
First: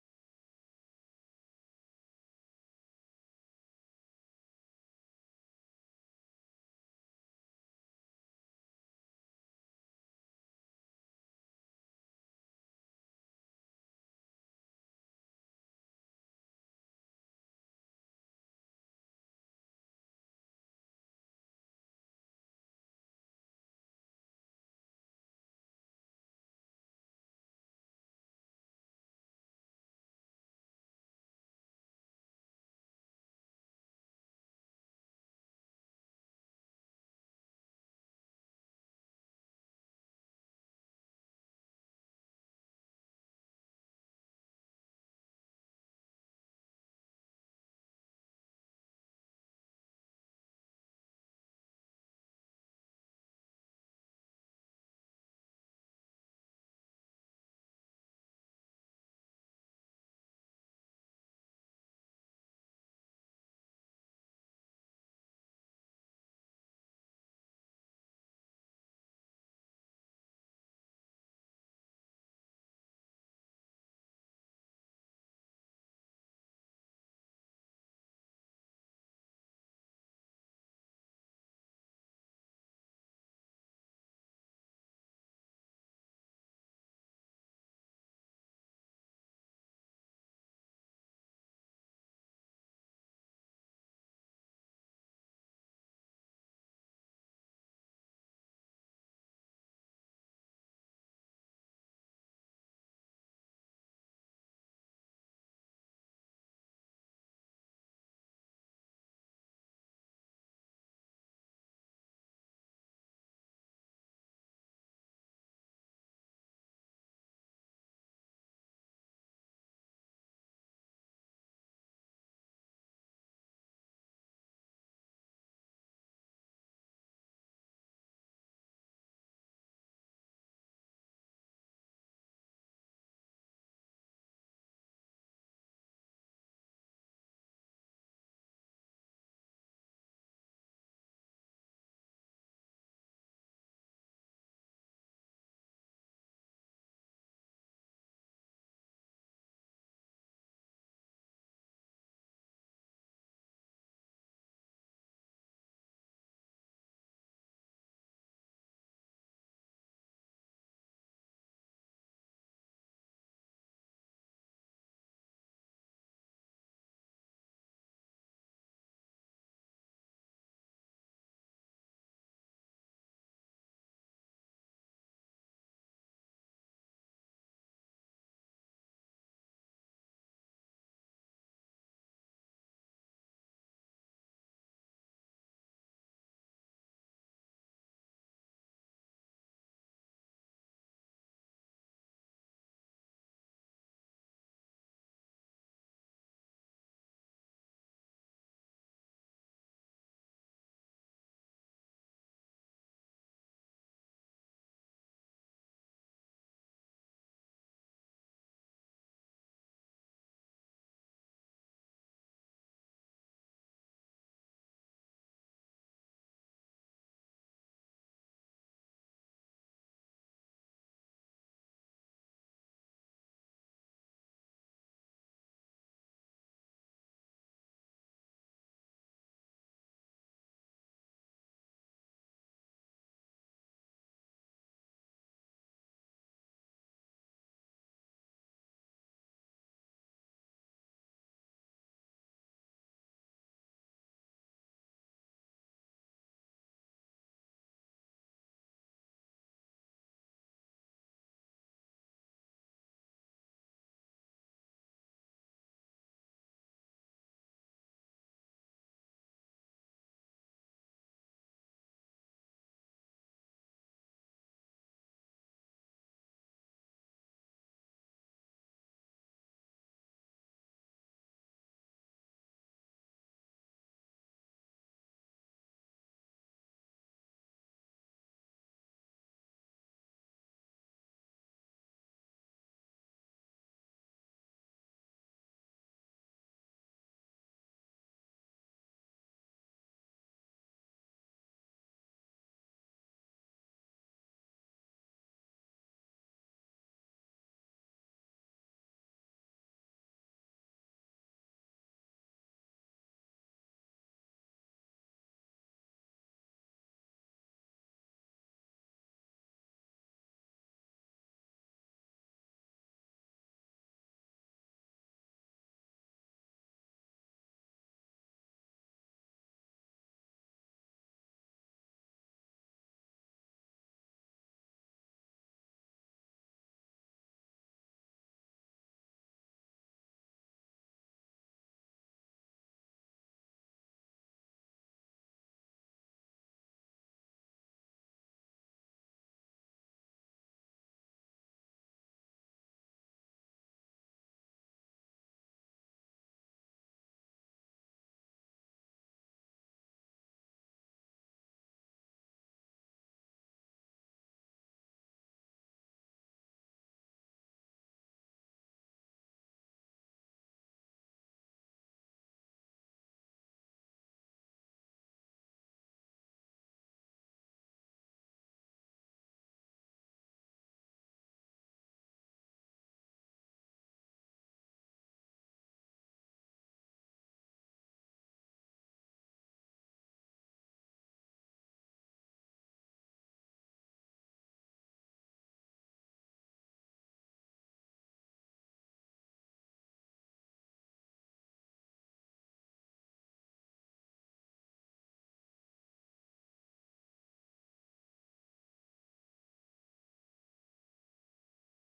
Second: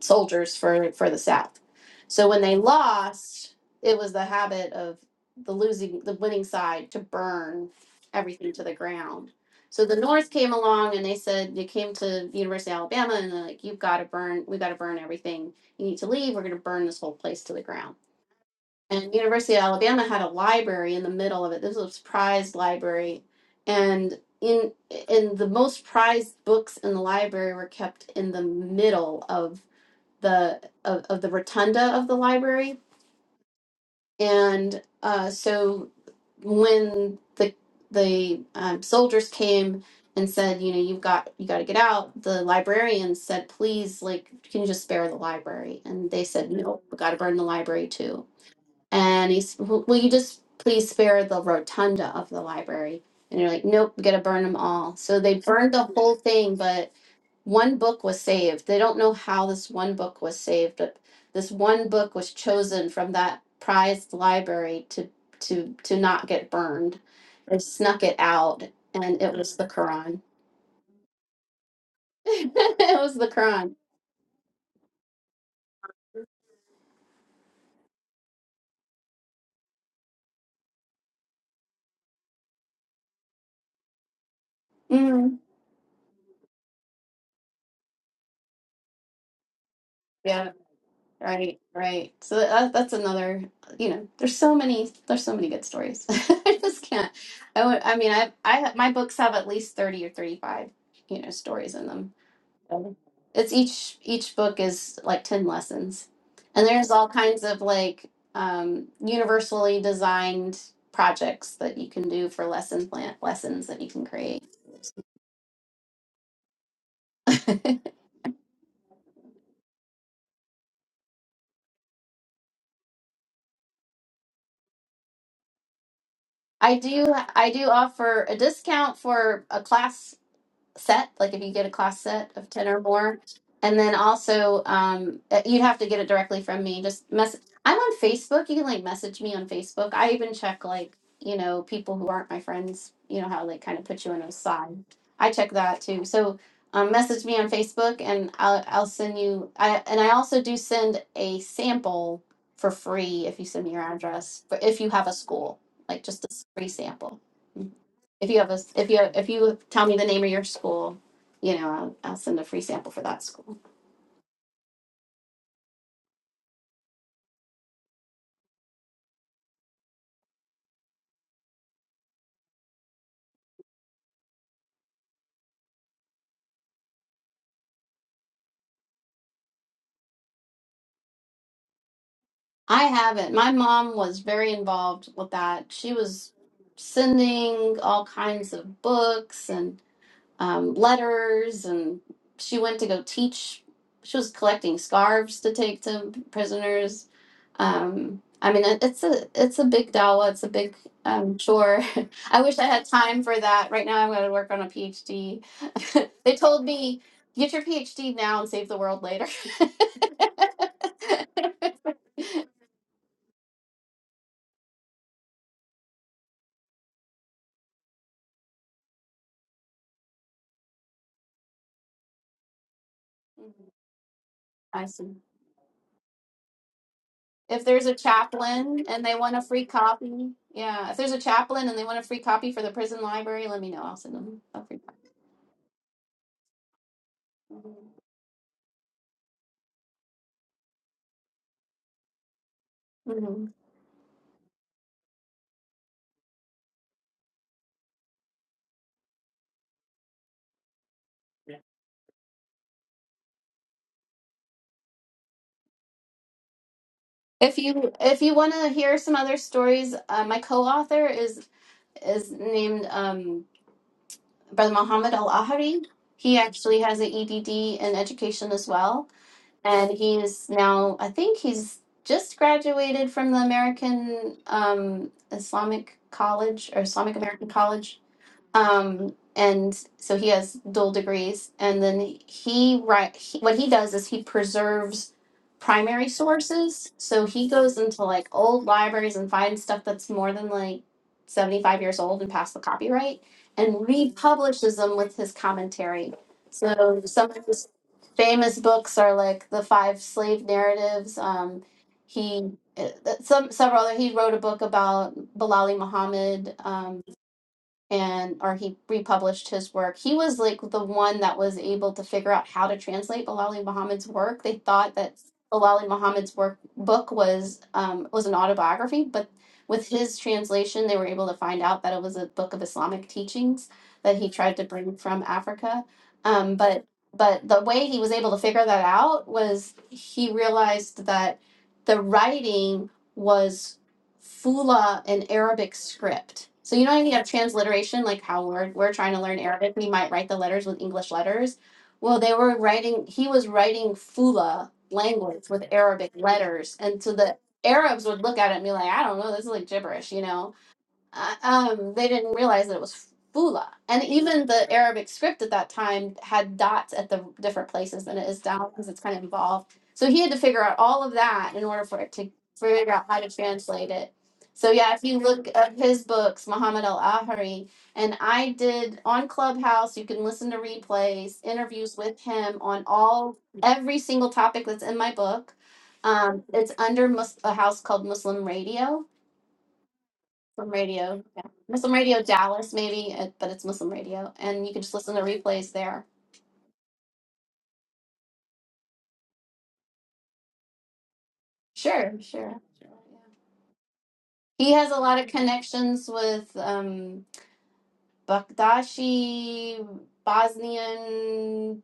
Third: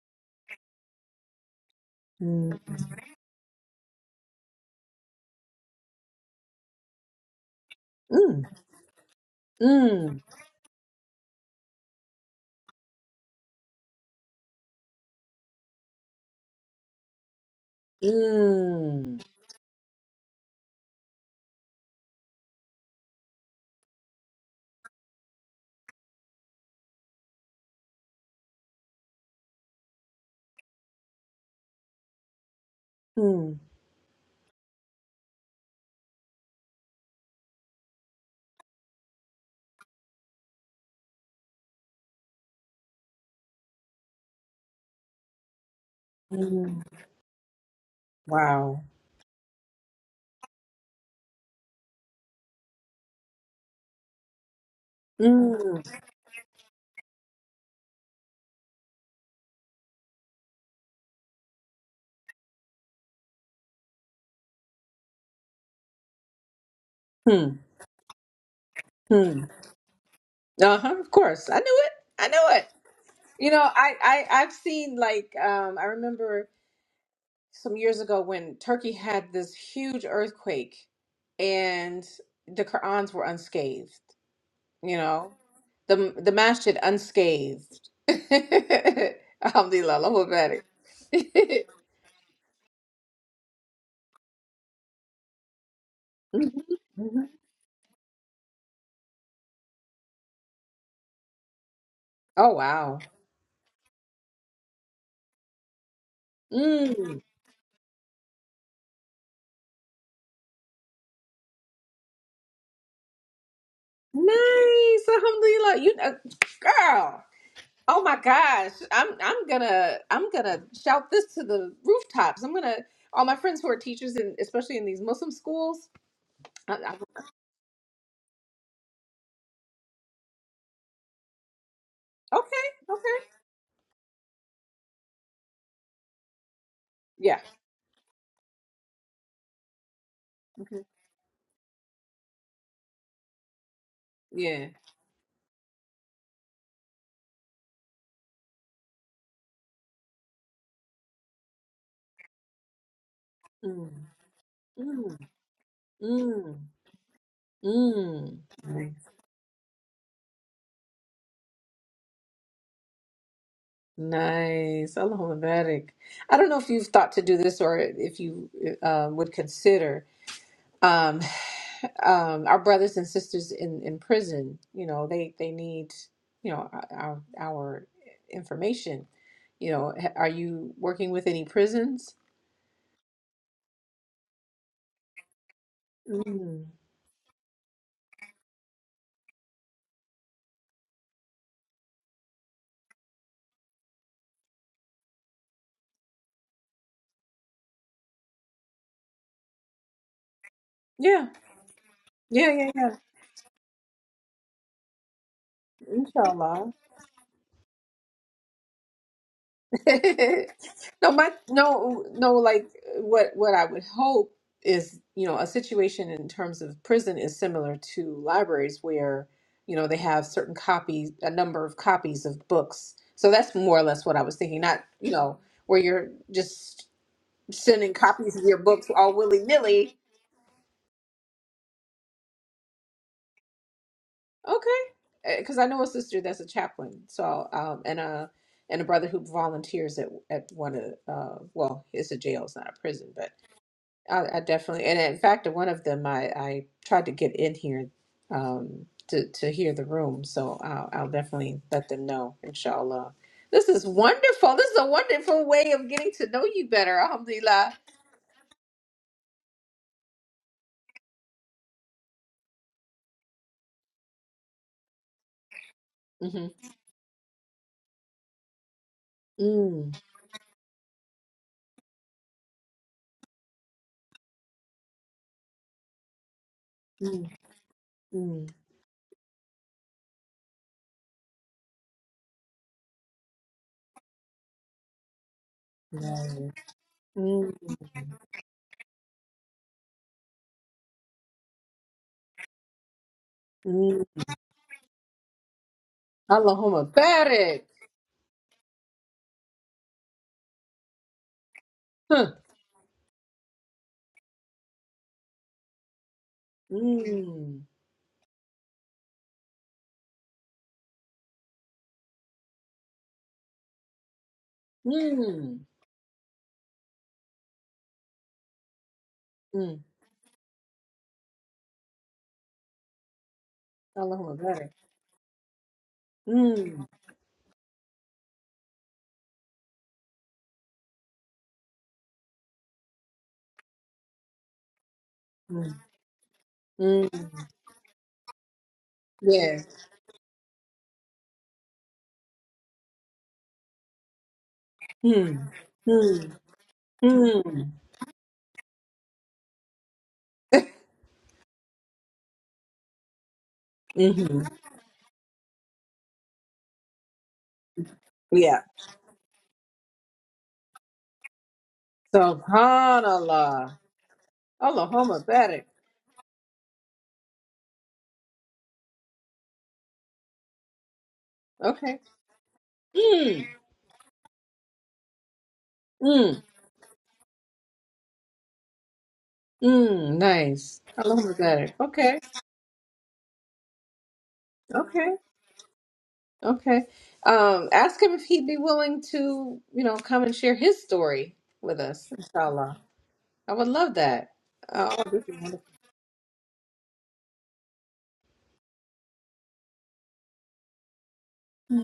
[SPEAKER 2] soldiers for for the South. So when they
[SPEAKER 1] mm,
[SPEAKER 2] lost, it was the habit of the losing the winning side to burn
[SPEAKER 1] mm,
[SPEAKER 2] everything to the ground. So the
[SPEAKER 1] mm,
[SPEAKER 2] North came along and they said they came to the University of Alabama and they're like, You've gotta burn we gotta burn everything. You need to leave, we're gonna burn this whole place to the ground. And
[SPEAKER 1] mm,
[SPEAKER 2] University of Alabama had a library in the middle of it. This was a prized library. And in in the most prized books in the library were kept in the middle of the of, of the rotunda of the library
[SPEAKER 1] mm,
[SPEAKER 2] and uh, so when the the um, soldiers came and said you know you've got you got to get out the librarian said please like can you just spare the library and they said
[SPEAKER 1] mm.
[SPEAKER 2] no we got to burn the library too
[SPEAKER 1] Wow.
[SPEAKER 2] and he's "Will will you just please spare the rotunda of the library and they're like nope we got to burn them all so they burned
[SPEAKER 1] Mm,
[SPEAKER 2] the whole thing but one book was saved. They don't know how this one book was saved, but this one book was chosen from that prized library to to to not get burned.
[SPEAKER 1] mm,
[SPEAKER 2] They snuck it out, and it
[SPEAKER 1] mm.
[SPEAKER 2] was the Quran.
[SPEAKER 1] Uh-huh, of course. I knew it. I knew it.
[SPEAKER 2] it was the
[SPEAKER 1] You know,
[SPEAKER 2] Quran.
[SPEAKER 1] I, I, I've seen like um, I remember some years ago when Turkey had this huge earthquake and the Qurans were unscathed, you know.
[SPEAKER 2] Mm.
[SPEAKER 1] The the masjid unscathed. Alhamdulillah, Allahu
[SPEAKER 2] Yeah,
[SPEAKER 1] Akbar.
[SPEAKER 2] right, right. So that, that's another. You know, there's so many. There's so many good stories. I just can't.
[SPEAKER 1] Mhm,
[SPEAKER 2] I would. I mean, I I my books have at least thirty or thirty five. You know, stories in them
[SPEAKER 1] Oh
[SPEAKER 2] So
[SPEAKER 1] wow.
[SPEAKER 2] It's each each book is like ten lessons, and there's all
[SPEAKER 1] Mm.
[SPEAKER 2] kinds of like um, universally designed projects that you can do for lesson plan lessons that you can create.
[SPEAKER 1] Nice. Alhamdulillah. You uh, girl. Oh my gosh. I'm I'm gonna I'm gonna shout this to the rooftops. I'm gonna all my friends who are teachers in especially in these Muslim schools. I,
[SPEAKER 2] I
[SPEAKER 1] I,
[SPEAKER 2] do I do offer a discount for a class set, like if you get a class set of 10 or
[SPEAKER 1] okay,
[SPEAKER 2] more.
[SPEAKER 1] okay.
[SPEAKER 2] And then also, um, uh, you'd have to get it directly from me. Just
[SPEAKER 1] Yeah.
[SPEAKER 2] message. I'm on Facebook. You can like message me on Facebook. I even check
[SPEAKER 1] Mhm.
[SPEAKER 2] like, you know, people who aren't my friends, you know, how they kind of put you on a
[SPEAKER 1] Yeah.
[SPEAKER 2] side. I check that too. So um, message me on Facebook and I'll, I'll send you. I, and I also do send a sample for free if you send me your
[SPEAKER 1] Mm.
[SPEAKER 2] address, but if you have a
[SPEAKER 1] Mm.
[SPEAKER 2] school, like just a
[SPEAKER 1] Mm.
[SPEAKER 2] free sample. If
[SPEAKER 1] Mm.
[SPEAKER 2] you have a, s- if you
[SPEAKER 1] Nice.
[SPEAKER 2] if you tell me the name of your school, you know, I'll, I'll send a free sample for that school.
[SPEAKER 1] Nice. Allahumma barik. I don't know if you've thought to do this or if you uh, would consider Um, um, our brothers and sisters in, in prison, you know, they, they need, you know, our, our information. You know, ha- are you working with any prisons?
[SPEAKER 2] I haven't. My mom was very involved with that. She was
[SPEAKER 1] Mm.
[SPEAKER 2] sending all kinds of books and um, letters, and she went to go teach. She was collecting scarves to take to prisoners um i mean it, it's a it's a big dawa it's a big
[SPEAKER 1] Yeah,
[SPEAKER 2] um chore i
[SPEAKER 1] yeah,
[SPEAKER 2] wish i
[SPEAKER 1] yeah,
[SPEAKER 2] had
[SPEAKER 1] yeah.
[SPEAKER 2] time for that right now i'm going to work on a phd they told
[SPEAKER 1] Inshallah.
[SPEAKER 2] me get your phd now and save the world later
[SPEAKER 1] no, my no, no. Like what what I would hope is, you know, a situation in terms of prison is similar to libraries where, you know, they have certain copies, a number of copies of books. So that's
[SPEAKER 2] Mhm.
[SPEAKER 1] more or less what I was thinking. Not,
[SPEAKER 2] i
[SPEAKER 1] you
[SPEAKER 2] see
[SPEAKER 1] know, where you're just
[SPEAKER 2] if there's
[SPEAKER 1] sending
[SPEAKER 2] a
[SPEAKER 1] copies of your
[SPEAKER 2] chaplain
[SPEAKER 1] books
[SPEAKER 2] and they
[SPEAKER 1] all
[SPEAKER 2] want
[SPEAKER 1] willy
[SPEAKER 2] a free
[SPEAKER 1] nilly.
[SPEAKER 2] copy yeah if there's a chaplain and they want a free copy for the prison library let me know i'll send them a free copy
[SPEAKER 1] Okay, because I know a sister that's a chaplain. So
[SPEAKER 2] Mhm.
[SPEAKER 1] um, and a and a brother who volunteers at at one of uh, well, it's a jail, it's not a prison, but
[SPEAKER 2] Mhm.
[SPEAKER 1] I, I definitely, and in fact, one of them I, I tried to get in here um, to to hear the room, so I'll, I'll definitely let them know, inshallah. This is wonderful. This is a wonderful way of getting to know you better,
[SPEAKER 2] If
[SPEAKER 1] alhamdulillah.
[SPEAKER 2] you if you want to hear some other stories, uh, my co-author is is named um, Brother Muhammad Al Ahari. He
[SPEAKER 1] Mm-hmm.
[SPEAKER 2] actually has an EDD in education as well, and
[SPEAKER 1] Mm,
[SPEAKER 2] he is now I think he's just graduated from the American um, Islamic College or Islamic
[SPEAKER 1] mm,
[SPEAKER 2] American College
[SPEAKER 1] mm,
[SPEAKER 2] um, and so he has dual degrees and then he right he, what he does is he preserves primary
[SPEAKER 1] mm,
[SPEAKER 2] sources so he
[SPEAKER 1] mm,
[SPEAKER 2] goes into like old libraries and finds stuff that's more than like 75 years old and past the copyright and
[SPEAKER 1] mm.
[SPEAKER 2] republishes them with his commentary
[SPEAKER 1] Allahumma
[SPEAKER 2] so some of
[SPEAKER 1] barik.
[SPEAKER 2] his famous books are like the five slave narratives um,
[SPEAKER 1] Huh.
[SPEAKER 2] he uh, some several other he wrote a book about Bilali Muhammad Um,
[SPEAKER 1] Mm,
[SPEAKER 2] and or he republished his work. He was like the one that was able to figure out how to translate Bilali Muhammad's work. They thought that
[SPEAKER 1] mm,
[SPEAKER 2] Bilali Muhammad's work book was um, was an autobiography, but
[SPEAKER 1] mm.
[SPEAKER 2] with his translation, they were able to find out that it was a book of Islamic teachings that he
[SPEAKER 1] Allahumma
[SPEAKER 2] tried to
[SPEAKER 1] barik.
[SPEAKER 2] bring from Africa. Um, but
[SPEAKER 1] Mm,
[SPEAKER 2] but the way he was able to figure that out was he realized that the writing was Fula in
[SPEAKER 1] mm,
[SPEAKER 2] Arabic script. So you know you have
[SPEAKER 1] mm.
[SPEAKER 2] transliteration, like how we're we're trying to learn
[SPEAKER 1] Yes.
[SPEAKER 2] Arabic, we might write the letters with English letters. Well, they were writing. He was writing Fula
[SPEAKER 1] Mm,
[SPEAKER 2] language with Arabic
[SPEAKER 1] mm,
[SPEAKER 2] letters, and so the
[SPEAKER 1] mm.
[SPEAKER 2] Arabs would look at it and be like, "I don't know, this is like gibberish," you know. I- um, they didn't realize that it was Fula. And
[SPEAKER 1] hmm
[SPEAKER 2] even the Arabic script at that time had dots at the different places than it is
[SPEAKER 1] Yeah.
[SPEAKER 2] now because it's kind of evolved. So he had to figure out all of that in order for it to figure out how to
[SPEAKER 1] Subhanallah.
[SPEAKER 2] translate it. So yeah, if you
[SPEAKER 1] Allahumma
[SPEAKER 2] look
[SPEAKER 1] barik.
[SPEAKER 2] up his books, Muhammad Al Ahari, and I did on Clubhouse, you can listen to replays, interviews
[SPEAKER 1] Okay.
[SPEAKER 2] with him on all
[SPEAKER 1] Mm,
[SPEAKER 2] every single topic that's in my book.
[SPEAKER 1] mm,
[SPEAKER 2] Um, it's under mus- a house called Muslim Radio
[SPEAKER 1] mm,
[SPEAKER 2] Muslim
[SPEAKER 1] nice.
[SPEAKER 2] Radio,
[SPEAKER 1] Allahumma
[SPEAKER 2] yeah.
[SPEAKER 1] barik.
[SPEAKER 2] Muslim
[SPEAKER 1] Okay.
[SPEAKER 2] Radio Dallas, maybe, uh, but it's Muslim Radio, and you can just
[SPEAKER 1] Okay.
[SPEAKER 2] listen to replays there.
[SPEAKER 1] Okay. Um, ask him if he'd be willing to, you know, come and share his story with us,
[SPEAKER 2] Sure, sure.
[SPEAKER 1] inshallah. I would love that.
[SPEAKER 2] He has a
[SPEAKER 1] Oh,
[SPEAKER 2] lot
[SPEAKER 1] this
[SPEAKER 2] of
[SPEAKER 1] is wonderful.
[SPEAKER 2] connections with um, Baghdadi, Bosnian.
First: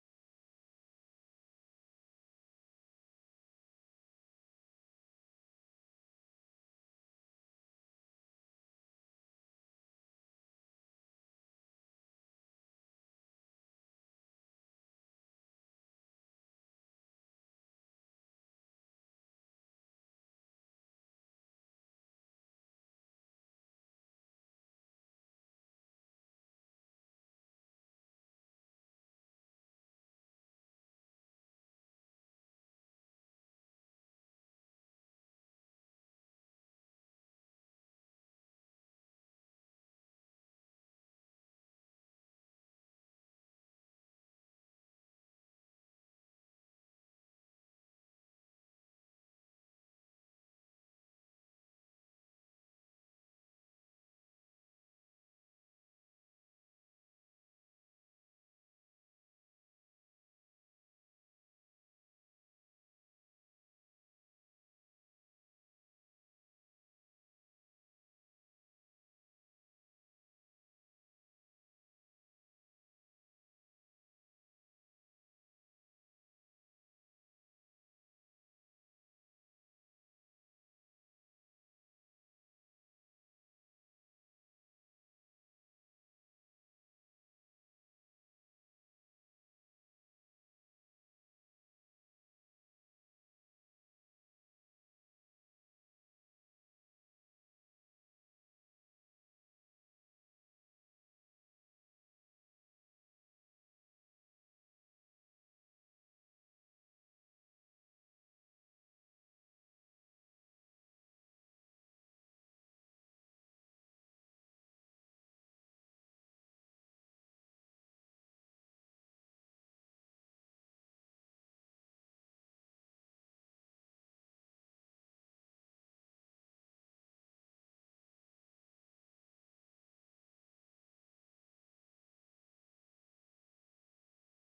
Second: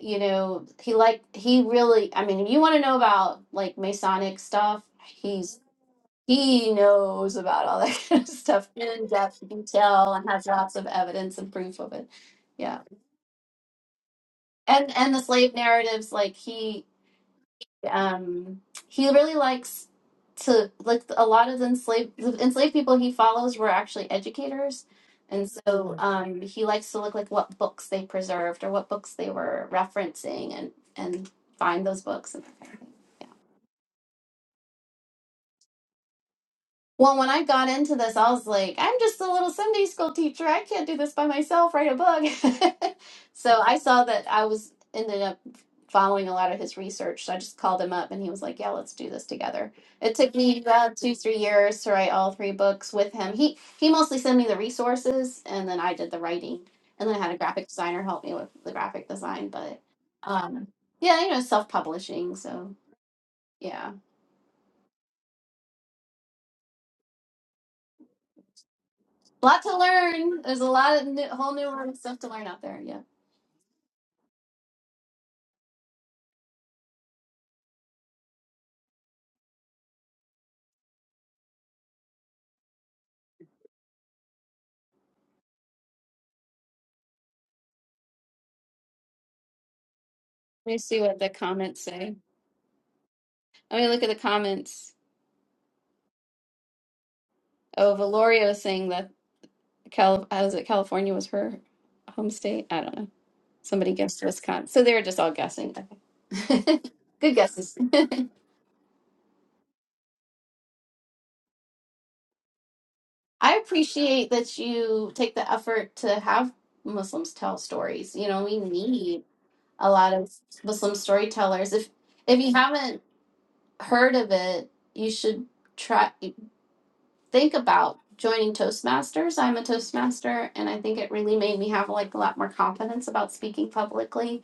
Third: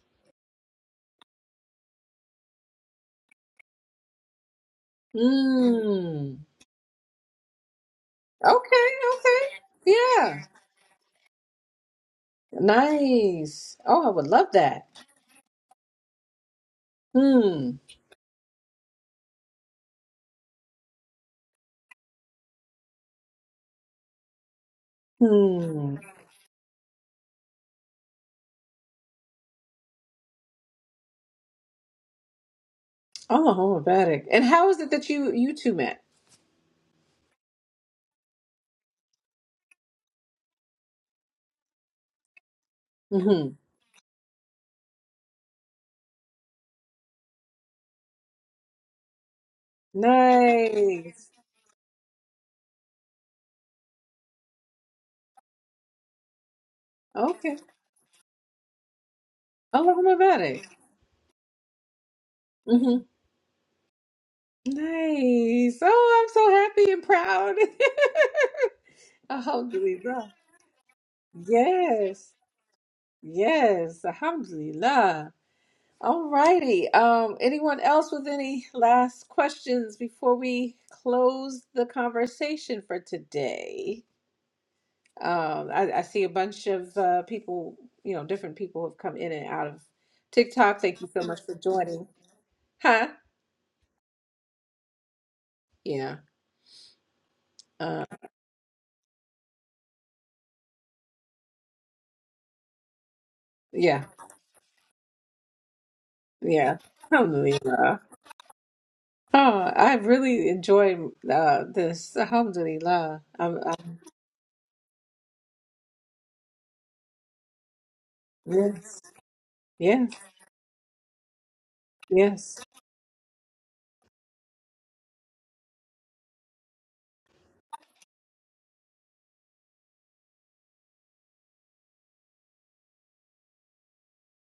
[SPEAKER 2] You know, he like he really. I mean, if you want to know about like Masonic stuff, he's
[SPEAKER 1] Mm.
[SPEAKER 2] he knows about all that kind of stuff
[SPEAKER 1] Okay,
[SPEAKER 2] in
[SPEAKER 1] okay.
[SPEAKER 2] depth detail and
[SPEAKER 1] Yeah.
[SPEAKER 2] has lots of evidence and proof of it. Yeah
[SPEAKER 1] Nice. Oh, I would love that.
[SPEAKER 2] and and the slave narratives like he
[SPEAKER 1] Hmm.
[SPEAKER 2] um he really likes to like a lot of the enslaved the enslaved people he follows were actually educators and
[SPEAKER 1] Hmm.
[SPEAKER 2] so um he likes to look like what books they preserved or what books they were referencing and and find those books
[SPEAKER 1] Oh, homopathic. And how is it that you you two met?
[SPEAKER 2] Well, when I got into this, I was like, I'm just a little Sunday school teacher. I can't do this by myself, write a book.
[SPEAKER 1] hmm
[SPEAKER 2] so I saw that I was ended up following a lot of his research. So I just called him up and he was like, Yeah, let's do this together. It took me about two,
[SPEAKER 1] Nice.
[SPEAKER 2] three years to write all three books with him. He he mostly sent me the resources and then I did the writing. And then I had a
[SPEAKER 1] Okay.
[SPEAKER 2] graphic designer help me with the graphic design. But
[SPEAKER 1] Oh, homopathic.
[SPEAKER 2] um yeah, you know, self publishing. So
[SPEAKER 1] hmm
[SPEAKER 2] yeah.
[SPEAKER 1] Nice. Oh, I'm so happy and proud.
[SPEAKER 2] lot to
[SPEAKER 1] Alhamdulillah.
[SPEAKER 2] learn. There's a lot of new, whole new stuff to
[SPEAKER 1] Yes.
[SPEAKER 2] learn out there. Yeah.
[SPEAKER 1] Yes. Alhamdulillah. All righty. Um, anyone else with any last questions before we close the conversation for today? Um, I, I see a bunch of uh, people, you know, different people have come in and out of
[SPEAKER 2] Let me
[SPEAKER 1] TikTok. Thank
[SPEAKER 2] see
[SPEAKER 1] you
[SPEAKER 2] what
[SPEAKER 1] so
[SPEAKER 2] the
[SPEAKER 1] much for
[SPEAKER 2] comments
[SPEAKER 1] joining.
[SPEAKER 2] say.
[SPEAKER 1] Huh?
[SPEAKER 2] Let me look at the comments.
[SPEAKER 1] Yeah.
[SPEAKER 2] Oh,
[SPEAKER 1] Uh,
[SPEAKER 2] Valorio is saying that Cal- how was it? California was her home state. I don't know. Somebody
[SPEAKER 1] yeah.
[SPEAKER 2] guessed Wisconsin. So they were just all guessing.
[SPEAKER 1] Yeah.
[SPEAKER 2] Okay. Good guesses.
[SPEAKER 1] Alhamdulillah. Oh, I really enjoy uh, this. Alhamdulillah.
[SPEAKER 2] I
[SPEAKER 1] I'm, I'm,
[SPEAKER 2] appreciate that you take the effort to have Muslims tell stories. You know, we
[SPEAKER 1] yes.
[SPEAKER 2] need a
[SPEAKER 1] Yes.
[SPEAKER 2] lot of Muslim storytellers. If if you
[SPEAKER 1] Yes.
[SPEAKER 2] haven't heard of it, you should try. think about joining Toastmasters. I'm a Toastmaster, and I think it really made me have like a lot more confidence about speaking publicly.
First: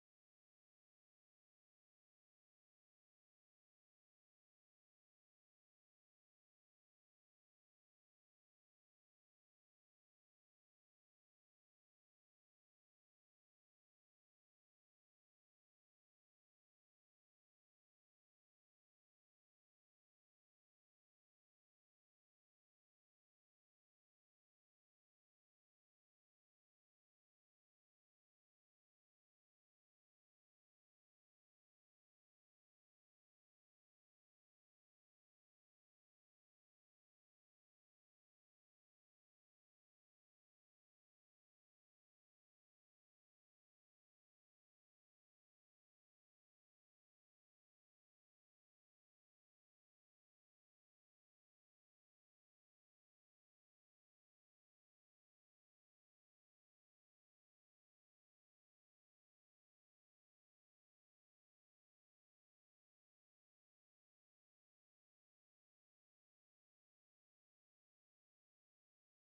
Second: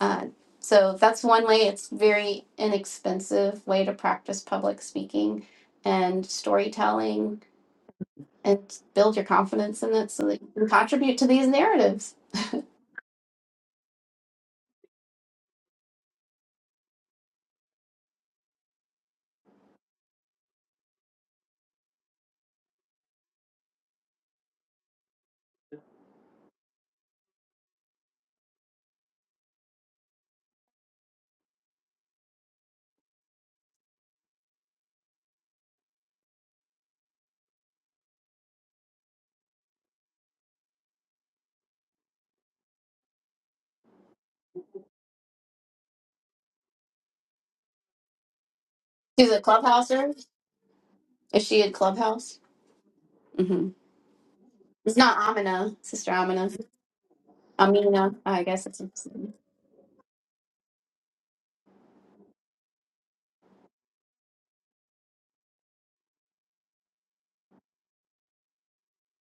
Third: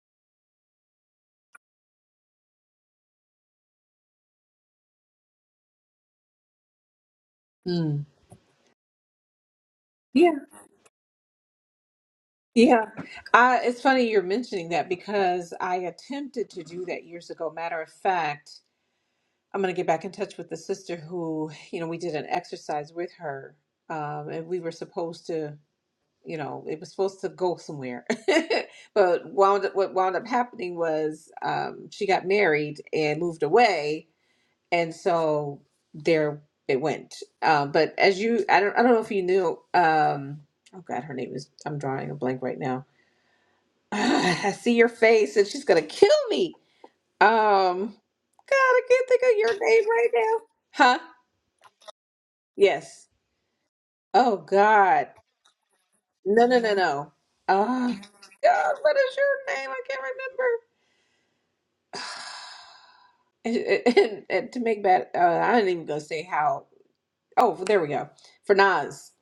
[SPEAKER 2] Uh, so that's one way. It's very inexpensive way to practice public speaking and storytelling
[SPEAKER 1] Mm.
[SPEAKER 2] and build your confidence in it so
[SPEAKER 1] Yeah.
[SPEAKER 2] that you can contribute to these narratives.
[SPEAKER 1] Yeah. I, it's funny you're mentioning that because I attempted to do that years ago. Matter of fact, I'm going to get back in touch with the sister who, you know, we did an exercise with her. Um, and we were supposed to, you know, it was supposed to go somewhere. But wound up, what wound up happening was um, she got married and moved away. And so there it went. Um, but as you, I don't, I don't know if you knew, um, oh God, her name is, I'm drawing a blank right now. I see your face and she's going to kill me. Um, God, I can't think of
[SPEAKER 2] She's a
[SPEAKER 1] your name right
[SPEAKER 2] clubhouser.
[SPEAKER 1] now. Huh?
[SPEAKER 2] Is she in clubhouse?
[SPEAKER 1] Yes.
[SPEAKER 2] hmm
[SPEAKER 1] Oh
[SPEAKER 2] It's
[SPEAKER 1] God.
[SPEAKER 2] not Amina, Sister
[SPEAKER 1] No,
[SPEAKER 2] Amina.
[SPEAKER 1] no, no, no. Oh
[SPEAKER 2] Amina, I guess
[SPEAKER 1] God,
[SPEAKER 2] it's.
[SPEAKER 1] what is
[SPEAKER 2] Oh,
[SPEAKER 1] your name? I can't remember. And, and, and to make bad, uh, I didn't even go say how. Oh, there we go. For Nas.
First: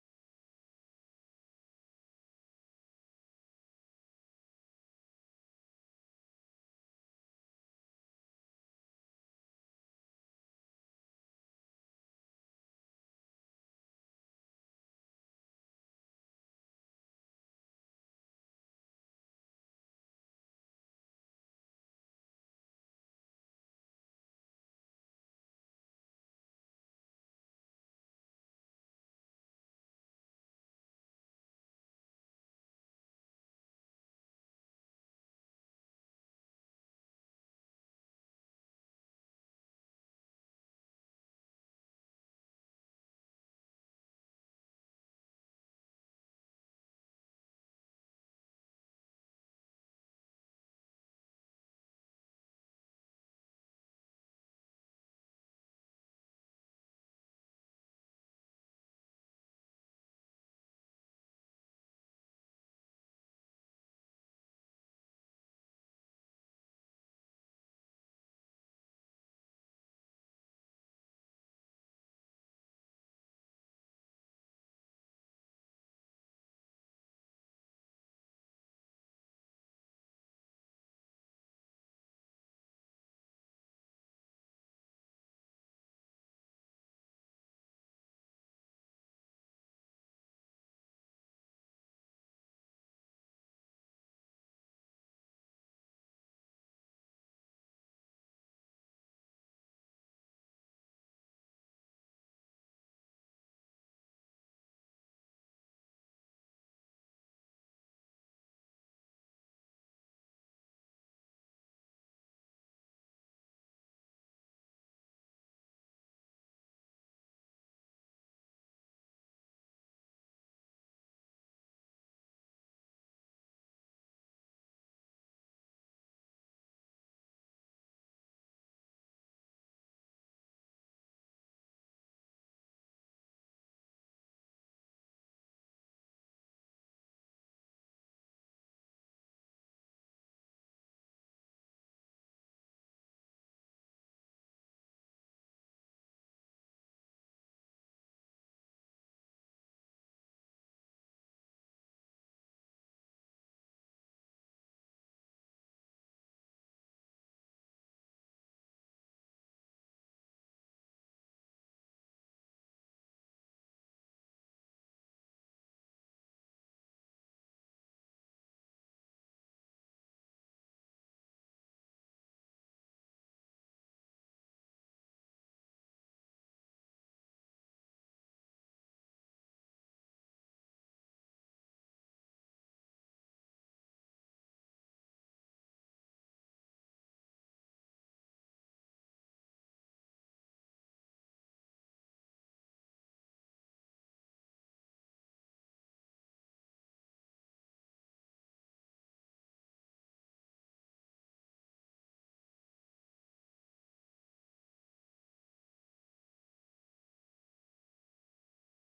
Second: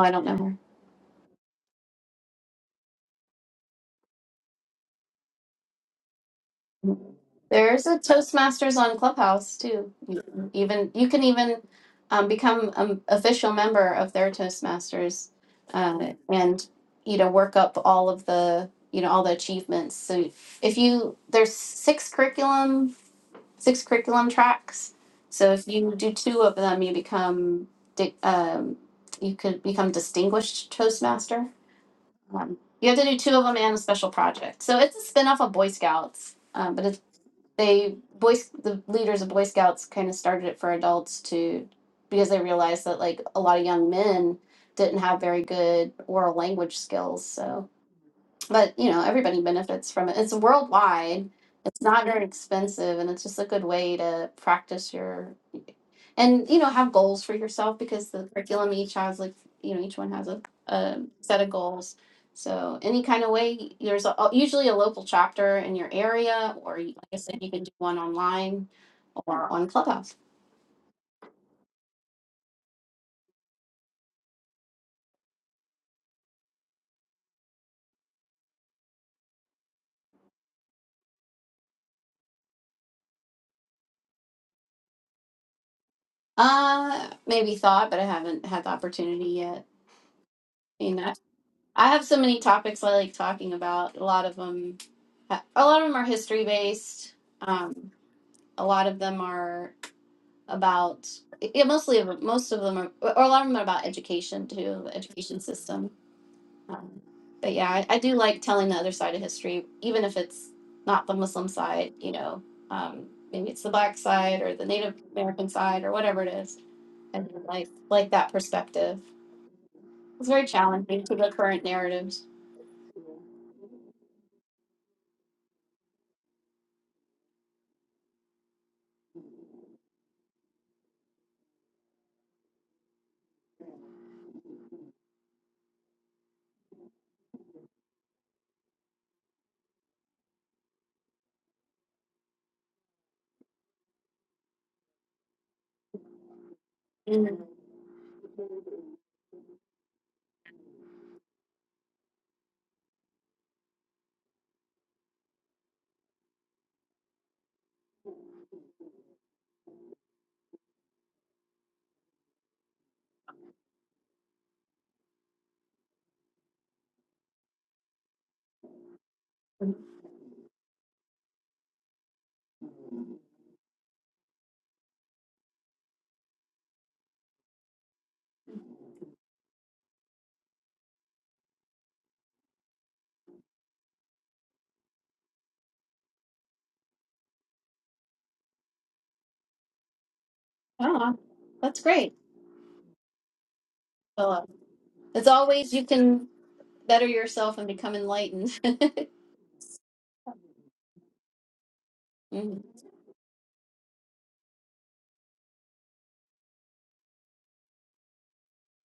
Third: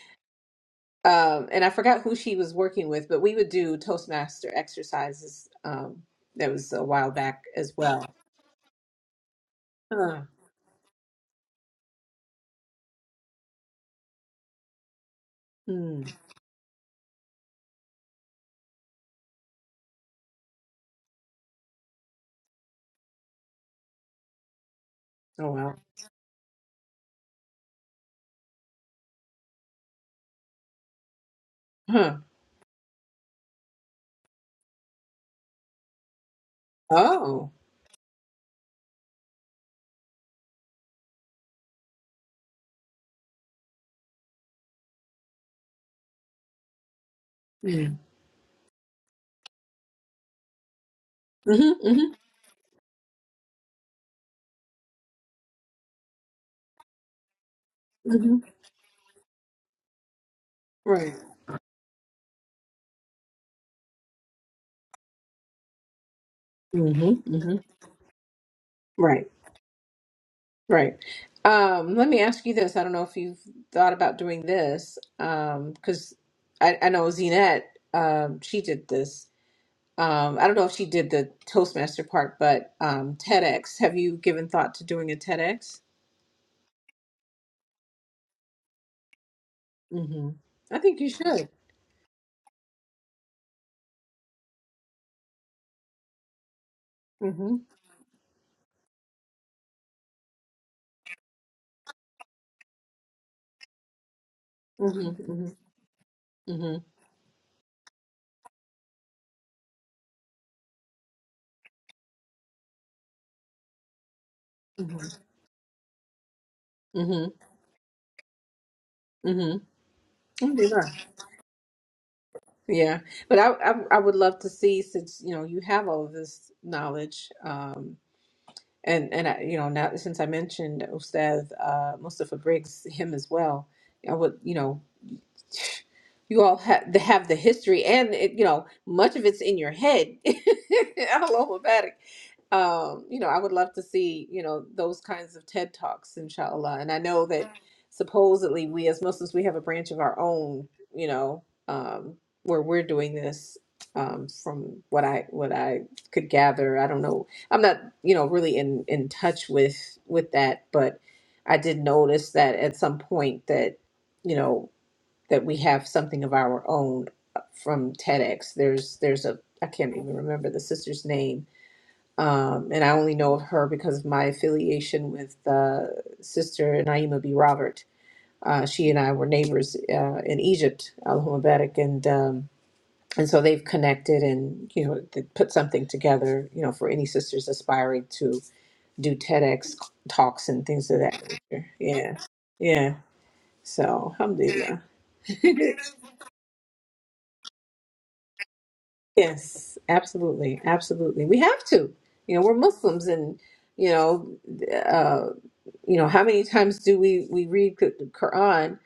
[SPEAKER 2] I don't know her.
[SPEAKER 1] Um, and I forgot who she was working with, but we would do Toastmaster exercises. Um, that was a while back as
[SPEAKER 2] There's a
[SPEAKER 1] well.
[SPEAKER 2] Toastmasters on Clubhouse too. You
[SPEAKER 1] Huh.
[SPEAKER 2] can even you can even um, become an official member of their Toastmasters,
[SPEAKER 1] Hmm.
[SPEAKER 2] uh, and you know work up all of the you know all the achievements. So if you there's six curriculum six curriculum tracks.
[SPEAKER 1] Oh
[SPEAKER 2] So if
[SPEAKER 1] wow.
[SPEAKER 2] you do two of them, you become di- um, you could become distinguished Toastmaster.
[SPEAKER 1] Huh.
[SPEAKER 2] Um, you have to do two of them and a special project. So it's a spin off of Boy Scouts, um, but it's
[SPEAKER 1] Oh.
[SPEAKER 2] they boy the leaders of boy scouts kind of started it for adults to because they realized that like a lot of young men didn't have very good oral language skills so
[SPEAKER 1] Mm.
[SPEAKER 2] but you know everybody benefits from it it's worldwide
[SPEAKER 1] hmm
[SPEAKER 2] it's
[SPEAKER 1] hmm
[SPEAKER 2] not very expensive and it's just a good way to practice your and you know have goals for yourself because the
[SPEAKER 1] hmm
[SPEAKER 2] curriculum each has like you know each one has a, a
[SPEAKER 1] Right.
[SPEAKER 2] set of goals so any kind of way there's a, uh, usually a local chapter in your area or you-
[SPEAKER 1] hmm
[SPEAKER 2] like i said you
[SPEAKER 1] hmm
[SPEAKER 2] can do one online
[SPEAKER 1] Right.
[SPEAKER 2] or on clubhouse
[SPEAKER 1] Right. Um, let me ask you this. I don't know if you've thought about doing this, um, because I, I know Zinette, um, she did this. Um, I don't know if she did the Toastmaster part, but um, TEDx. Have you given thought to doing a TEDx?
[SPEAKER 2] uh maybe thought but i haven't had the opportunity yet
[SPEAKER 1] Mm-hmm. I
[SPEAKER 2] you
[SPEAKER 1] think you
[SPEAKER 2] know
[SPEAKER 1] should.
[SPEAKER 2] i have so many topics i like talking about a lot of them a lot of them are history based
[SPEAKER 1] Mm-hmm.
[SPEAKER 2] um a lot of them are about yeah, mostly of- most of them are, or a lot of them are about education too, the
[SPEAKER 1] Mm-hmm.
[SPEAKER 2] education
[SPEAKER 1] Mm-hmm.
[SPEAKER 2] system.
[SPEAKER 1] Mm-hmm.
[SPEAKER 2] Um, but yeah, I, I do like telling the other side of history, even if it's not the Muslim side. You know, um, maybe it's the Black side or the Native American side or whatever it is. I
[SPEAKER 1] Mm-hmm.
[SPEAKER 2] do like like that perspective.
[SPEAKER 1] Mm-hmm.
[SPEAKER 2] It's very
[SPEAKER 1] Mm-hmm.
[SPEAKER 2] challenging to the current narratives.
[SPEAKER 1] Yeah, but I, I I would love to see since you know you have all of this knowledge. um, and and I, you know now since I mentioned Ustaz uh, Mustafa Briggs him as well, I would you know you all have the, have the history and it, you know much of it's in your head all alphabetic um you know i would love to see you know those kinds of ted talks inshallah and i know
[SPEAKER 2] Mm.
[SPEAKER 1] that Mm. supposedly we as muslims we have a branch of our own you know um where we're doing this um from what i what i could gather i don't know i'm not you know really in in touch with with that but i did notice that at some point that you know that we have something of our own uh, from TEDx. There's there's a I can't even remember the sister's name, um, and I only know of her because of my affiliation with uh, Sister Naima B. Robert. Uh, she and I were neighbors uh, in Egypt, Al Humabetic, and um, and so they've connected and you know they put something together you know for any sisters aspiring to do TEDx talks and things of
[SPEAKER 2] Oh,
[SPEAKER 1] that nature.
[SPEAKER 2] that's
[SPEAKER 1] Yeah,
[SPEAKER 2] great.
[SPEAKER 1] yeah. So
[SPEAKER 2] Well, uh,
[SPEAKER 1] alhamdulillah.
[SPEAKER 2] as always, you can better yourself and become enlightened.
[SPEAKER 1] Yes, absolutely, absolutely. We have to. You know, we're
[SPEAKER 2] Mhm.
[SPEAKER 1] Muslims, and you know, uh, you know, how many times do we we read the Quran?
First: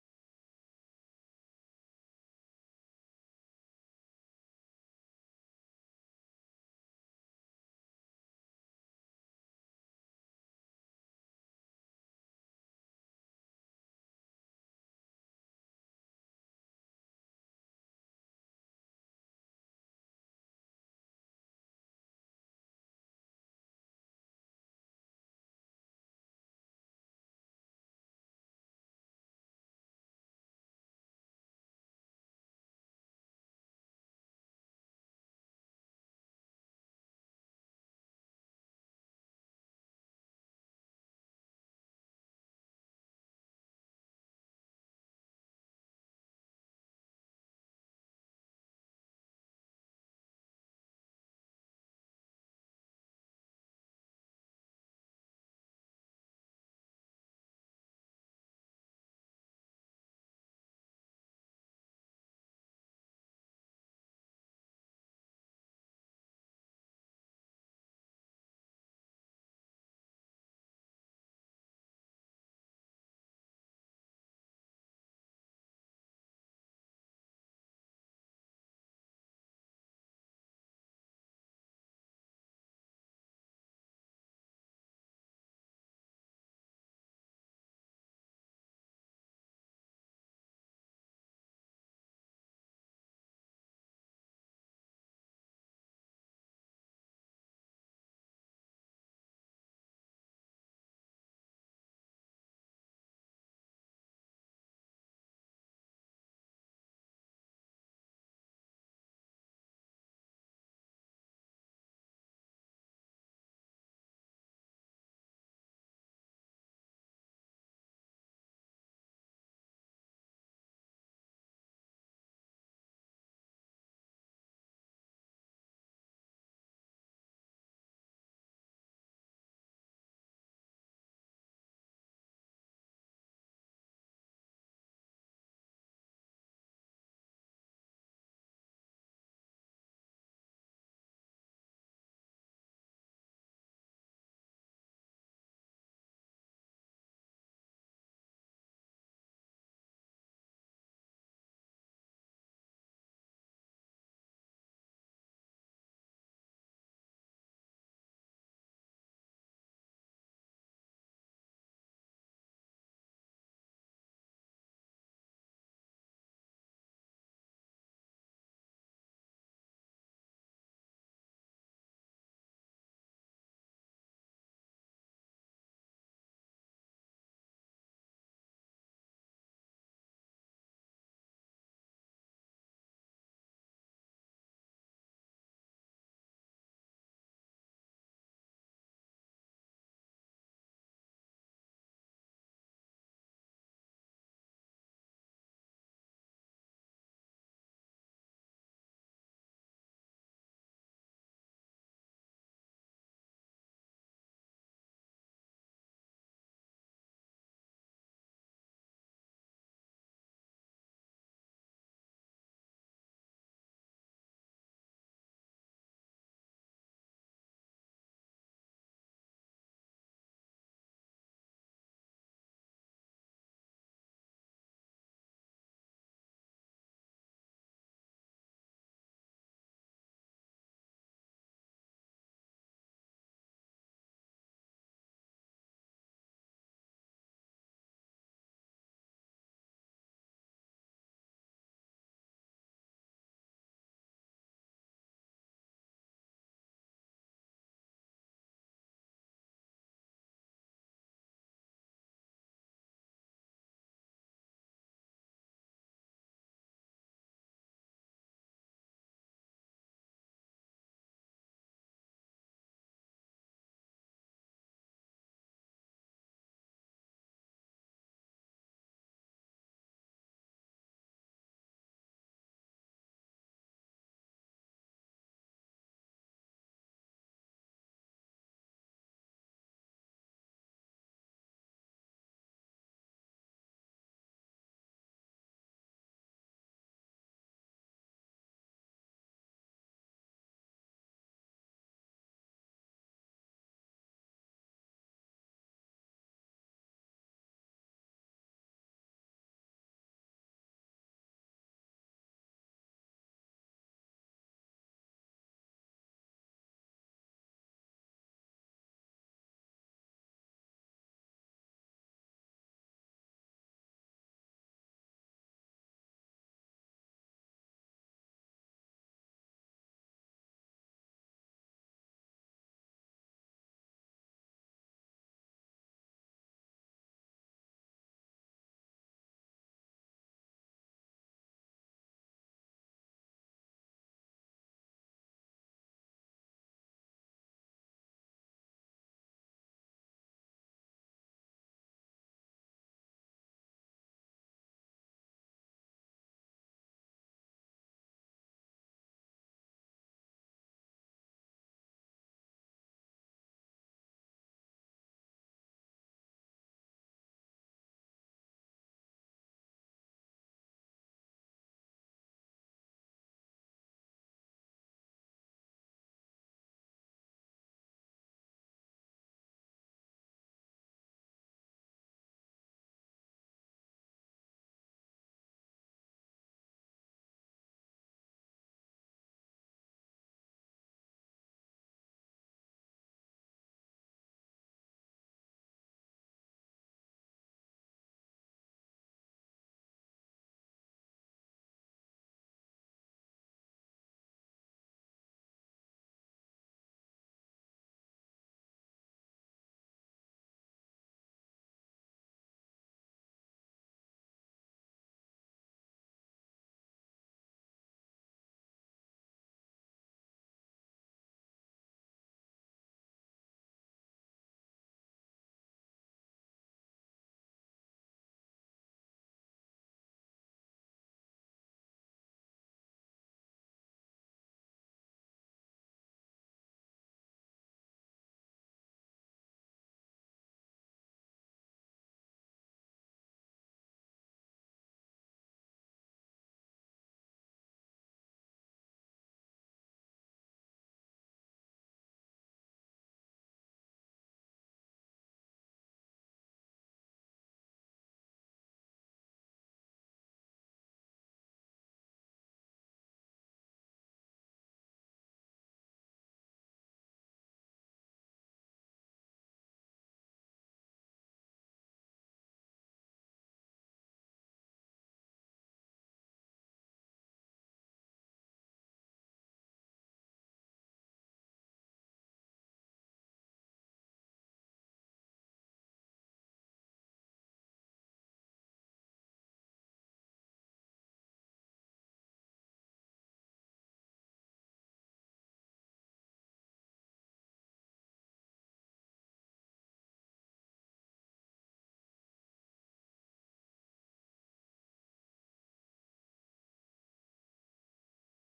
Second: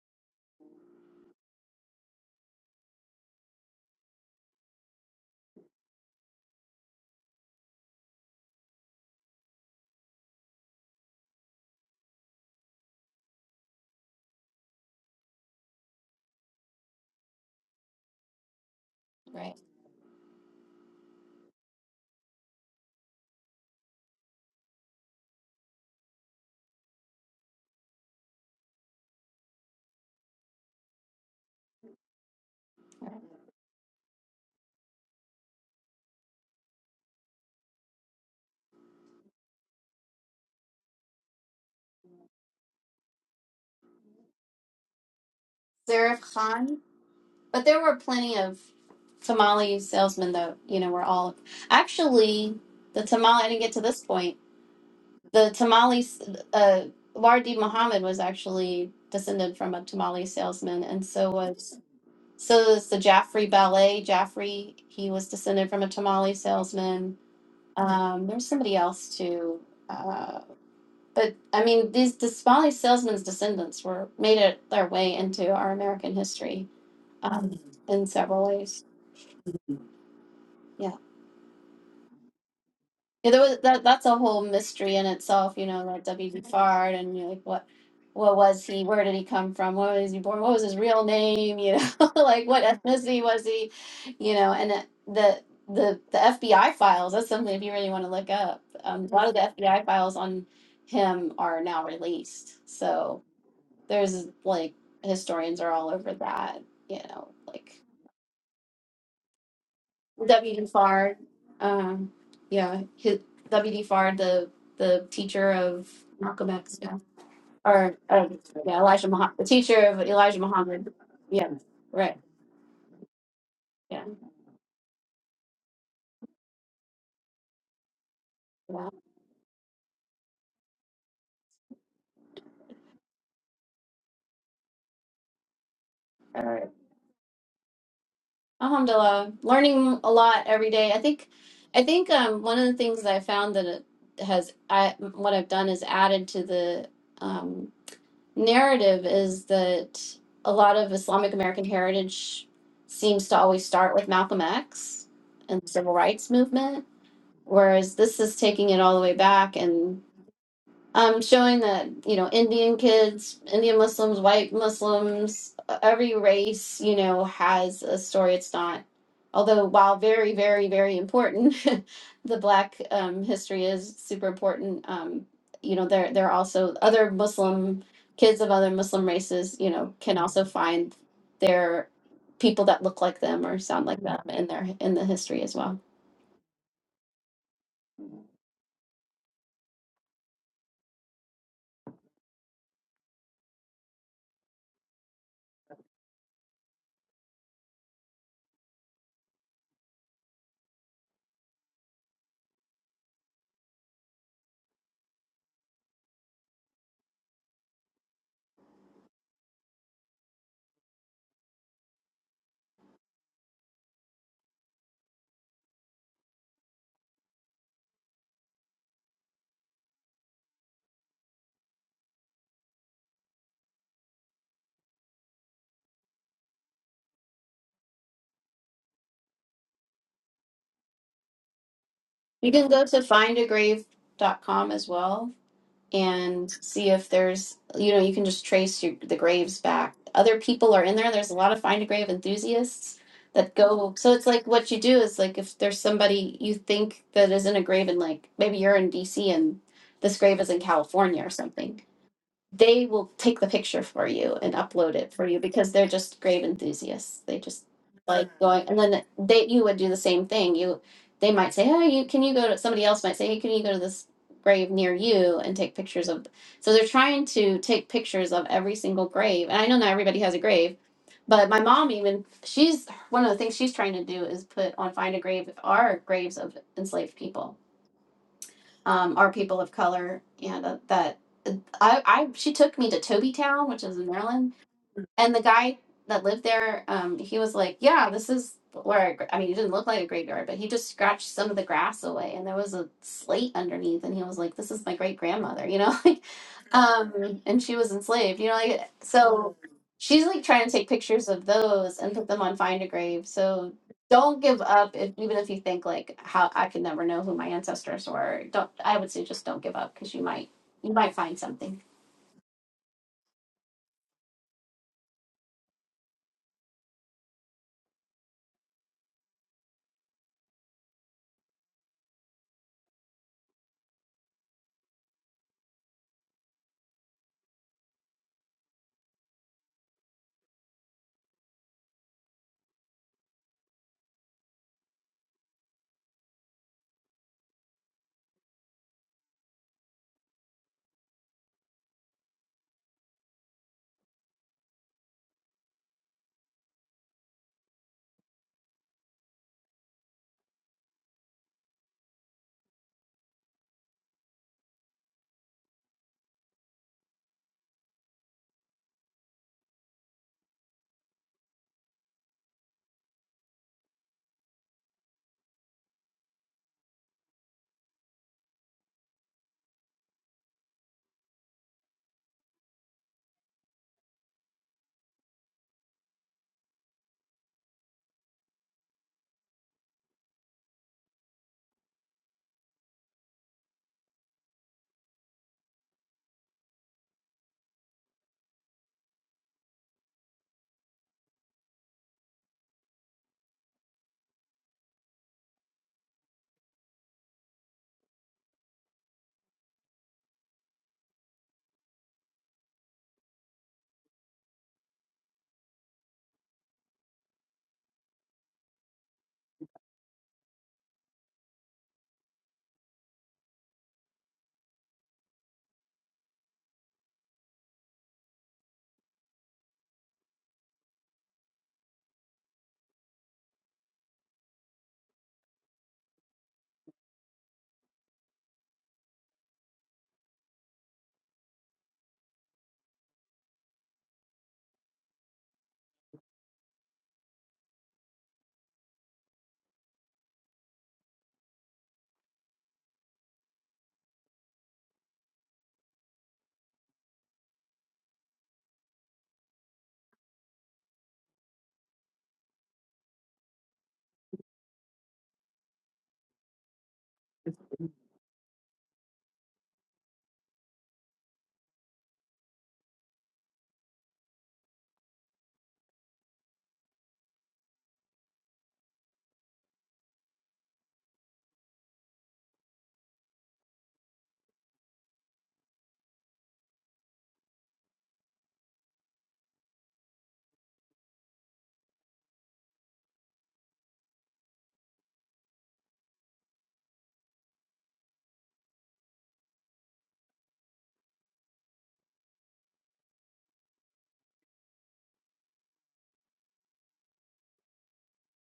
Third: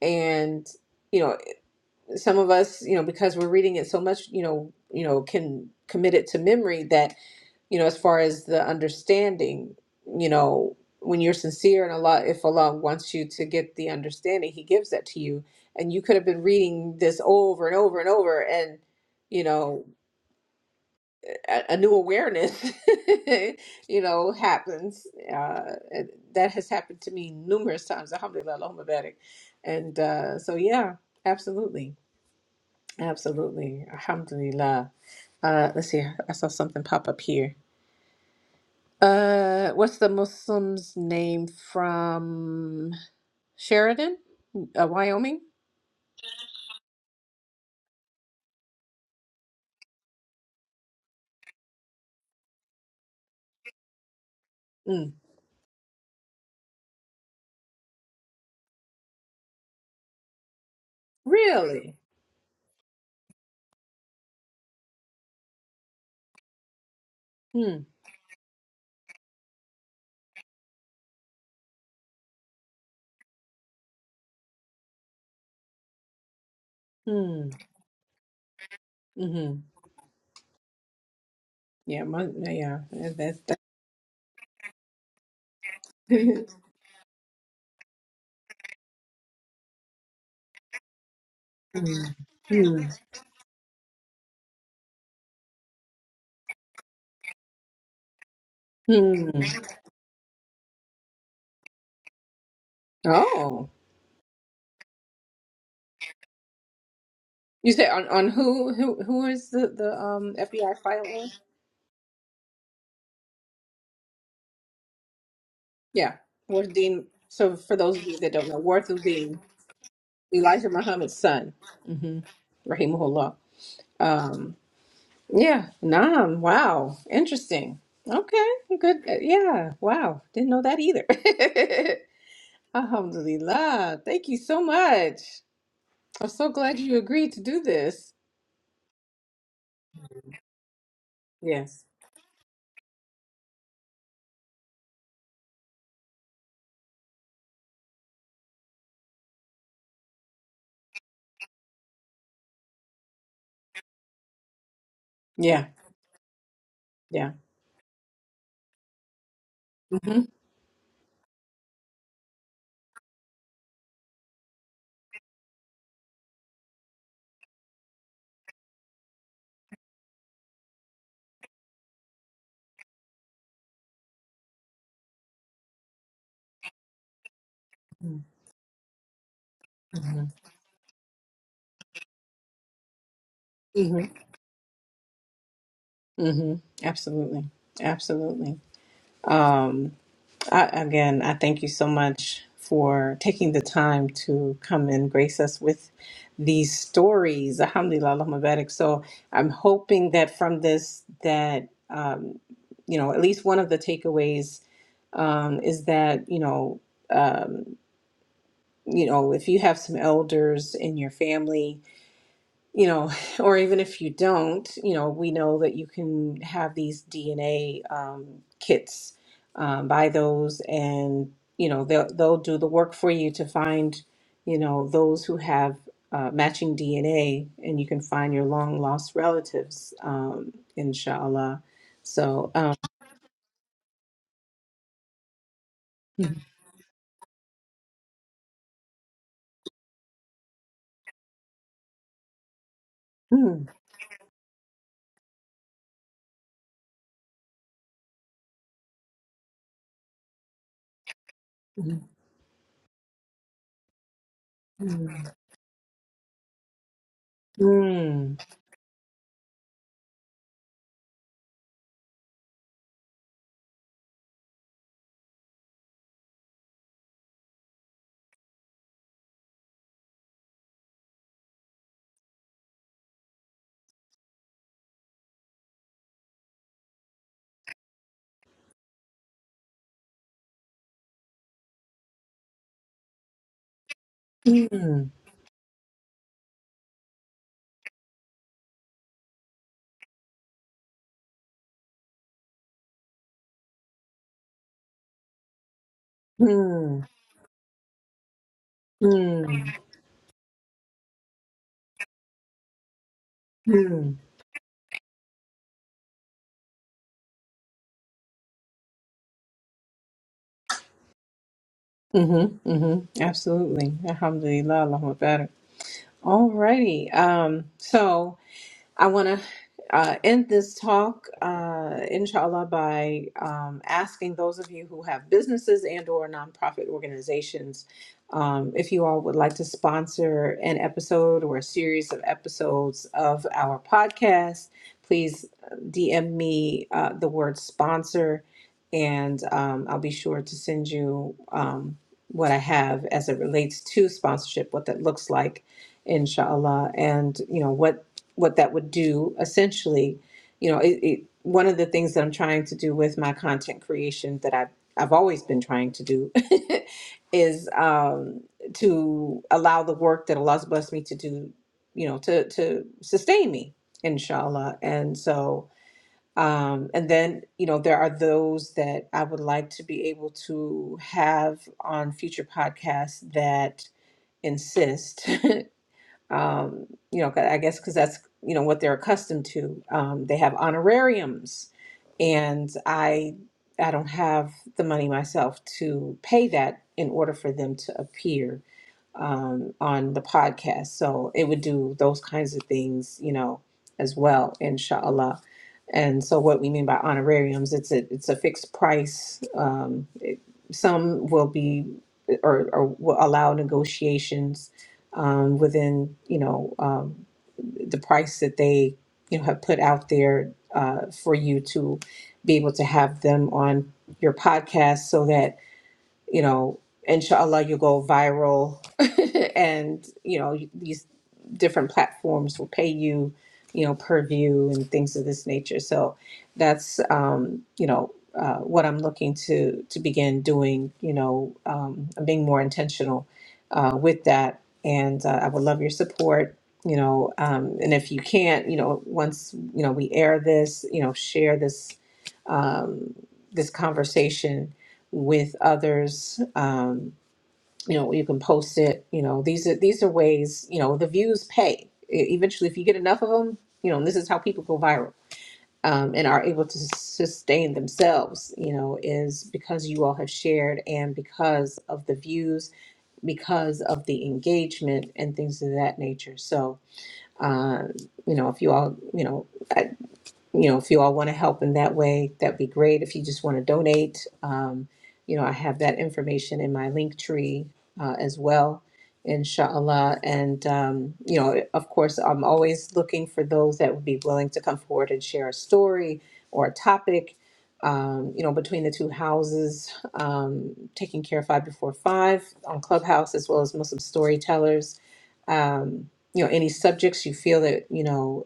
[SPEAKER 1] And you know, some of us, you know, because we're reading it so much, you know, you know, can commit it to memory that you know, as far as the understanding, you know, when you're sincere and Allah, if Allah wants you to get the understanding, He gives that to you. And you could have been reading this over and over and over, and you
[SPEAKER 2] Right.
[SPEAKER 1] know a, a new awareness, you know, happens. Uh, and that has happened to me numerous times. Alhamdulillah, Allahumma barik. And uh, so, yeah, absolutely. Absolutely. Alhamdulillah. Uh, let's see. I saw something pop up here. Uh, what's the Muslim's name from Sheridan, uh, Wyoming?
[SPEAKER 2] Zarif Khan. But there were plenty of tamale salesmen that, you know, were all actually the tamale I didn't get to this point.
[SPEAKER 1] Mm.
[SPEAKER 2] The tamale uh Wardi Muhammad was actually descended from a tamale salesman and so was
[SPEAKER 1] Really?
[SPEAKER 2] so is the Jaffrey Ballet. Jaffrey, he was descended from a tamale salesman.
[SPEAKER 1] Hmm.
[SPEAKER 2] Um there was somebody else too. Uh, but I mean, these the Somali salesmen's descendants were made it their way into our American history
[SPEAKER 1] Hmm.
[SPEAKER 2] um, in several ways.
[SPEAKER 1] Mm-hmm.
[SPEAKER 2] Yeah,
[SPEAKER 1] Yeah. My, yeah.
[SPEAKER 2] yeah.
[SPEAKER 1] That's
[SPEAKER 2] There was
[SPEAKER 1] that.
[SPEAKER 2] that. That's a whole mystery in itself. You know, like W. B. Fard, and you're like, what, what was he? Where did he come from? Where was he born? What was his real name? You know,
[SPEAKER 1] that-
[SPEAKER 2] like what
[SPEAKER 1] Mm.
[SPEAKER 2] ethnicity was he? You know, and it- the the the FBI files. That's something if you really want to look up. Um, a lot
[SPEAKER 1] Hmm.
[SPEAKER 2] of the FBI files on him are now released. So
[SPEAKER 1] Oh,
[SPEAKER 2] there's like historians are all over that. You know,
[SPEAKER 1] you
[SPEAKER 2] like
[SPEAKER 1] said on on who who who is the the um
[SPEAKER 2] WD
[SPEAKER 1] FBI
[SPEAKER 2] Farr,
[SPEAKER 1] filing?
[SPEAKER 2] um, yeah, his, WD Farr, the the teacher of
[SPEAKER 1] Yeah,
[SPEAKER 2] Malcolm
[SPEAKER 1] Worth
[SPEAKER 2] X, yeah,
[SPEAKER 1] Dean. So for those
[SPEAKER 2] or
[SPEAKER 1] of you that
[SPEAKER 2] um,
[SPEAKER 1] don't know,
[SPEAKER 2] yeah,
[SPEAKER 1] Worth
[SPEAKER 2] Elijah Muhammad,
[SPEAKER 1] Dean,
[SPEAKER 2] the teacher of Elijah
[SPEAKER 1] Elijah
[SPEAKER 2] Muhammad,
[SPEAKER 1] Muhammad's
[SPEAKER 2] yeah,
[SPEAKER 1] son,
[SPEAKER 2] right,
[SPEAKER 1] mm-hmm. Rahimullah.
[SPEAKER 2] yeah,
[SPEAKER 1] Um, yeah, Nam. Wow, interesting. Okay,
[SPEAKER 2] yeah.
[SPEAKER 1] good. uh, Yeah, wow, didn't know that either. Alhamdulillah. Thank you so much. I'm
[SPEAKER 2] All
[SPEAKER 1] so
[SPEAKER 2] right.
[SPEAKER 1] glad you agreed to do this.
[SPEAKER 2] Alhamdulillah, learning a lot every day. I think, I
[SPEAKER 1] Yes.
[SPEAKER 2] think um, one of the things that I found that it has I what I've done is added to the um. narrative is that a lot of Islamic American heritage seems to always start with Malcolm X and
[SPEAKER 1] Yeah.
[SPEAKER 2] the civil rights movement,
[SPEAKER 1] Yeah.
[SPEAKER 2] whereas this is taking it all the way back and
[SPEAKER 1] hmm
[SPEAKER 2] um, showing that you know Indian kids, Indian Muslims, white Muslims, every race you know has a story. It's not, although while very very very important, the Black um, history is super important. Um, you know there there are also other Muslim kids of other Muslim races. You know can also find their people that look like them or sound
[SPEAKER 1] hmm
[SPEAKER 2] like them in their in the history as well.
[SPEAKER 1] Mm-hmm. Absolutely. Absolutely. Um, I, again, I thank you so much for taking the time to come and grace us with these stories. Alhamdulillah, Allahumma barik. So I'm hoping that from this, that, um, you know, at least one of the takeaways um, is that, you know, um, you know, if you have some elders in your family you know, or even if you don't, you know, we know that you can have these DNA um, kits, um, buy those, and you know they'll they'll do the work for you to find, you know, those who have uh, matching DNA, and you can find your long lost relatives, um, inshallah. So,
[SPEAKER 2] You can
[SPEAKER 1] um,
[SPEAKER 2] go to find a grave dot com as well
[SPEAKER 1] mm,
[SPEAKER 2] and see if there's you know you can just trace your, the graves back other people are in there there's a lot of find a grave enthusiasts that
[SPEAKER 1] mm,
[SPEAKER 2] go so it's like what you do is like if there's somebody you think that is in a grave and like maybe you're in dc and this grave is in california or something
[SPEAKER 1] mm,
[SPEAKER 2] they will take the picture for you and upload it for
[SPEAKER 1] mm,
[SPEAKER 2] you because they're just grave enthusiasts. They just like
[SPEAKER 1] mm,
[SPEAKER 2] going, and then they you would do the same thing. You they might say, "Hey, you can you go to?" Somebody else might say, "Hey, can you go to this grave near you and take pictures of?" So they're trying to take pictures of every single grave, and I know not everybody has a grave, but my mom even she's one of the things she's trying to do is put on find a grave our graves of enslaved people um, are people of color, and uh, that I, I she took me to Tobytown, which is in Maryland,
[SPEAKER 1] mm,
[SPEAKER 2] and the guy that lived there, um, he was like, "Yeah, this is where I, gr- I mean, it didn't look like a graveyard, but he just scratched some of the grass away, and there was a slate underneath, and he was like, "This is my great grandmother," you know,
[SPEAKER 1] mm,
[SPEAKER 2] um and she was enslaved you know like so
[SPEAKER 1] mm,
[SPEAKER 2] she's like trying to take pictures of those and put them on find a grave so
[SPEAKER 1] mm,
[SPEAKER 2] don't give up if, even if you think like how i could never know who my ancestors were don't i would say just don't give up because you might you might find something
[SPEAKER 1] Mm-hmm. Mm-hmm. Absolutely. Alhamdulillah, Allahumma barak. Alrighty. Um, so I want to uh, end this talk, uh, inshallah, by um, asking those of you who have businesses and/or nonprofit organizations, um, if you all would like to sponsor an episode or a series of episodes of our podcast, please DM me uh, the word sponsor, and um, I'll be sure to send you um, what I have as it relates to sponsorship, what that looks like, inshallah, and you know what what that would do essentially you know it, it one of the things that i'm trying to do with my content creation that i've i've always been trying to do is um to allow the work that allah's blessed me to do you know to to sustain me inshallah and so um and then you know there are those that i would like to be able to have on future podcasts that insist um, you know, I guess because that's you know what they're accustomed to. Um, they have honorariums, and I I don't have the money myself to pay that in order for them to appear um, on the podcast. So it would do those kinds of things, you know, as well, inshallah. And so what we mean by honorariums, it's a it's a fixed price. Um, it, some will be or, or will allow negotiations um, within, you know, um, the price that they you know have put out there uh, for you to be able to have them on your podcast so that you know, inshallah, you go viral and, you know, these different platforms will pay you, you know, per view and things of this nature. So that's, um, you know, uh, what I'm looking to, to begin doing, you know, um, I'm being more intentional uh, with that. And uh, I would love your support, you know, um, and if you can't, you know, once, you know, we air this, you know, share this, um, this conversation, with others. Um, you know, you can post it. You know, these are these are ways. You know, the views pay. E- Eventually, if you get enough of them, you know, and this is how people go viral um, and are able to sustain themselves. You know, is because you all have shared and because of the views, because of the engagement and things of that nature. So, uh, you know, if you all, you know you know, if you all want to help in that way, that'd be great. If you just want to donate, um, you know, I have that information in my link tree uh, as well, inshallah. And, um, you know, of course, I'm always looking for those that would be willing to come forward and share a story or a topic. Um, you know, between the two houses, um, taking care of five before five on Clubhouse, as well as Muslim storytellers. Um, you know, any subjects you feel that you know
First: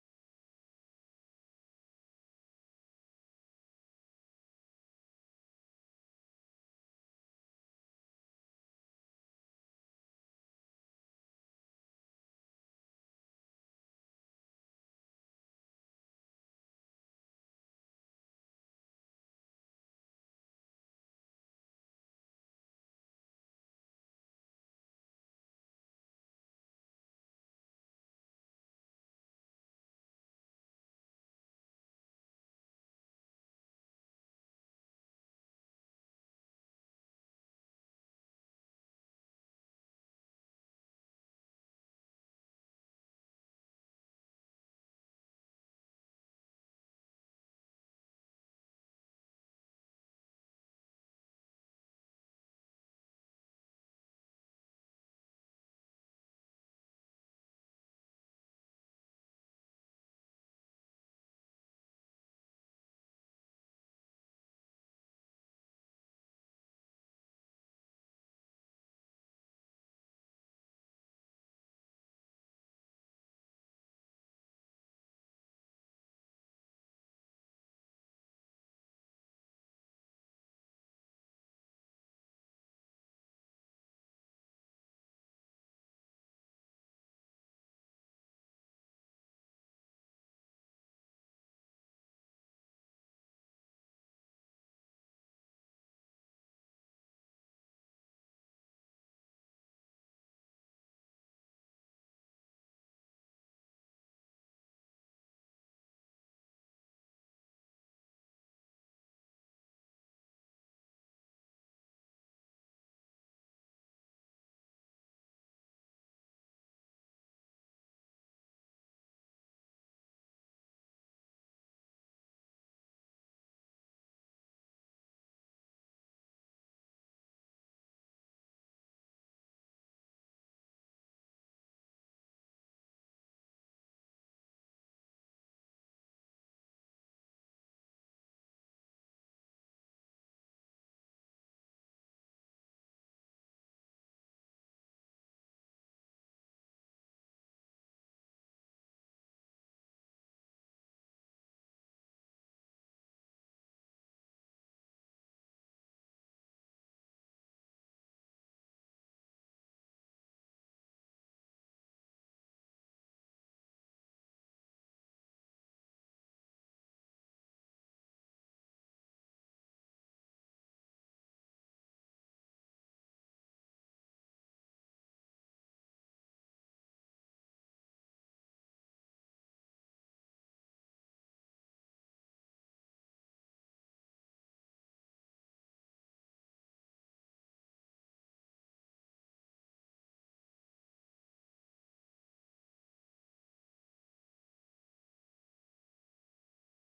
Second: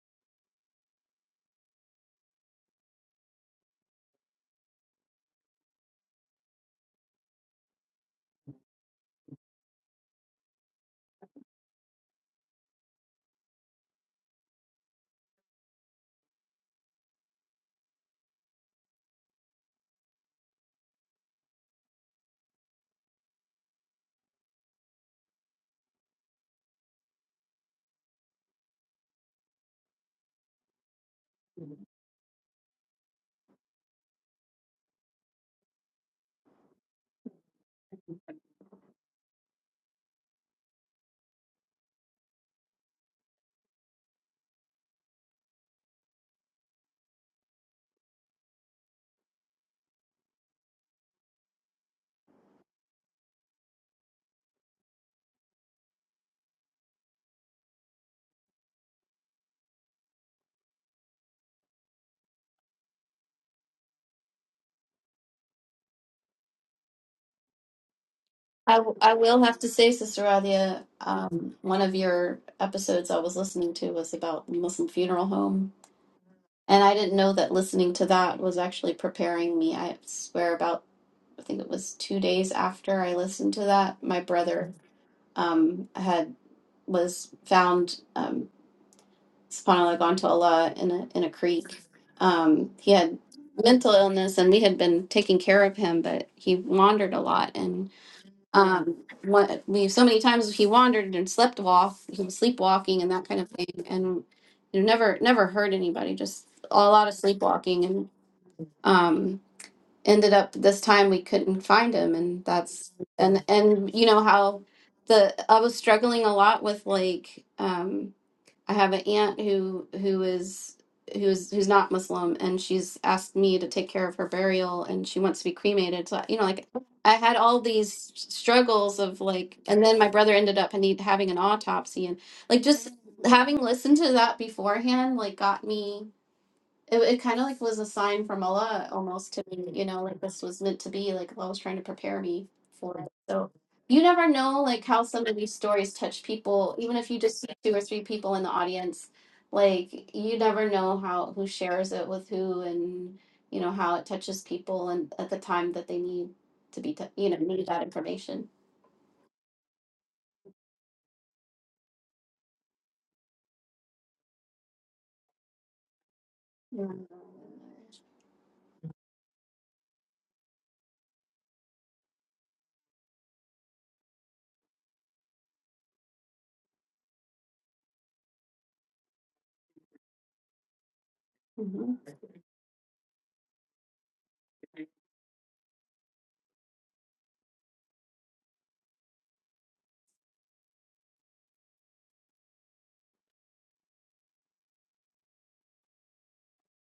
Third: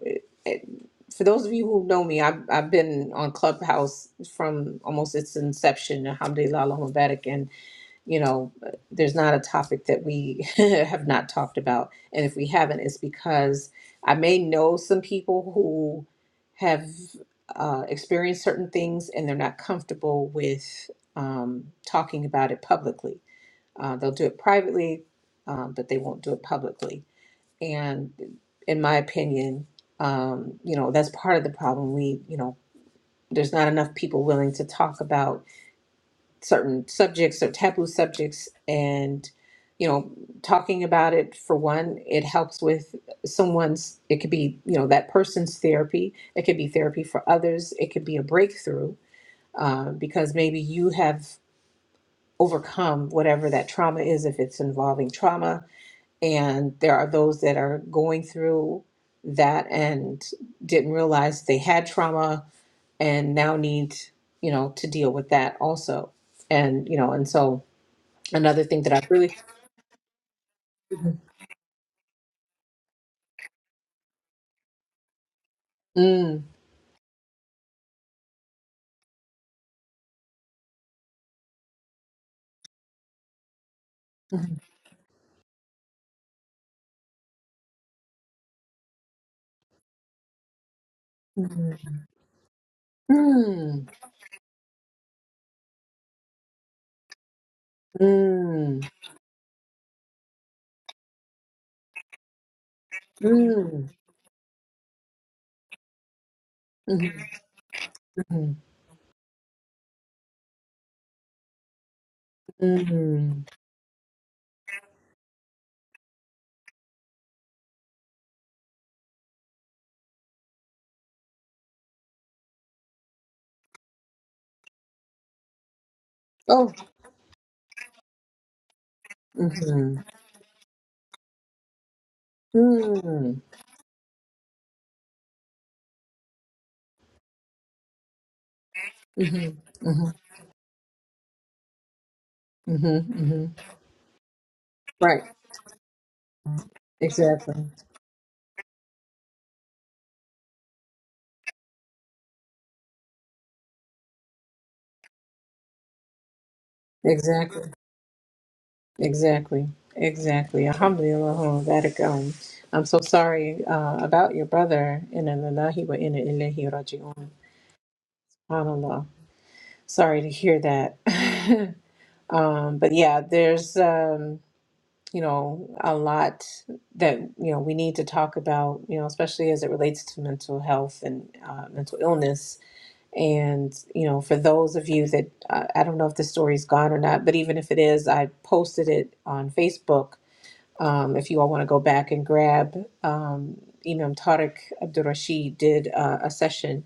[SPEAKER 1] for those of you who know me, I've, I've been on Clubhouse from almost its inception, alhamdulillah, Allahumma barik. And, you know, there's not a topic that we have not talked about. And if we haven't, it's because I may know some people who have uh, experienced certain things and they're not comfortable with um, talking about it publicly. Uh, they'll do it privately, um, but they won't do it publicly. And in my opinion, um, you know, that's part of the problem. We, you know, there's not enough people willing to talk about certain subjects or taboo subjects. And, you know, talking about it, for one, it helps with someone's, it could be, you know, that person's therapy. It could be therapy for others. It could be a breakthrough uh, because maybe you have overcome whatever that trauma is, if it's involving trauma and there are those that are going through that and didn't realize they had trauma and now need you know to deal with that also and you know and so another
[SPEAKER 2] I,
[SPEAKER 1] thing that
[SPEAKER 2] w-
[SPEAKER 1] i
[SPEAKER 2] I
[SPEAKER 1] really
[SPEAKER 2] will have to say, Sister Radia,
[SPEAKER 1] mm,
[SPEAKER 2] um, one of your episodes I was listening to was about Muslim funeral home.
[SPEAKER 1] mm,
[SPEAKER 2] And I didn't know that listening to that was actually preparing me, I swear, about I think it was two days after I listened to that, my
[SPEAKER 1] mm,
[SPEAKER 2] brother um, had was found um, subhanallah gone to Allah in a in a creek.
[SPEAKER 1] mm,
[SPEAKER 2] Um, he had
[SPEAKER 1] mm,
[SPEAKER 2] mental illness, and we had been taking care of him, but he wandered a lot, and um, what we so many times he wandered and slept off. He was sleepwalking and that kind of thing,
[SPEAKER 1] mm,
[SPEAKER 2] and you know, never never heard anybody. Just a lot of
[SPEAKER 1] mm,
[SPEAKER 2] sleepwalking and.
[SPEAKER 1] mm,
[SPEAKER 2] um, ended up this time we couldn't find him and that's
[SPEAKER 1] mm.
[SPEAKER 2] and and you know how the I was struggling a lot with like um I have an aunt who who is who's who's not Muslim and she's asked me to take care of her burial and she wants to be cremated so you know like
[SPEAKER 1] oh
[SPEAKER 2] I had all these struggles of like and
[SPEAKER 1] mm-hmm,
[SPEAKER 2] then my brother ended up and he having an autopsy and like just
[SPEAKER 1] mm,
[SPEAKER 2] having listened to that beforehand like got me it, it kind of like was a sign from Allah almost to me, you
[SPEAKER 1] mm-hmm,
[SPEAKER 2] know, like
[SPEAKER 1] mm-hmm,
[SPEAKER 2] this was meant to be, like Allah was trying to prepare me for it.
[SPEAKER 1] mm-hmm.
[SPEAKER 2] So you never know like how
[SPEAKER 1] right
[SPEAKER 2] some of these stories touch people, even if you just see
[SPEAKER 1] exactly
[SPEAKER 2] two or three people in the audience, like you never know how who shares it with who and you know how it touches people and at the time that they need to be, t- you know,
[SPEAKER 1] exactly.
[SPEAKER 2] need that information.
[SPEAKER 1] Exactly. Exactly. Alhamdulillah. Vatican. I'm so sorry uh, about your brother. Inna lillahi wa inna ilaihi
[SPEAKER 2] Yeah.
[SPEAKER 1] raji'un. Subhanallah. Sorry to hear that. um, but yeah, there's, um, you know, a lot that, you know, we need to talk about, you know, especially as it relates to mental health and uh,
[SPEAKER 2] hmm
[SPEAKER 1] mental illness. And, you know, for those of you that, uh, I don't know if the story's gone or not, but even if it is, I posted it on Facebook Um, if you all want to go back and grab, um, Imam Tariq Abdurrashid did uh, a session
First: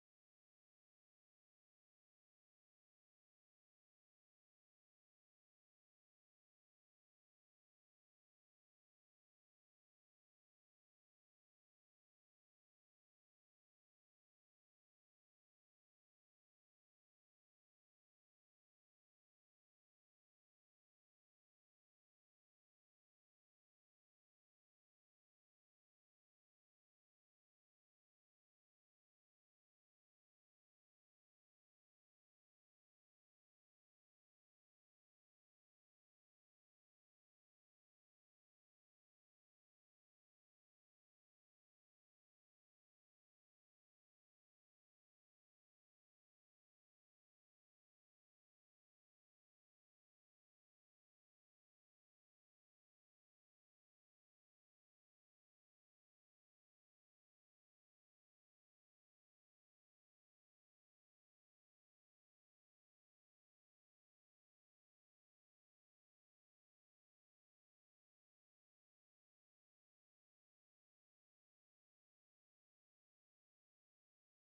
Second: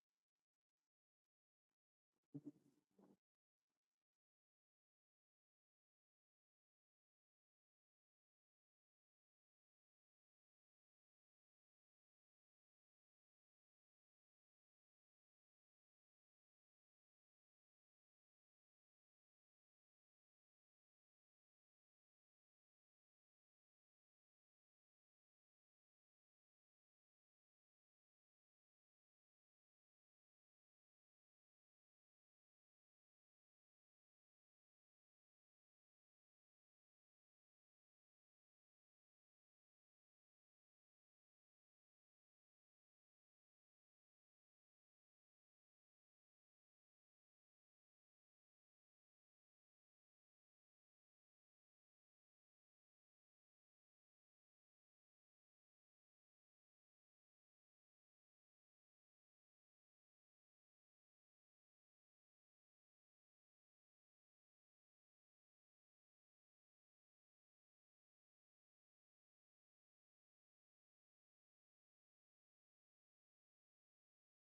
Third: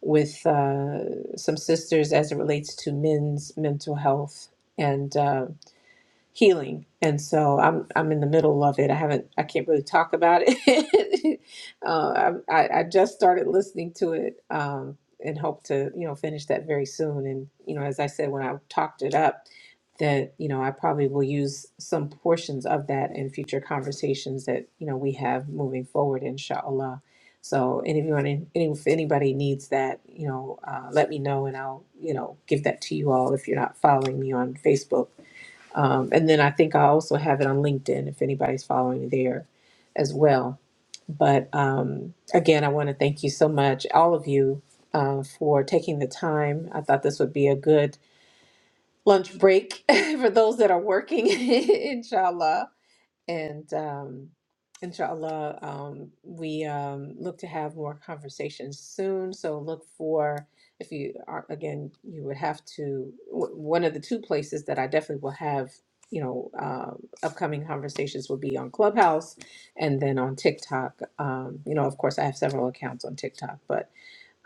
[SPEAKER 1] with uh, some sisters as it relates to men's mental health. And uh, healing and so i'm i'm in the middle of it i haven't i can't really talk about it uh, I, I I just started listening to it um, and hope to you know finish that very soon and you know as i said when i talked it up that you know i probably will use some portions of that in future conversations that you know we have moving forward inshallah so and if you want any, if anybody needs that you know uh, let me know and i'll you know give that to you all if you're not following me on facebook um, and then I think I also have it on LinkedIn if anybody's following there as well. But um, again, I want to thank you so much, all of you, uh, for taking the time. I thought this would be a good lunch break for those that are working, inshallah. And um, inshallah, um, we um, look to have more conversations soon. So look for, if you are, again, you would have to, w- one of the two places that I definitely will have, you know, um, upcoming conversations will be on Clubhouse and then on TikTok. Um, you know, of course, I have several accounts on TikTok, but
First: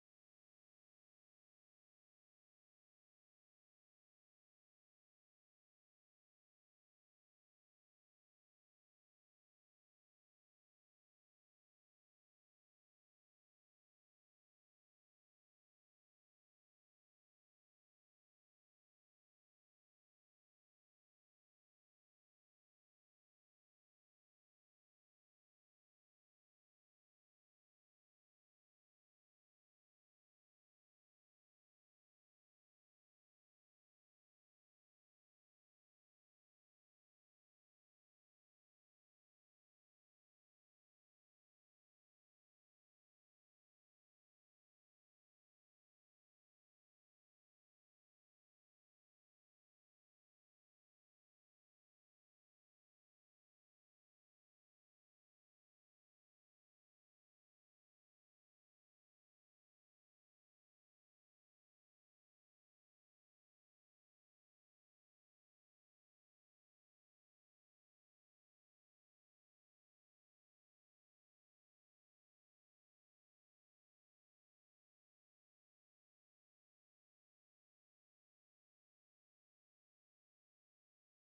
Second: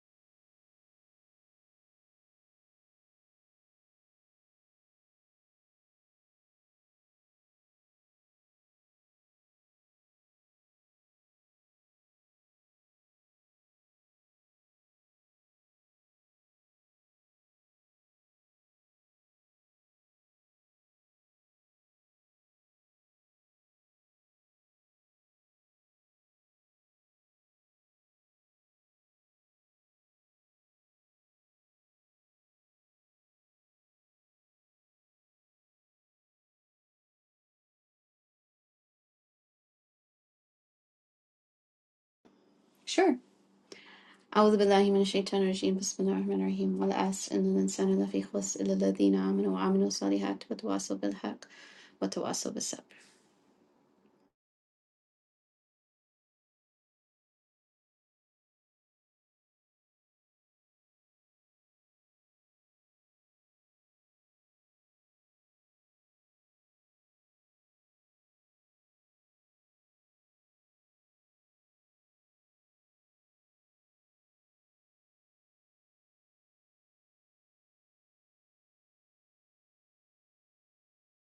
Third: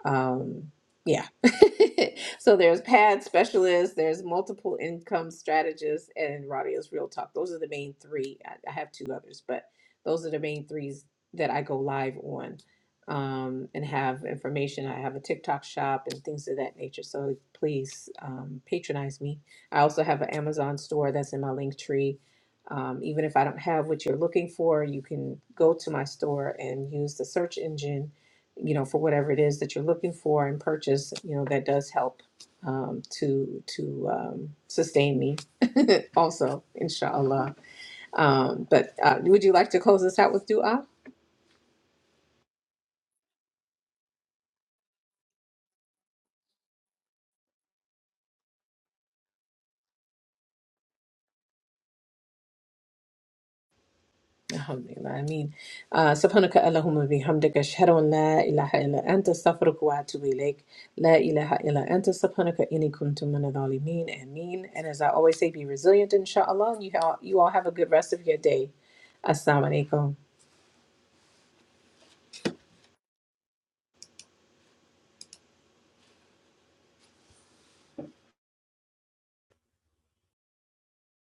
[SPEAKER 1] um, yeah. so there's pad specialists, there's multiple income strategists, and Radios Real Talk. Those are the main three. I, I have two others, but those are the main threes that I go live on um, and have information. I have a TikTok shop and things of that nature. So please um, patronize me. I also have an Amazon store that's in my link tree. Um, even if I don't have what you're looking for, you can go to my store and use the search engine you know, for whatever it is that you're looking for and purchase, you know, that does help um, to to um, sustain me. also, inshallah. Um, but uh, would you like to close this out with dua?
[SPEAKER 2] Sure. Allahu Akbar. Subhanahu wa Taala. Bismillahirrahmanirrahim. Wa la asin al-insan ala fi khusus ilaladina aminu aminu salihat wa tuwasal bilhaq wa tuwasal basab.
[SPEAKER 1] Alhamdulillah. I mean, uh, سبحانك اللهم بحمدك أشهد أن لا إله إلا أنت أستغفرك وأتوب إليك لا إله إلا أنت سبحانك إني كنت من الظالمين آمين and as I always say be resilient inshallah and you, all, you all have a good rest of your day Assalamu alaikum